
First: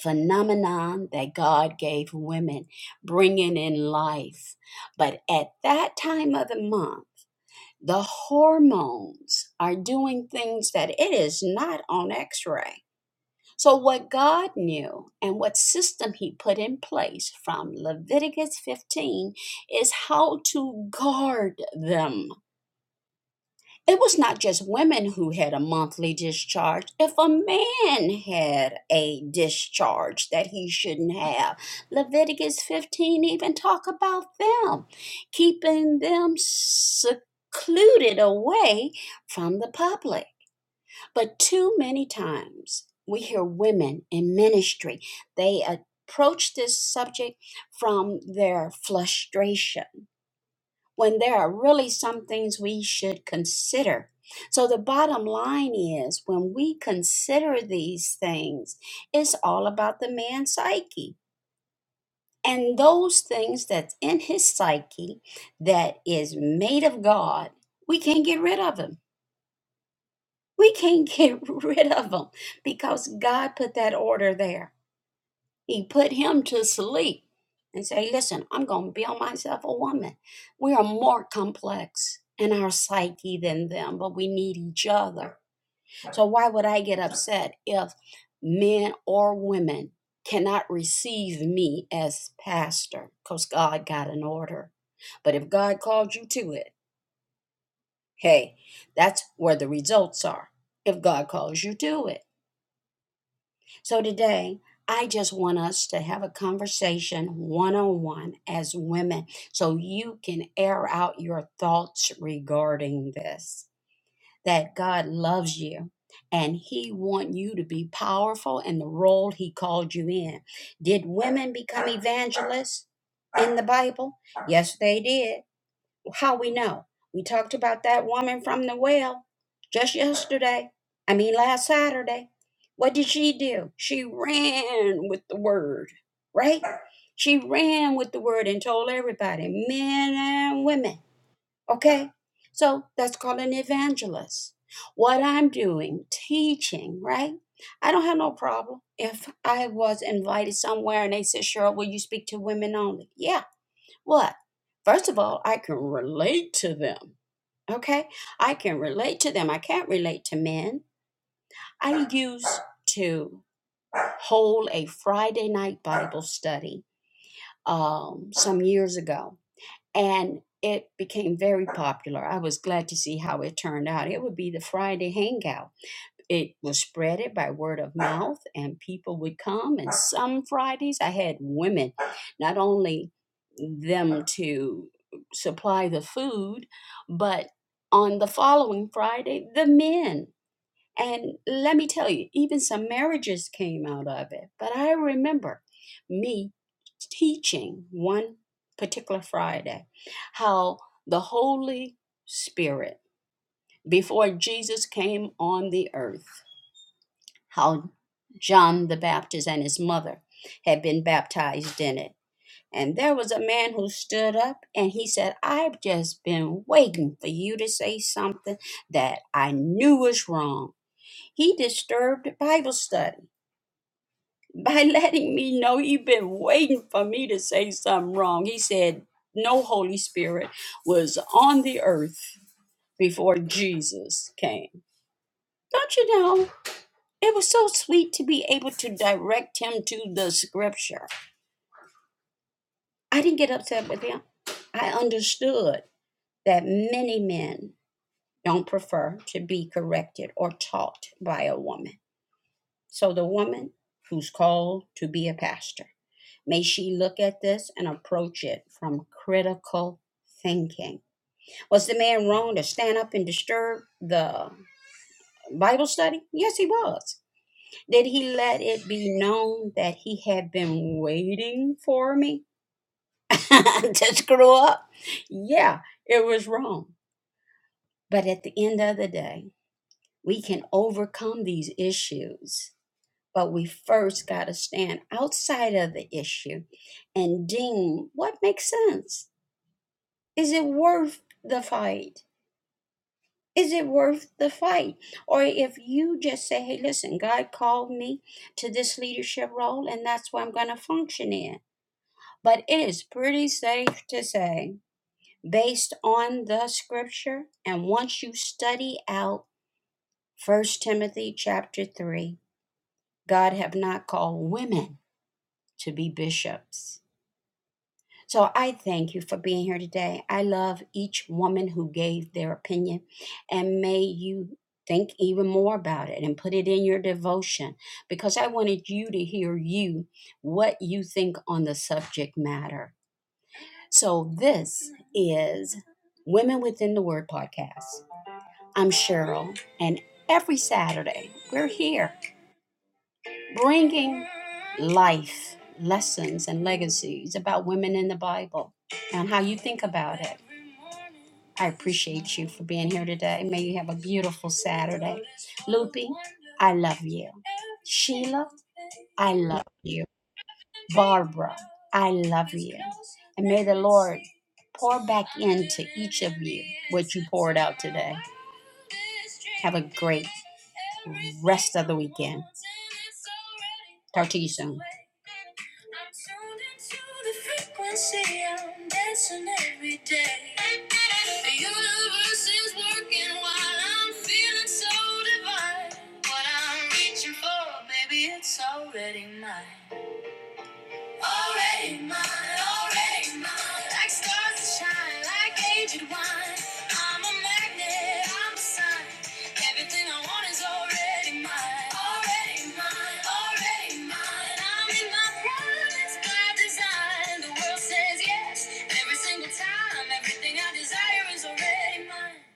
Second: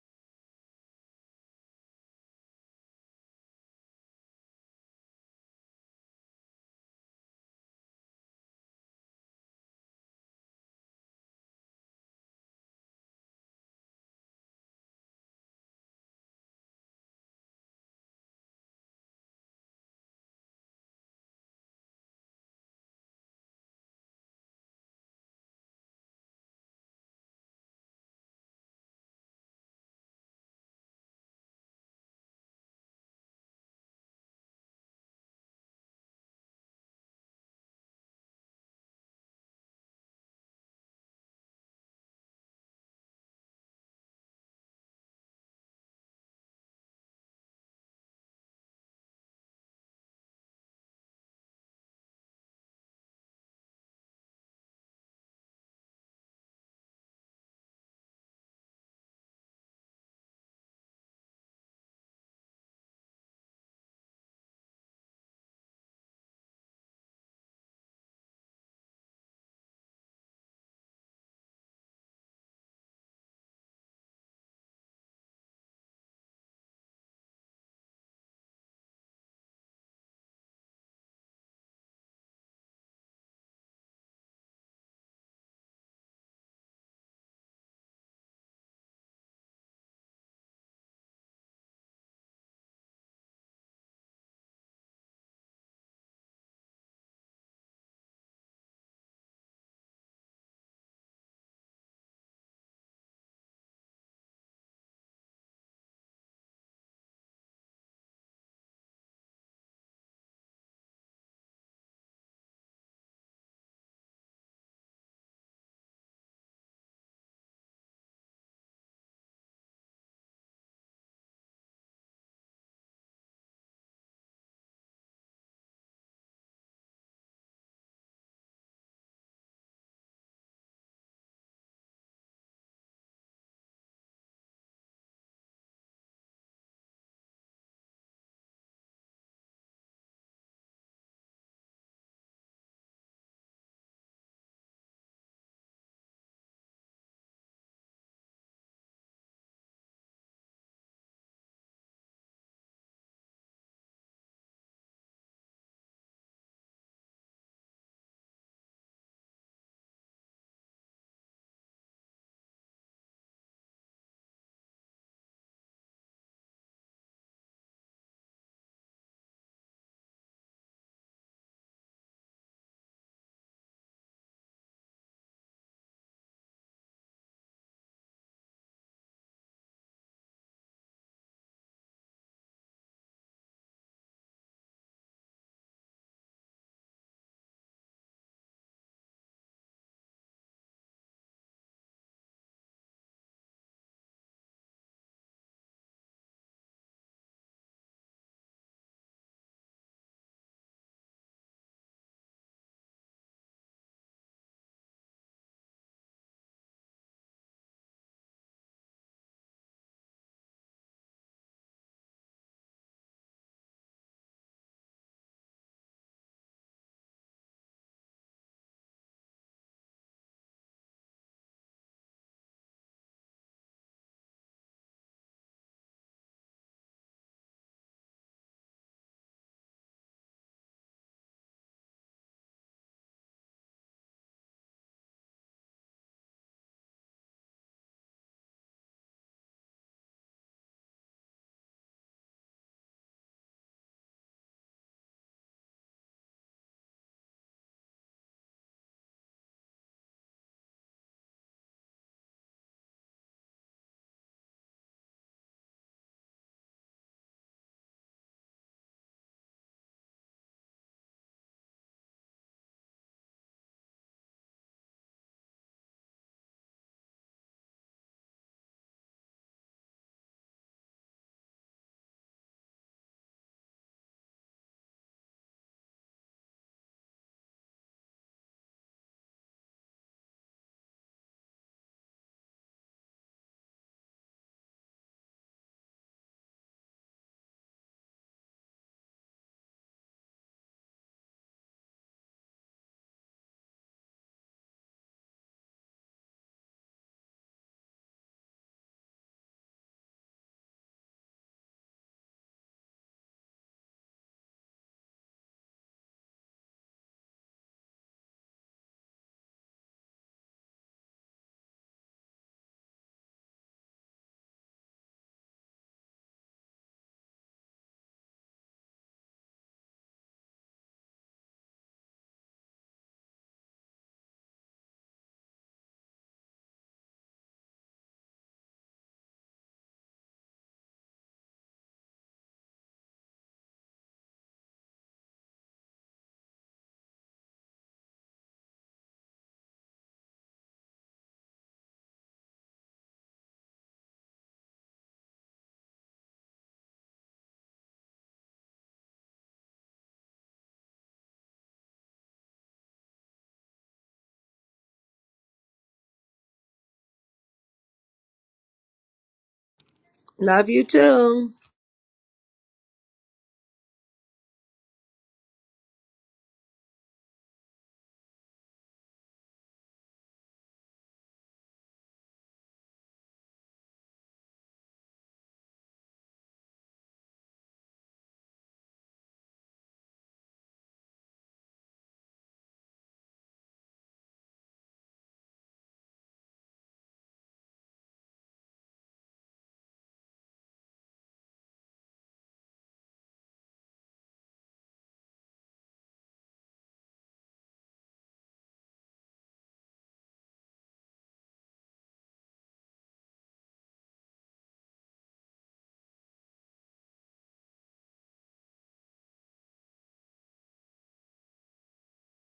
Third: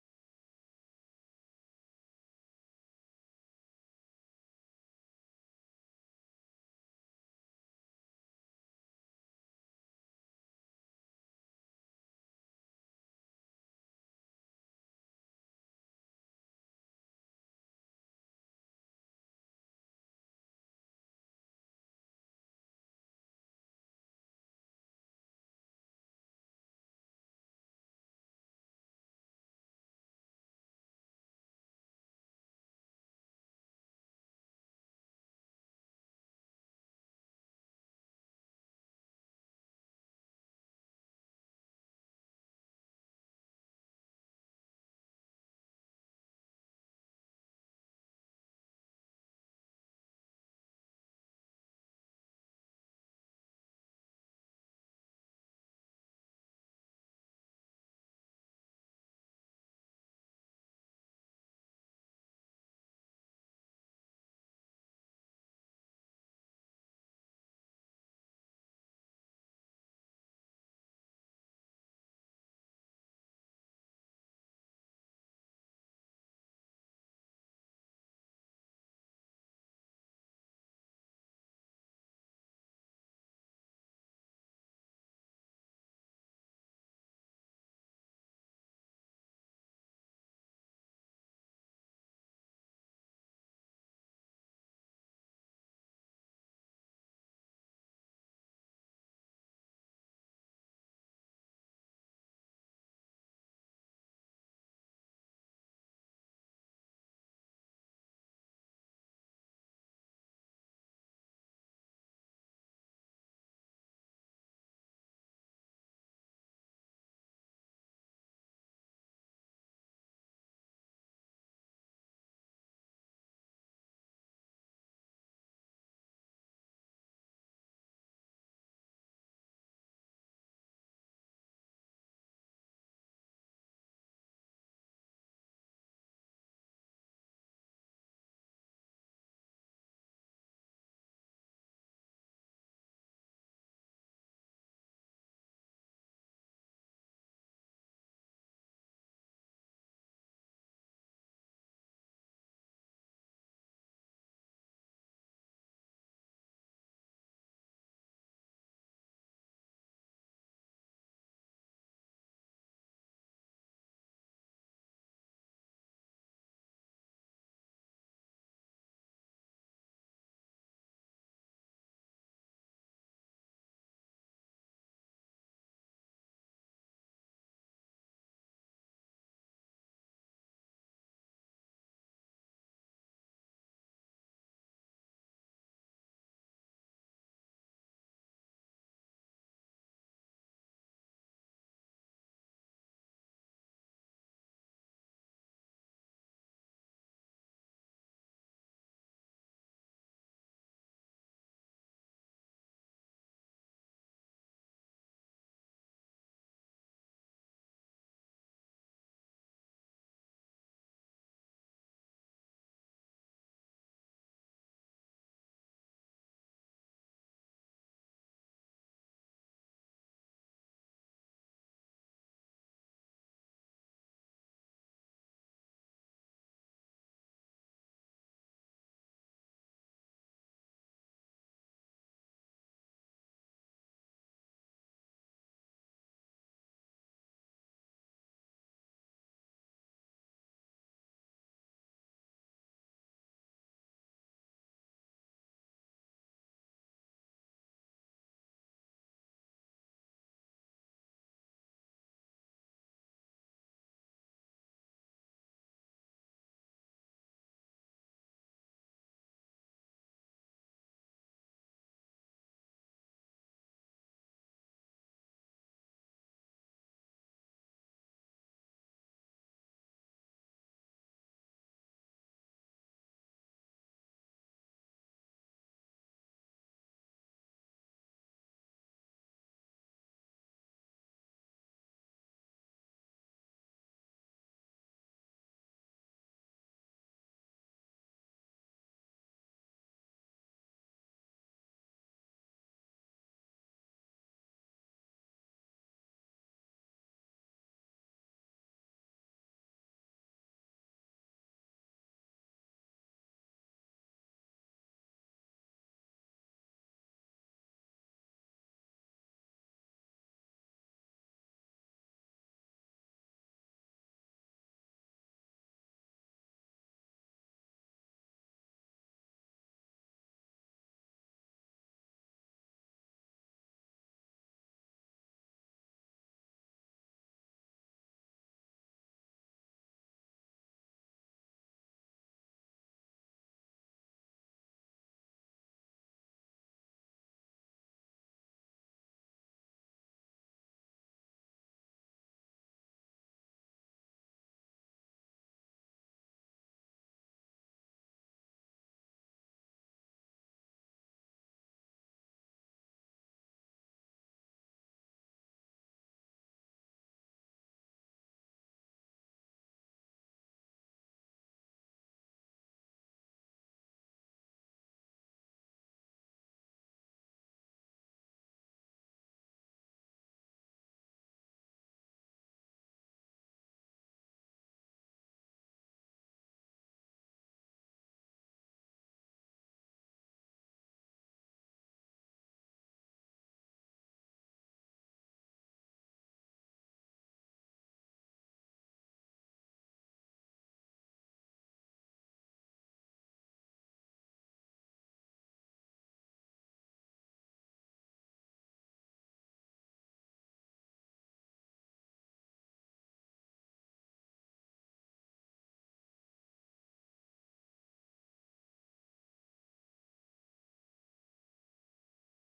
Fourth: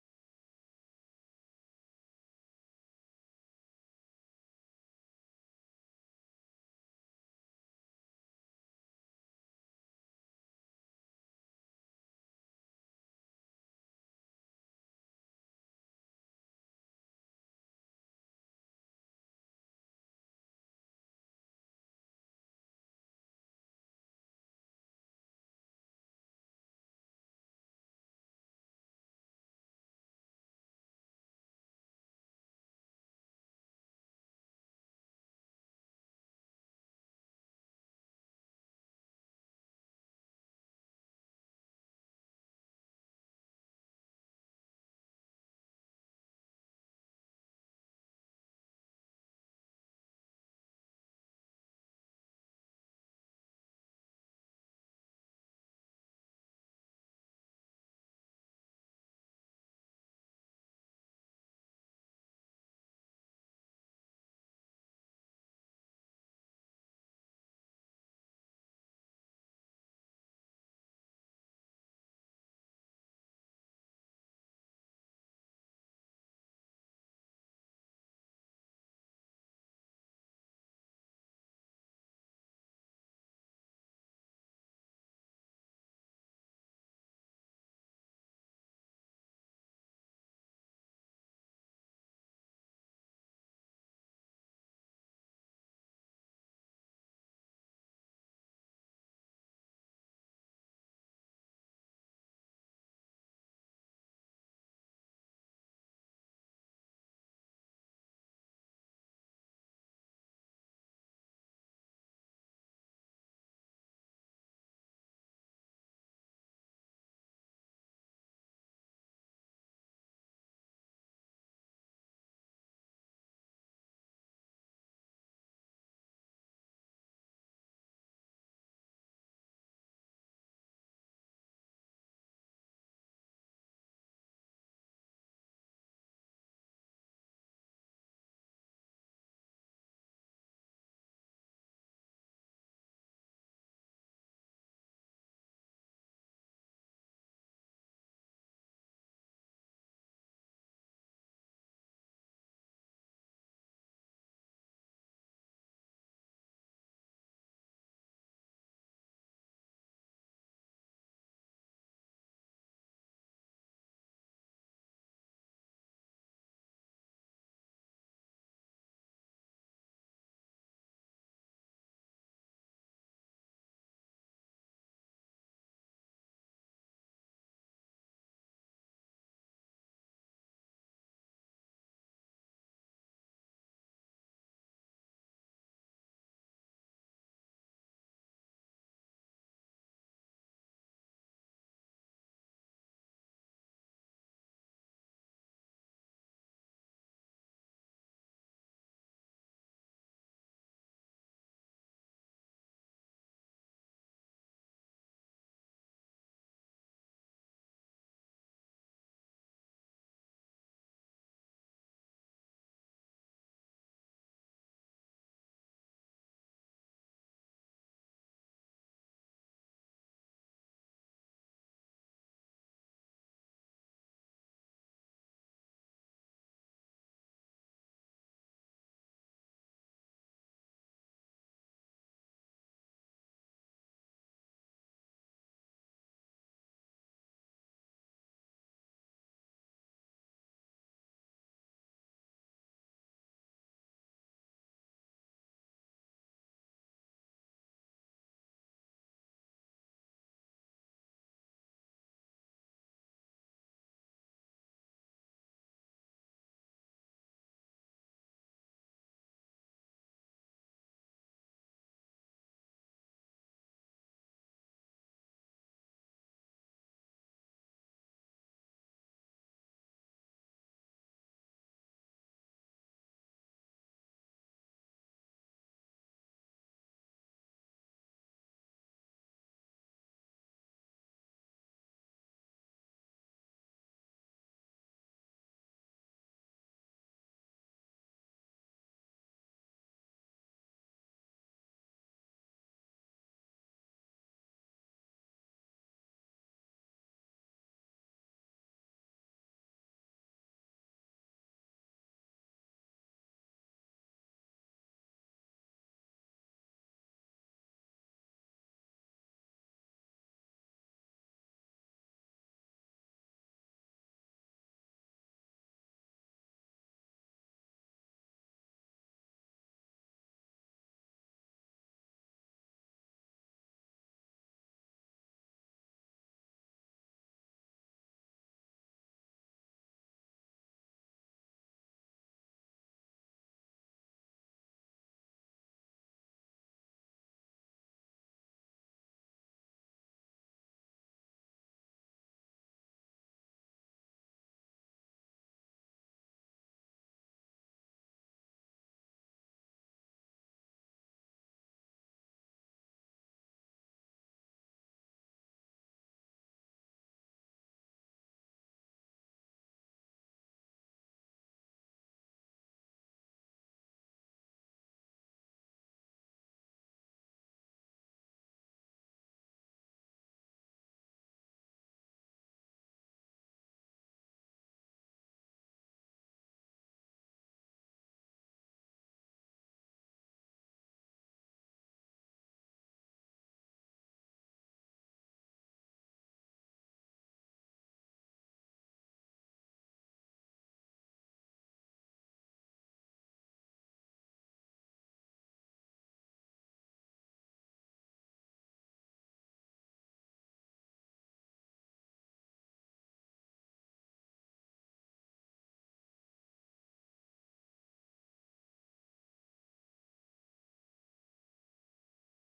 Speaker 1: phenomenon that God gave women, bringing in life. But at that time of the month, the hormones are doing things that it is not on x-ray so, what God knew and what system He put in place from Leviticus 15 is how to guard them. It was not just women who had a monthly discharge. If a man had a discharge that he shouldn't have, Leviticus 15 even talk about them, keeping them secluded away from the public. But too many times we hear women in ministry, they approach this subject from their frustration when there are really some things we should consider. So the bottom line is when we consider these things, it's all about the man's psyche. And those things that's in his psyche that is made of God, we can't get rid of them We can't [LAUGHS] get rid of them because God put that order there. He put him to sleep and say, Listen, I'm going to build myself a woman. We are more complex in our psyche than them, but we need each other. So, why would I get upset if men or women cannot receive me as pastor? Because God got an order. But if God called you to it, hey, that's where the results are. If God calls you to it. So today, I just want us to have a conversation one on one as women so you can air out your thoughts regarding this that God loves you and he want you to be powerful in the role he called you in. Did women become evangelists in the Bible? Yes, they did. How we know? We talked about that woman from the well just yesterday. I mean, last Saturday. What did she do? She ran with the word, right? She ran with the word and told everybody, men and women, okay? So that's called an evangelist. What I'm doing, teaching, right? I don't have no problem if I was invited somewhere and they said, Cheryl, will you speak to women only? Yeah, what? First of all, I can relate to them. Okay? I can relate to them. I can't relate to men. I used to hold a Friday night Bible study um, some years ago, and it became very popular. I was glad to see how it turned out. It would be the Friday hangout it was spreaded by word of mouth and people would come and some fridays i had women not only them to supply the food but on the following friday the men and let me tell you even some marriages came out of it but i remember me teaching one particular friday how the holy spirit before jesus came on the earth how John the Baptist and his mother had been baptized in it. And there was a man who stood up and he said, I've just been waiting for you to say something that I knew was wrong. He disturbed the Bible study [LAUGHS] by letting me know you've been waiting for me to say something wrong. He said, No Holy Spirit was on the earth before Jesus came. Don't you know? It was so sweet to be able to direct him to the scripture. I didn't get upset with him. I understood that many men don't prefer to be corrected or taught by a woman. So the woman who's called to be a pastor, may she look at this and approach it from critical thinking. Was the man wrong to stand up and disturb the Bible study? Yes, he was. Did he let it be known that he had been waiting for me [LAUGHS] to screw up? Yeah, it was wrong. But at the end of the day, we can overcome these issues. But we first got to stand outside of the issue and deem what makes sense. Is it worth the fight? Is it worth the fight? Or if you just say, hey, listen, God called me to this leadership role and that's what I'm going to function in But it is pretty safe to say, based on the scripture, and once you study out First Timothy chapter 3, God have not called women to be bishops. So I thank you for being here today. I love each woman who gave their opinion, and may you think even more about it and put it in your devotion because I wanted you to hear you what you think on the subject matter. So, this is Women Within the Word podcast. I'm Cheryl, and every Saturday we're here bringing life lessons and legacies about women in the Bible and how you think about it. I appreciate you for being here today. May you have a beautiful Saturday. Loopy, I love you. Sheila, I love you.
Speaker 2: Love you too.
Speaker 1: Barbara, I love you. And may the Lord pour back into each of you what you poured out today. Have a great rest of the weekend. Talk to you soon. Already mine. Already mine, already mine, like stars that shine, like aged wine. I'm a magnet, I'm a sign. Everything I want is already mine, already mine, already mine. I'm in my prime, it's by design. The world says yes every single time. Everything I desire is already mine.